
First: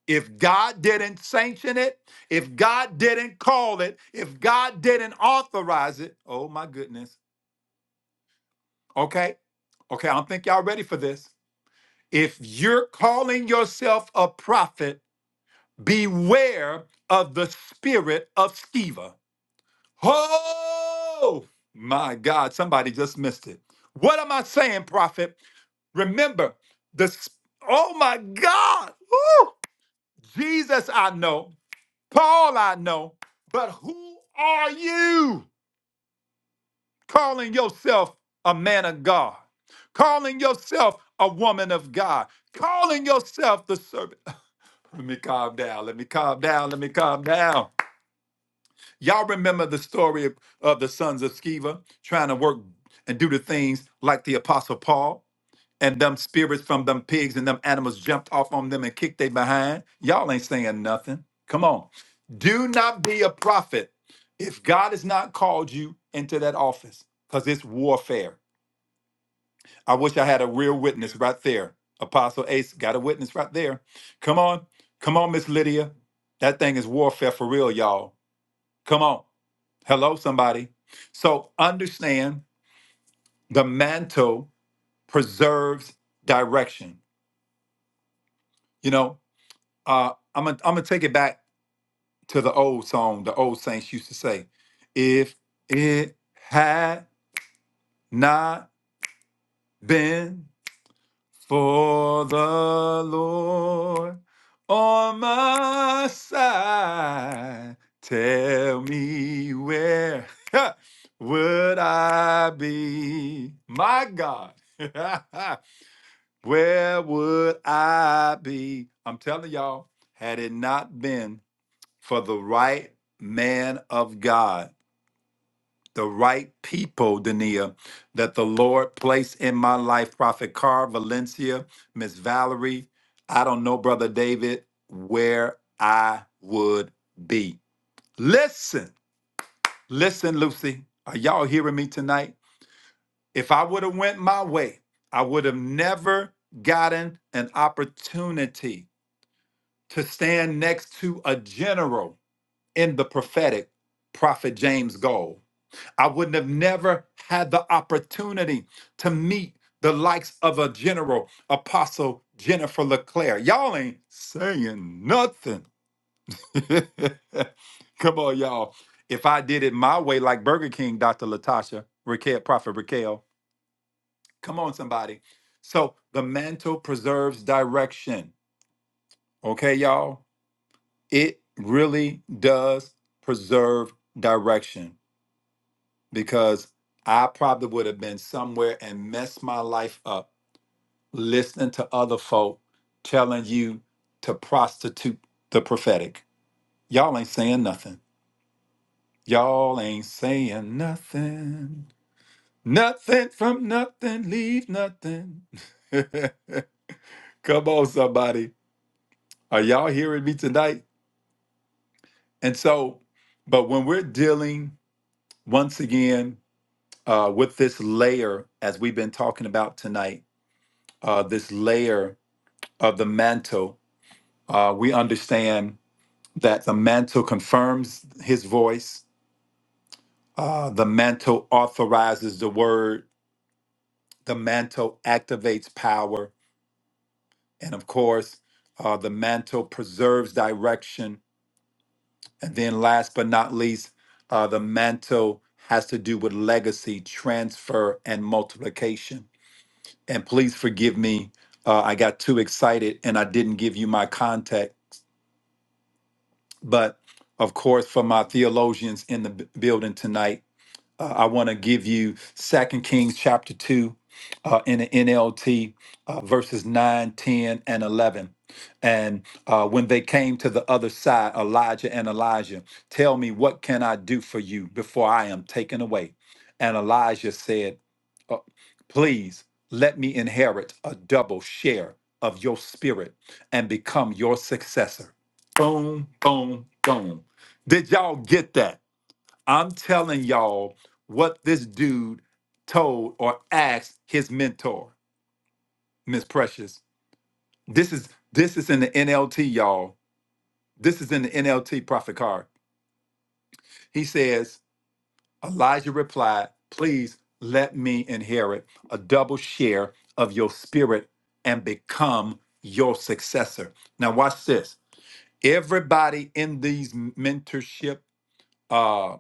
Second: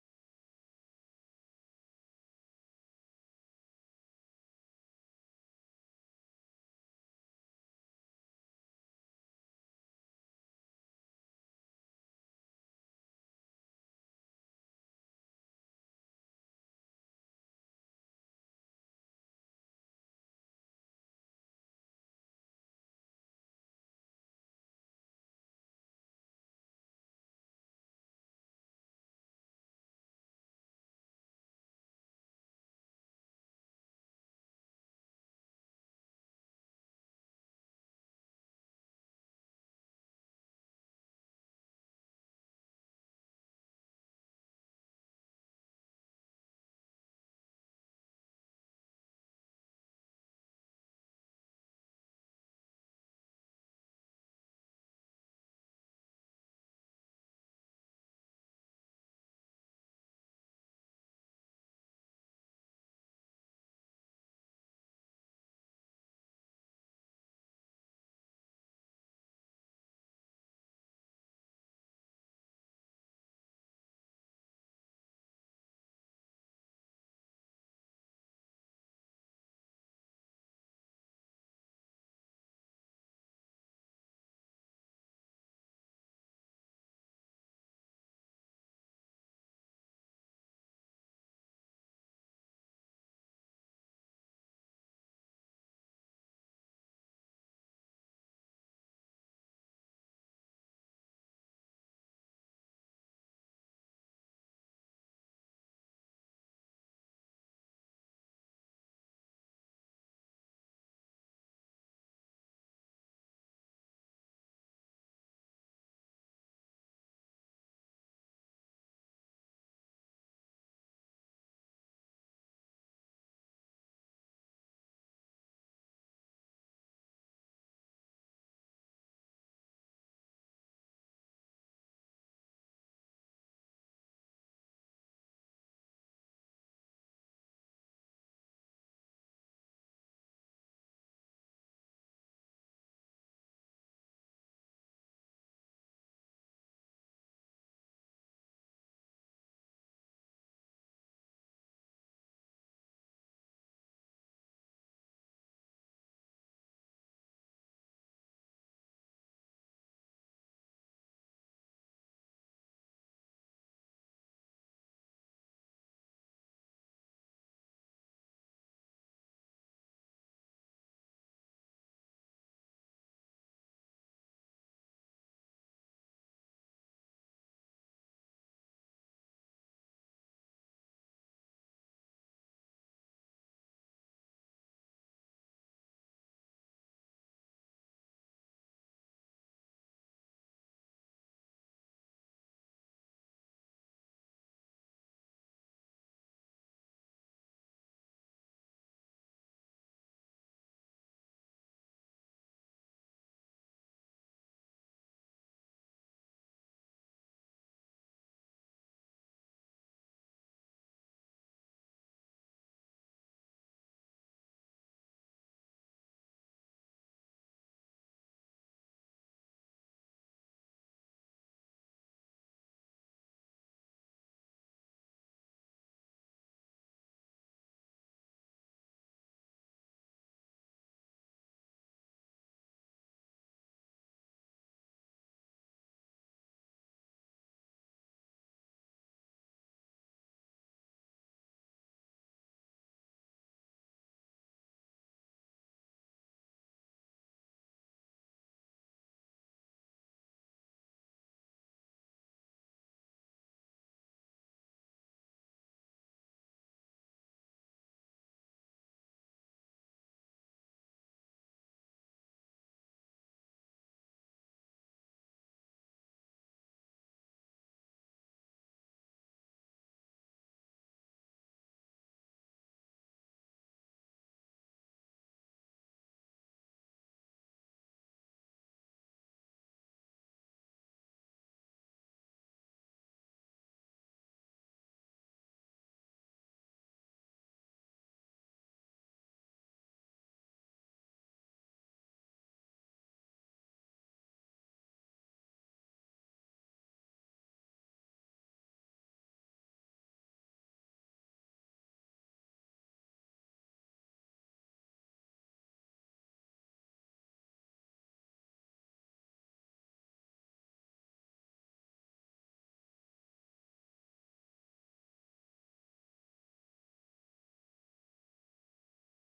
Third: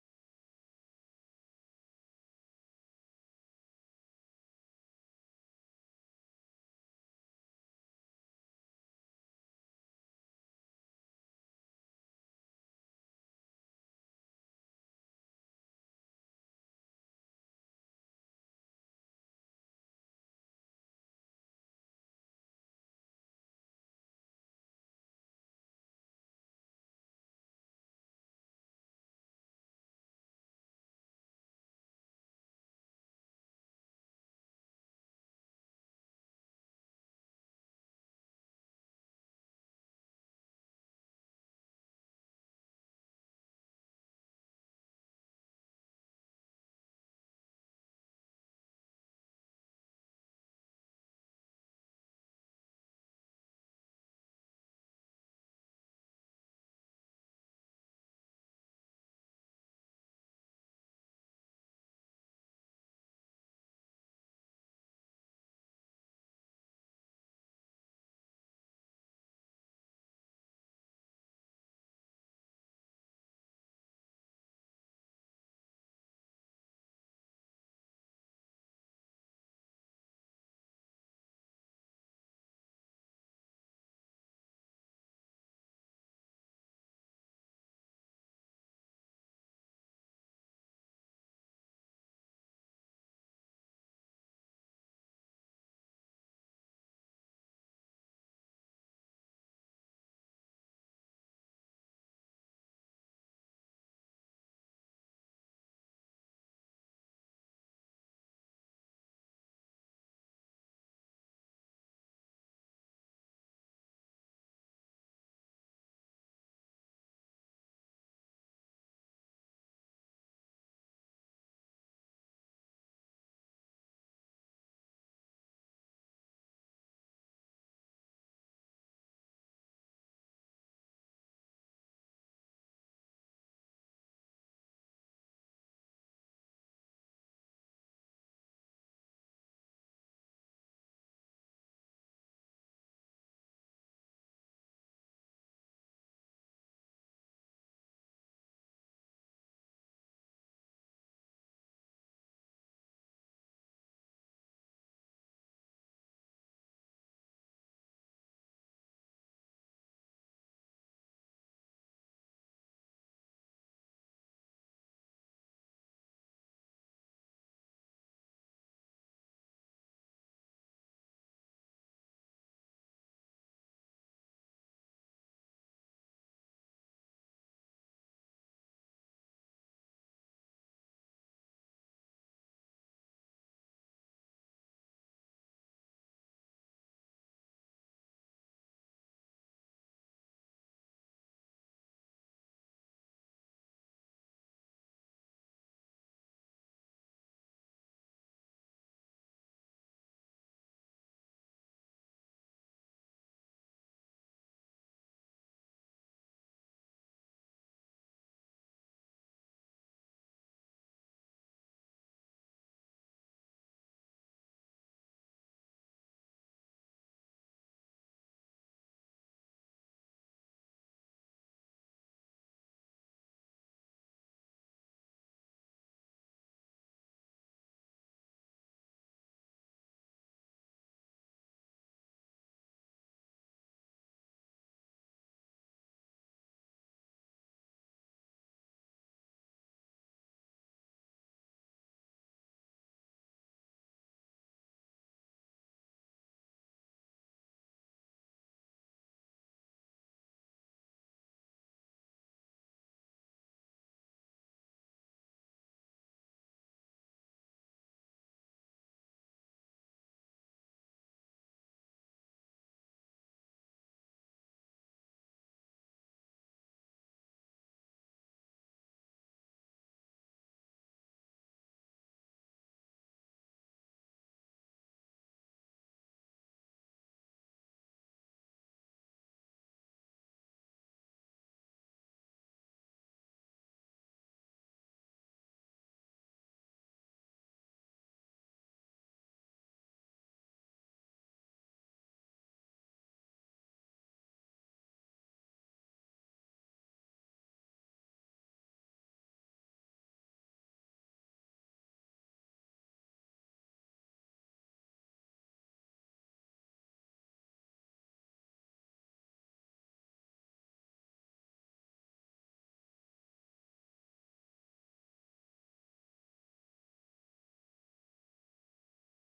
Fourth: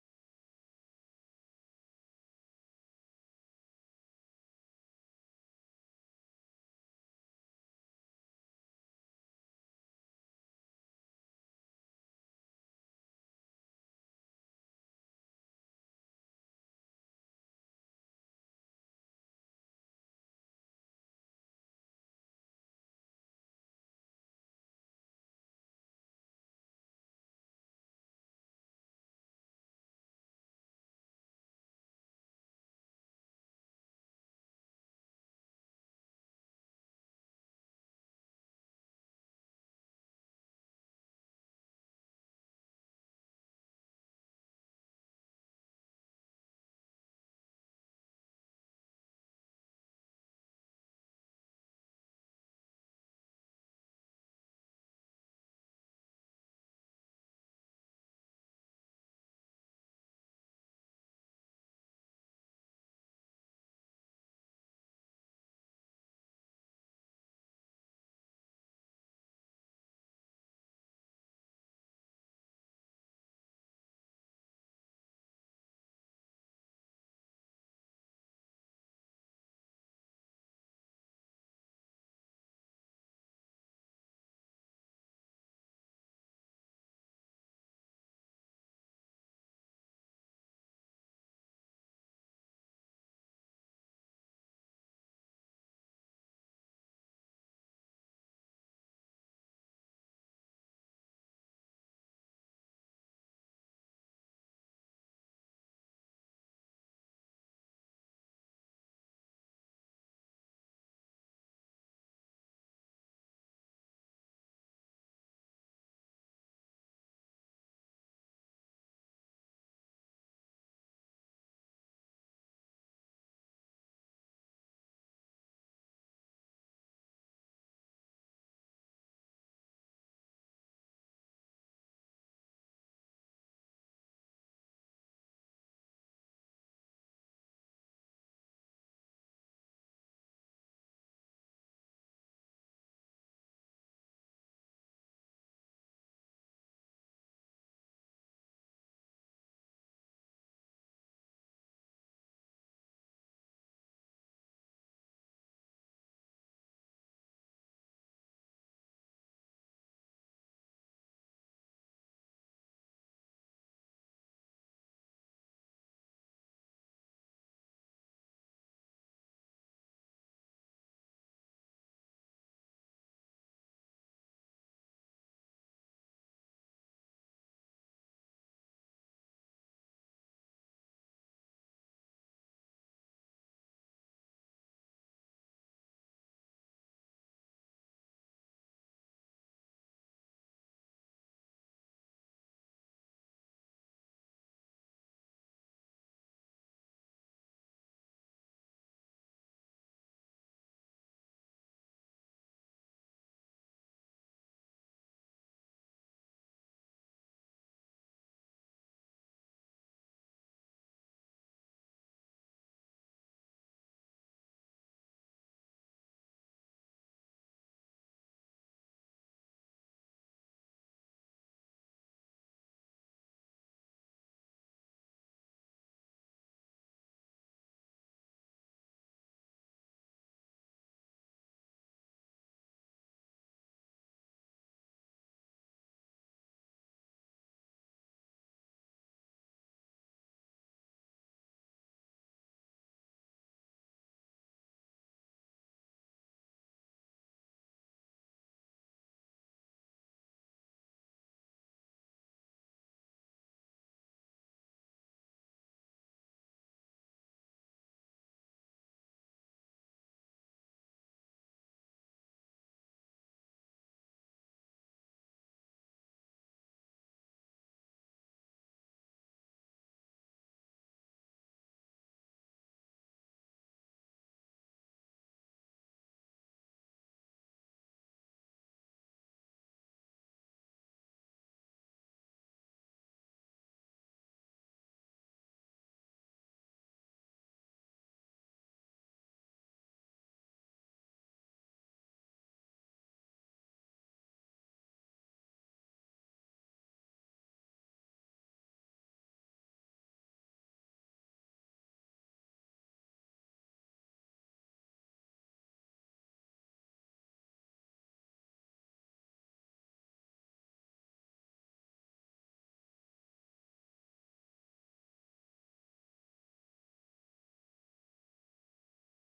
A: If God didn't sanction it, if God didn't call it, if God didn't authorize it, oh my goodness. Okay? Okay, I don't think y'all ready for this. If you're calling yourself a prophet, beware of the spirit of Sceva. Oh, my God, somebody just missed it. What am I saying, prophet? Remember, the s- oh my God, woo! Jesus I know, Paul I know, but who are you calling yourself a man of God, calling yourself a woman of God, calling yourself the servant? Let me calm down. Let me calm down. Let me calm down. Y'all remember the story of, of the sons of Sceva trying to work and do the things like the apostle Paul and them spirits from them pigs and them animals jumped off on them and kicked they behind. Y'all ain't saying nothing. Come on. Do not be a prophet if God has not called you into that office because it's warfare. I wish I had a real witness right there. Apostle Ace got a witness right there. Come on. Come on, Miss Lydia. That thing is warfare for real, y'all. Come on. Hello, somebody. So understand the mantle preserves direction. You know, uh, I'm gonna I'm gonna take it back to the old song, the old saints used to say, if it had not been For the Lord on my side, tell me where would I be? My God, where would I be? I'm telling y'all, had it not been for the right man of God the right people, Dania, that the Lord placed in my life. Prophet Carr, Valencia, Miss Valerie. I don't know, Brother David, where I would be. Listen, listen, Lucy. Are y'all hearing me tonight? If I would have went my way, I would have never gotten an opportunity to stand next to a general in the prophetic, Prophet James Gold. I wouldn't have never had the opportunity to meet the likes of a general, Apostle Jennifer LeClaire. Y'all ain't saying nothing. Come on, y'all. If I did it my way, like Burger King, Dr. Latasha, Raquel, Prophet Raquel, come on, somebody. So the mantle preserves direction. Okay, y'all? It really does preserve direction. because I probably would have been somewhere and messed my life up listening to other folk telling you to prostitute the prophetic. Y'all ain't saying nothing. Y'all ain't saying nothing. Nothing from nothing, leave nothing. Come on, somebody. Are y'all hearing me tonight? And so, but when we're dealing once again uh, with this layer, as we've been talking about tonight, uh, this layer of the mantle, uh, we understand that the mantle confirms his voice, uh, the mantle authorizes the word, the mantle activates power, and of course, uh, the mantle preserves direction. And then, last but not least, uh, the mantle has to do with legacy, transfer, and multiplication. And please forgive me, uh, I got too excited and I didn't give you my contact. But of course, for my theologians in the b- building tonight, uh, I want to give you Second Kings chapter 2 uh, in the NLT, uh, verses 9, 10, and 11. And uh, when they came to the other side, Elijah and Elijah, tell me, what can I do for you before I am taken away? And Elijah said, uh, please let me inherit a double share of your spirit and become your successor. Boom, boom, boom. Did y'all get that? I'm telling y'all what this dude told or asked his mentor, Miss Precious. This is this is in the NLT, y'all. This is in the NLT profit card. He says, Elijah replied, Please let me inherit a double share of your spirit and become your successor. Now, watch this. Everybody in these mentorship, uh,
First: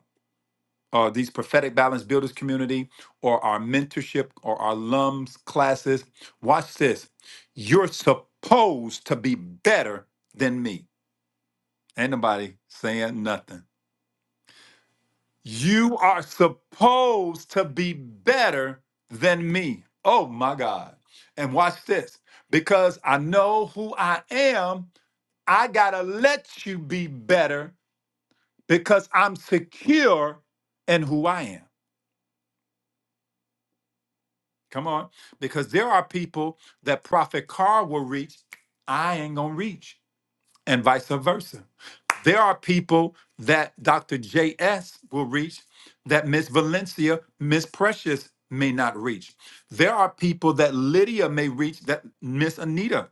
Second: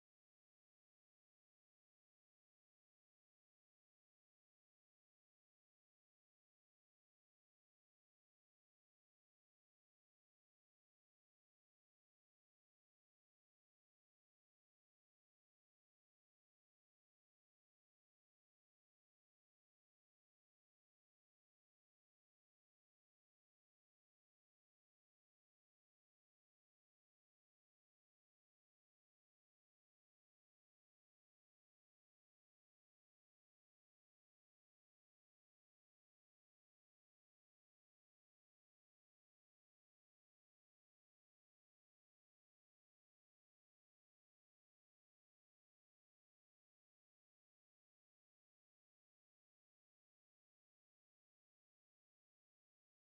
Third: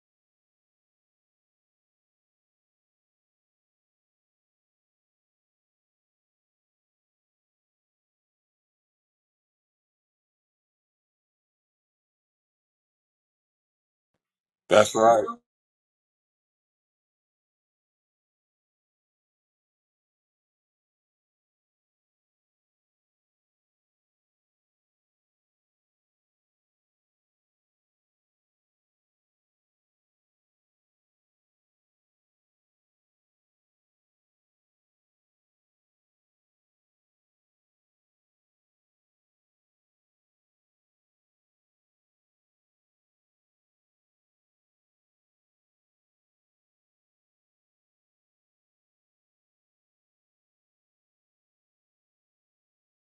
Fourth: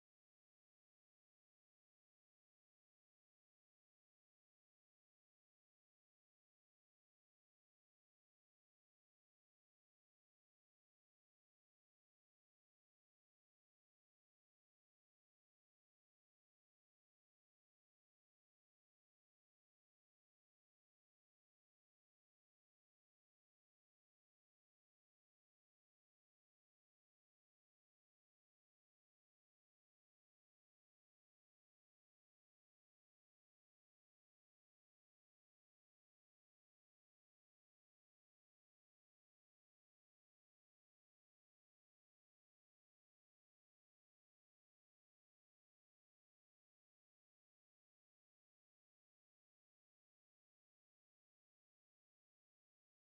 A: or these prophetic balance builders community, or our mentorship or our alums classes, watch this. You're supposed to be better than me. Ain't nobody saying nothing.
B: That's right.
A: You are supposed to be better than me. Oh my God. And watch this because I know who I am. I got to let you be better because I'm secure in who I am. Come on. Because there are people that Prophet Carr will reach, I ain't going to reach. and vice versa. There are people that Dr. JS will reach that Miss Valencia, Miss Precious may not reach. There are people that Lydia may reach that Miss Anita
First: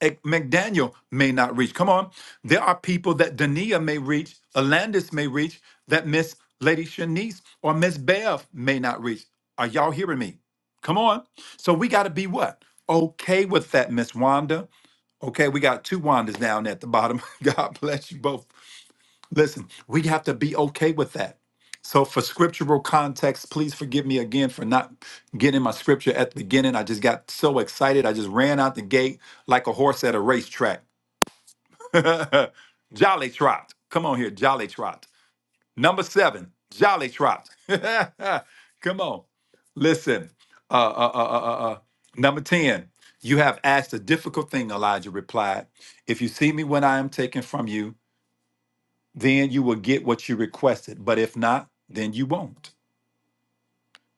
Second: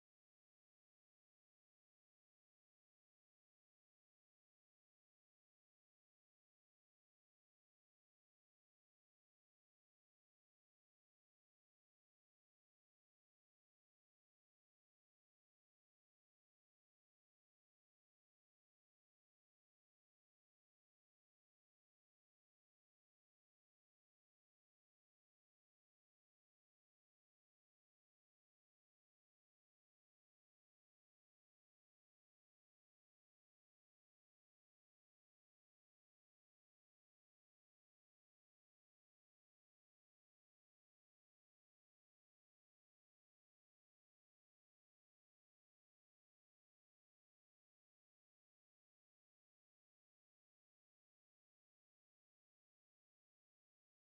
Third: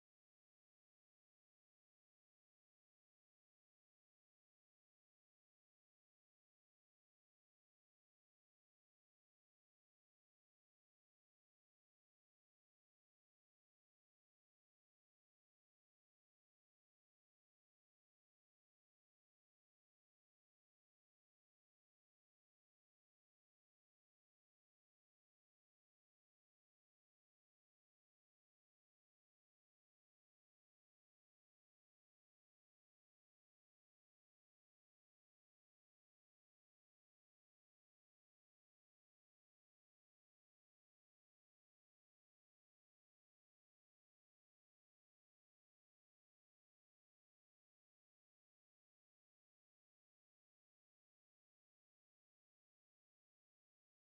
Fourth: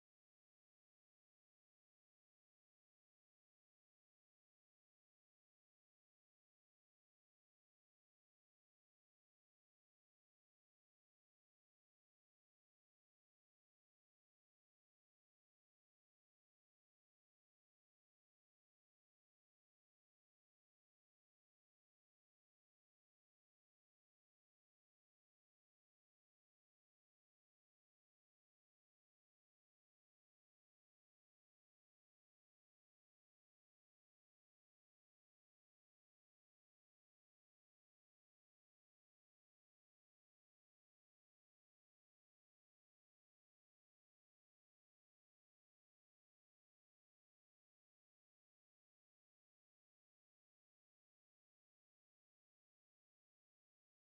A: eh, McDaniel may not reach. Come on. There are people that Dania may reach, Alandis may reach, that Miss Lady Shanice or Miss Bev may not reach. Are y'all hearing me? Come on. So we got to be what? Okay with that, Miss Wanda. Okay, we got two Wandas down at the bottom. God bless you both. Listen, we have to be okay with that. So, for scriptural context, please forgive me again for not getting my scripture at the beginning. I just got so excited. I just ran out the gate like a horse at a racetrack. jolly trot. Come on here, jolly trot. Number seven, Jolly Trot. Come on. Listen. Uh, uh, uh, uh, uh, uh. Number 10, you have asked a difficult thing, Elijah replied. If you see me when I am taken from you, then you will get what you requested. But if not, then you won't.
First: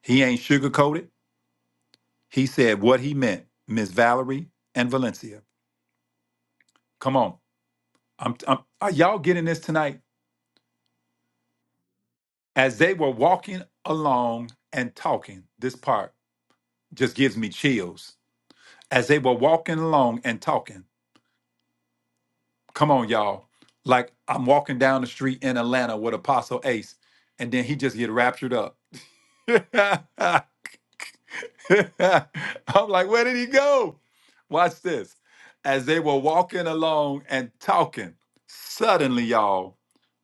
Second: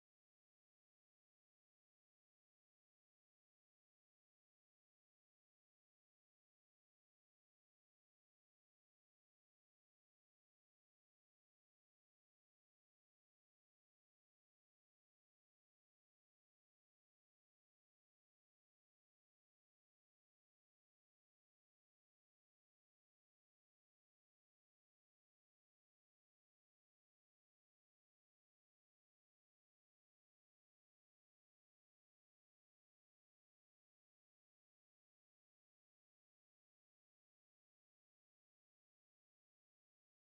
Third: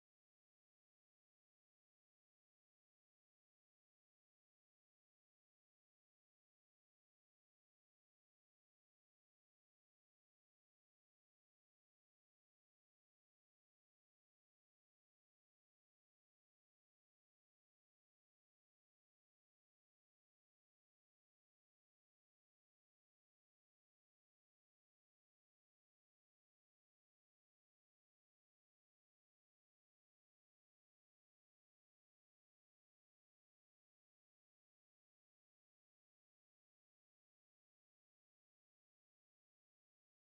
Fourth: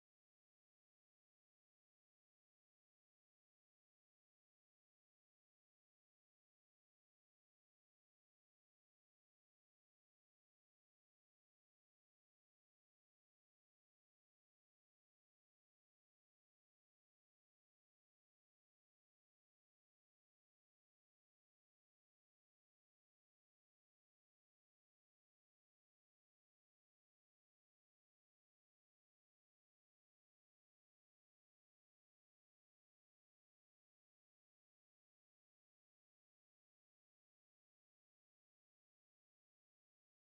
A: He ain't sugarcoated. He said what he meant, Miss Valerie and Valencia. Come on. I'm, I'm, are y'all getting this tonight? As they were walking along and talking, this part just gives me chills as they were walking along and talking. Come on, y'all. Like I'm walking down the street in Atlanta with Apostle Ace, and then he just get raptured up. I'm like, where did he go? Watch this. As they were walking along and talking, suddenly, y'all,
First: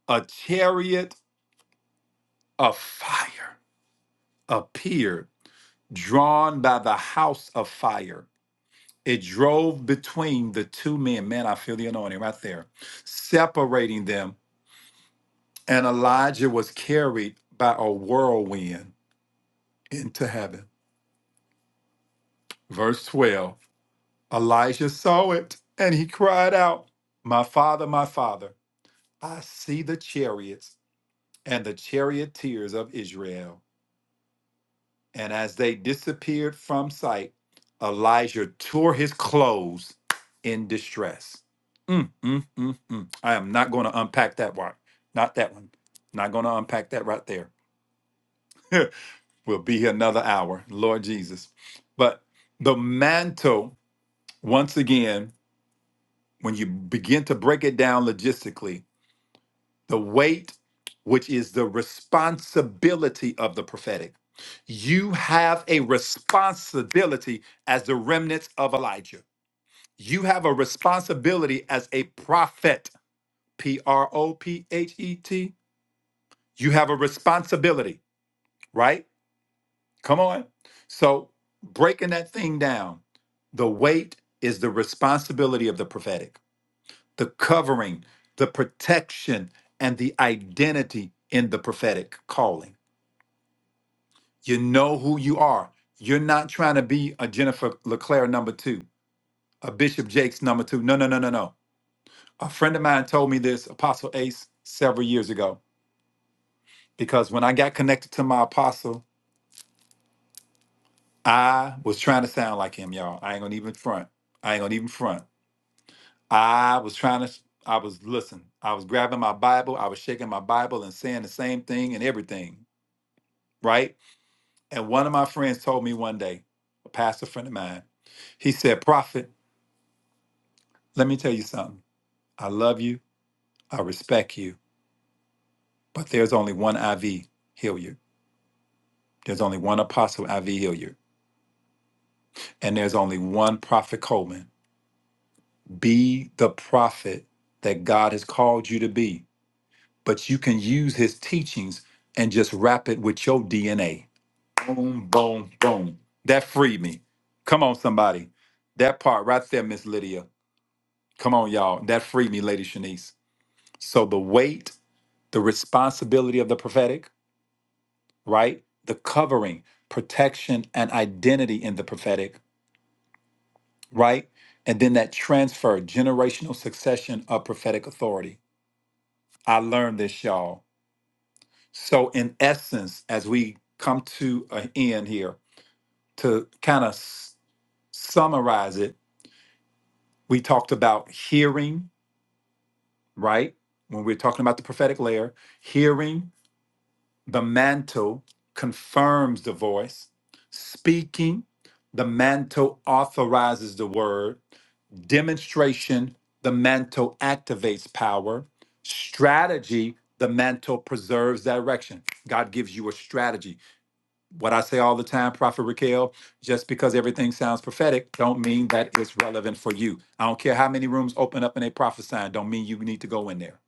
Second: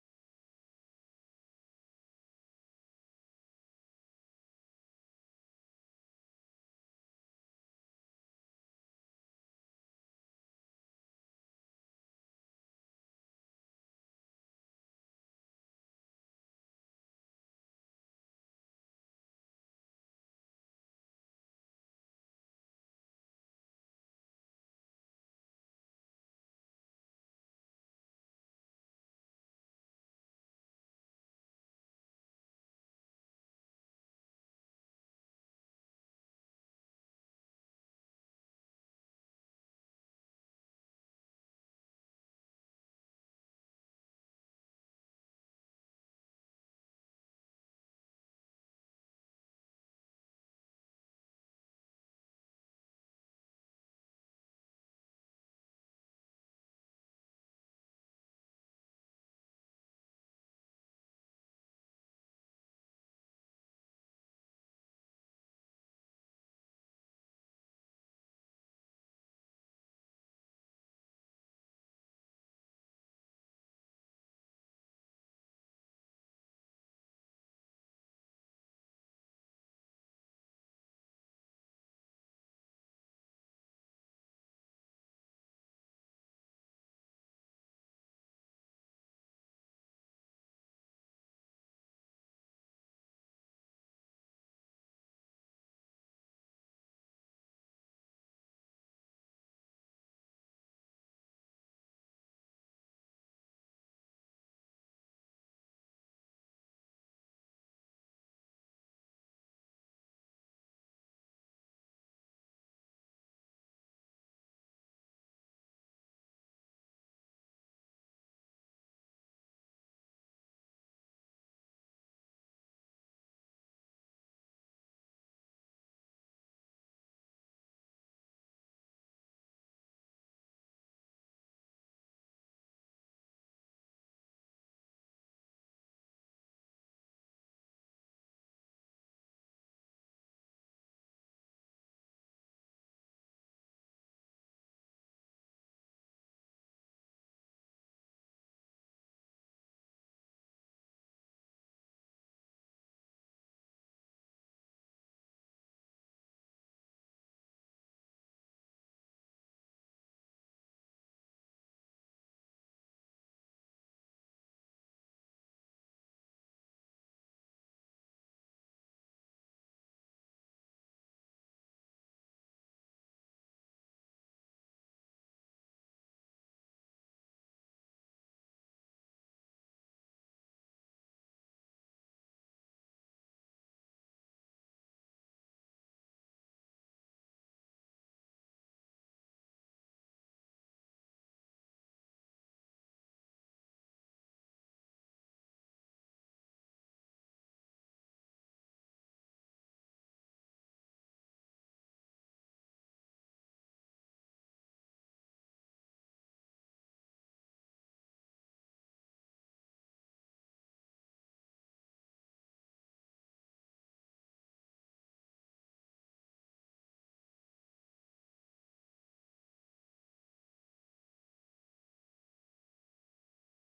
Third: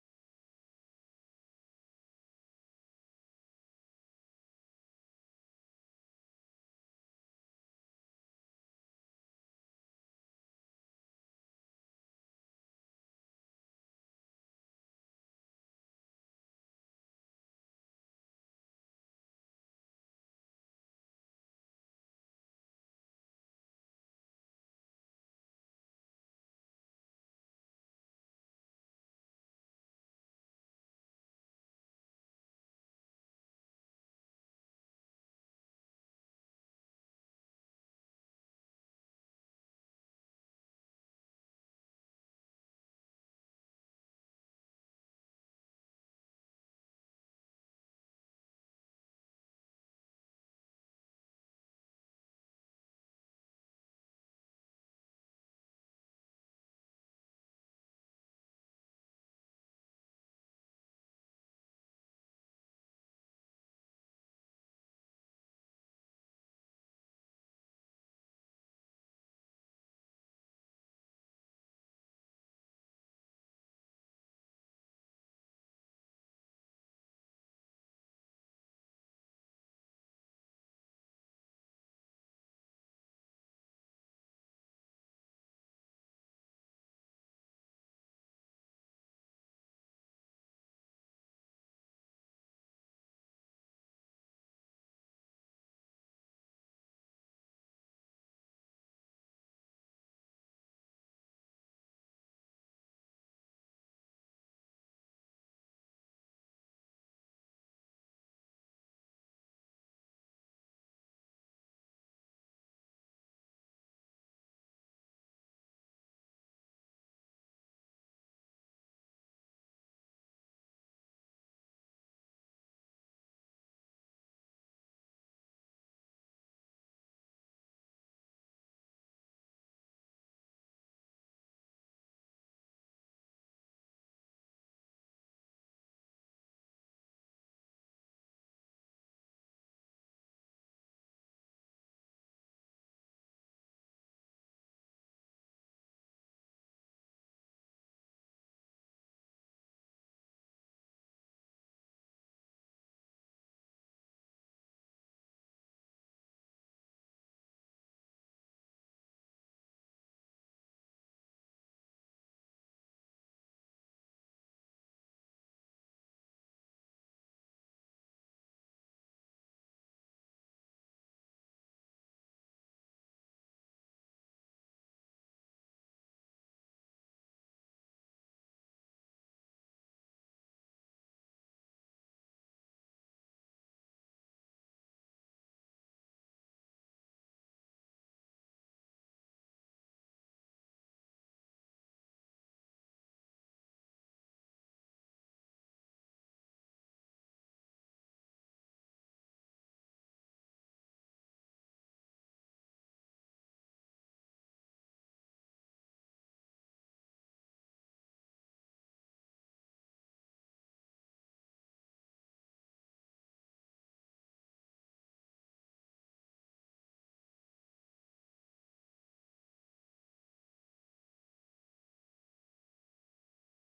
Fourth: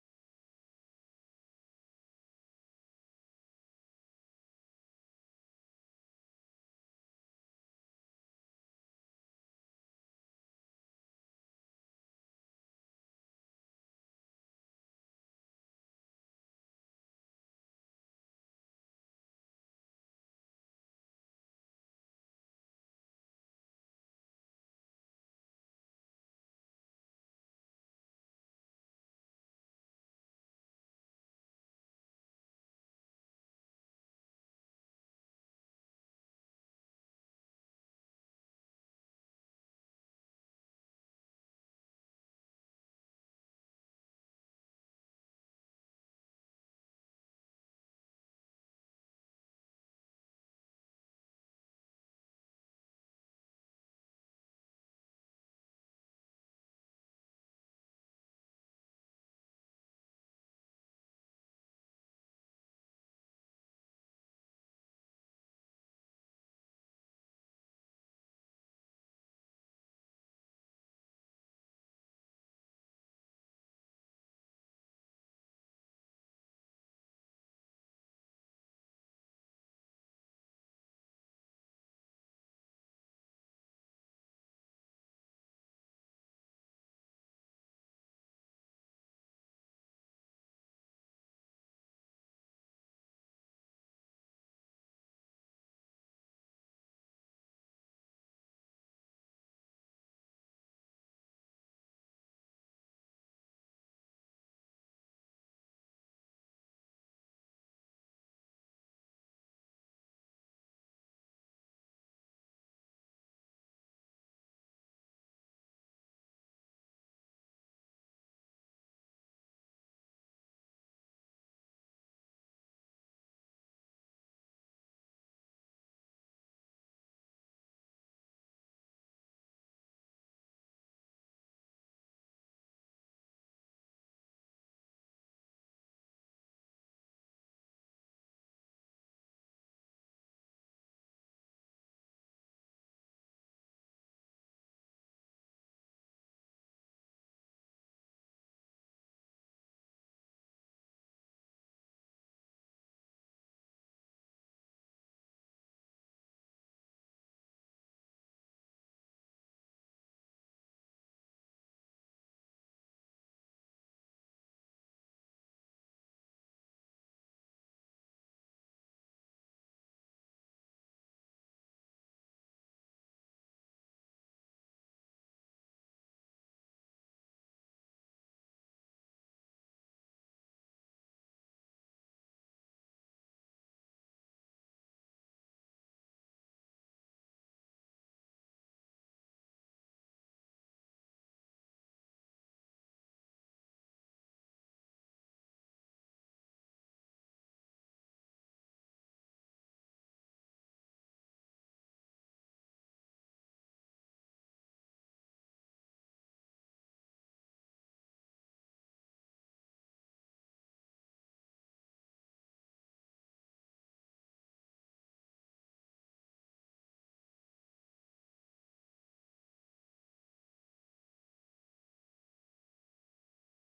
A: a chariot of fire appeared, drawn by the house of fire. It drove between the two men. Man, I feel the anointing right there, separating them And Elijah was carried by a whirlwind into heaven. Verse 12 Elijah saw it and he cried out, My father, my father, I see the chariots and the charioteers of Israel. And as they disappeared from sight, Elijah tore his clothes in distress. Mm, mm, mm, mm. I am not going to unpack that one. Not that one. Not going to unpack that right there. We'll be here another hour, Lord Jesus. But the mantle, once again, when you begin to break it down logistically, the weight, which is the responsibility of the prophetic. You have a responsibility as the remnants of Elijah. You have a responsibility as a prophet, P R O P H E T. You have a responsibility, right? Come on. So breaking that thing down. The weight is the responsibility of the prophetic, the covering, the protection, and the identity in the prophetic calling. You know who you are. You're not trying to be a Jennifer LeClaire number two, a Bishop Jakes number two. No, no, no, no, no. A friend of mine told me this, Apostle Ace, several years ago, because when I got connected to my apostle, I was trying to sound like him, y'all. I ain't gonna even front. I ain't gonna even front. I was trying to, I was, listen, I was grabbing my Bible, I was shaking my Bible and saying the same thing and everything, right? And one of my friends told me one day, a pastor friend of mine, he said, Prophet, let me tell you something. I love you, I respect you, but there's only one IV Hilliard. There's only one apostle IV Hilliard, and there's only one prophet Coleman. Be the prophet that God has called you to be, but you can use his teachings and just wrap it with your DNA Boom, boom, boom. That freed me. Come on, somebody. That part right there, Miss Lydia. Come on, y'all. That freed me, Lady Shanice. So the weight, the responsibility of the prophetic, right? The covering, protection, and identity in the prophetic, right? And then that transfer, generational succession of prophetic authority. I learned this, y'all. So, in essence, as we come to an end here, to kind of summarize it, We talked about hearing, right? When we're talking about the prophetic layer, hearing the mantle confirms the voice, speaking, the mantle authorizes the word, demonstration, the mantle activates power, strategy, the mantle preserves direction. God gives you a strategy what I say all the time, Prophet Raquel, just because everything sounds prophetic, don't mean that it's relevant for you. I don't care how many rooms open up and they prophesy, don't mean you need to go in there.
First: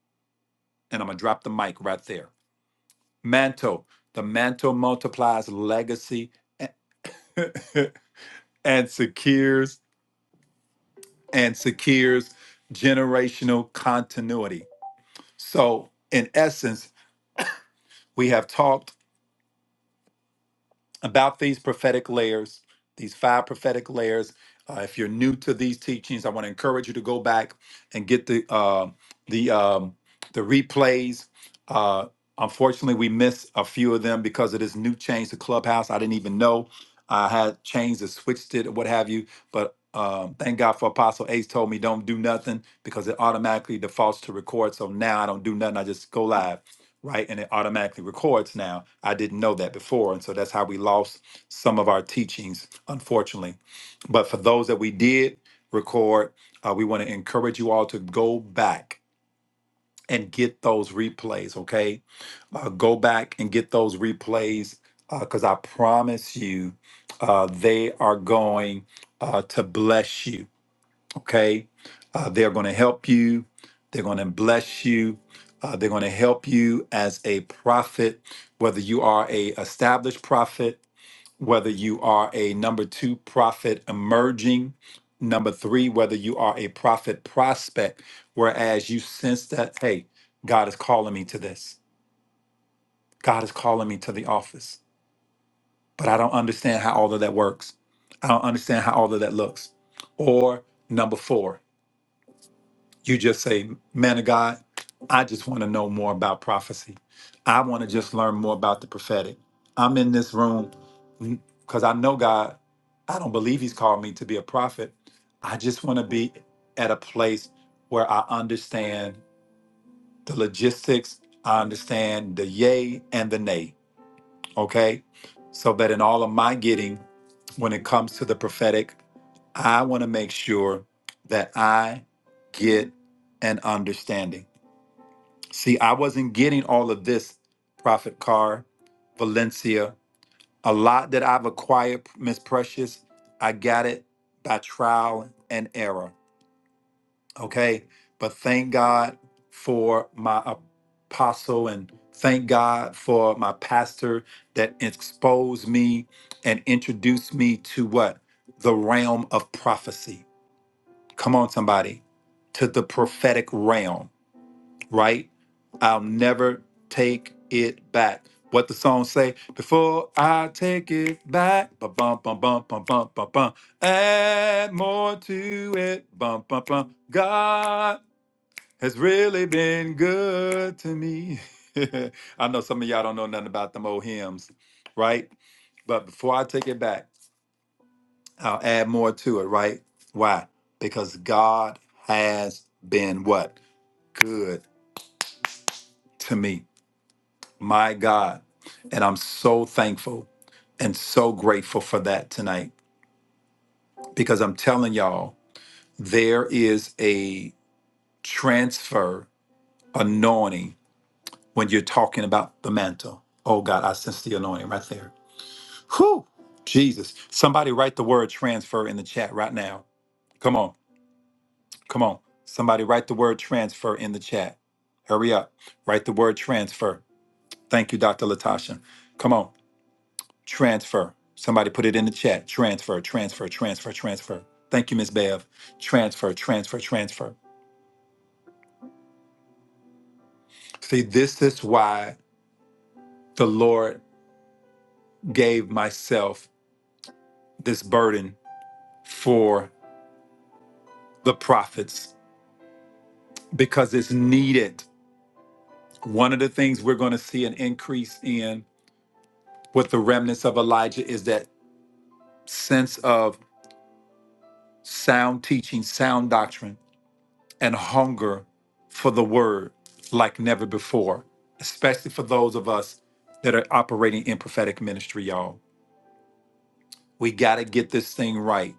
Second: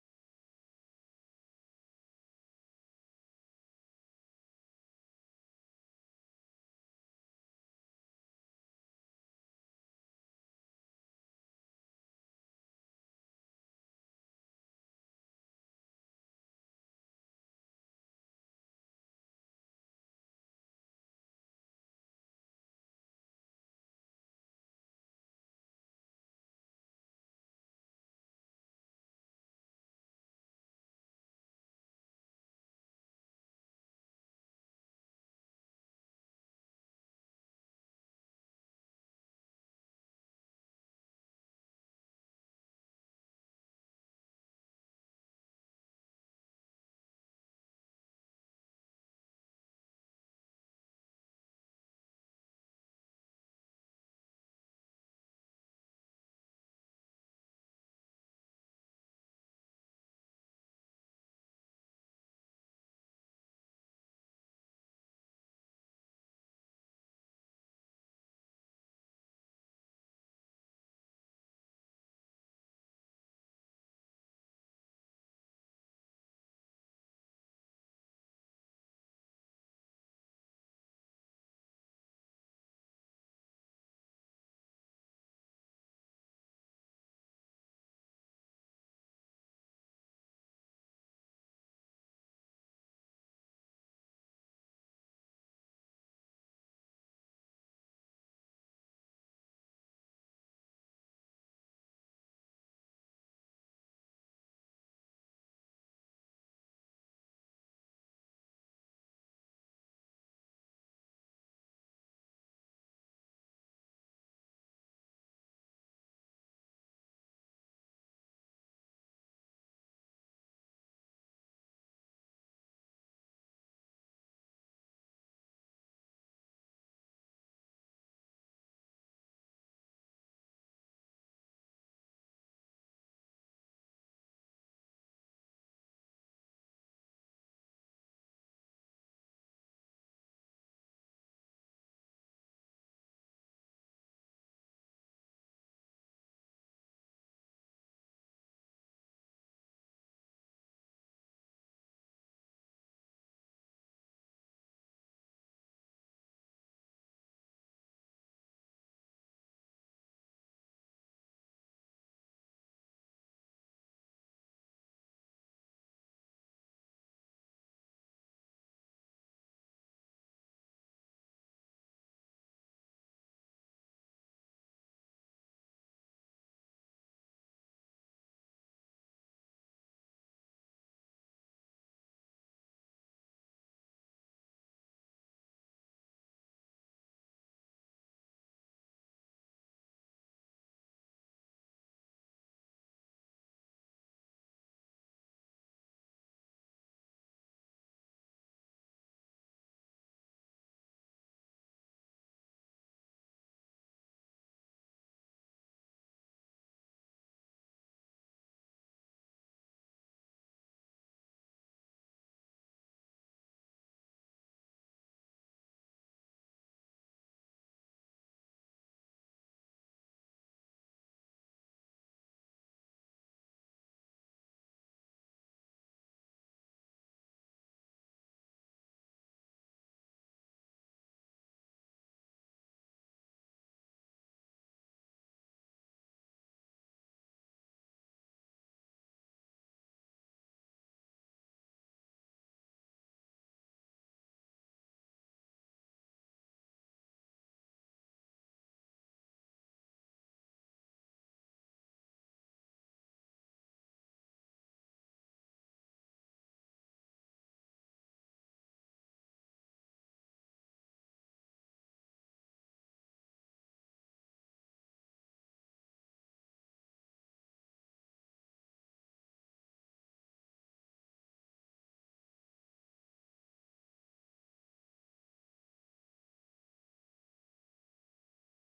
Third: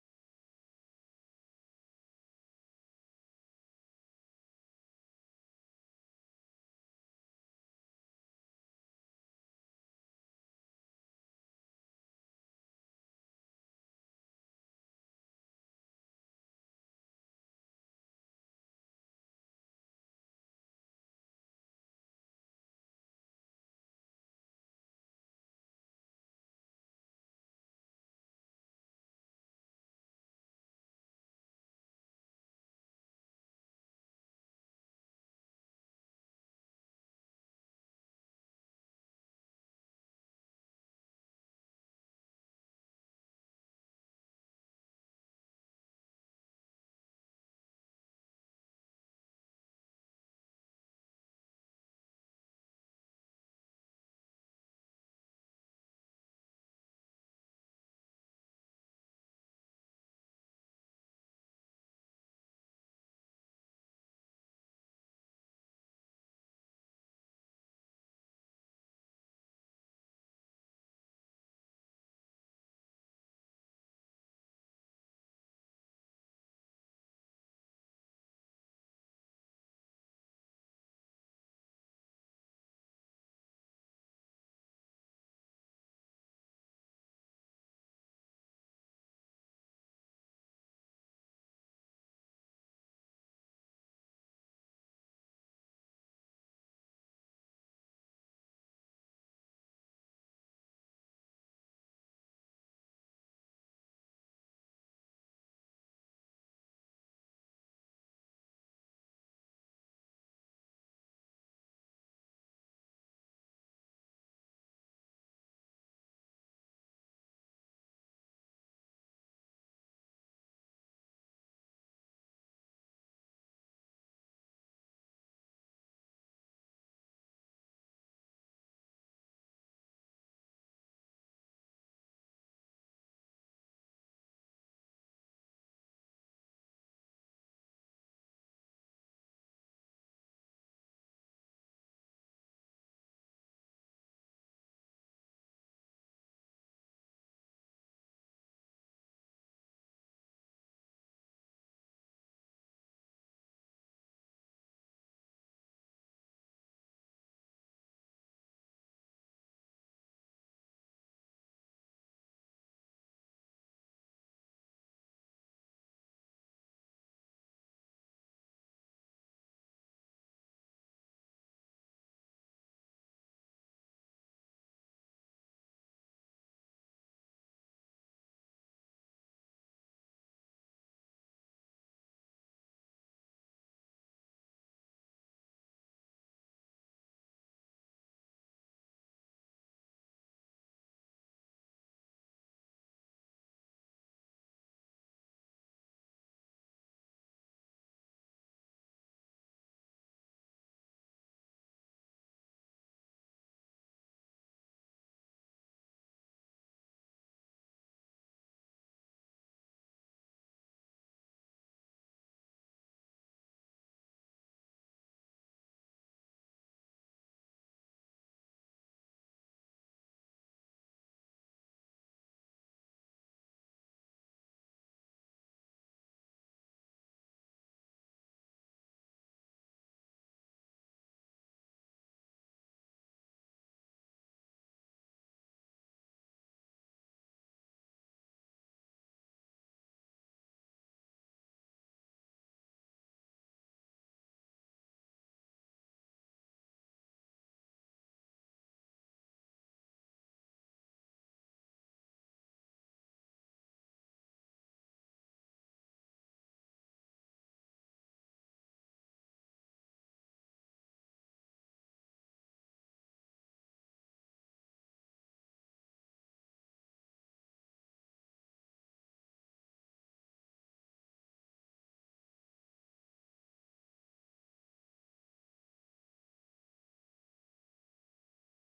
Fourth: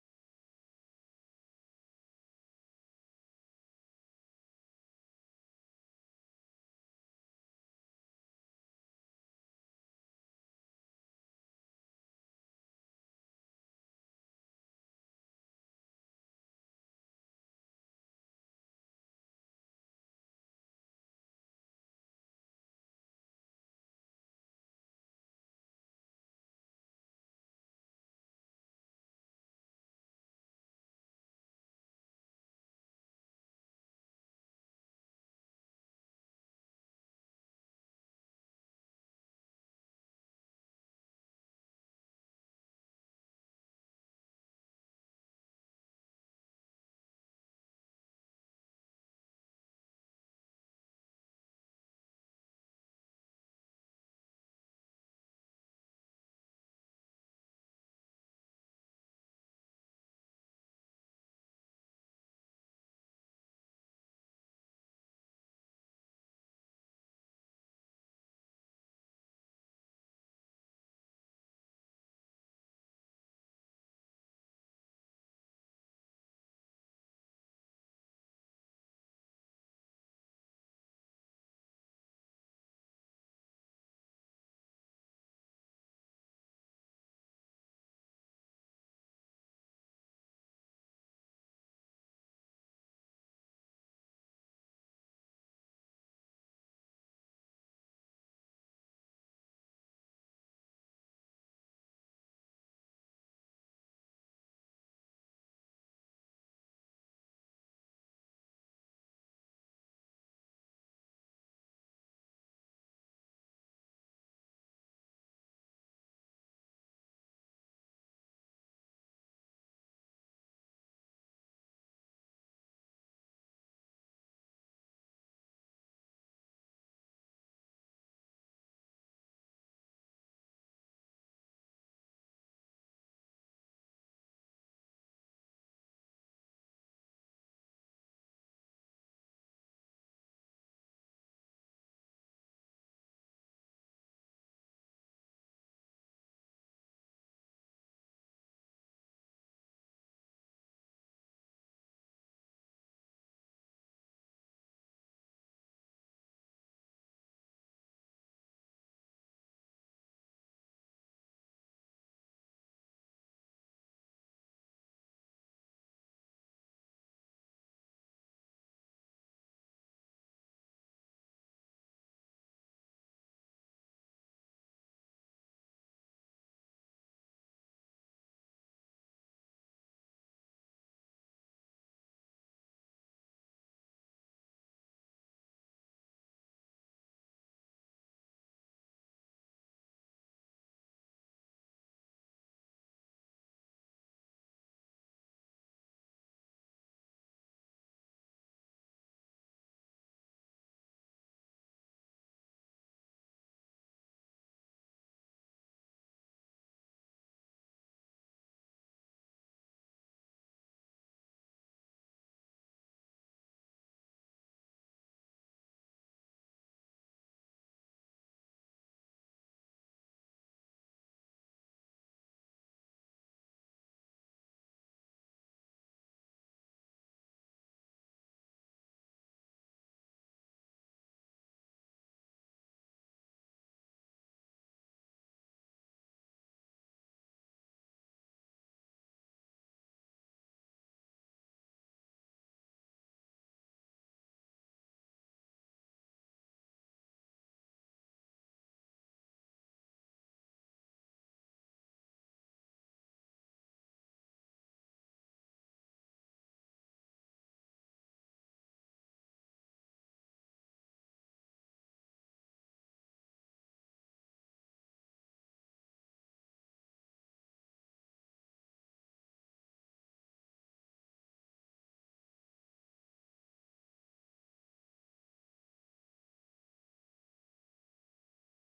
A: And I'm gonna drop the mic right there. Mantle. The mantle multiplies legacy and secures and secures generational continuity. So in essence, we have talked about these prophetic layers, these five prophetic layers. Uh, if you're new to these teachings, I want to encourage you to go back and get the uh, the um, the replays. Uh, unfortunately, we missed a few of them because of this new change to Clubhouse. I didn't even know uh, I had changed or switched it or what have you. But um, thank God for Apostle Ace told me don't do nothing because it automatically defaults to record. So now I don't do nothing. I just go live right? And it automatically records now. I didn't know that before. And so that's how we lost some of our teachings, unfortunately. But for those that we did record, uh, we want to encourage you all to go back and get those replays, okay? Uh, go back and get those replays because I promise you uh, they are going uh, to bless you okay? Uh, they're going to help you. They're going to bless you. Uh, they're going to help you as a prophet, whether you are a established prophet, whether you are a number two prophet emerging, number three, whether you are a prophet prospect, whereas you sense that, hey, God is calling me to this. God is calling me to the office, but I don't understand how all of that works. I don't understand how all of that looks. Or number four, you just say, man of God, I just want to know more about prophecy. I want to just learn more about the prophetic. I'm in this room because I know God. I don't believe He's called me to be a prophet. I just want to be at a place where I understand the logistics, I understand the yay and the nay, okay? So that in all of my getting, when it comes to the prophetic, I want to make sure that I get an understanding. See, I wasn't getting all of this, Prophet Carr, Valencia. A lot that I've acquired, Miss Precious, I got it by trial and error. Okay. But thank God for my apostle and thank God for my pastor that exposed me and introduced me to what? The realm of prophecy. Come on, somebody, to the prophetic realm right? I'll never take it back. What the song say? Before I take it back, ba bum bum bum bum bum bum bum. Add more to it, bum bum bum. God has really been good to me. I know some of y'all don't know nothing about them old hymns, right? But before I take it back, I'll add more to it, right? Why? Because God has been what? Good to me. My God. And I'm so thankful and so grateful for that tonight because I'm telling y'all, there is a transfer anointing when you're talking about the mantle. Oh God, I sense the anointing right there. Whew, Jesus. Somebody write the word transfer in the chat right now. Come on, come on. Somebody write the word transfer in the chat. Hurry up. Write the word transfer. Thank you, Dr. Latasha. Come on. Transfer. Somebody put it in the chat. Transfer, transfer, transfer, transfer. Thank you, Ms. Bev. Transfer, transfer, transfer. See, this is why the Lord gave myself this burden for the prophets because it's needed. One of the things we're going to see an increase in with the remnants of Elijah is that sense of sound teaching, sound doctrine and hunger for the word like never before, especially for those of us that are operating in prophetic ministry, y'all. We got to get this thing right.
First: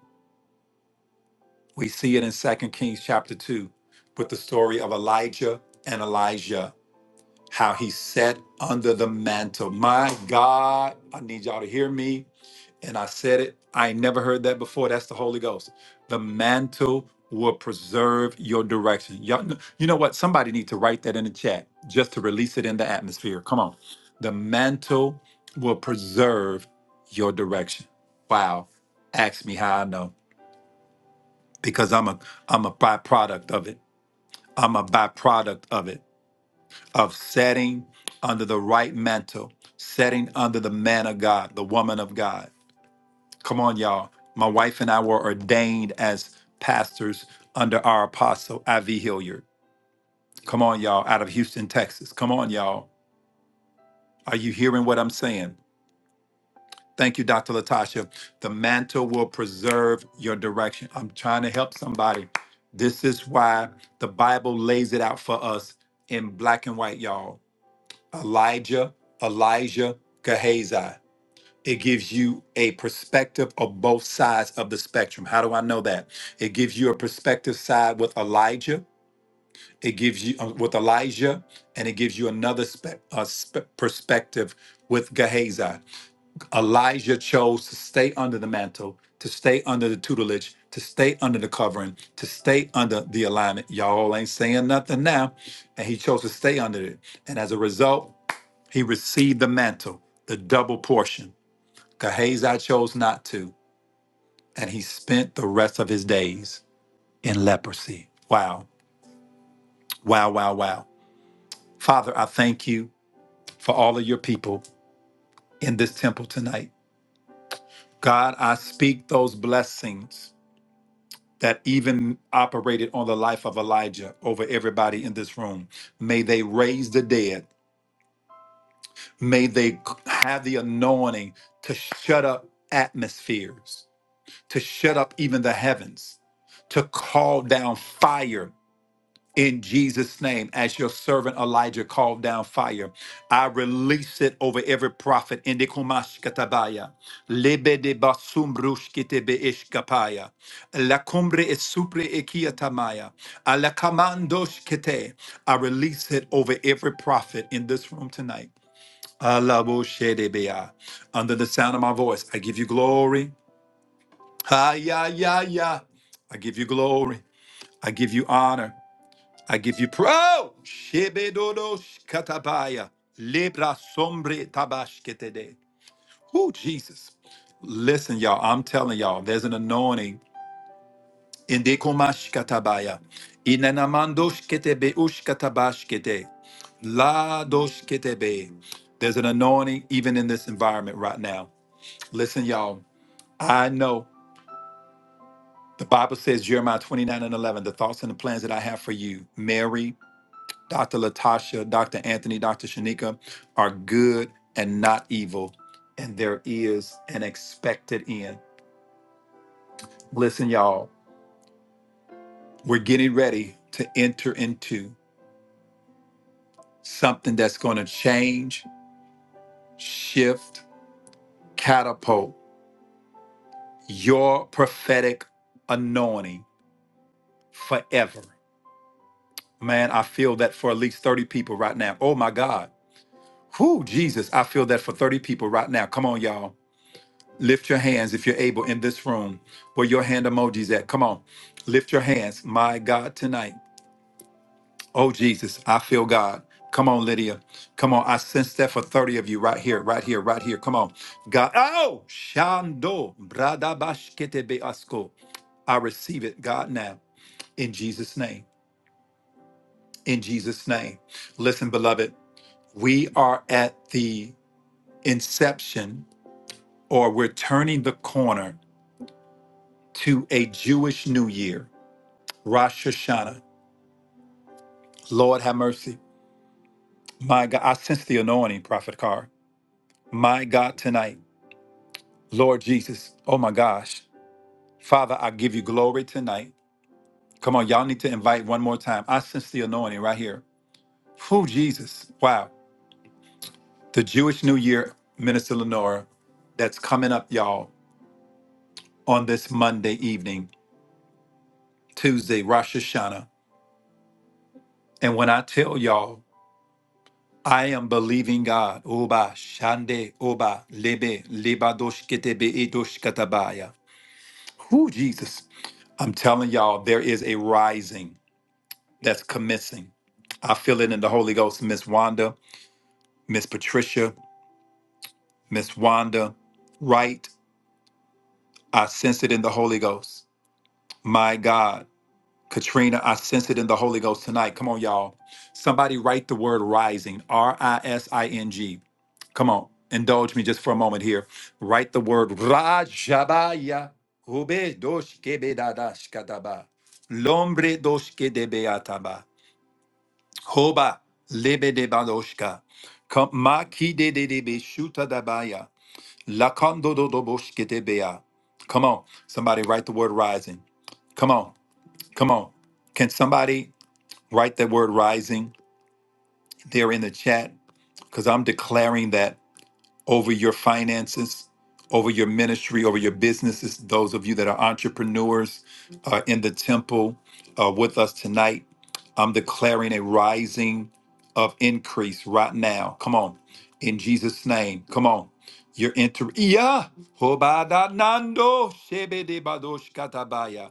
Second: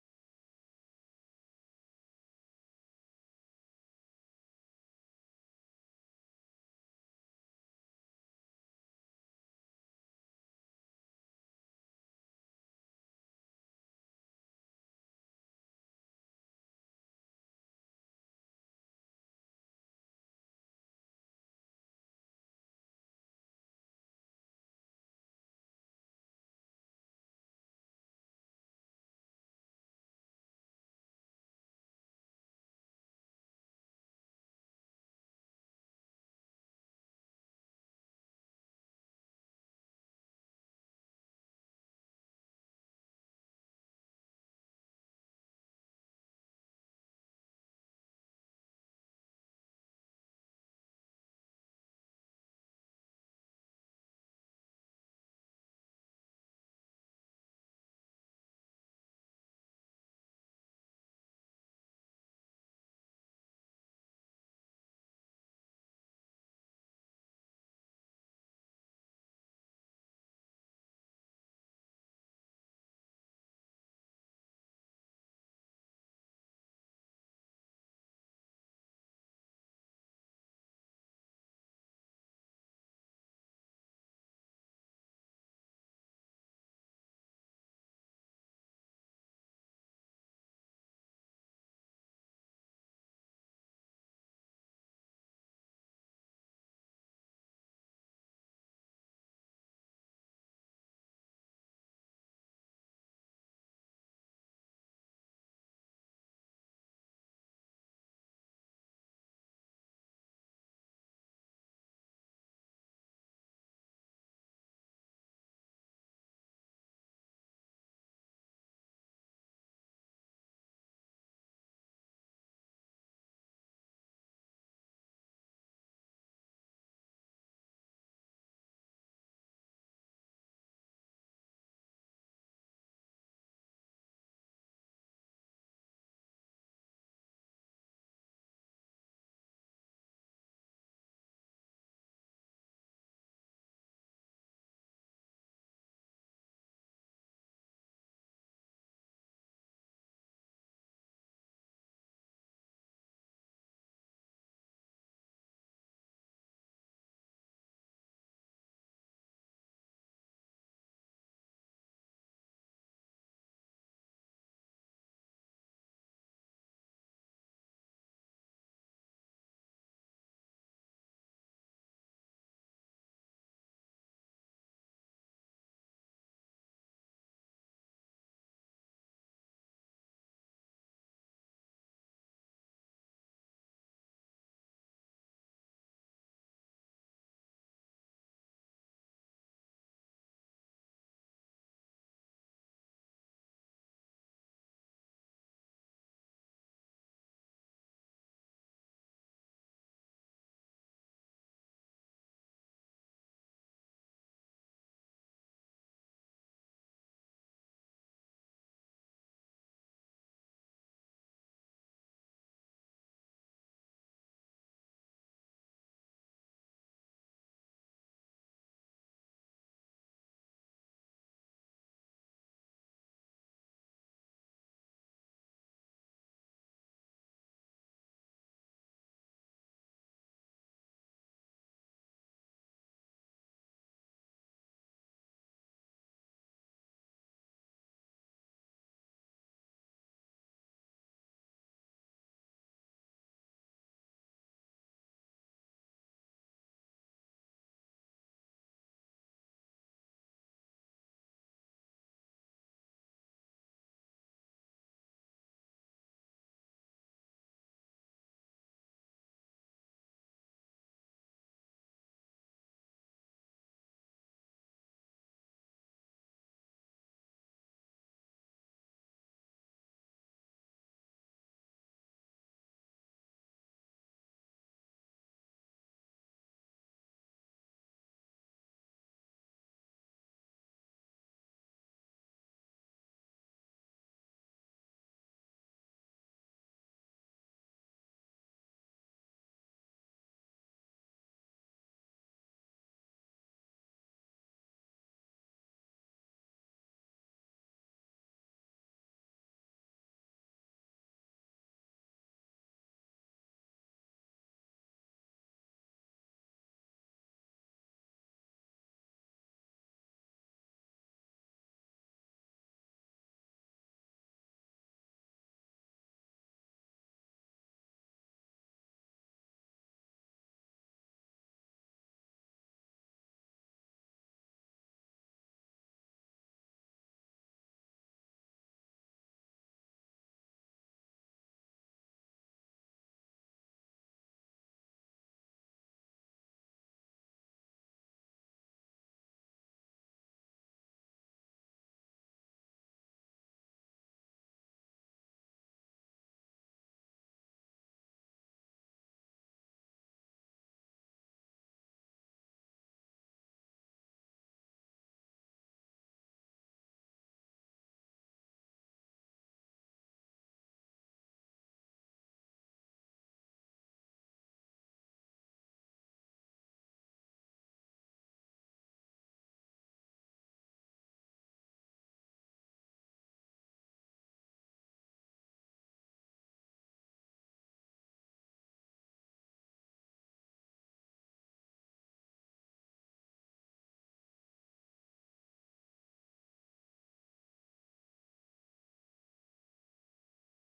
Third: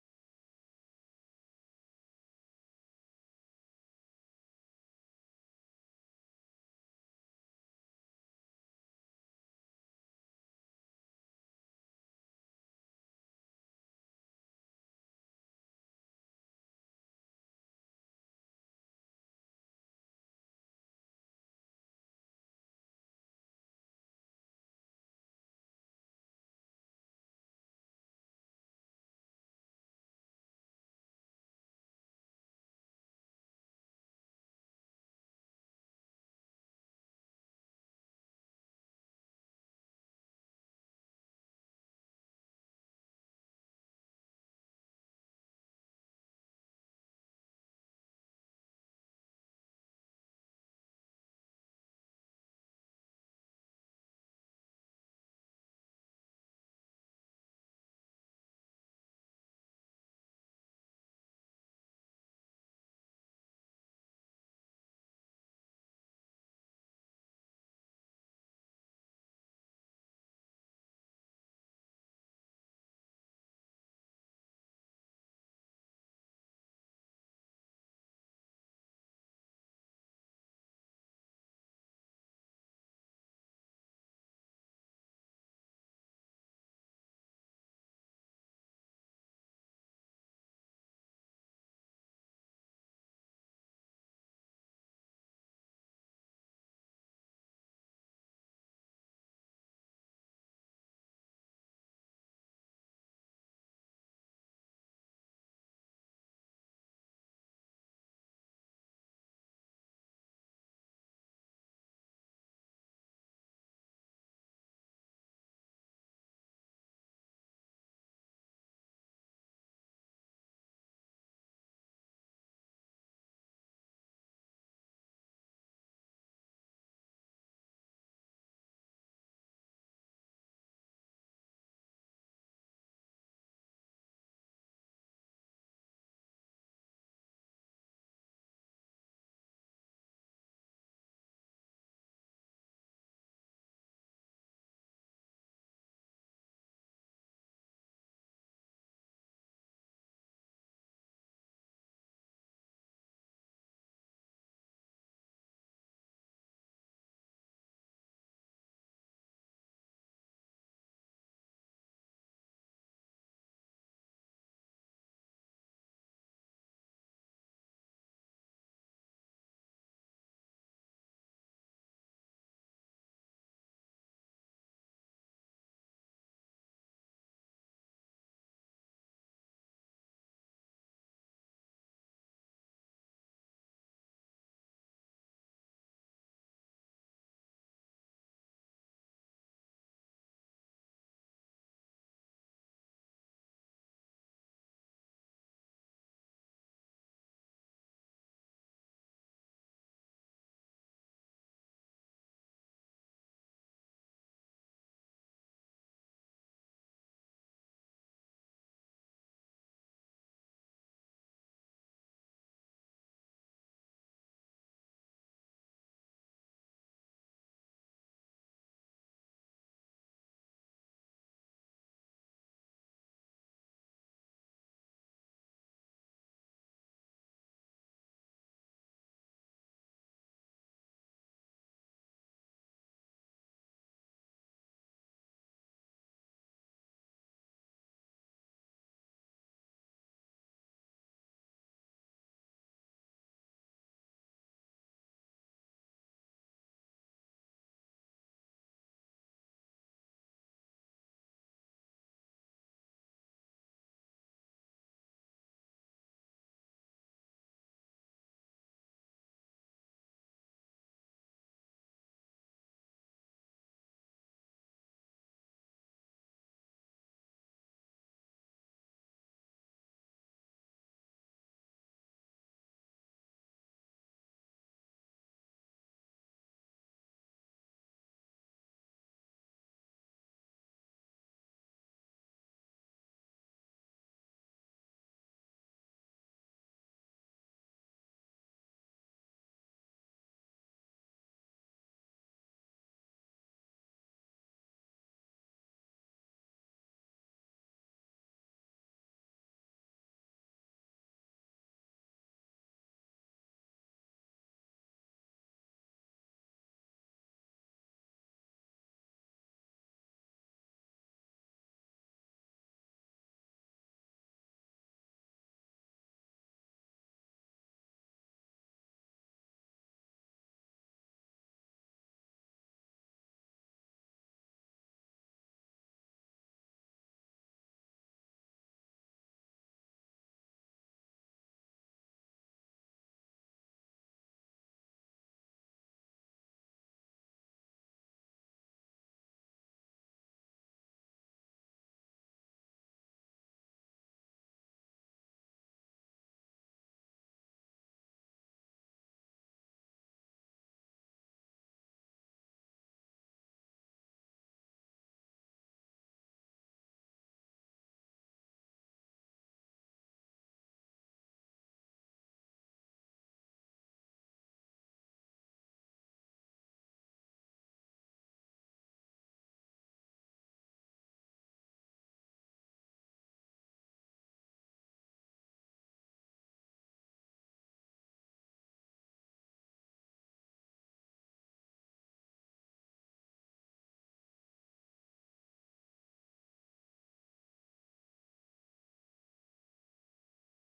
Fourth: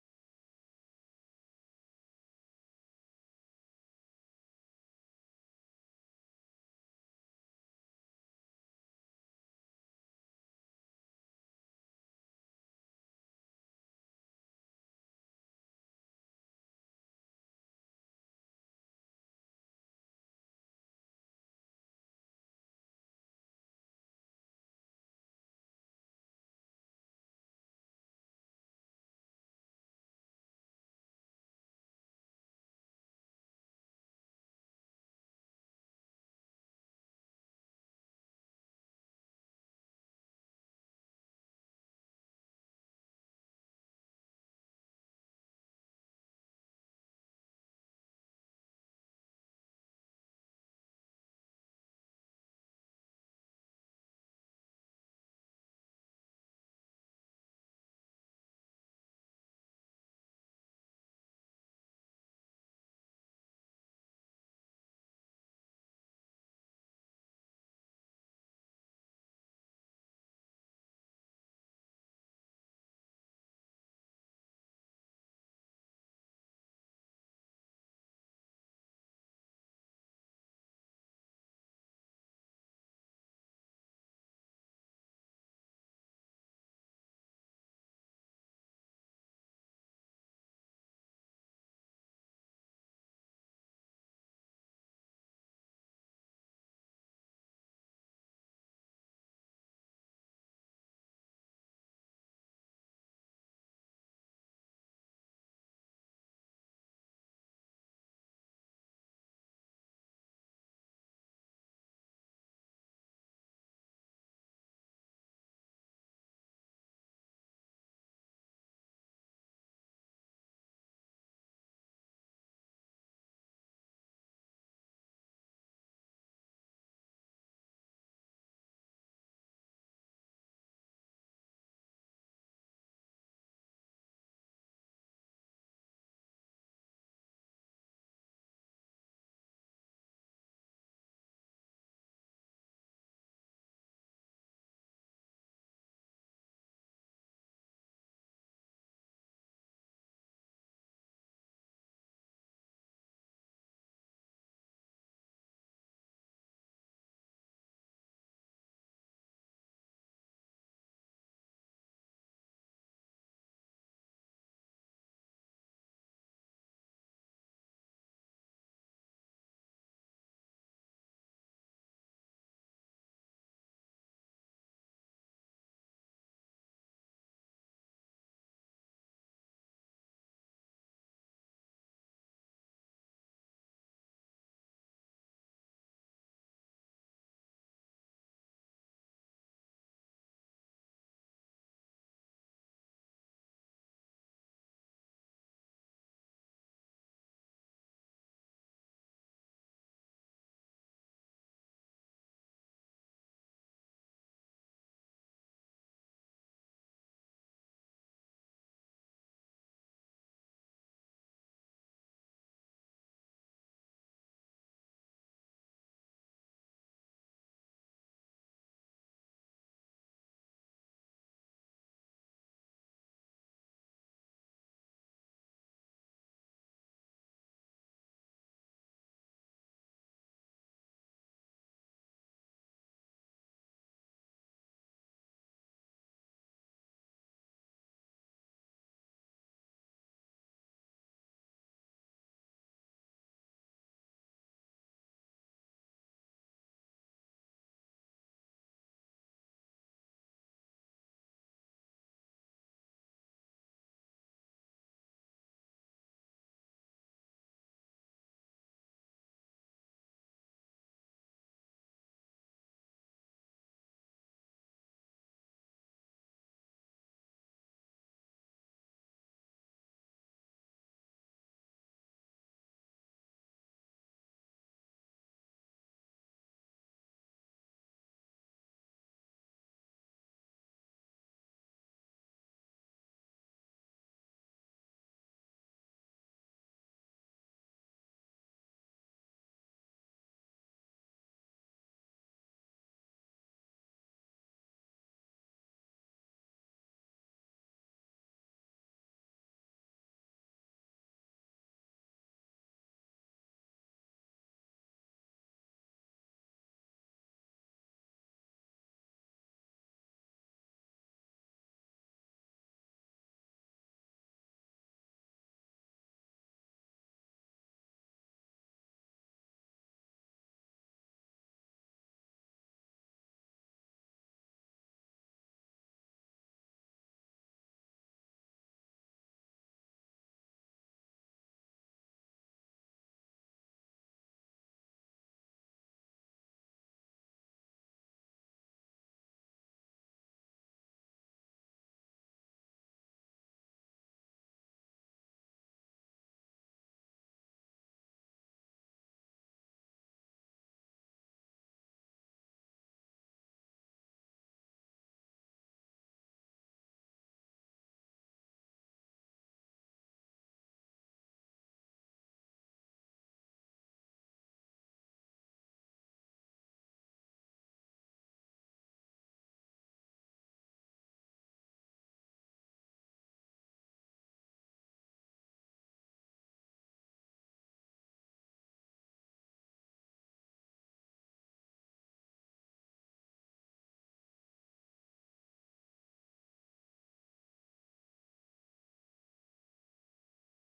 A: We see it in 2 Kings chapter 2 with the story of Elijah and Elijah, how he sat under the mantle. My God, I need y'all to hear me and I said it, I ain't never heard that before. That's the Holy Ghost. The mantle will preserve your direction. Y'all, kn- you know what? Somebody need to write that in the chat just to release it in the atmosphere. Come on. The mantle will preserve your direction. Wow. Ask me how I know because I'm a I'm a byproduct of it. I'm a byproduct of it of setting under the right mantle, setting under the man of God, the woman of God. Come on, y'all. My wife and I were ordained as pastors under our apostle, I.V. Hilliard. Come on, y'all, out of Houston, Texas. Come on, y'all. Are you hearing what I'm saying? Thank you, Dr. Latasha. The mantle will preserve your direction. I'm trying to help somebody. This is why the Bible lays it out for us in black and white, y'all. Elijah, Elijah, Gehazi. It gives you a perspective of both sides of the spectrum. How do I know that? It gives you a perspective side with Elijah. It gives you uh, with Elijah, and it gives you another spe- uh, spe- perspective with Gehazi. Elijah chose to stay under the mantle, to stay under the tutelage, to stay under the covering, to stay under the alignment. Y'all ain't saying nothing now, and he chose to stay under it. And as a result, he received the mantle, the double portion. Gehazi chose not to, and he spent the rest of his days in leprosy. Wow, wow, wow, wow. Father, I thank you for all of your people in this temple tonight. God, I speak those blessings that even operated on the life of Elijah over everybody in this room. May they raise the dead. May they have the anointing to shut up atmospheres, to shut up even the heavens, to call down fire in Jesus' name, as your servant Elijah called down fire, I release it over every prophet. Indikumash lebe de basum rushkite ishkapaya, la cumbre es supre ekiatamaya, ala kamandosh kete. I release it over every prophet in this room tonight. Alaboshedebea. Under the sound of my voice, I give you glory. Ha ya ya ya. I give you glory. I give you honor. I give you praise. Oh! Shebedodosh katabaya. Libra sombre tabashketede. Oh, Jesus. Listen, y'all. I'm telling y'all, there's an anointing. Indekomash katabaya. Inanamandosh ketebe ush katabashkete. La dosh ketebe. There's an anointing even in this environment right now. Listen, y'all. I know the Bible says, Jeremiah 29 and 11, the thoughts and the plans that I have for you, Mary Dr. Latasha, Dr. Anthony, Dr. Shanika are good and not evil, and there is an expected end. Listen, y'all, we're getting ready to enter into something that's going to change, shift, catapult your prophetic anointing forever. Man, I feel that for at least 30 people right now. Oh my God. Whoo, Jesus, I feel that for 30 people right now. Come on, y'all. Lift your hands if you're able in this room where your hand emojis at. Come on. Lift your hands. My God, tonight. Oh, Jesus, I feel God. Come on, Lydia. Come on. I sense that for 30 of you right here, right here, right here. Come on. God. Oh, Shando. bradabashkete beasko. I receive it, God, now in Jesus' name. In Jesus' name. Listen, beloved, we are at the inception or we're turning the corner to a Jewish New Year. Rosh Hashanah. Lord, have mercy. My God, I sense the anointing, Prophet Carr. My God, tonight, Lord Jesus, oh my gosh. Father, I give you glory tonight. Come on, y'all need to invite one more time. I sense the anointing right here. Who, Jesus? Wow. The Jewish New Year, Minister Lenora, that's coming up, y'all, on this Monday evening, Tuesday, Rosh Hashanah. And when I tell y'all, I am believing God. Oba shande oba lebe lebadosh ketebe Edosh katabaya. Who Jesus? I'm telling y'all, there is a rising that's commencing. I feel it in the Holy Ghost, Miss Wanda, Miss Patricia, Miss Wanda, right? I sense it in the Holy Ghost. My God. Katrina, I sense it in the Holy Ghost tonight. Come on, y'all. Somebody write the word rising, R I S I N G. Come on, indulge me just for a moment here. Write the word Rajabaya. Ube doshke bedadashkataba. Lombre doshke de beataba. Hoba lebe de badoshka. Kom- Maki de de de be shuta dabaya. Lakando do do boshke de Come on, somebody write the word rising. Come on, come on. Can somebody? Write that word rising there in the chat because I'm declaring that over your finances, over your ministry, over your businesses. Those of you that are entrepreneurs uh, in the temple uh, with us tonight, I'm declaring a rising of increase right now. Come on. In Jesus' name. Come on. You're entering. Yeah. Hobada nando shebede badosh katabaya.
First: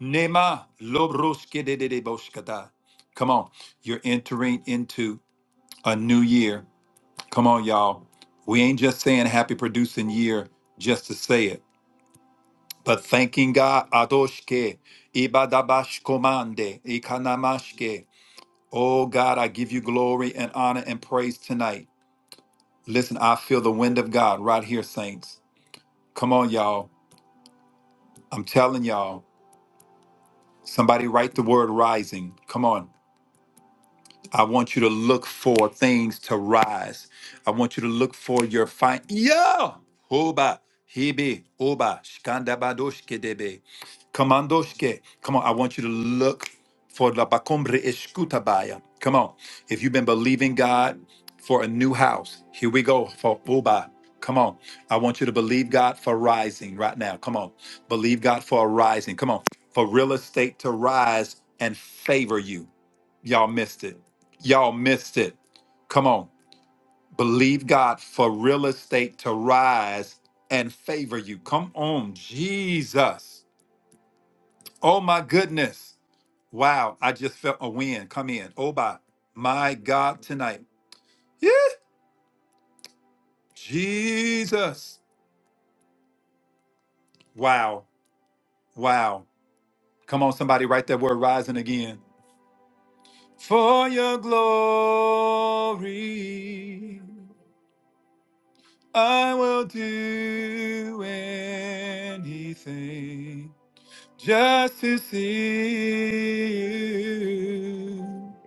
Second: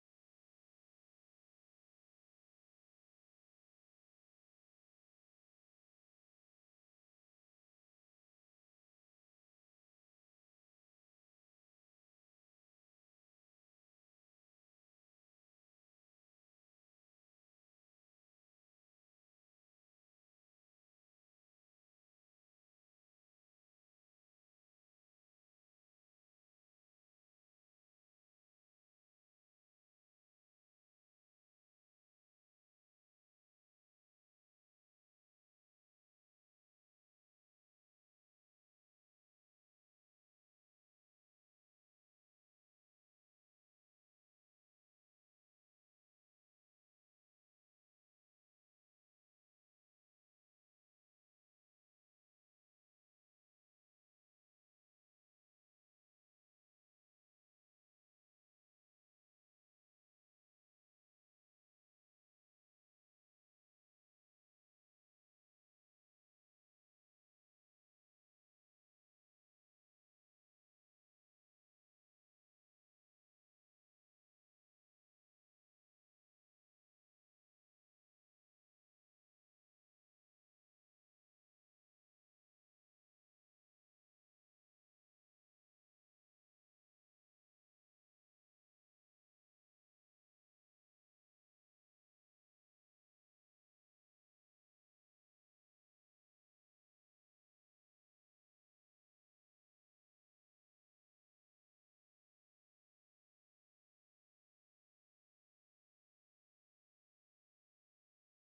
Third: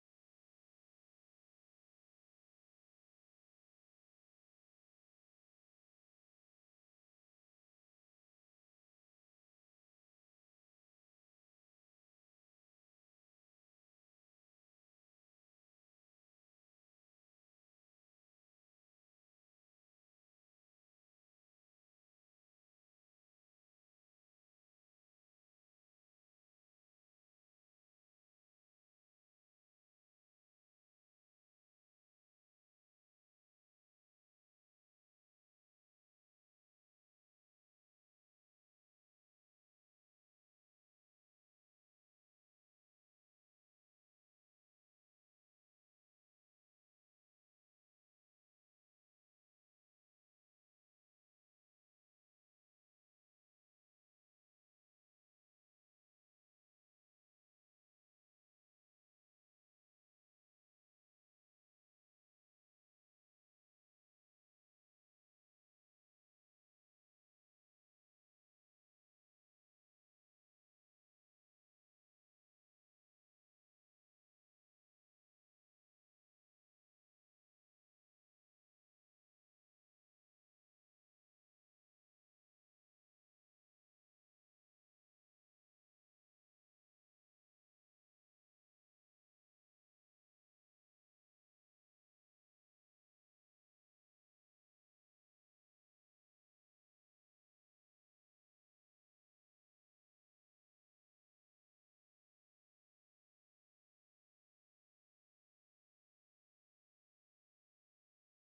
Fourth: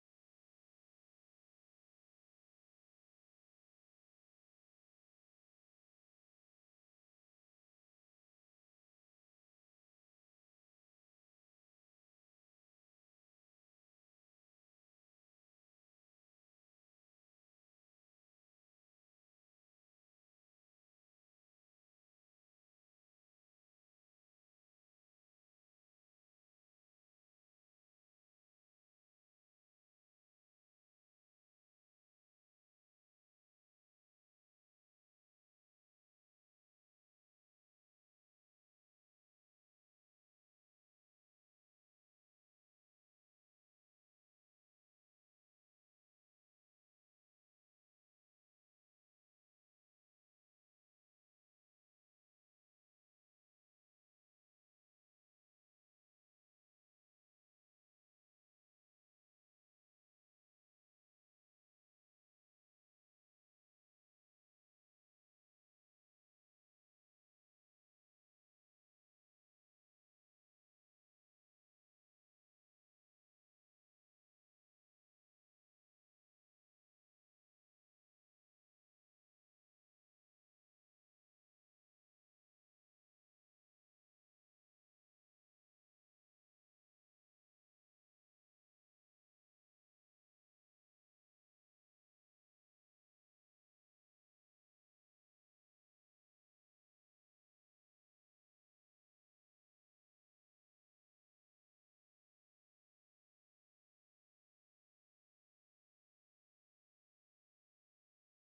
A: Nema lobroshkedededeboshkata. Come on, you're entering into a new year. Come on, y'all. We ain't just saying happy producing year just to say it, but thanking God. Adoshke, ibadabashkomande, ikanamashke. Oh God, I give you glory and honor and praise tonight. Listen, I feel the wind of God right here, saints. Come on, y'all. I'm telling y'all. Somebody write the word rising. Come on. I want you to look for things to rise. I want you to look for your fine. Yeah. Oba. Hebe. Oba. Shkandabadoshke debe. Kamandoshke. Come on. I want you to look for la bakombre eskutabaya. Come on. If you've been believing God for a new house, here we go for Oba. Come on. I want you to believe God for rising right now. Come on. Believe God for a rising. Come on. For real estate to rise and favor you. Y'all missed it. Y'all missed it. Come on. Believe God for real estate to rise and favor you. Come on, Jesus. Oh my goodness. Wow. I just felt a wind come in. Oh my, my God tonight. Yeah. Jesus. Wow. Wow. Come on, somebody write that word rising again. For your glory. I will do anything just to see you,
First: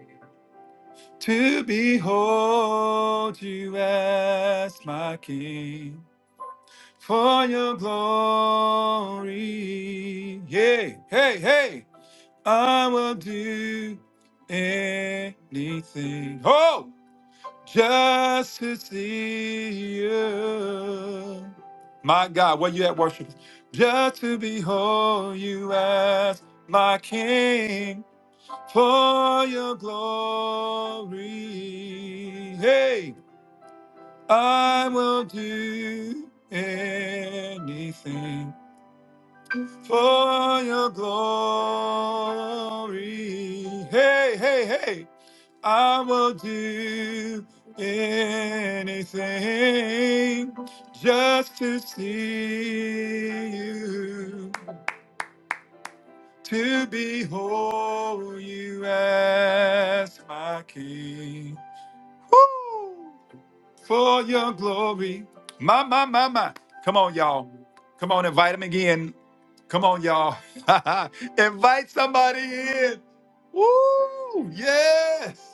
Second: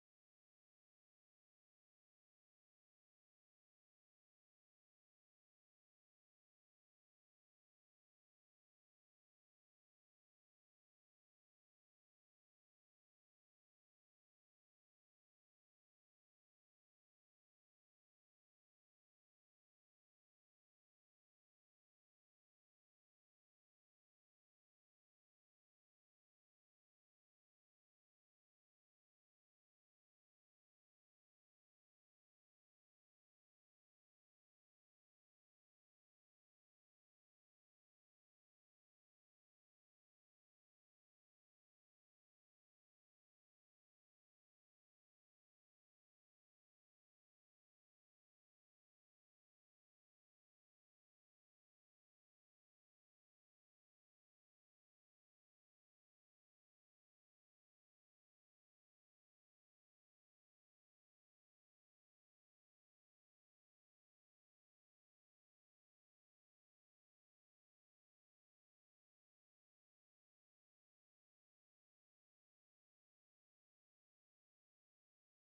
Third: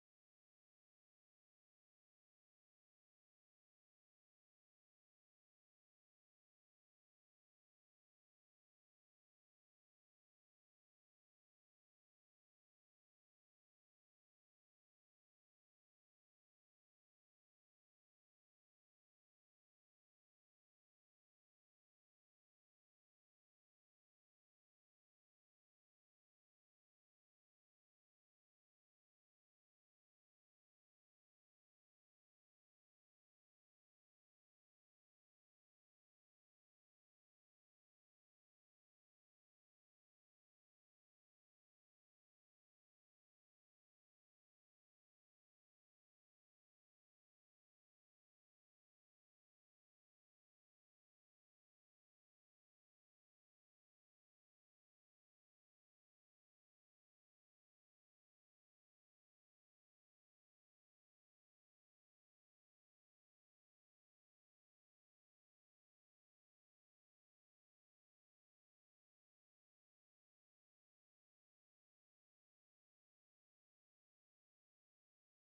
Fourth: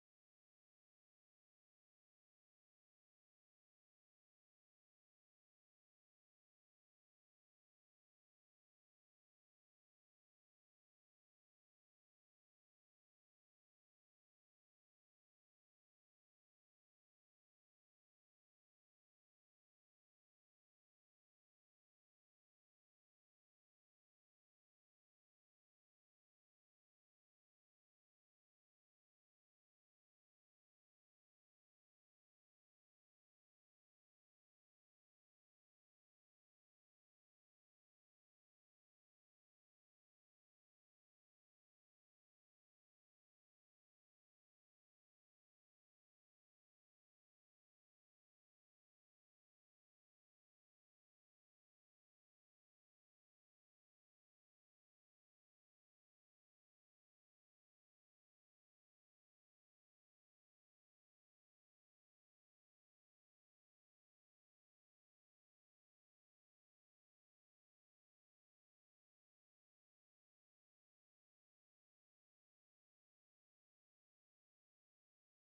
A: to behold you as my king for your glory. Yay, hey, hey, I will do anything. Oh. just to see you. My God, where you at worship? Just to behold you as my King for your glory. Hey, I will do anything for your glory. Hey, hey, hey. I will do anything just to see you, to behold you as my king. Woo! For your glory. My, my, my, my. Come on, y'all. Come on, invite him again. Come on, y'all. invite somebody in. Woo! Yes.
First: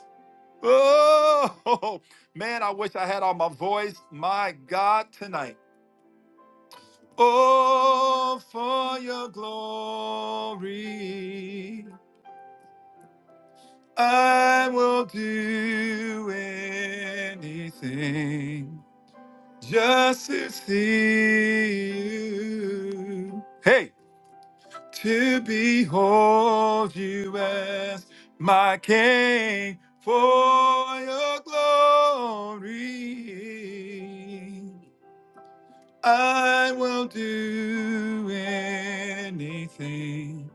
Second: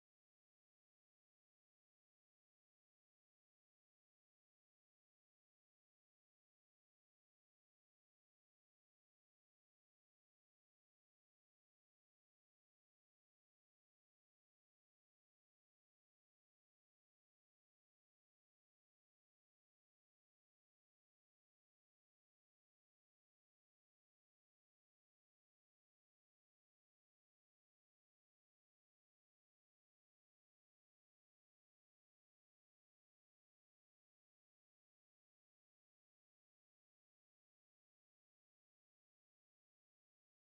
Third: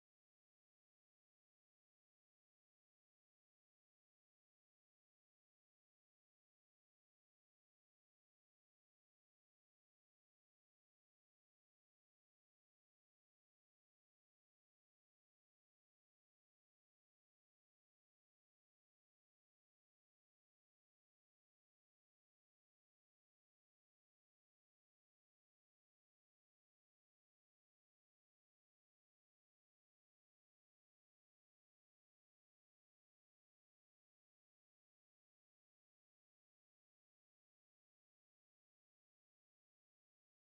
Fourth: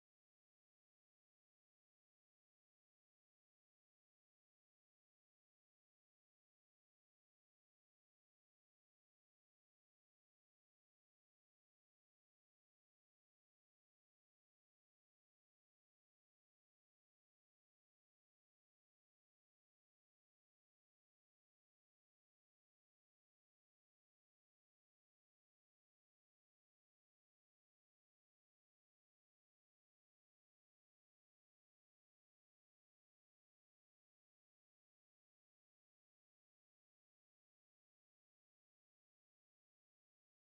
A: Oh, man, I wish I had all my voice. My God, tonight. Oh, for your glory, I will do anything just to see you. Hey, to behold you as my king for your glory. I will do anything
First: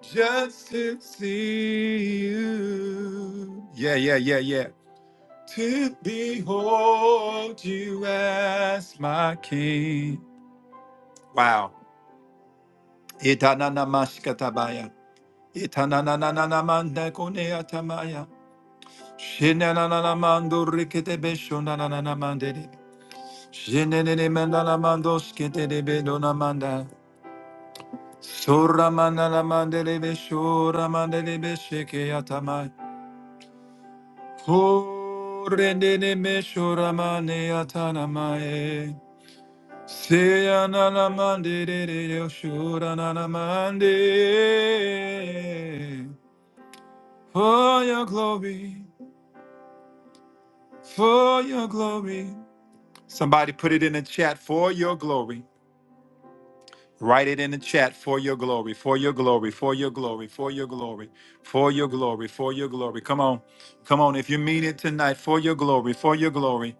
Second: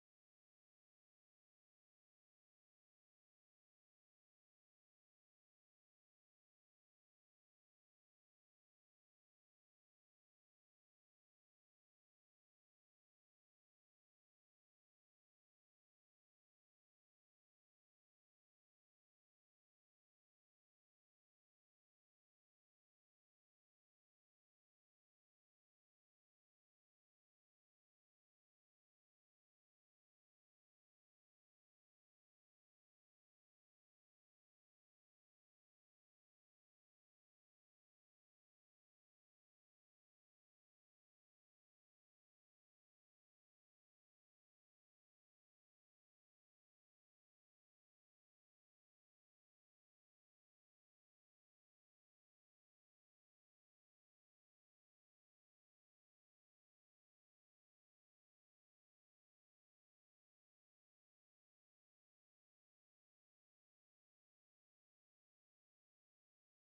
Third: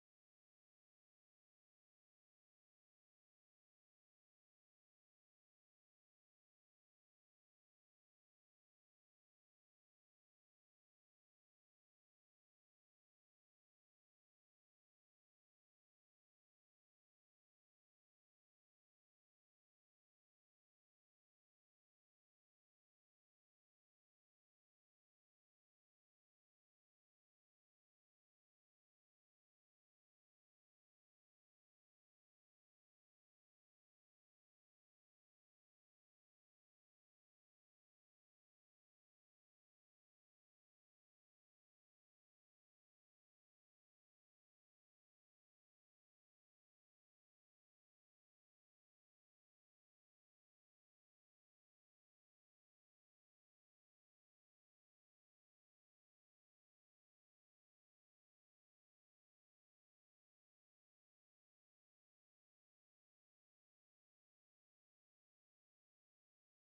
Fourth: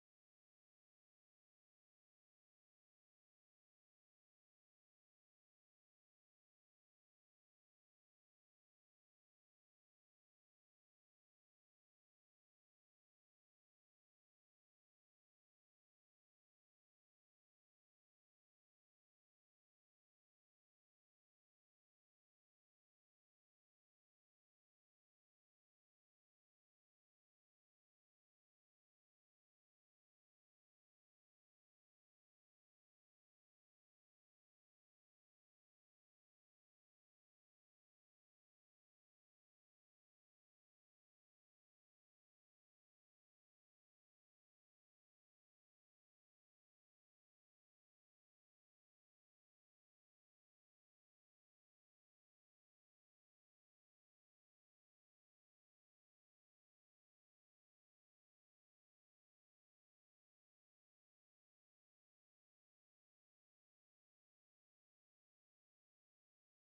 A: just to see you. Yeah, yeah, yeah, yeah. To behold you as my king. Wow. Itananamashkatabaya. Itananananamandakoneatamaya. Shinanananamandoriketebeshonananamandere. Shinenenemenana- Rendenemeshoramane atanamae. Somebody put it in the chat for your glory. Write it in the chat for your glory, for your glory, for your glory, for your glory, for your glory, for your glory. Come on, come on. If you mean it tonight, for your glory, for your glory,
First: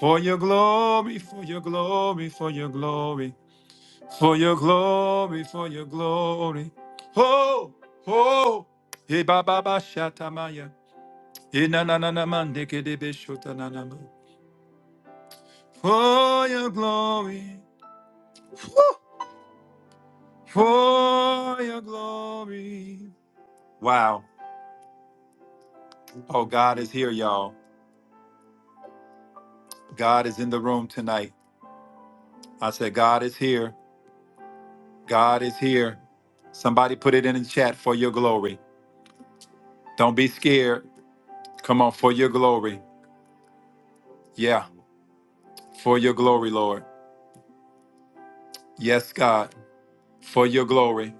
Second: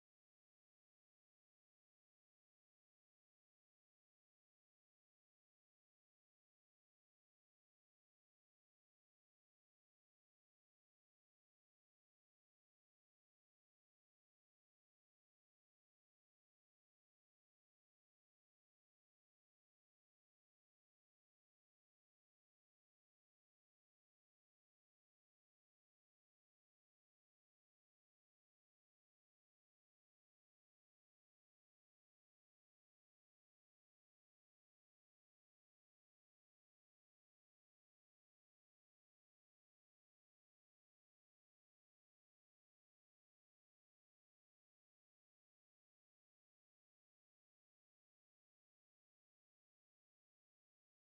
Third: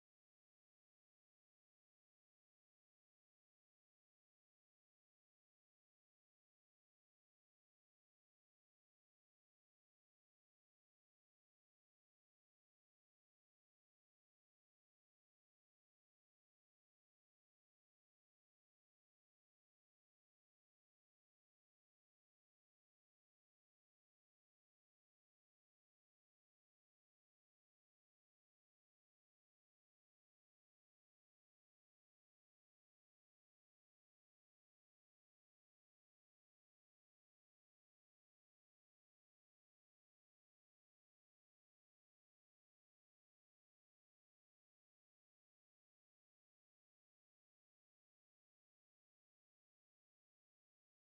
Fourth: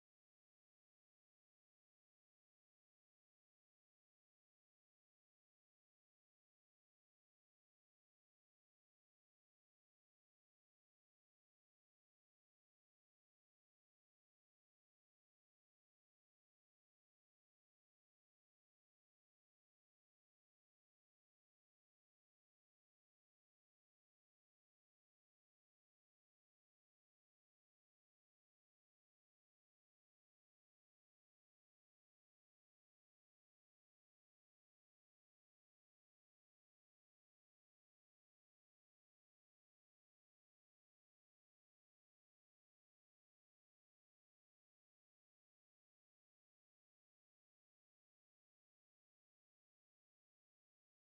A: for your glory, for your glory, for your glory, for your glory, for your glory. Ho, ho. Hey, ba, ba, ba, shatamaya. Hey, na, na, na, na, man, deke, debe, shota na shotananama. for your glory, for your glory. Wow. Oh, God is here, y'all. God is in the room tonight. I said, God is here. God is here. Somebody put it in the chat for your glory. Don't be scared. Come on, for your glory. Yeah, for your glory, Lord. Yes, God, for your glory.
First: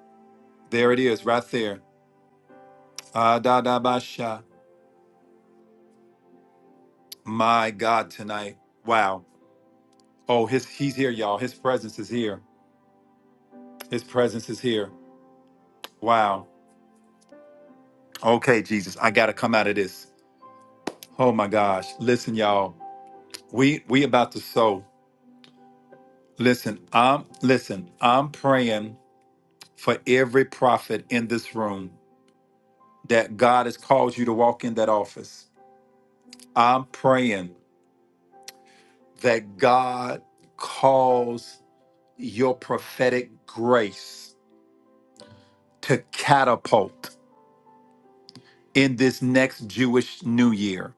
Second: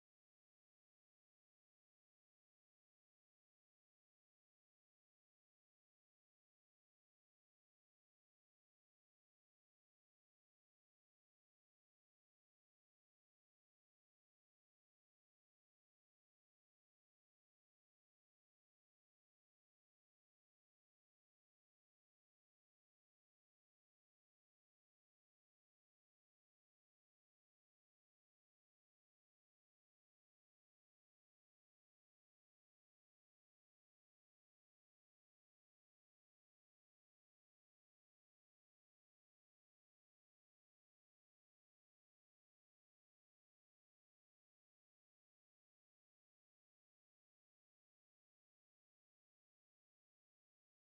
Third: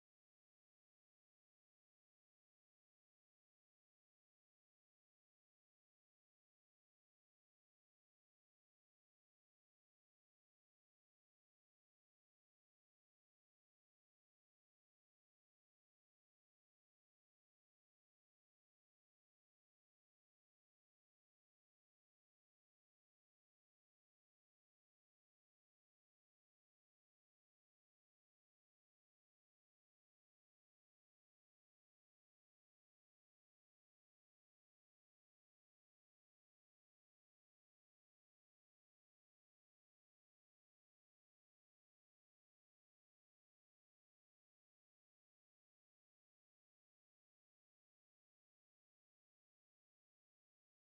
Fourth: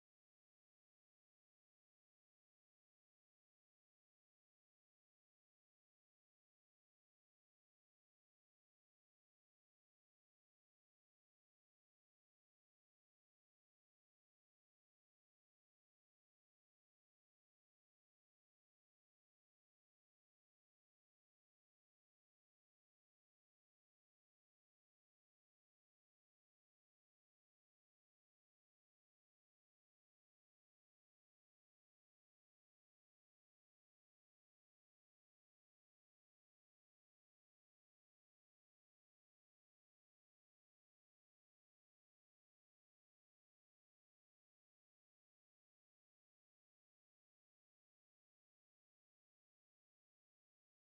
A: There it is, right there. Adadabasha. My God, tonight. Wow. Oh, his, he's here, y'all. His presence is here. His presence is here. Wow. Okay, Jesus, I gotta come out of this. Oh my gosh. Listen, y'all. We we about to sow. Listen, I'm listen, I'm praying for every prophet in this room that God has called you to walk in that office. I'm praying that God calls your prophetic grace to catapult in this next Jewish new year.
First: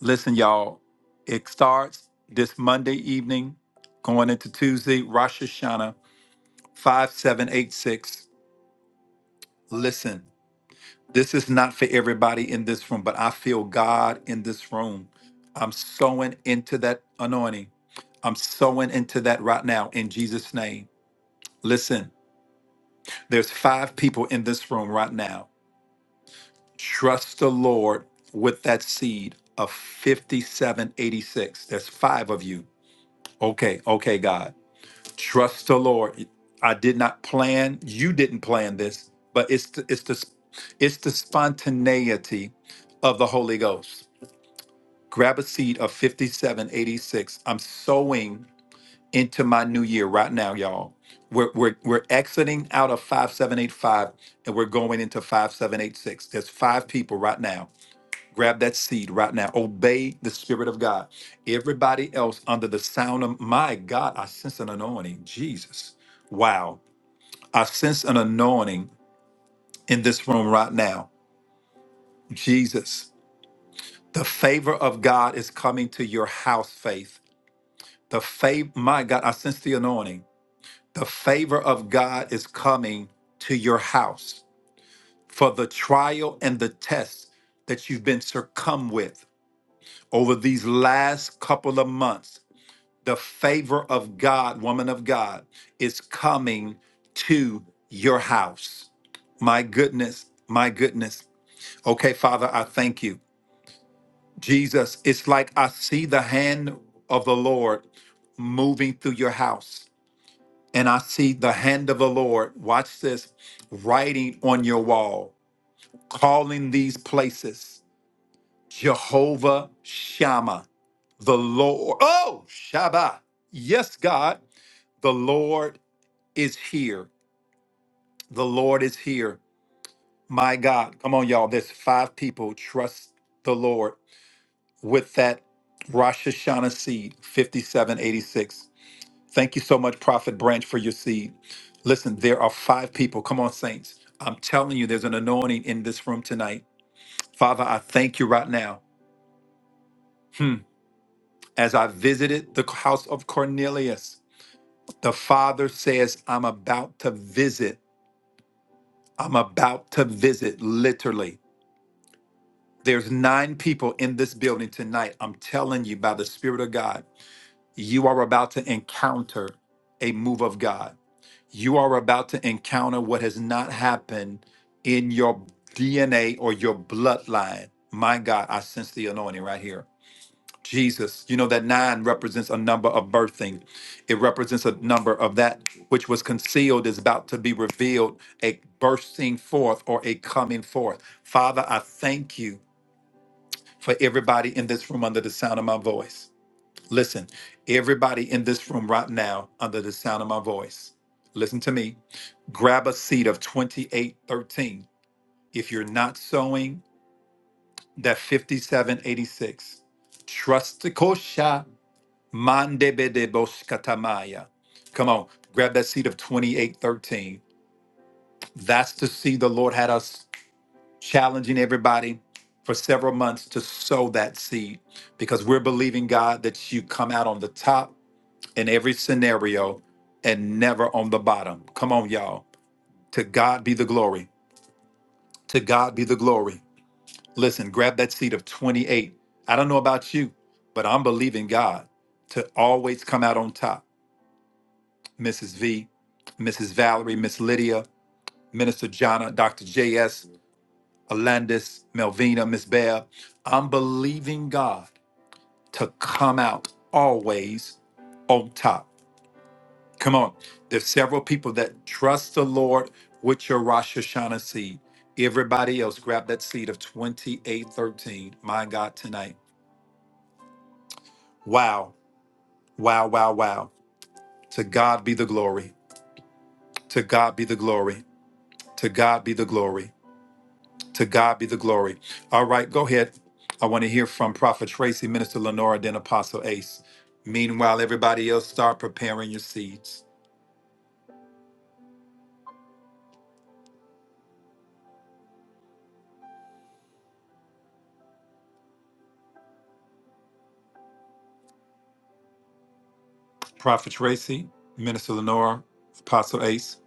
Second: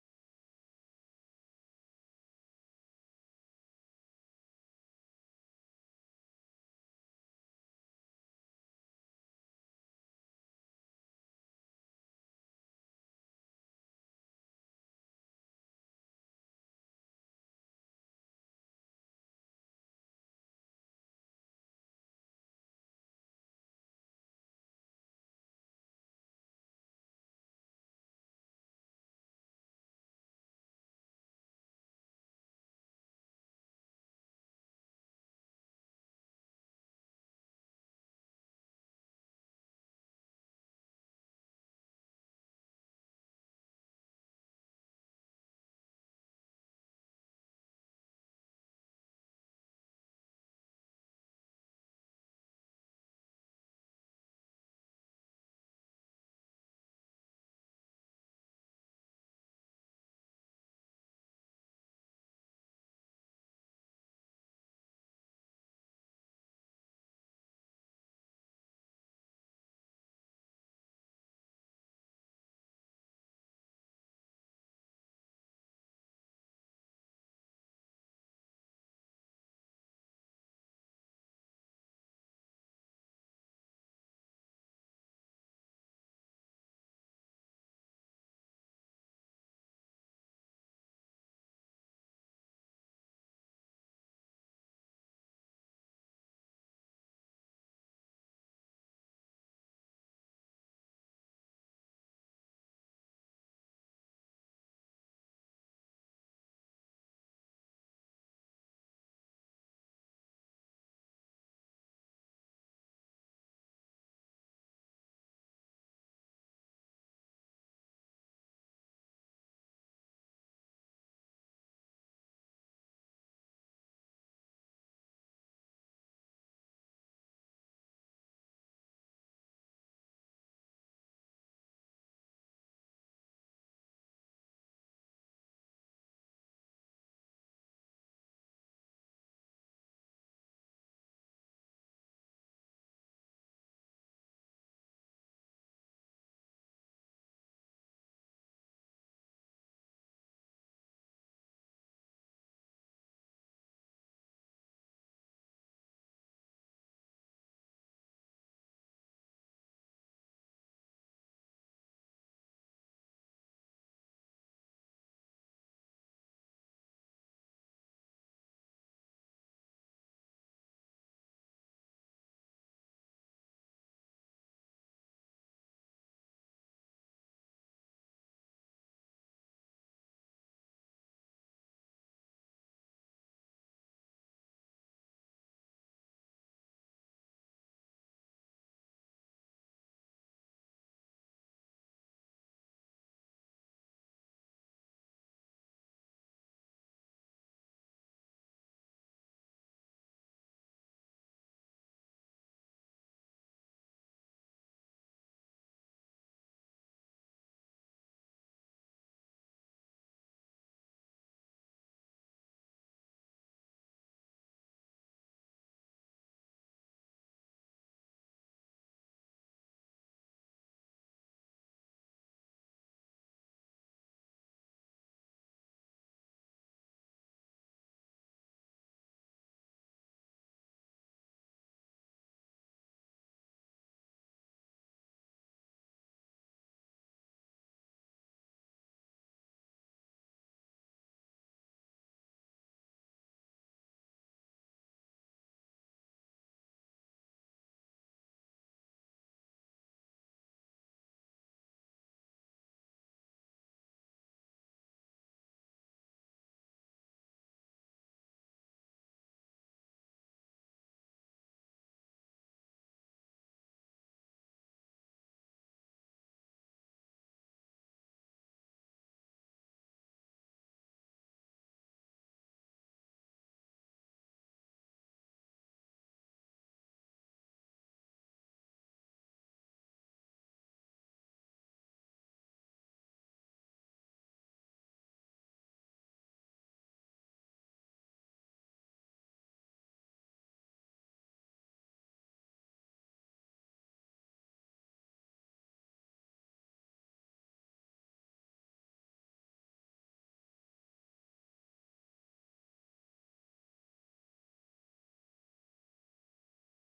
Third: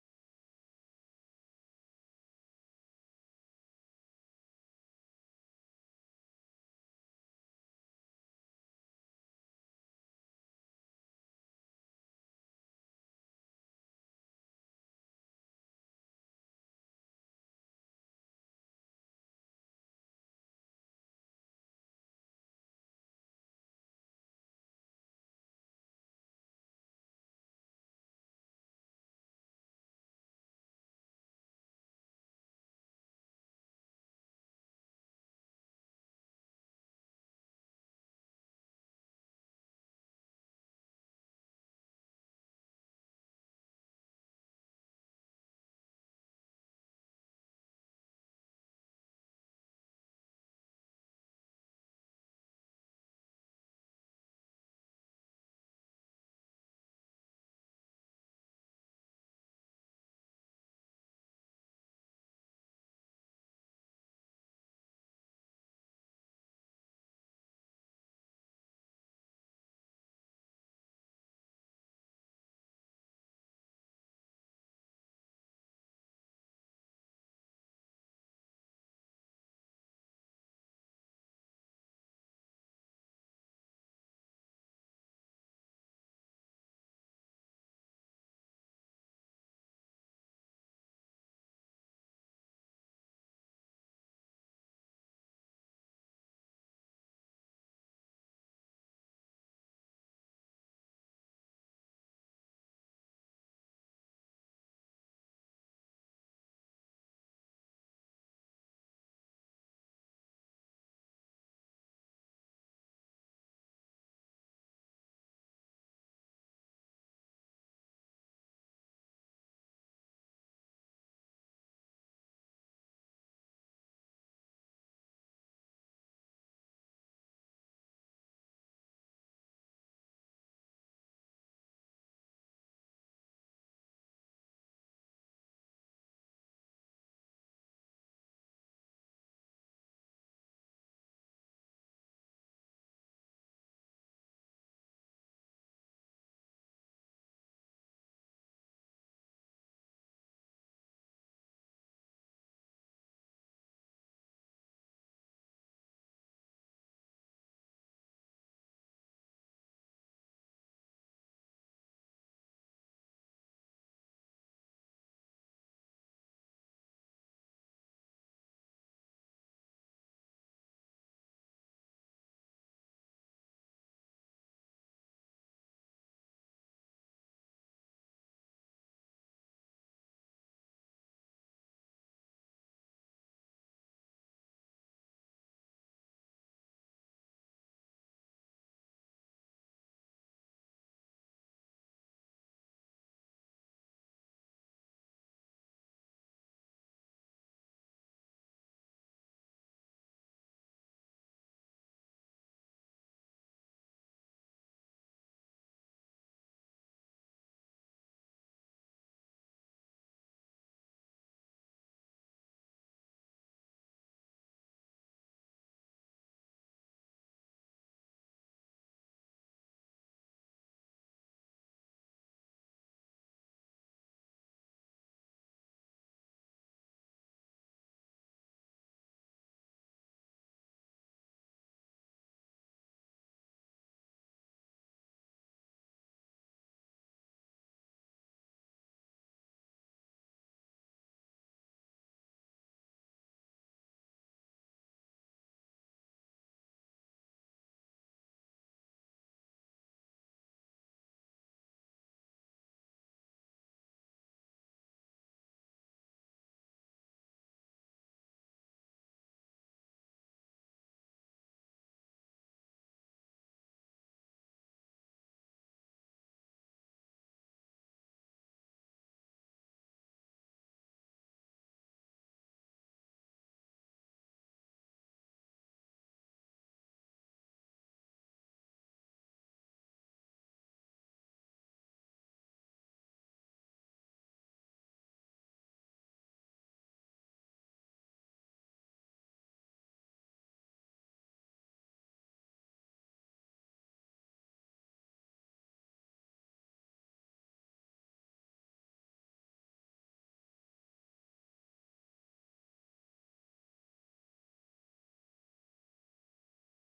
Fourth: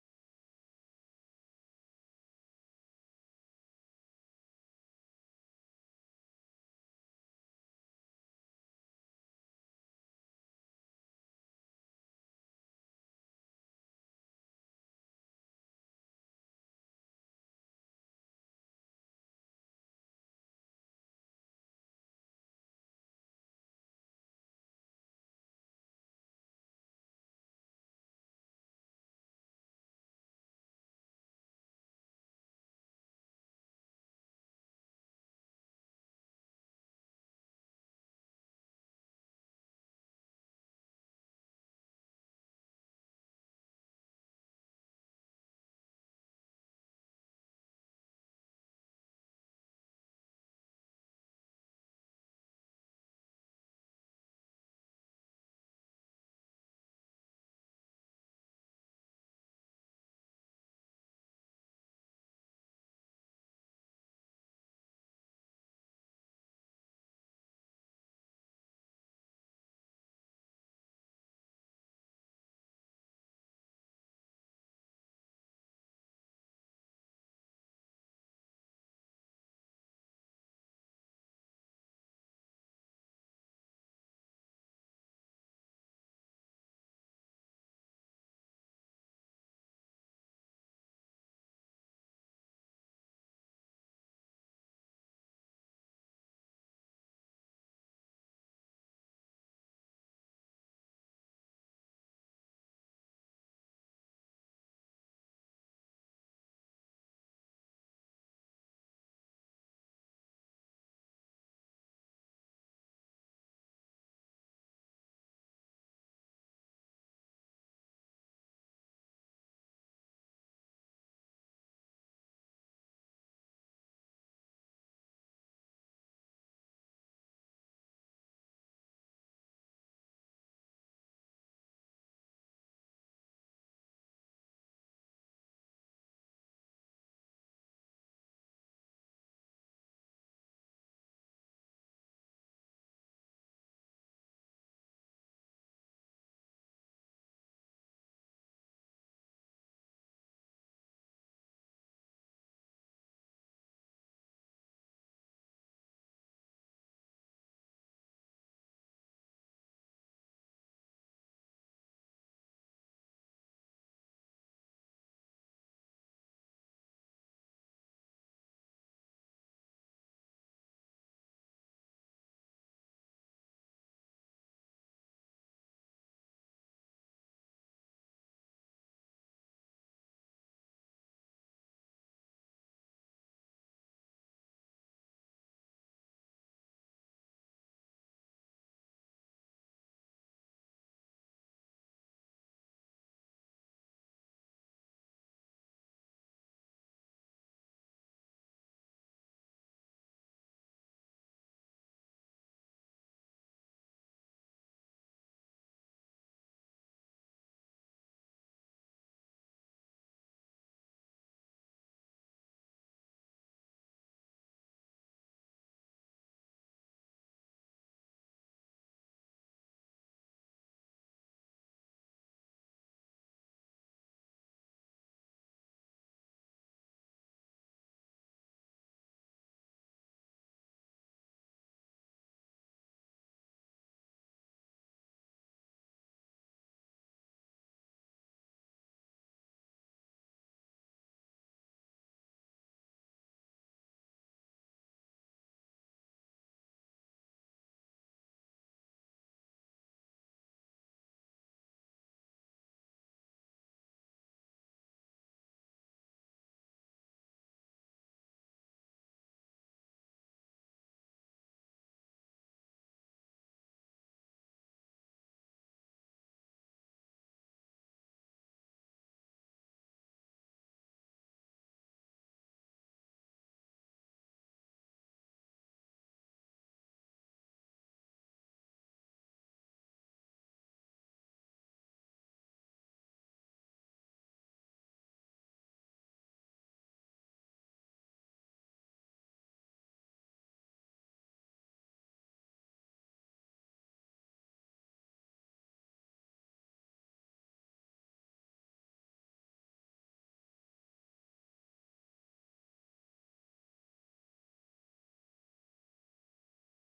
A: Listen, y'all, it starts this Monday evening, going into Tuesday, Rosh Hashanah 5786. Listen, this is not for everybody in this room, but I feel God in this room. I'm sowing into that anointing. I'm sowing into that right now in Jesus' name. Listen, there's five people in this room right now. Trust the Lord with that seed of 5786. There's five of you. Okay, okay, God. Trust the Lord. I did not plan. You didn't plan this, but it's the, it's the it's the spontaneity of the Holy Ghost. Grab a seed of 5786. I'm sowing into my new year right now, y'all. We're, we're, we're exiting out of 5785 and we're going into 5786. There's five people right now Grab that seed right now. Obey the Spirit of God. Everybody else under the sound of my God, I sense an anointing. Jesus. Wow. I sense an anointing in this room right now. Jesus. The favor of God is coming to your house, faith. The favor, my God, I sense the anointing. The favor of God is coming to your house for the trial and the test that you've been succumbed with over these last couple of months The favor of God, woman of God, is coming to your house. My goodness, my goodness. Okay, Father, I thank you. Jesus, it's like I see the hand of the Lord moving through your house. And I see the hand of the Lord, watch this, writing on your wall, calling these places Jehovah Shammah, the Lord. Oh, Shabbat. Yes, God, the Lord is here. The Lord is here. My God. Come on, y'all. There's five people. Trust the Lord with that Rosh Hashanah seed, 5786. Thank you so much, Prophet Branch, for your seed. Listen, there are five people. Come on, saints. I'm telling you, there's an anointing in this room tonight. Father, I thank you right now. Hmm. As I visited the house of Cornelius, the father says, I'm about to visit. I'm about to visit, literally. There's nine people in this building tonight. I'm telling you, by the Spirit of God, you are about to encounter a move of God. You are about to encounter what has not happened in your DNA or your bloodline. My God, I sense the anointing right here. Jesus, you know that nine represents a number of birthing. It represents a number of that which was concealed is about to be revealed, a bursting forth or a coming forth. Father, I thank you for everybody in this room under the sound of my voice. Listen, everybody in this room right now under the sound of my voice, listen to me. Grab a seat of 2813. If you're not sowing that 5786, trust the kosha mandebedeboskatamaya. Come on, grab that seat of 2813. That's the seed the Lord had us challenging everybody for several months to sow that seed because we're believing God that you come out on the top in every scenario and never on the bottom. Come on, y'all. To God be the glory. To God be the glory. Listen, grab that seed of 28. I don't know about you, but I'm believing God to always come out on top. Mrs. V, Mrs. Valerie, Miss Lydia, Minister Jonna, Dr. JS. Alandis, Melvina, Miss Bear. I'm believing God to come out always on top. Come on. There's several people that trust the Lord with your Rosh Hashanah seed. Everybody else, grab that seed of 2813. My God, tonight. Wow. Wow, wow, wow. To God be the glory. To God be the glory. To God be the glory. To God be the glory. All right, go ahead. I want to hear from Prophet Tracy, Minister Lenora, then Apostle Ace. Meanwhile, everybody else start preparing your seeds. Prophet Tracy, Minister Lenora, Apostle Ace.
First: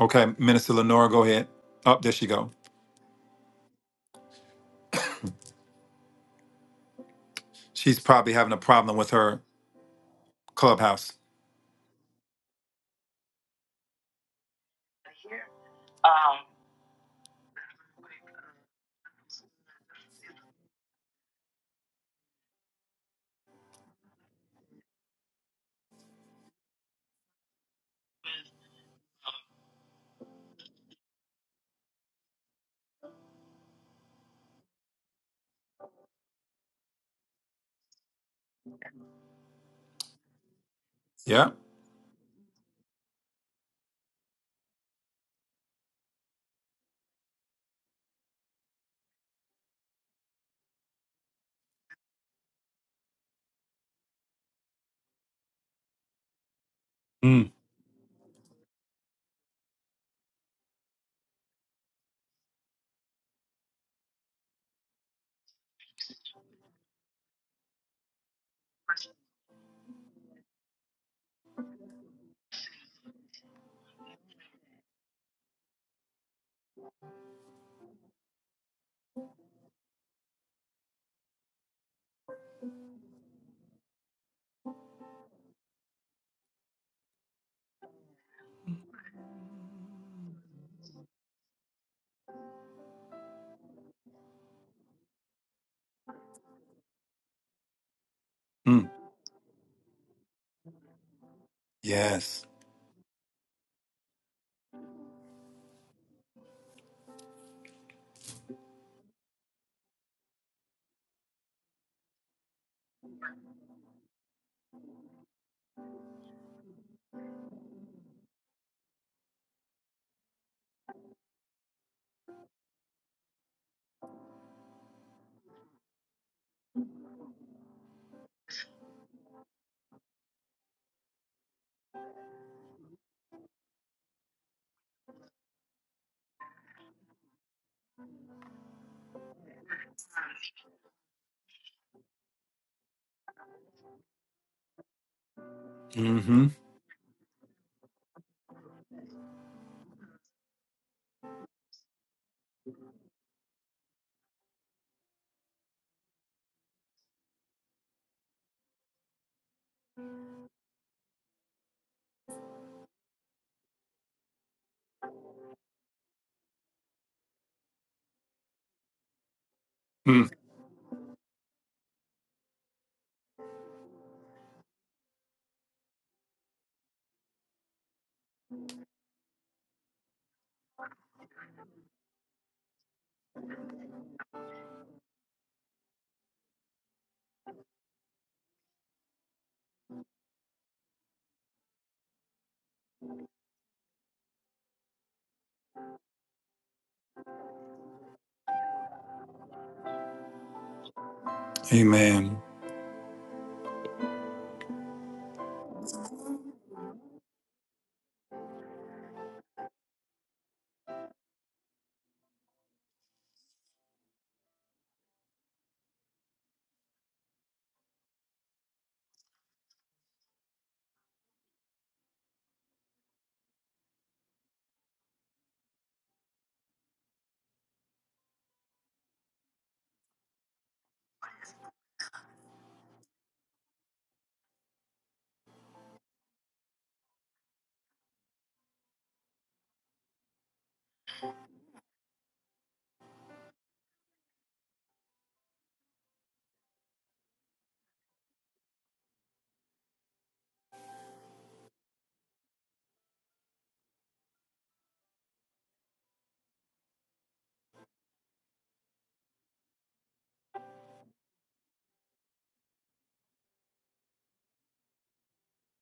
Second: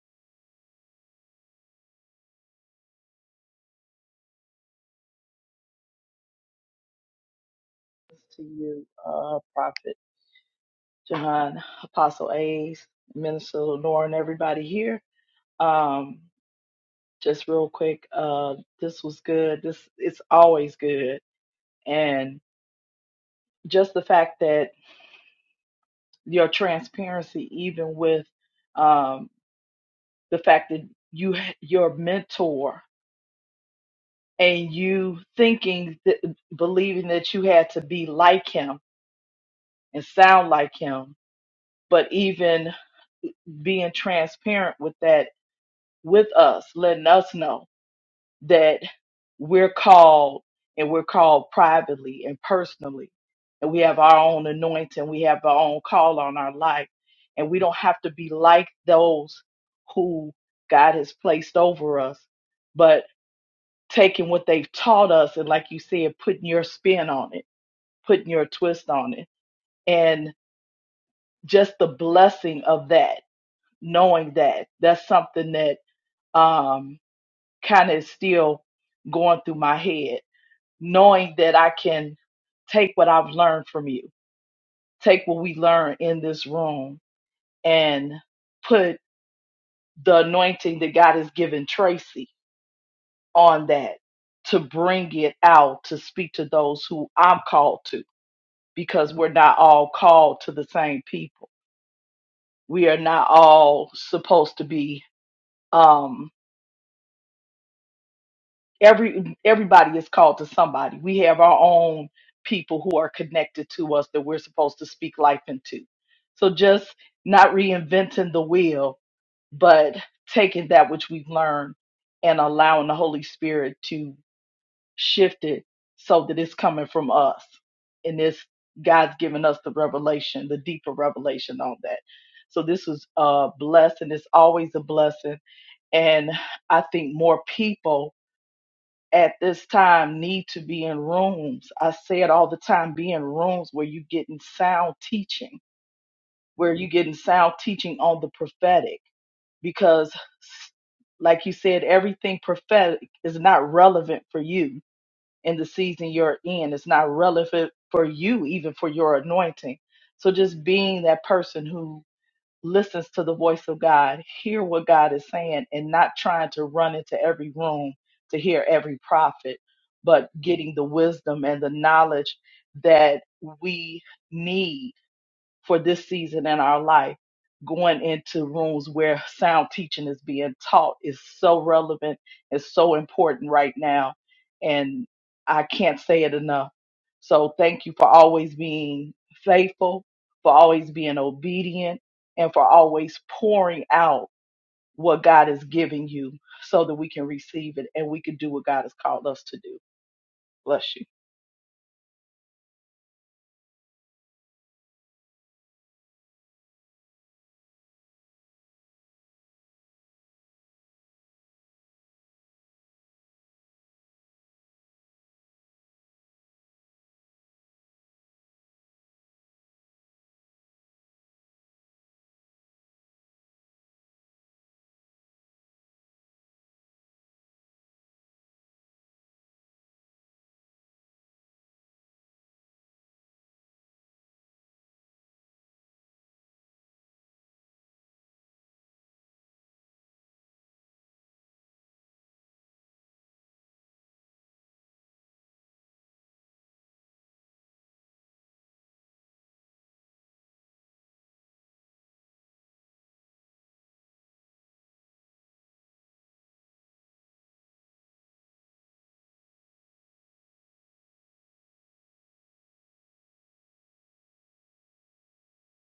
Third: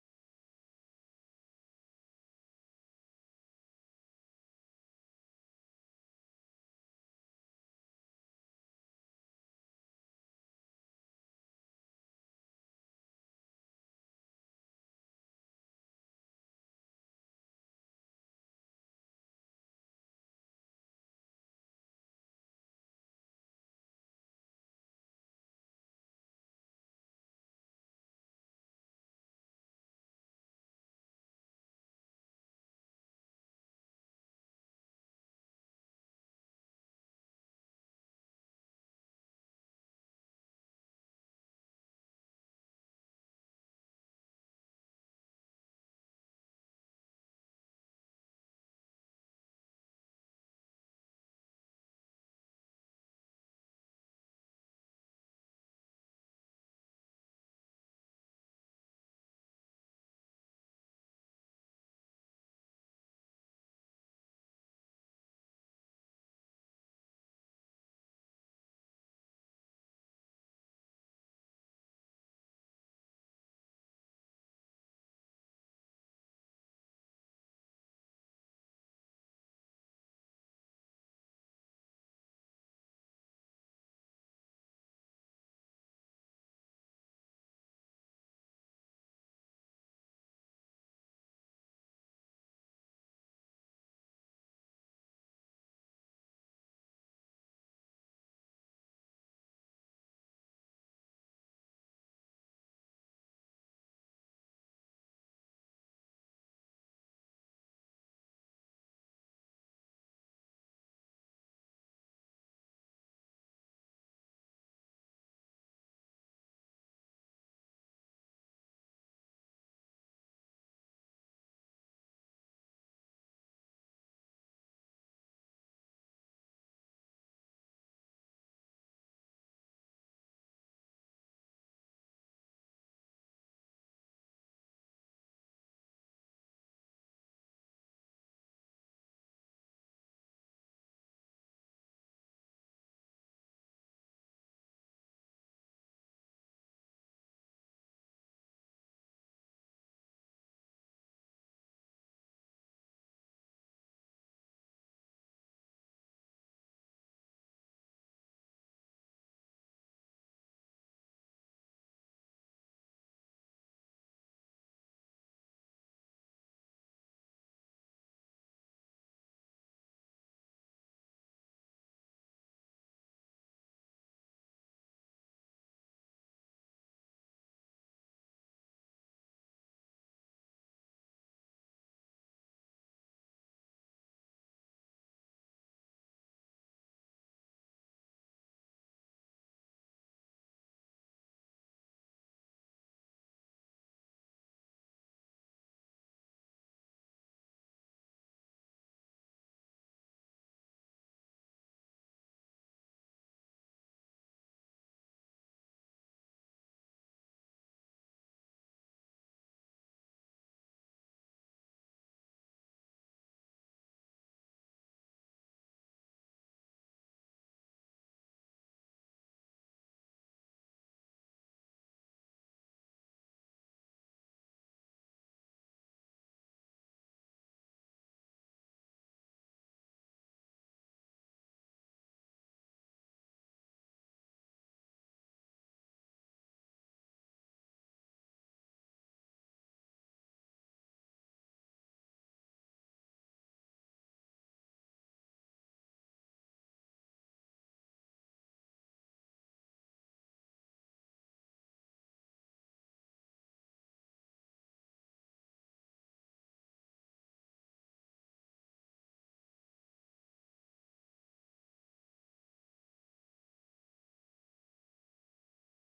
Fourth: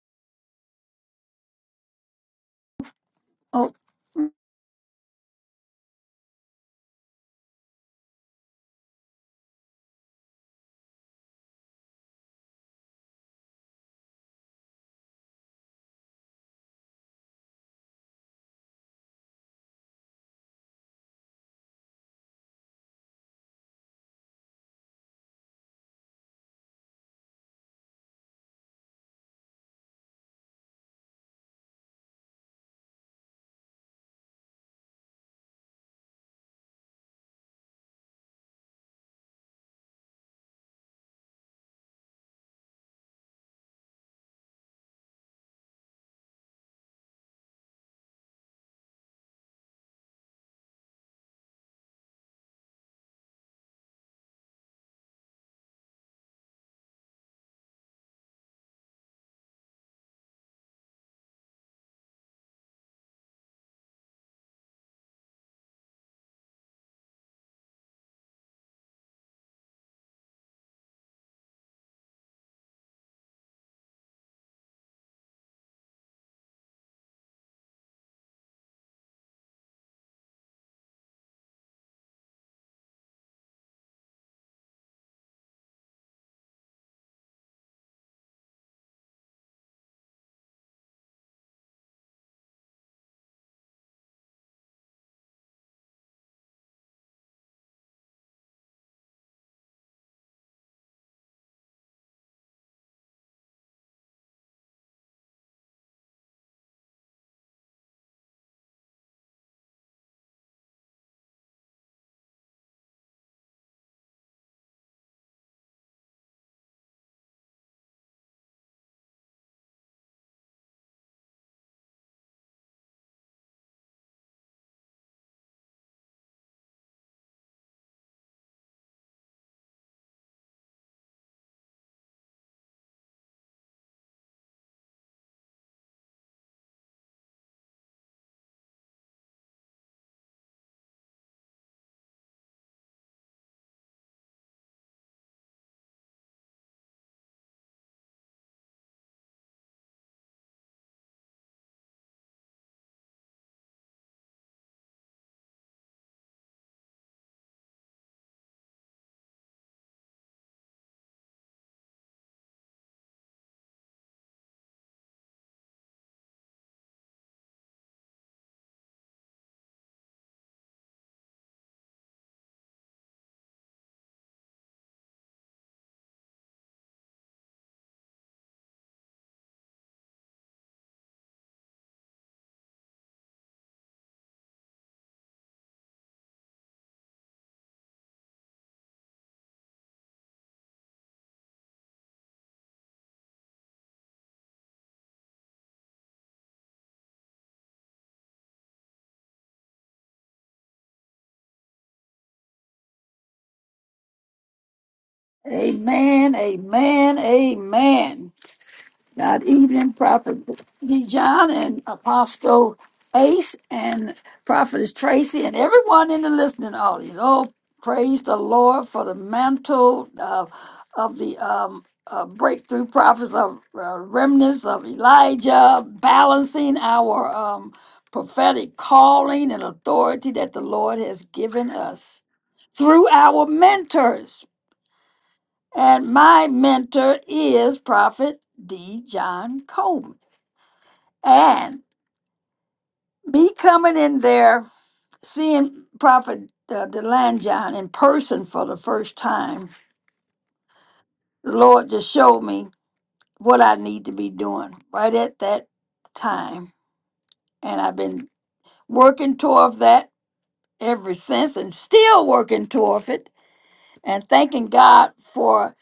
A: Okay, Minister Lenora, go ahead. Up there she go.
C: Oh,
A: She's probably
D: to
A: having a
D: you,
A: problem with
D: uh,
A: her
D: Prophet
A: clubhouse.
D: John, Apostle Ace, Minister Lenore, and everybody here. Um, just real quick, uh, this was good. This it's always good, and just the fact that your transparency, even with um, the fact that you your mentor and you thinking that believing that you had to be like him and sound like him,
A: Yeah.
D: but even being transparent with that with us, letting us know that we're called and we're called privately and personally. And we have our own anointing, we have our own call on our life.
A: Mm,
D: And we don't have to be like those who God has placed over us, but taking what they've taught us and, like you said, putting your spin on it, putting your twist on it. And just the blessing of that, knowing that that's something that. um, kind of is still going through my head, knowing that I can take what I've learned from you, take what we learned in this room, and put the anointing that God has given Tracy on that to bring it out to speak to those who I'm called to,
A: mm,
D: because we're not all called to the same people.
A: yes.
D: We are not all supposed to be. um, every everybody is called to somebody. We have our own people who are connected to us that we're supposed to speak life into. So just not reinventing the wheel, but taking that which we've learned and allowing the Holy Spirit to shift it so that it's coming from us. And this God's given us the revelation, the deeper revelation on that. So this was a blessing. It's always a blessing. And I think more people at this time need to be in rooms. I say it all the time, be in rooms where you getting sound teaching,
A: Mm-hmm.
D: where you getting sound teaching on the prophetic. Because like you said, everything prophetic is not relevant for you in the season you're in. It's not relevant for you, even for your anointing. So just being that person who listens to the voice of God, hear what God is saying, and not trying to run into every room to hear every prophet, but
A: Mm.
D: getting the wisdom and the knowledge that we need for this season in our life, going into rooms where sound teaching is being taught is so relevant, is so important right now. And I can't say it enough. So thank you for always being faithful, for always being obedient, and for always pouring out what God is giving you so that we can receive it and we can do what God has called us to do. Bless you.
A: Amen.
C: amen, amen, amen. God evening, Prophet D. and Apostle Ace and Prophetess Tracy and everyone in the listening audience. Oh, praise the Lord for the mantle of, of the um, uh, breakthrough prophets of uh, remnants of Elijah, balancing our um, prophetic calling and authority that the Lord has given us through our mentors. And my mentor is Prophet D. John Coleman. And me coming in there, seeing Prophet uh, DeLanjon in person for the first time, the Lord just showed me what I need to be doing right at that time. And I've been working toward that ever since and still working toward it and thanking God for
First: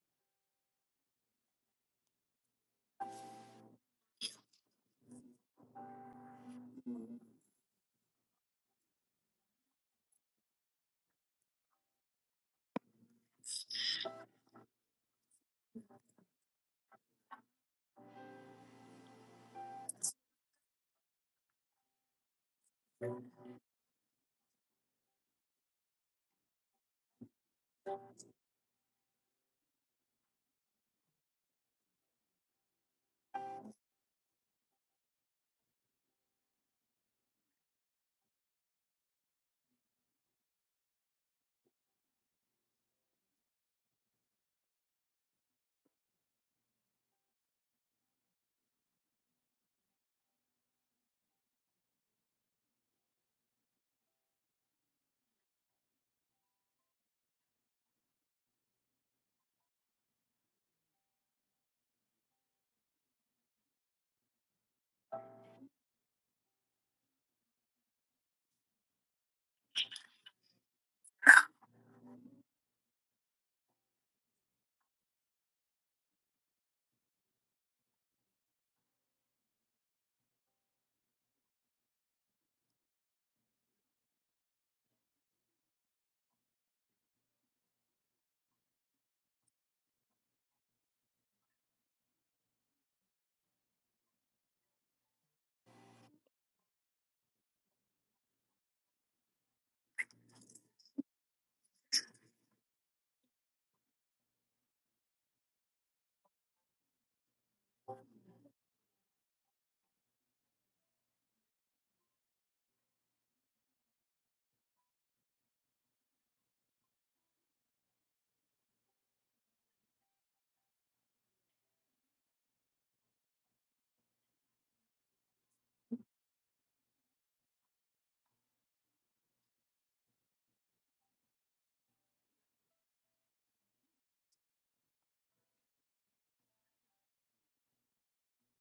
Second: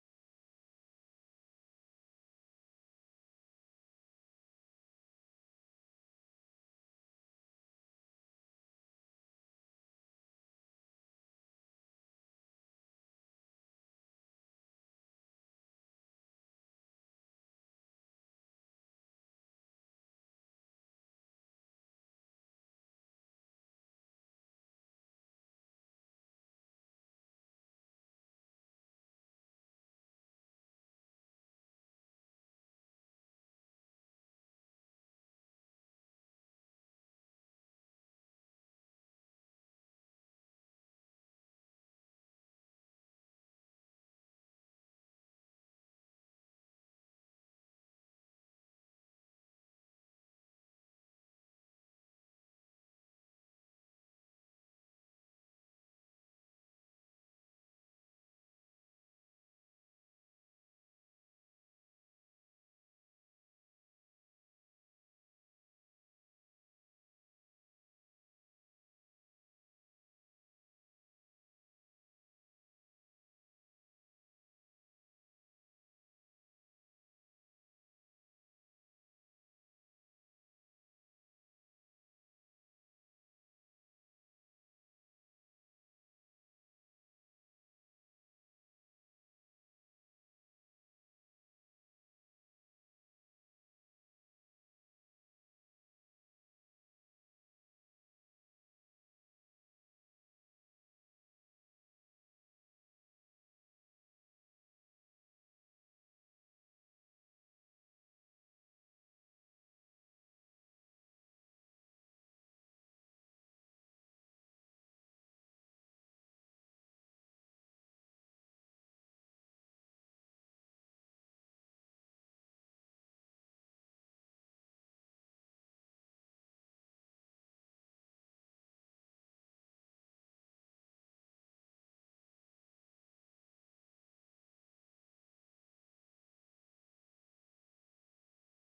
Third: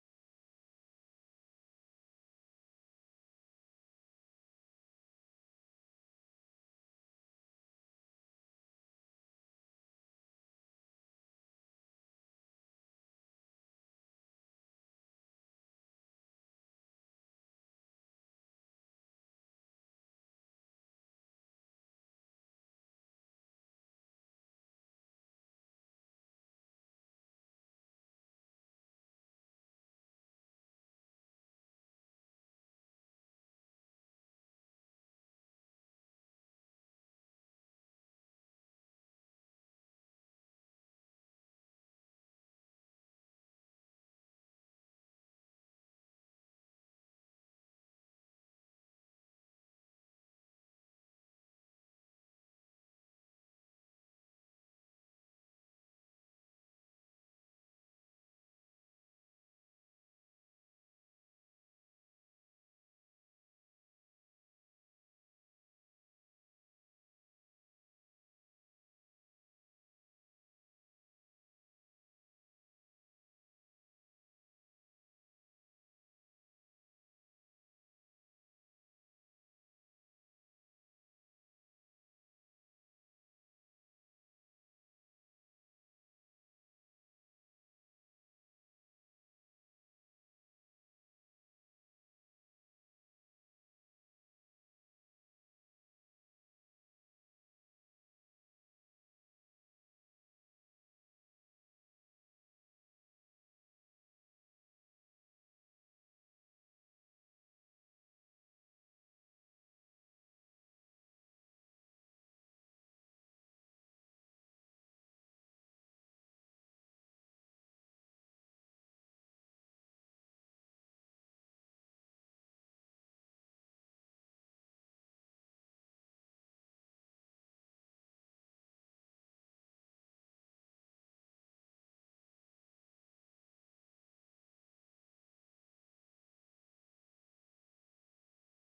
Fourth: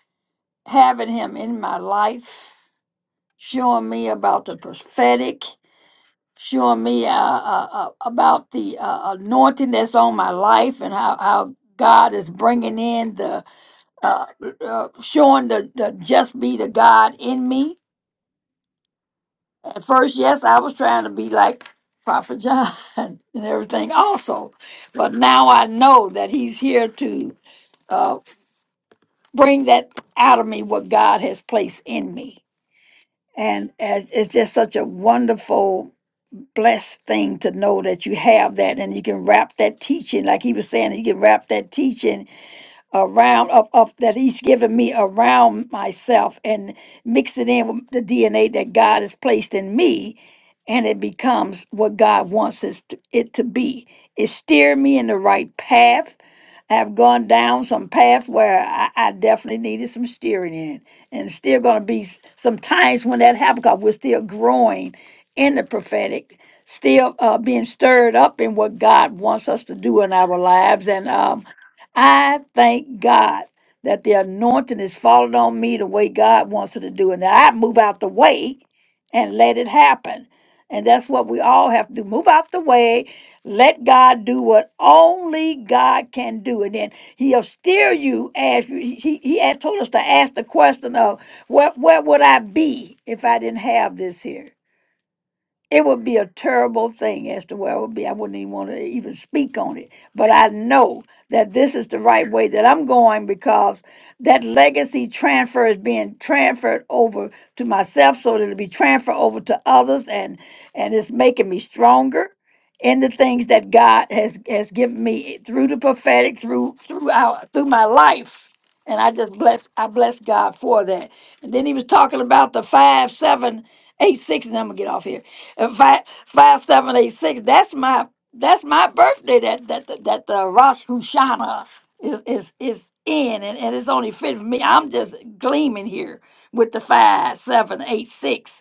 C: having him in my life, showing me about the prophetic showing me uh, uh, uh, about the uh, anointing that's on my life and how, how God is bringing in the, uh, uh, showing the, the just be the God in me. At first, yes, I was trying to be like Prophet John and everything also. But now I know that he's here to uh, bring that out of me, what God has placed in me. And as, it's just such a wonderful blessed thing to know that you have that and you can wrap that teaching, like he was saying, you can wrap that teaching around of, of that he's given me around myself and mix it in with the DNA that God has placed in me and it becomes what God wants us to- it to be. It steered me in the right path. I have gone down some path where I, I definitely needed some steering in. And still gonna be s- some times when that happens because we're still growing in the prophetic, still uh, being stirred up in what God wants us to do in our lives. And um I thank God that the anointing is falling on me the way God wants it to do. And that I move out the way and let it happen. And that's what we all have to do. Move out the way. Let God do what only God can do. And then he'll steer you as you, he, he had told us to ask the question of where, where would I be if I didn't have this here? It would be a terrible thing as to where I would be. I wouldn't even want to even speak on it. But I know that this is the right way that I'm going because that legacy transfer is being transferred over to myself so that it'll be transferred over to others and and it's making me stronger in the things that God has has given me through the prophetic, through throughout through my life. And I just bless I bless God for that. And then he was talking about the five seven eight six, and I'm gonna get off here. And five five seven eight six. That's my that's my birthday. That that that, that the Rosh Hashanah is is is in, and, and it's only fit for me. I'm just gleaming here with the five seven eight six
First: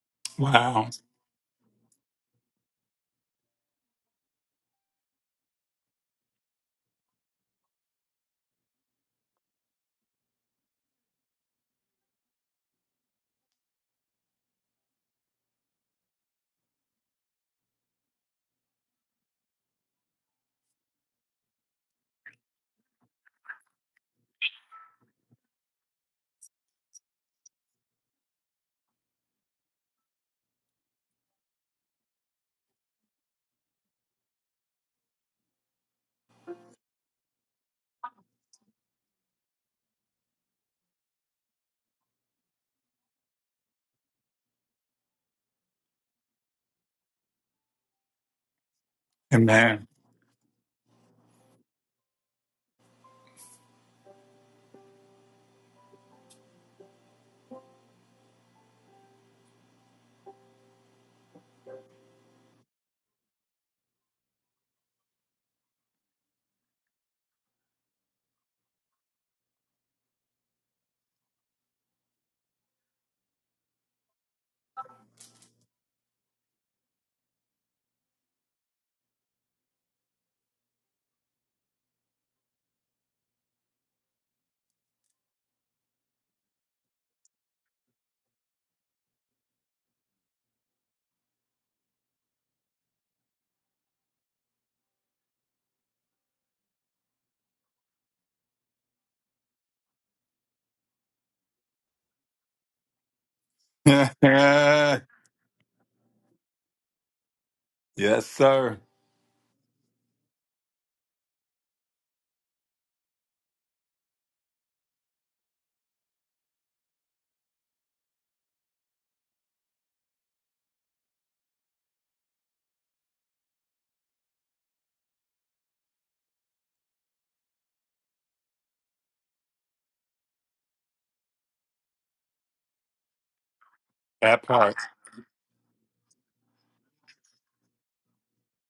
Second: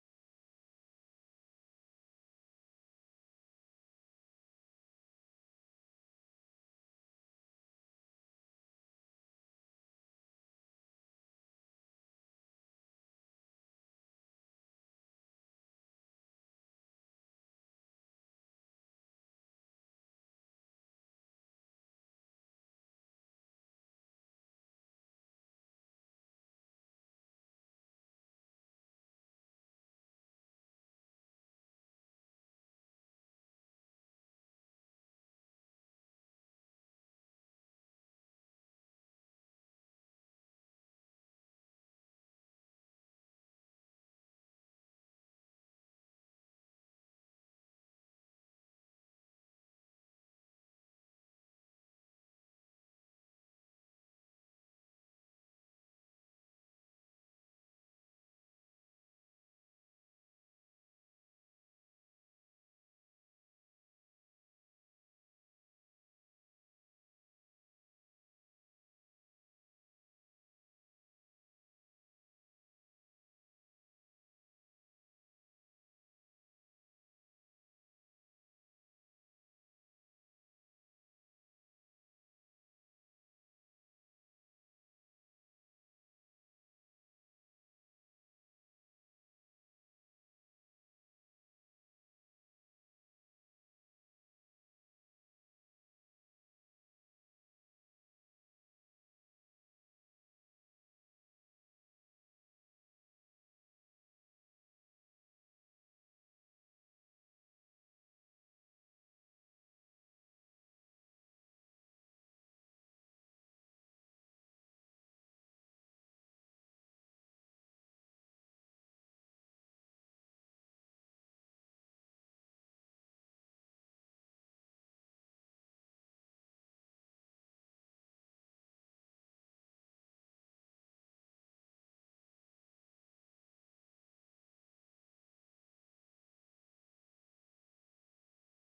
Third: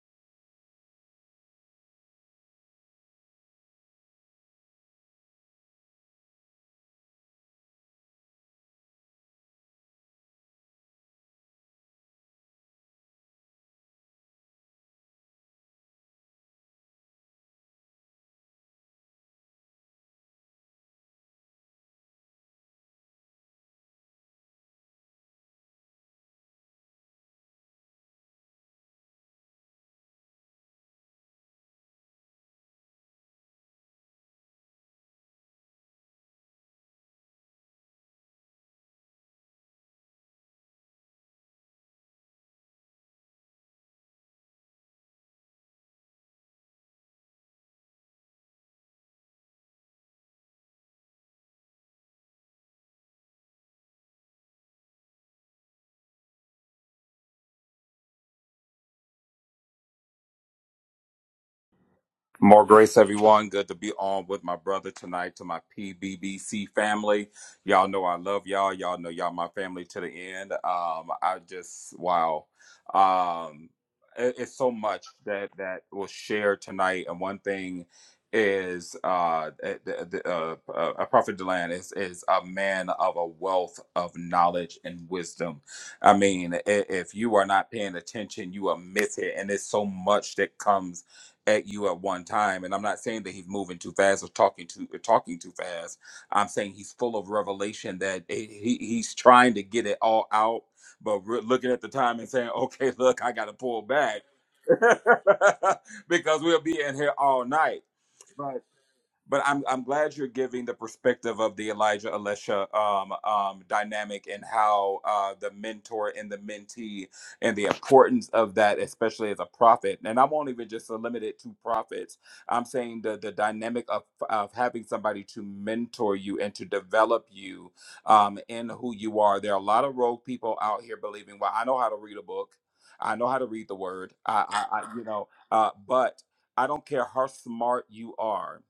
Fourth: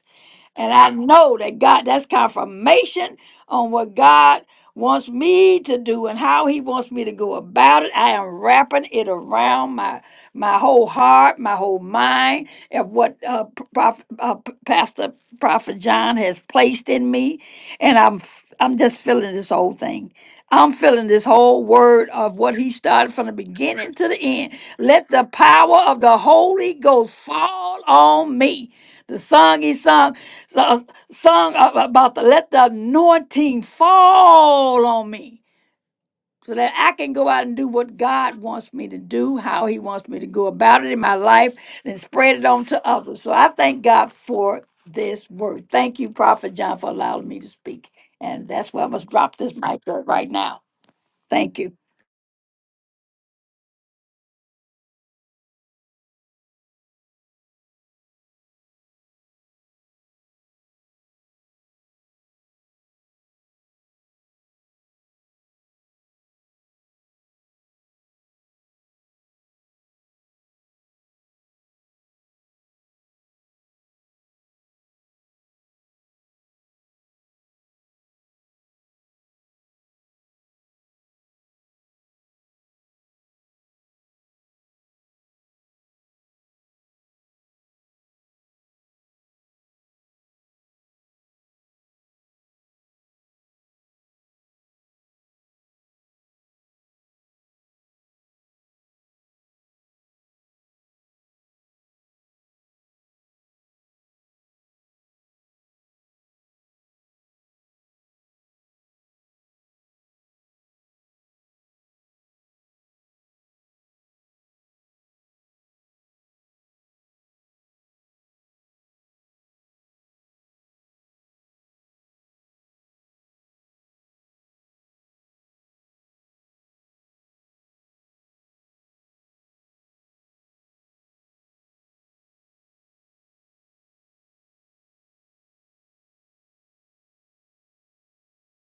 C: and
A: Wow.
C: I know that God, that's confirmation on what God wants me to do and how he wants me to go about it. I am wrapping it around my my whole heart, my whole mind and what uh, Prof, uh, Pastor Prophet John has placed in me. And I'm f- I'm just feeling this whole thing. I'm feeling this whole word of what he started from the beginning to the end. Let the power of the Holy Ghost fall on me. The song he sung so, a song about the let the anointing fall on me so that I can go out and do what God wants me to do, how He wants me to go about it in my life, and spread it on to others. So I thank God for this word. Thank you, Prophet John, for allowing me to speak. And that's where I must drop this mic
A: Amen.
C: right now. Thank you.
B: More grace, everyone. Good to be on with my brother tonight to my PBBC family. Y'all know I love y'all. Y'all know y'all my family to the end. Um, I just wow. Um, it- it's so much that that was shared tonight, and one thing is uh, eh, the, the, uh, uh prophet deland is is a man of a wealth of knowledge and wisdom i mean i- if you are not paying attention you are missing and it's so much that comes at you at one time. And I'm not saying that he's moving too fast or talking too talking too fast. I'm saying he's full of revelation that he, he- he's trying to get it all out, but we're looking at the time and saying, "Okay, look, I got to pull back
A: yes,
B: because we'll be in here all night."
A: sir.
B: but I'm I'm glad you're giving the perspective of the Elijah Elisha um, um, dynamic and how uh, the mentor and the mentee and the importance of that, especially as a prophet. And I won't even just limit it to prophets. I'm saying the the dynamic of of having somebody to mentor you and to develop you um, in who you are. There are a lot of rogue people out here believing, well, I know how to read a book. I know how to read the word.
A: That
B: I,
A: part.
B: I, I you know, uh, but I don't care how smart you are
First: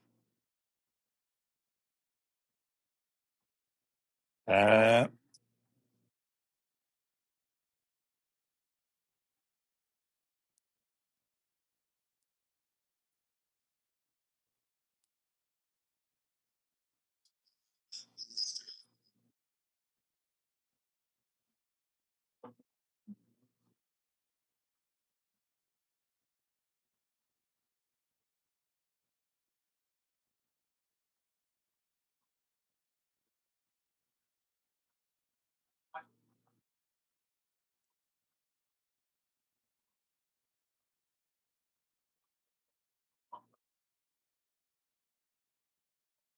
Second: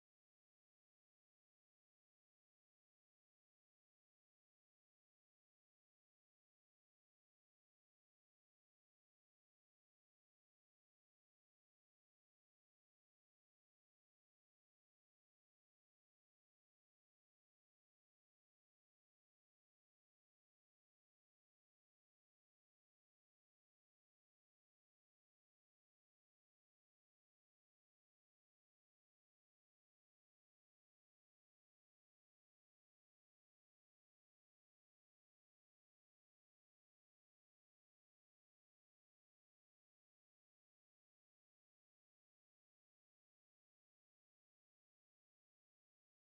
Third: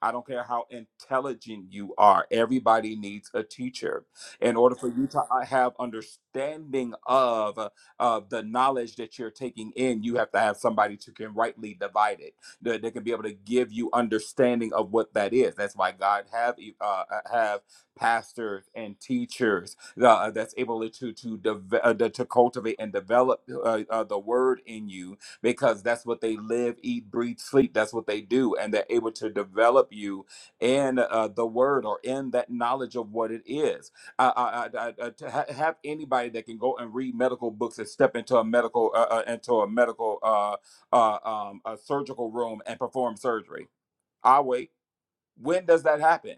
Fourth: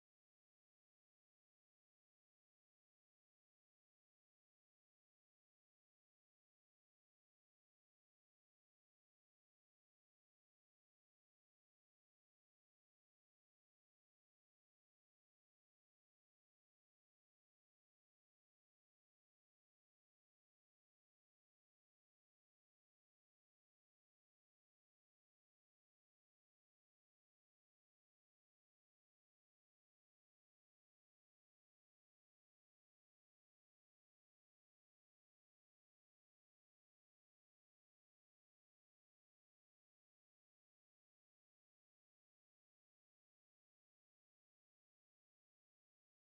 B: I don't care how intelligent you are. Everybody needs a teacher. In order for
A: Uh,
B: you to uh, have understanding of uh, of the knowledge that you're taking in, you have to have somebody who can rightly divide it. That that can be able to give you understanding of what that is. That's why God have e- uh, uh, have pastors and teachers uh, that's able to to to, deve- uh, to cultivate and develop uh, uh, the word in you because that's what they live, eat, breathe, sleep. That's what they do. And they're able to develop you in uh, the word or in that knowledge of what it is. I, I, I, I, to ha- have anybody that can go and read medical books and step into a medical, uh, uh, into a medical, uh, uh, um, a surgical room and perform surgery. I wait. When does that happen?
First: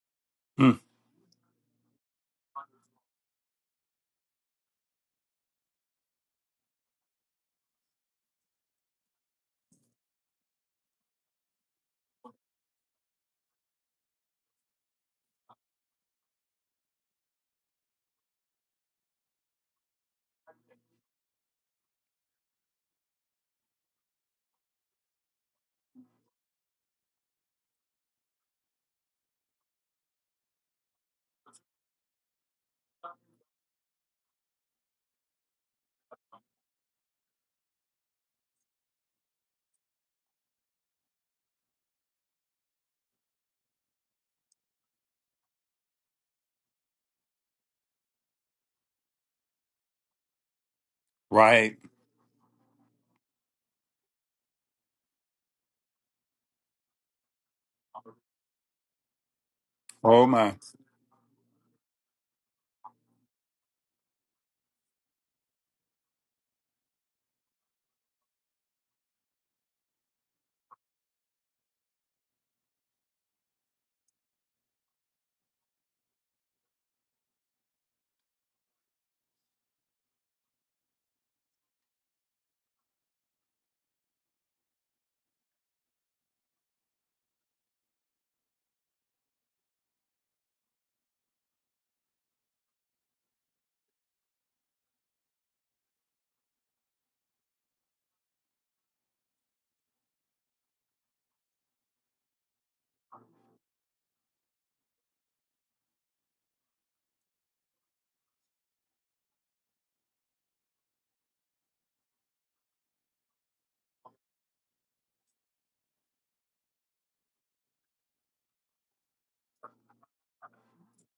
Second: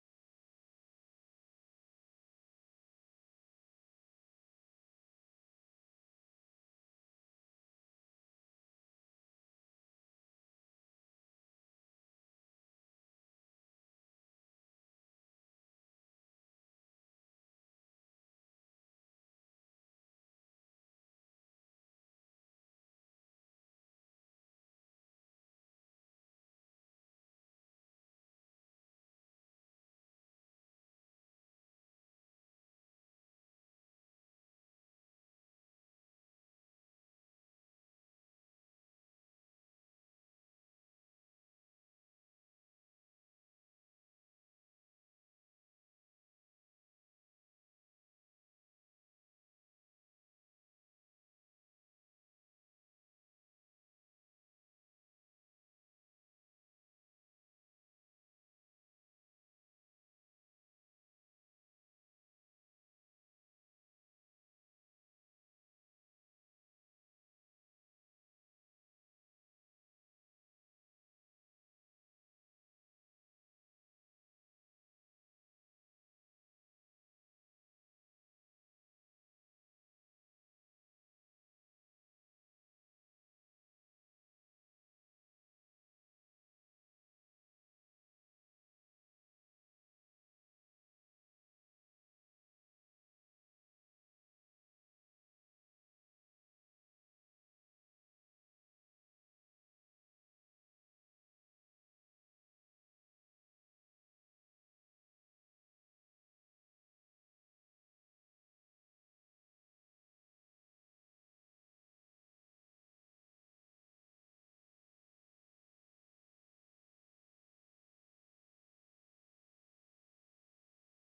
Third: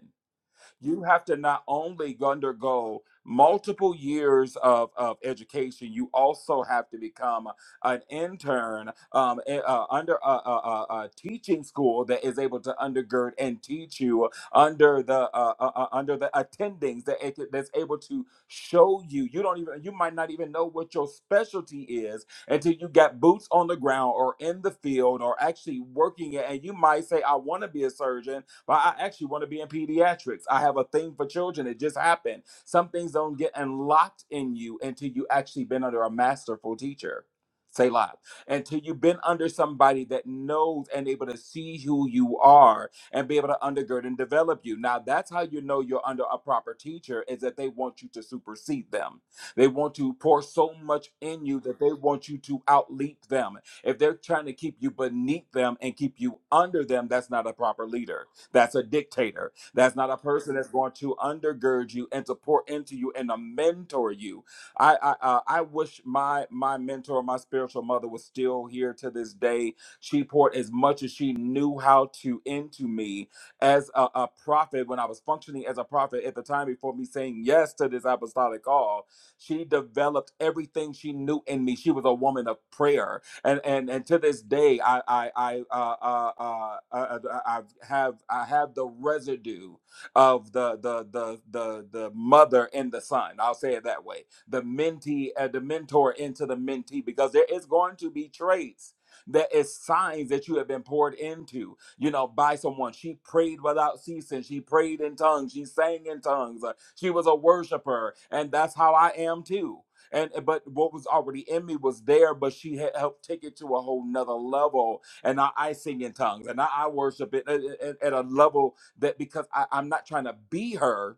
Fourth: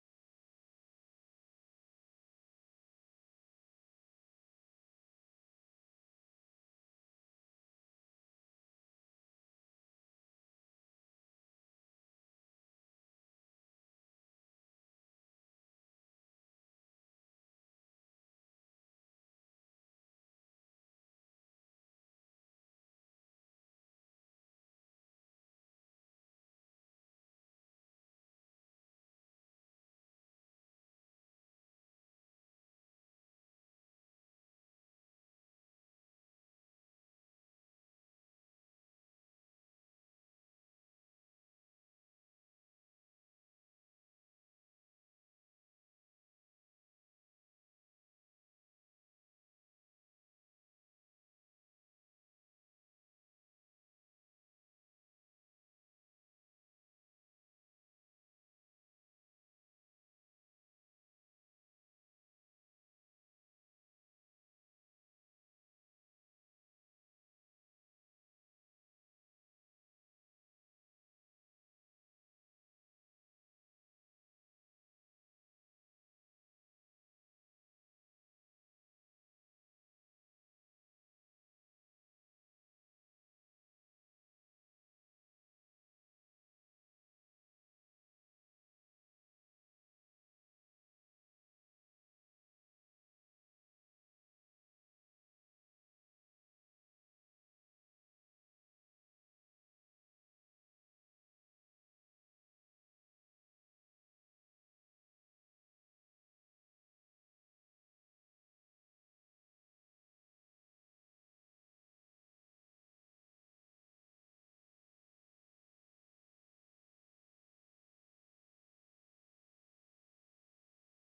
A: mm.
B: you have to not only undergo multiple years of, of education, you also have to become an intern um, a- uh, under a, a, a, a teaching school that is able to undergird and teach you under the uh, uh, uh, under the attendings that it, that's able to show you. You don't even you might not even know what your specialty is until you got boots on the ground or in the field or actually working it. And you might say, "I want to be a surgeon," But I actually want to be in pediatrics. I have a thing for children. It just happened. Some things don't get unlocked in you until you actually been under a masterful teacher. Say live until you've been under somebody that knows and able to see who you are and be able to undergird and develop you. Now, that's how you know you're under a proper teacher is that they want you to supersede them. They want to pour so much in you
A: Right.
B: that they want you to outleap them. If they're trying to keep you beneath them and keep you under them, that's not a proper leader. That's a dictator. That's not a
A: Oh
B: person
A: my.
B: that's going to undergird you and to pour into you and to mentor you. I I, uh, I wish my my mentor, my spiritual mother, was still here to this day. She poured as much as she knew how to into me as a, a prophet when I was functioning as a prophet at the time before me saying yes to this apostolic call. She developed everything she knew in me. She was a woman of prayer and and and to this day, I I I uh, uh, uh, uh, uh, I have I have the residue of the the the the the mother and the son. I'll say it that way. The mentee, uh, the mentor into the mentee, because there is going to be traits. There is signs that you have been poured into, you know, by someone. She prayed without ceasing. She prayed in tongues. She sang in tongues. Uh, She was a worshiper, and that's how I am too and but what was already in me was there but she had helped take it to a whole nother level and i, I sing in tongues and i, I worship it at, at- at a level that because I, i'm not trying to be her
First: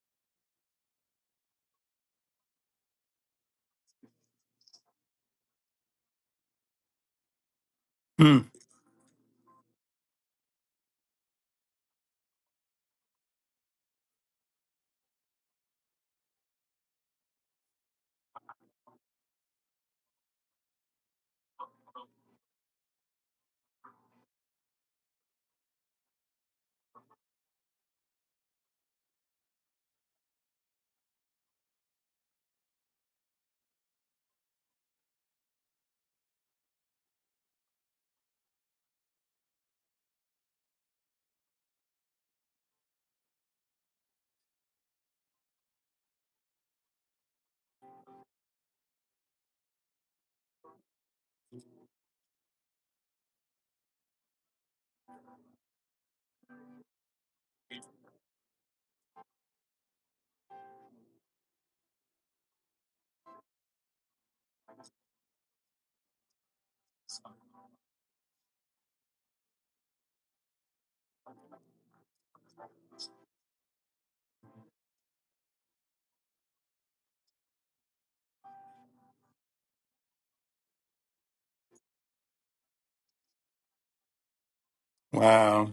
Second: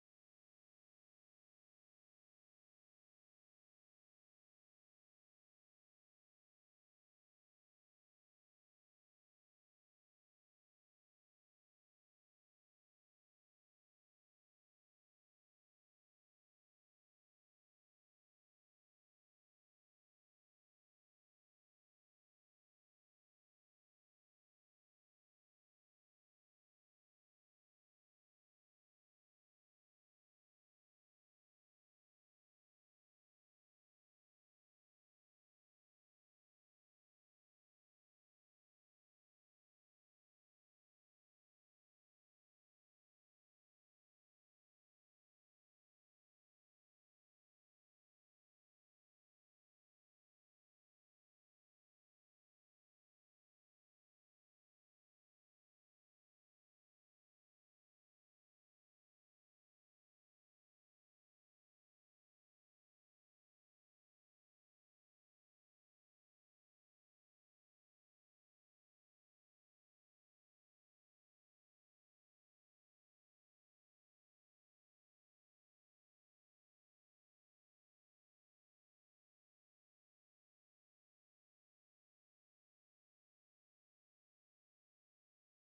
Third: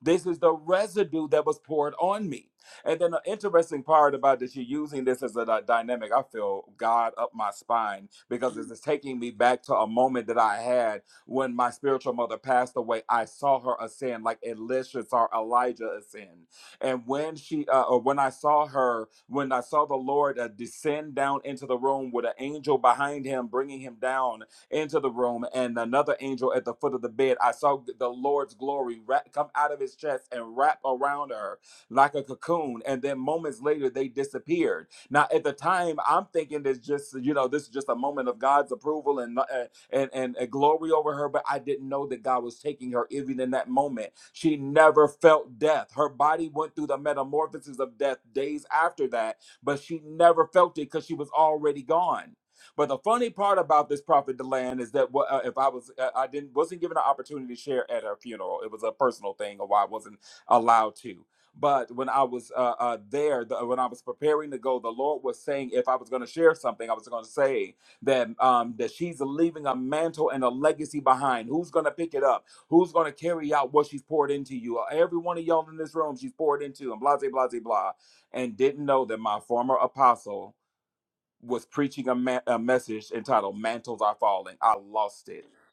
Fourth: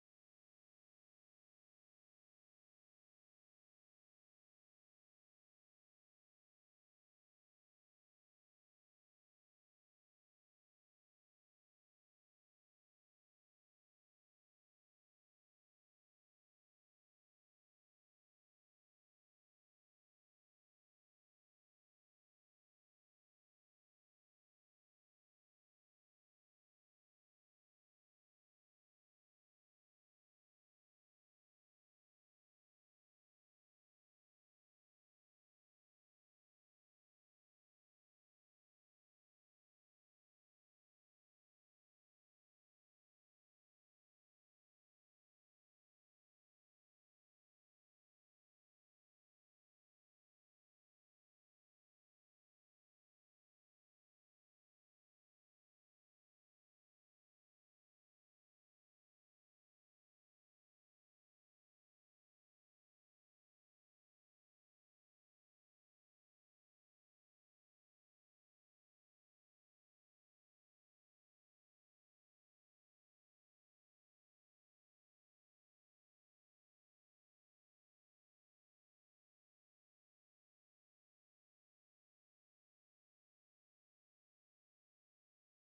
B: this is the residue that was poured on me. And then the interesting part about that you're using this as a dy- dynamic, I feel God up my spine
A: Hmm.
B: because this is taking me back to a moment that I had when my spiritual mother passed away. I saw her ascend like Elisha saw Elijah ascend. And when she, uh, or when I saw her, when I saw the Lord uh, descend down into the room with an angel behind him, bringing him down into the room, and another angel at the foot of the bed. I saw the Lord's glory wrap, come out of his chest and wrap around her like a cocoon. And then moments later, they disappeared. Now, at the time, I'm thinking this just, you know, this is just a moment of God's approval and, uh, and, and, and glory over her, but I didn't know that God was taking her even in that moment. She never felt death. Her body went through the metamorphosis of death days after that, but she never felt it because she was already gone. But the funny part about this prophet Deland is that what uh, if I was uh, I didn't wasn't given an opportunity to share at her funeral. It was a personal thing, or why I wasn't allowed to. But when I was uh, uh, there, the, when I was preparing to go, the Lord was saying if I was going to share something, I was going to say that um, that she's leaving a mantle and a legacy behind. Who's going to pick it up? Who's going to carry out what she's poured into you? Every one of y'all in this room, she's poured into, and blah, blah, blah, blah, blah. And didn't know that my former apostle was preaching a, ma- a message entitled "Mantles Are Falling." I lost it.
A: Wow.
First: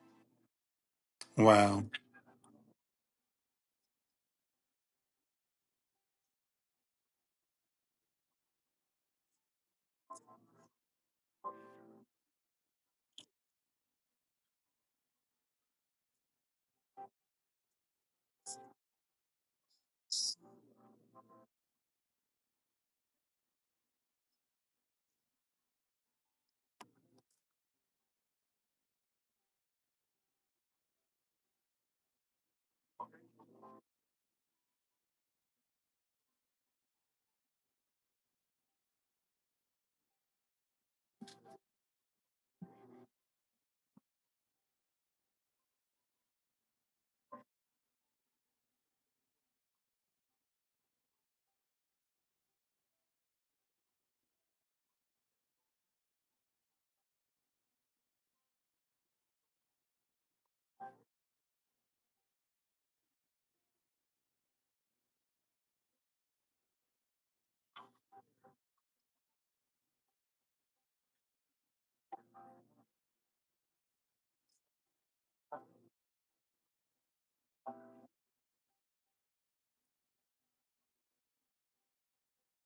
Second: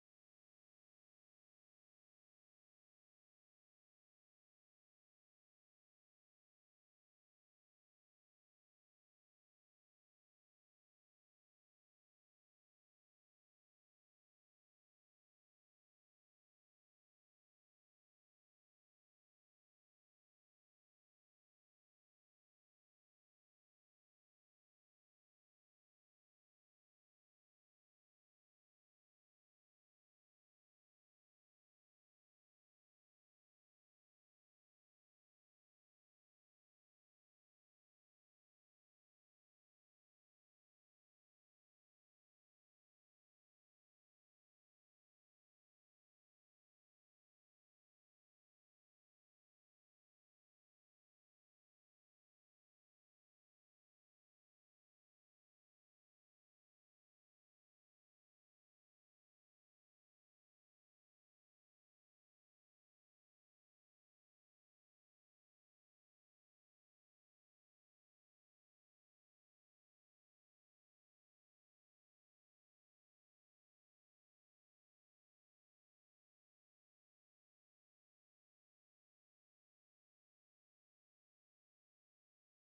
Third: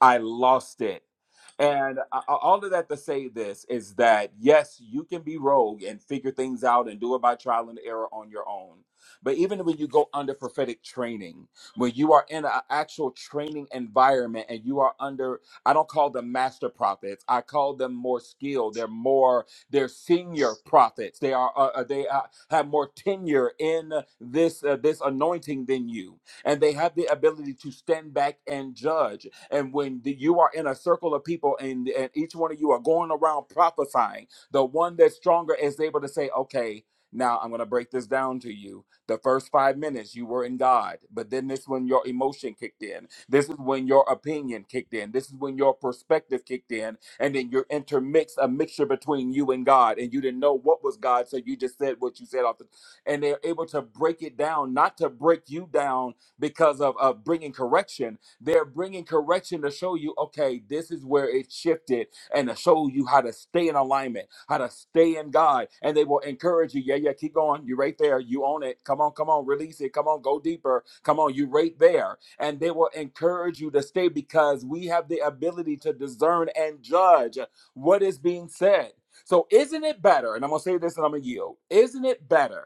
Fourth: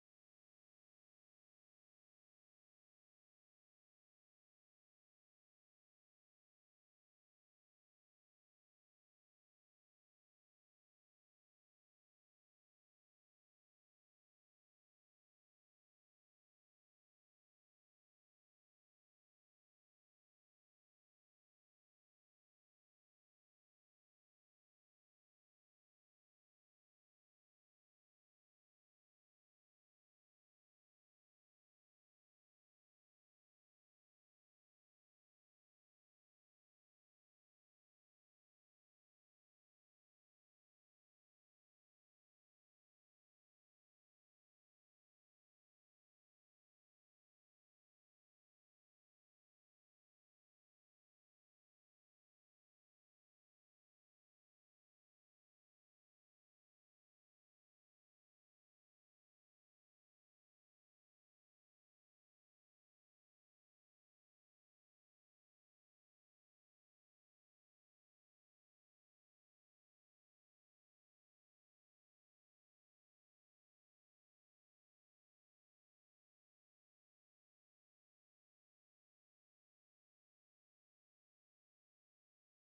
B: I lost it.
A: Wow.
B: And a- a- all of that to say this is that yes, you can be rogue and figure things out and do it by trial and error on your own. But even when you go under prophetic training, when you are in an actual training environment and you are under, I don't call them master prophets. I call them more skilled. They're more, they're senior prophets. They are, uh, uh, they uh, have more tenure in this, uh, this anointing than you. And they have the ability to stand back and judge and when the- you are in a circle of people and, and each one of you are going around prophesying, the one that's stronger is able to say, okay, now I'm going to break this down to you. The first five minutes you were in God, but then this is when your emotion kicked in. This is when your opinion kicked in. This is when your perspective kicked in. And then you're intermixed, a mixture between you and God. And you didn't know what was God, so you just said what you said off the. And they're able to break it down, not to break you down because of, of bringing correction, they're bringing correction to show you, okay, this is where it shifted, and to show you how to stay in alignment, how to stay in God. And they will encourage you, yeah, yeah, keep going. You're right there. You own it. Come on, come on, release it. Come on, go deeper. Come on, you're right there. And they will encourage you to stay because we have the ability to discern and judge what is being said. So, isn't it better? And I'm going to say this and I'm going to yield. Isn't it better?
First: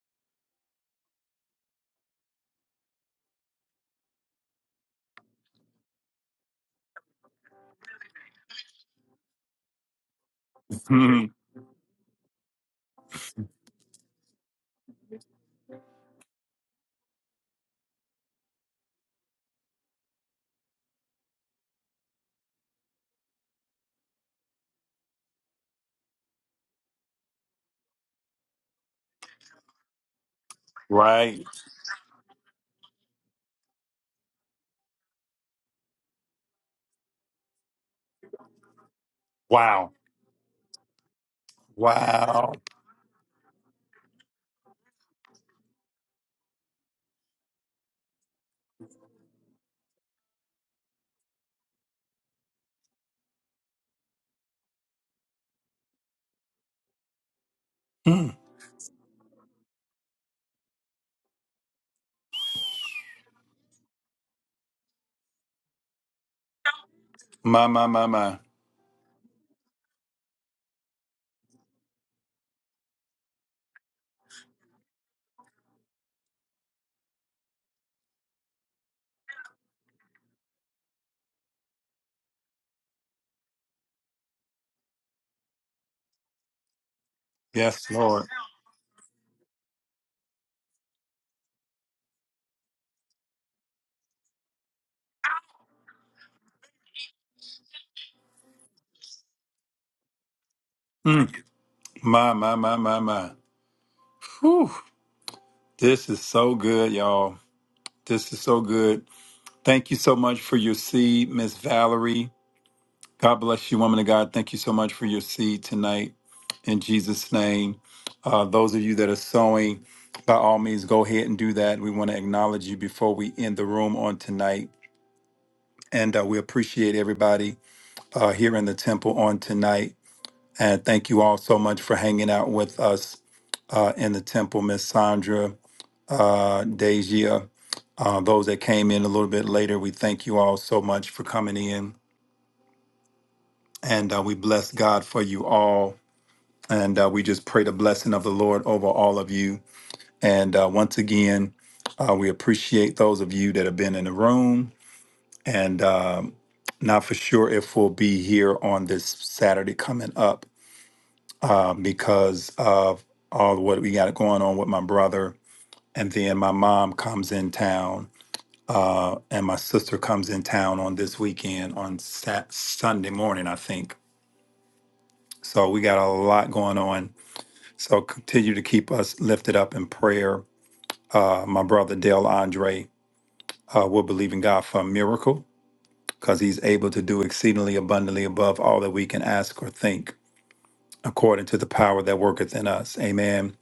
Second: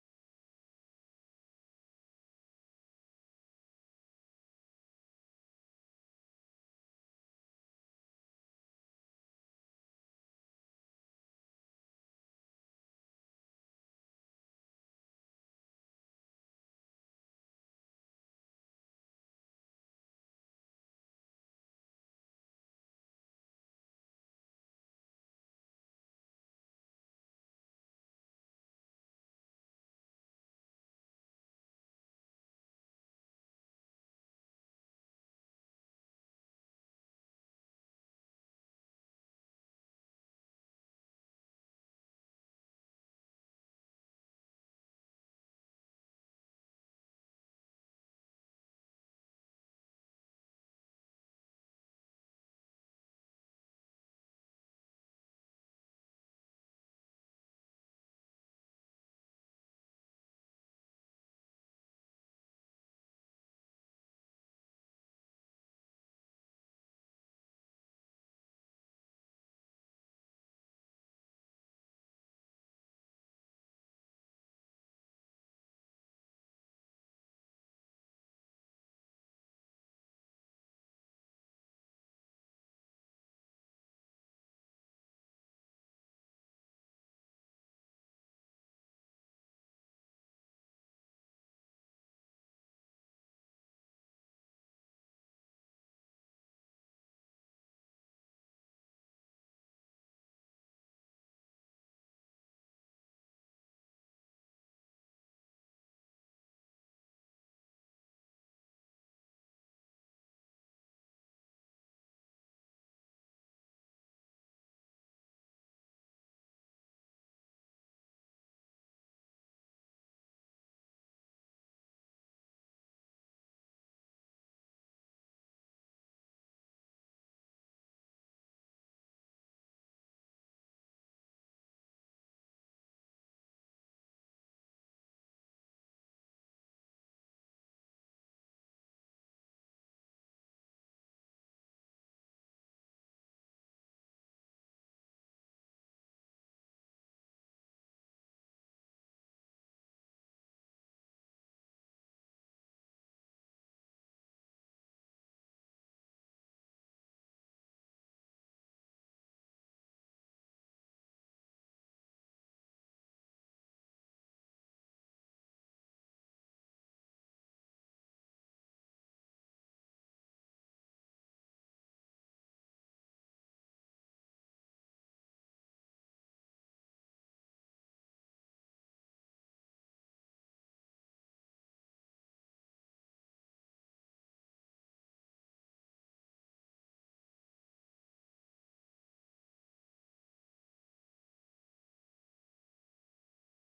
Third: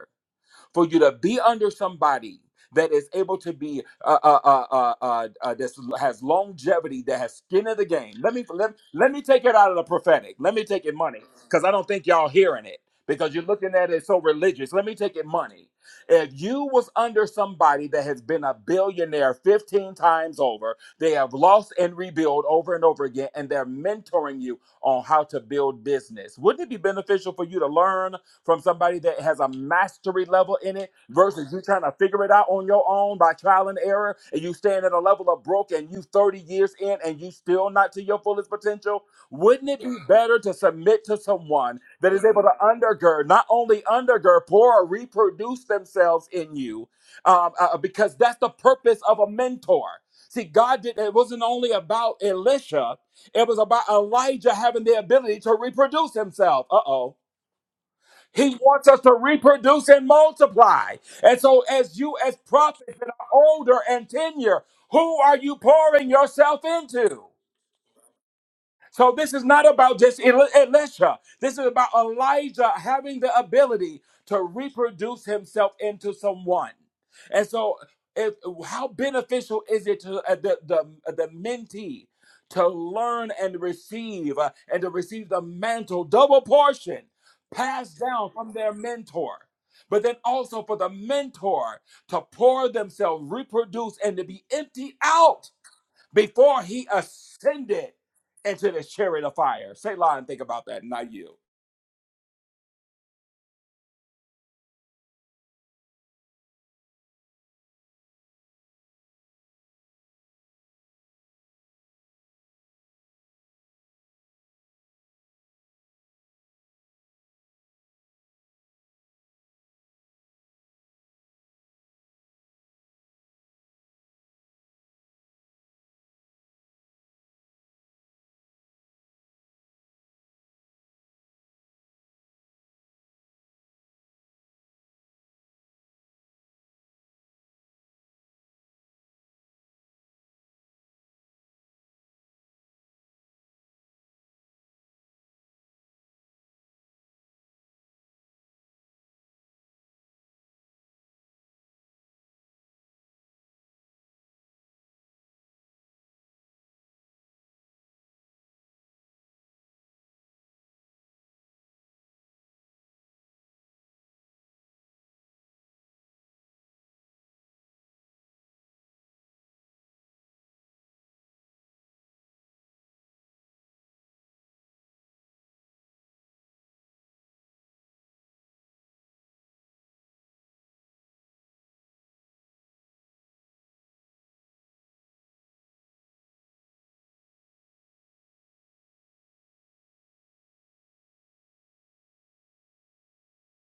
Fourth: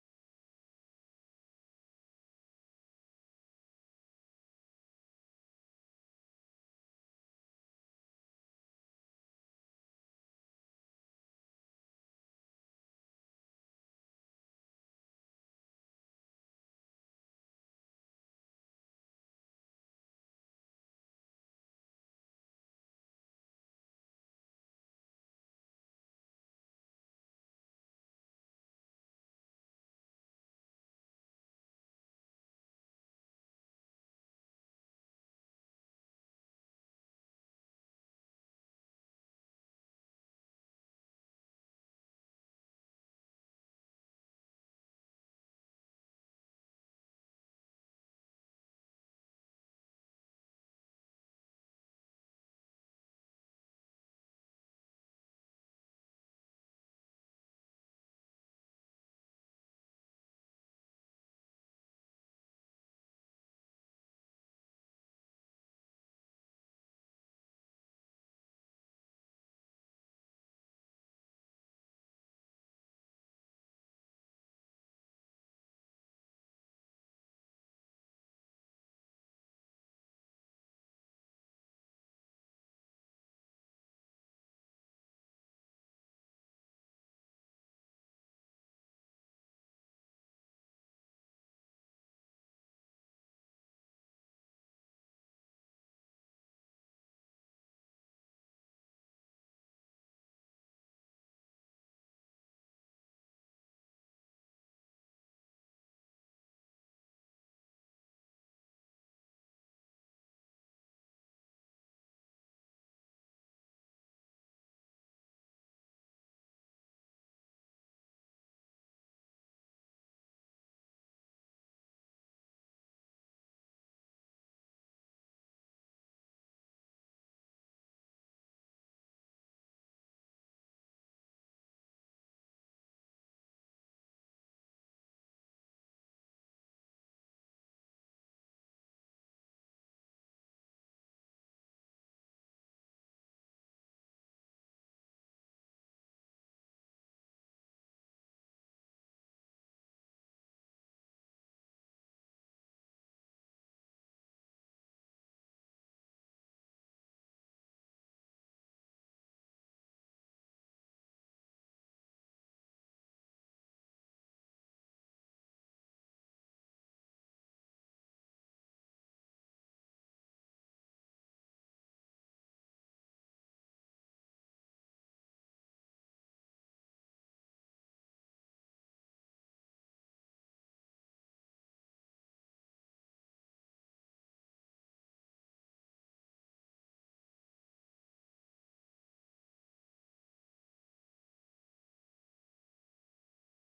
B: for you to be under somebody that is able to be uh, uh, uh, uh, uh, uh, that has longevity, that has skin in the game. Let me let, let me take it out of the prophetic. Let me take it money
A: Hmm.
B: because I don't think y'all hearing it because you're looking at it so religious. Let me take it money. If you was under somebody that has been a billionaire 15 times over, they have lost and rebuilt over and over again, and they're mentoring you on how to build business. Wouldn't it be beneficial for you to learn? from somebody that has a mastery level in it
A: Right.
B: versus you trying to figure it out on your own by trial and error and you staying at a level of broke and you 30 years in and you still not to your fullest potential wouldn't it
A: Wow.
B: be better to submit to someone that is able to
A: Wow.
B: undergird not only undergird pour or reproduce themselves in you um, uh, because that's the purpose of a mentor see god did it wasn't only about elisha it was about elijah having the ability to reproduce himself uh-oh
A: Hmm.
B: he wants us to reproduce and multiply. And so, as you, as prophets that are older and tenure, who are you pouring yourself into?
A: My, my, my, my.
B: So this is not about just Eli- Elisha. This is about Elijah having the ability to reproduce himself into someone. And so, if, how beneficial is it to uh, the, the uh, the mentee to learn and receive uh, and to receive the mantle, double portion,
A: Yes,
B: passed
A: Lord.
B: down from their mentor? But then also for the mentor to pour themselves, reproduce, and to be emptied out before he ascended into the chariot of fire. Say, lie and think about that, not
A: Hmm.
B: you.
A: My, my, my, my, my. Whew. This is so good, y'all. This is so good. Thank you so much for your seed, Miss Valerie. God bless you, woman of God. Thank you so much for your seed tonight in Jesus' name. Uh, those of you that are sowing, by all means, go ahead and do that. We want to acknowledge you before we end the room on tonight. And uh, we appreciate everybody uh, here in the temple on tonight. And thank you all so much for hanging out with us uh, in the temple, Miss Sandra, uh, Deja, uh, those that came in a little bit later. We thank you all so much for coming in. And uh, we bless God for you all. And uh, we just pray the blessing of the Lord over all of you. And uh, once again, uh, we appreciate those of you that have been in the room. And um, not for sure if we'll be here on this Saturday coming up uh, because of all what we got going on with my brother. And then my mom comes in town uh, and my sister comes in town on this weekend on Sat- Sunday morning, I think. So we got a lot going on. So continue to keep us lifted up in prayer uh, my brother Dale Andre uh, will believe in God for a miracle because he's able to do exceedingly abundantly above all that we can ask or think according to the power that worketh in us. Amen.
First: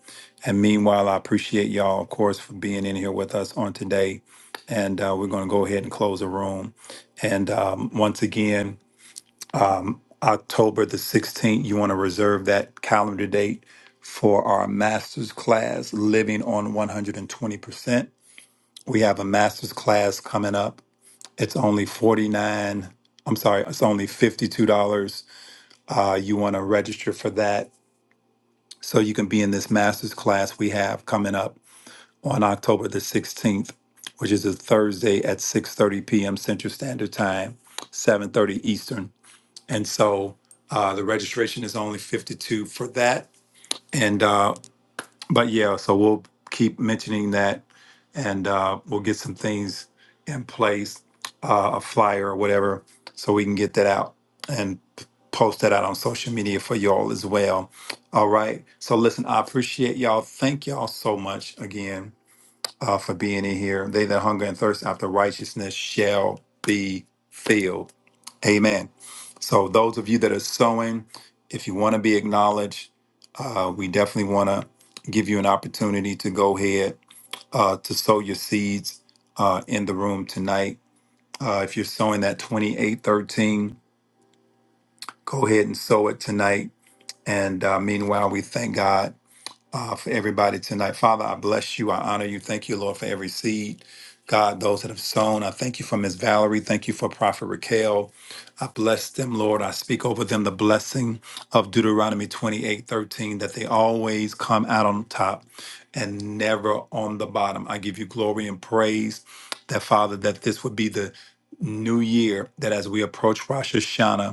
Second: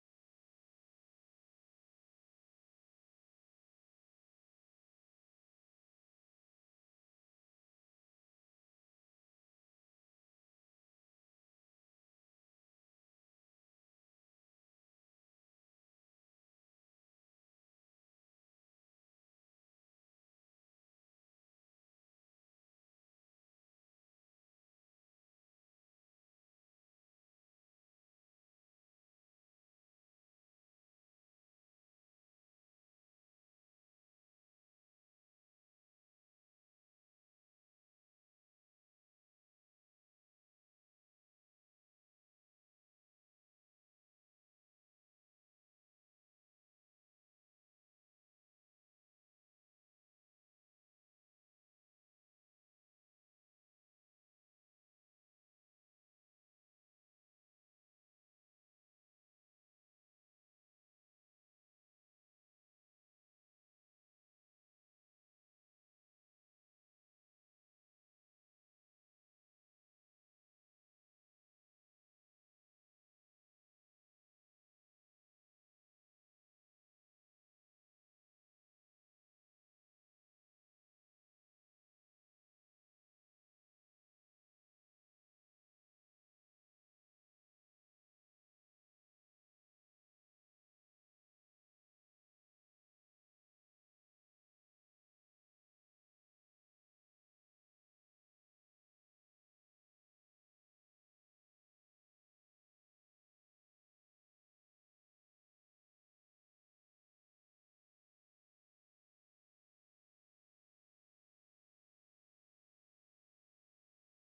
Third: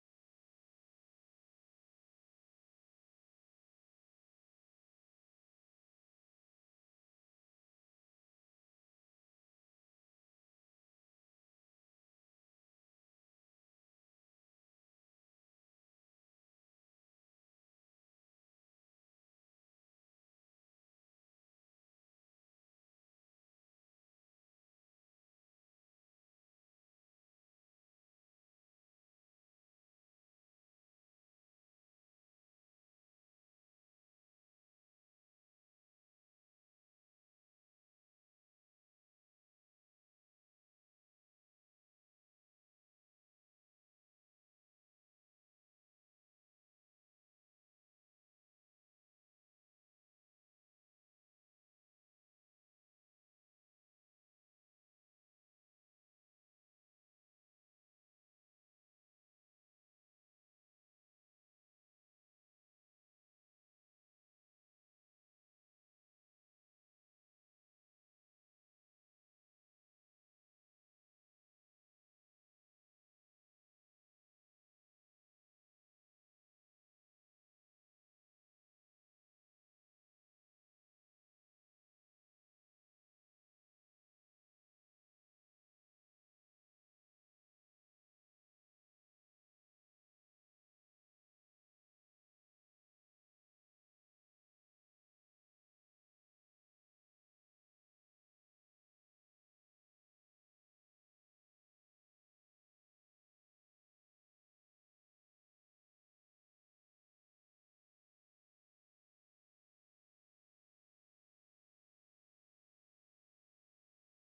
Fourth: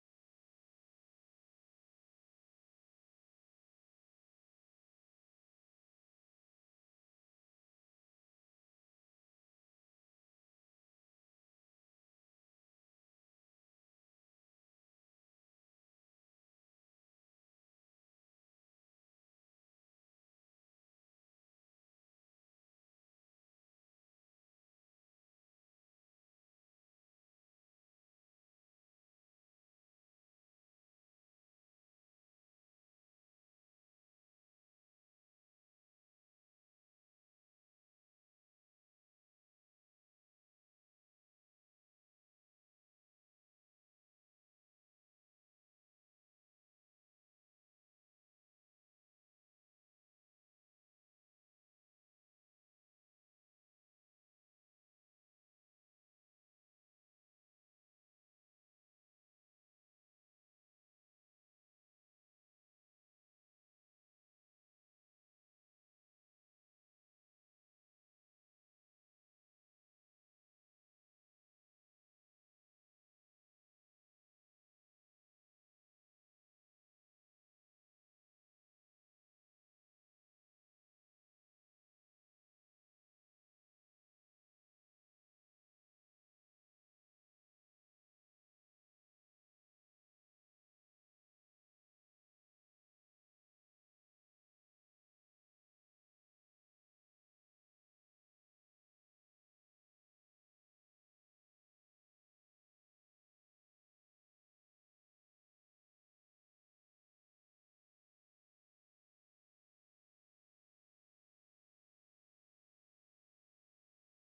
A: And meanwhile, I appreciate y'all, of course, for being in here with us on today. And uh, we're going to go ahead and close the room. And um, once again, October the 16th, you want to reserve that calendar date for our master's class, Living on 120% We have a master's class coming up. It's only $49. i am sorry, it's only $52. Uh, you want to register for that so you can be in this master's class we have coming up on October the 16th, which is a Thursday at 6.30 p.m. Central Standard Time, 7.30 Eastern. And so uh, the registration is only 52 for that. And uh, but yeah, so we'll keep mentioning that, and uh, we'll get some things in place, uh, a flyer or whatever, so we can get that out and p- post that out on social media for y'all as well. All right. So listen, I appreciate y'all. Thank y'all so much again uh, for being in here. They that hunger and thirst after righteousness shall be filled. Amen. So, those of you that are sowing, if you want to be acknowledged, uh, we definitely want to give you an opportunity to go ahead uh, to sow your seeds uh, in the room tonight. Uh, if you're sowing that 2813, go ahead and sow it tonight. And uh, meanwhile, we thank God uh, for everybody tonight. Father, I bless you. I honor you. Thank you, Lord, for every seed. God, those that have sown, I thank you for Miss Valerie. Thank you for Prophet Raquel. I bless them, Lord. I speak over them the blessing of Deuteronomy twenty-eight thirteen that they always come out on top and never on the bottom. I give you glory and praise that, Father, that this would be the new year that as we approach Rosh Hashanah,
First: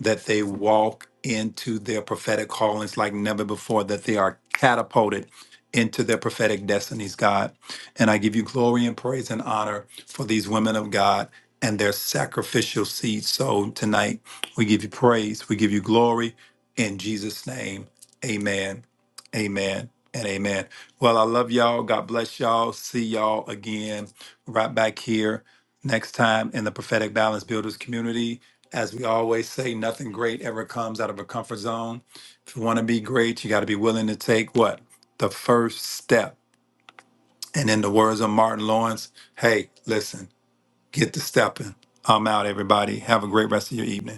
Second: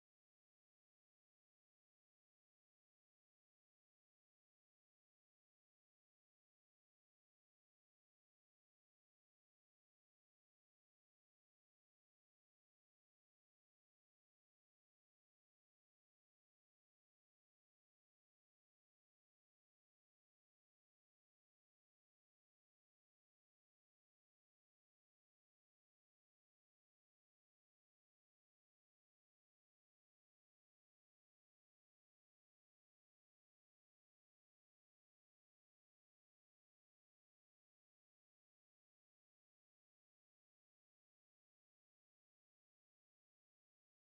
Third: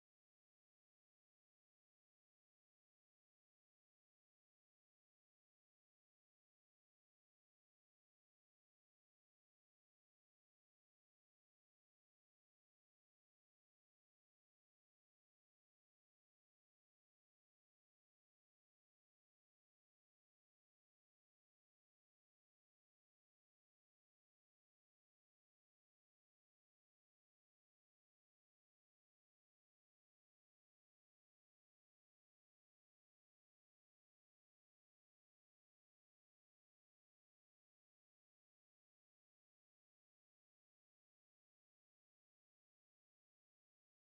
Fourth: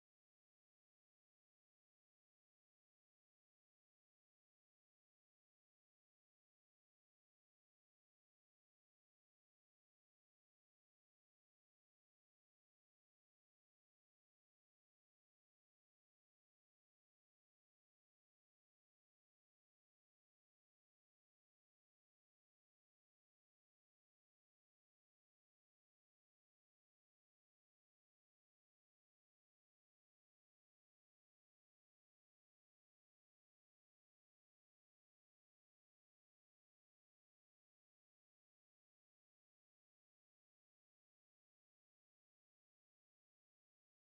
A: that they walk into their prophetic callings like never before, that they are catapulted into their prophetic destinies, God. And I give you glory and praise and honor for these women of God and their sacrificial seed sown tonight. We give you praise, we give you glory in Jesus' name. Amen, amen, and amen. Well, I love y'all. God bless y'all. See y'all again right back here next time in the Prophetic Balance Builders community. As we always say, nothing great ever comes out of a comfort zone. If you want to be great, you got to be willing to take what? The first step. And in the words of Martin Lawrence, hey, listen, get to stepping. I'm out, everybody. Have a great rest of your evening.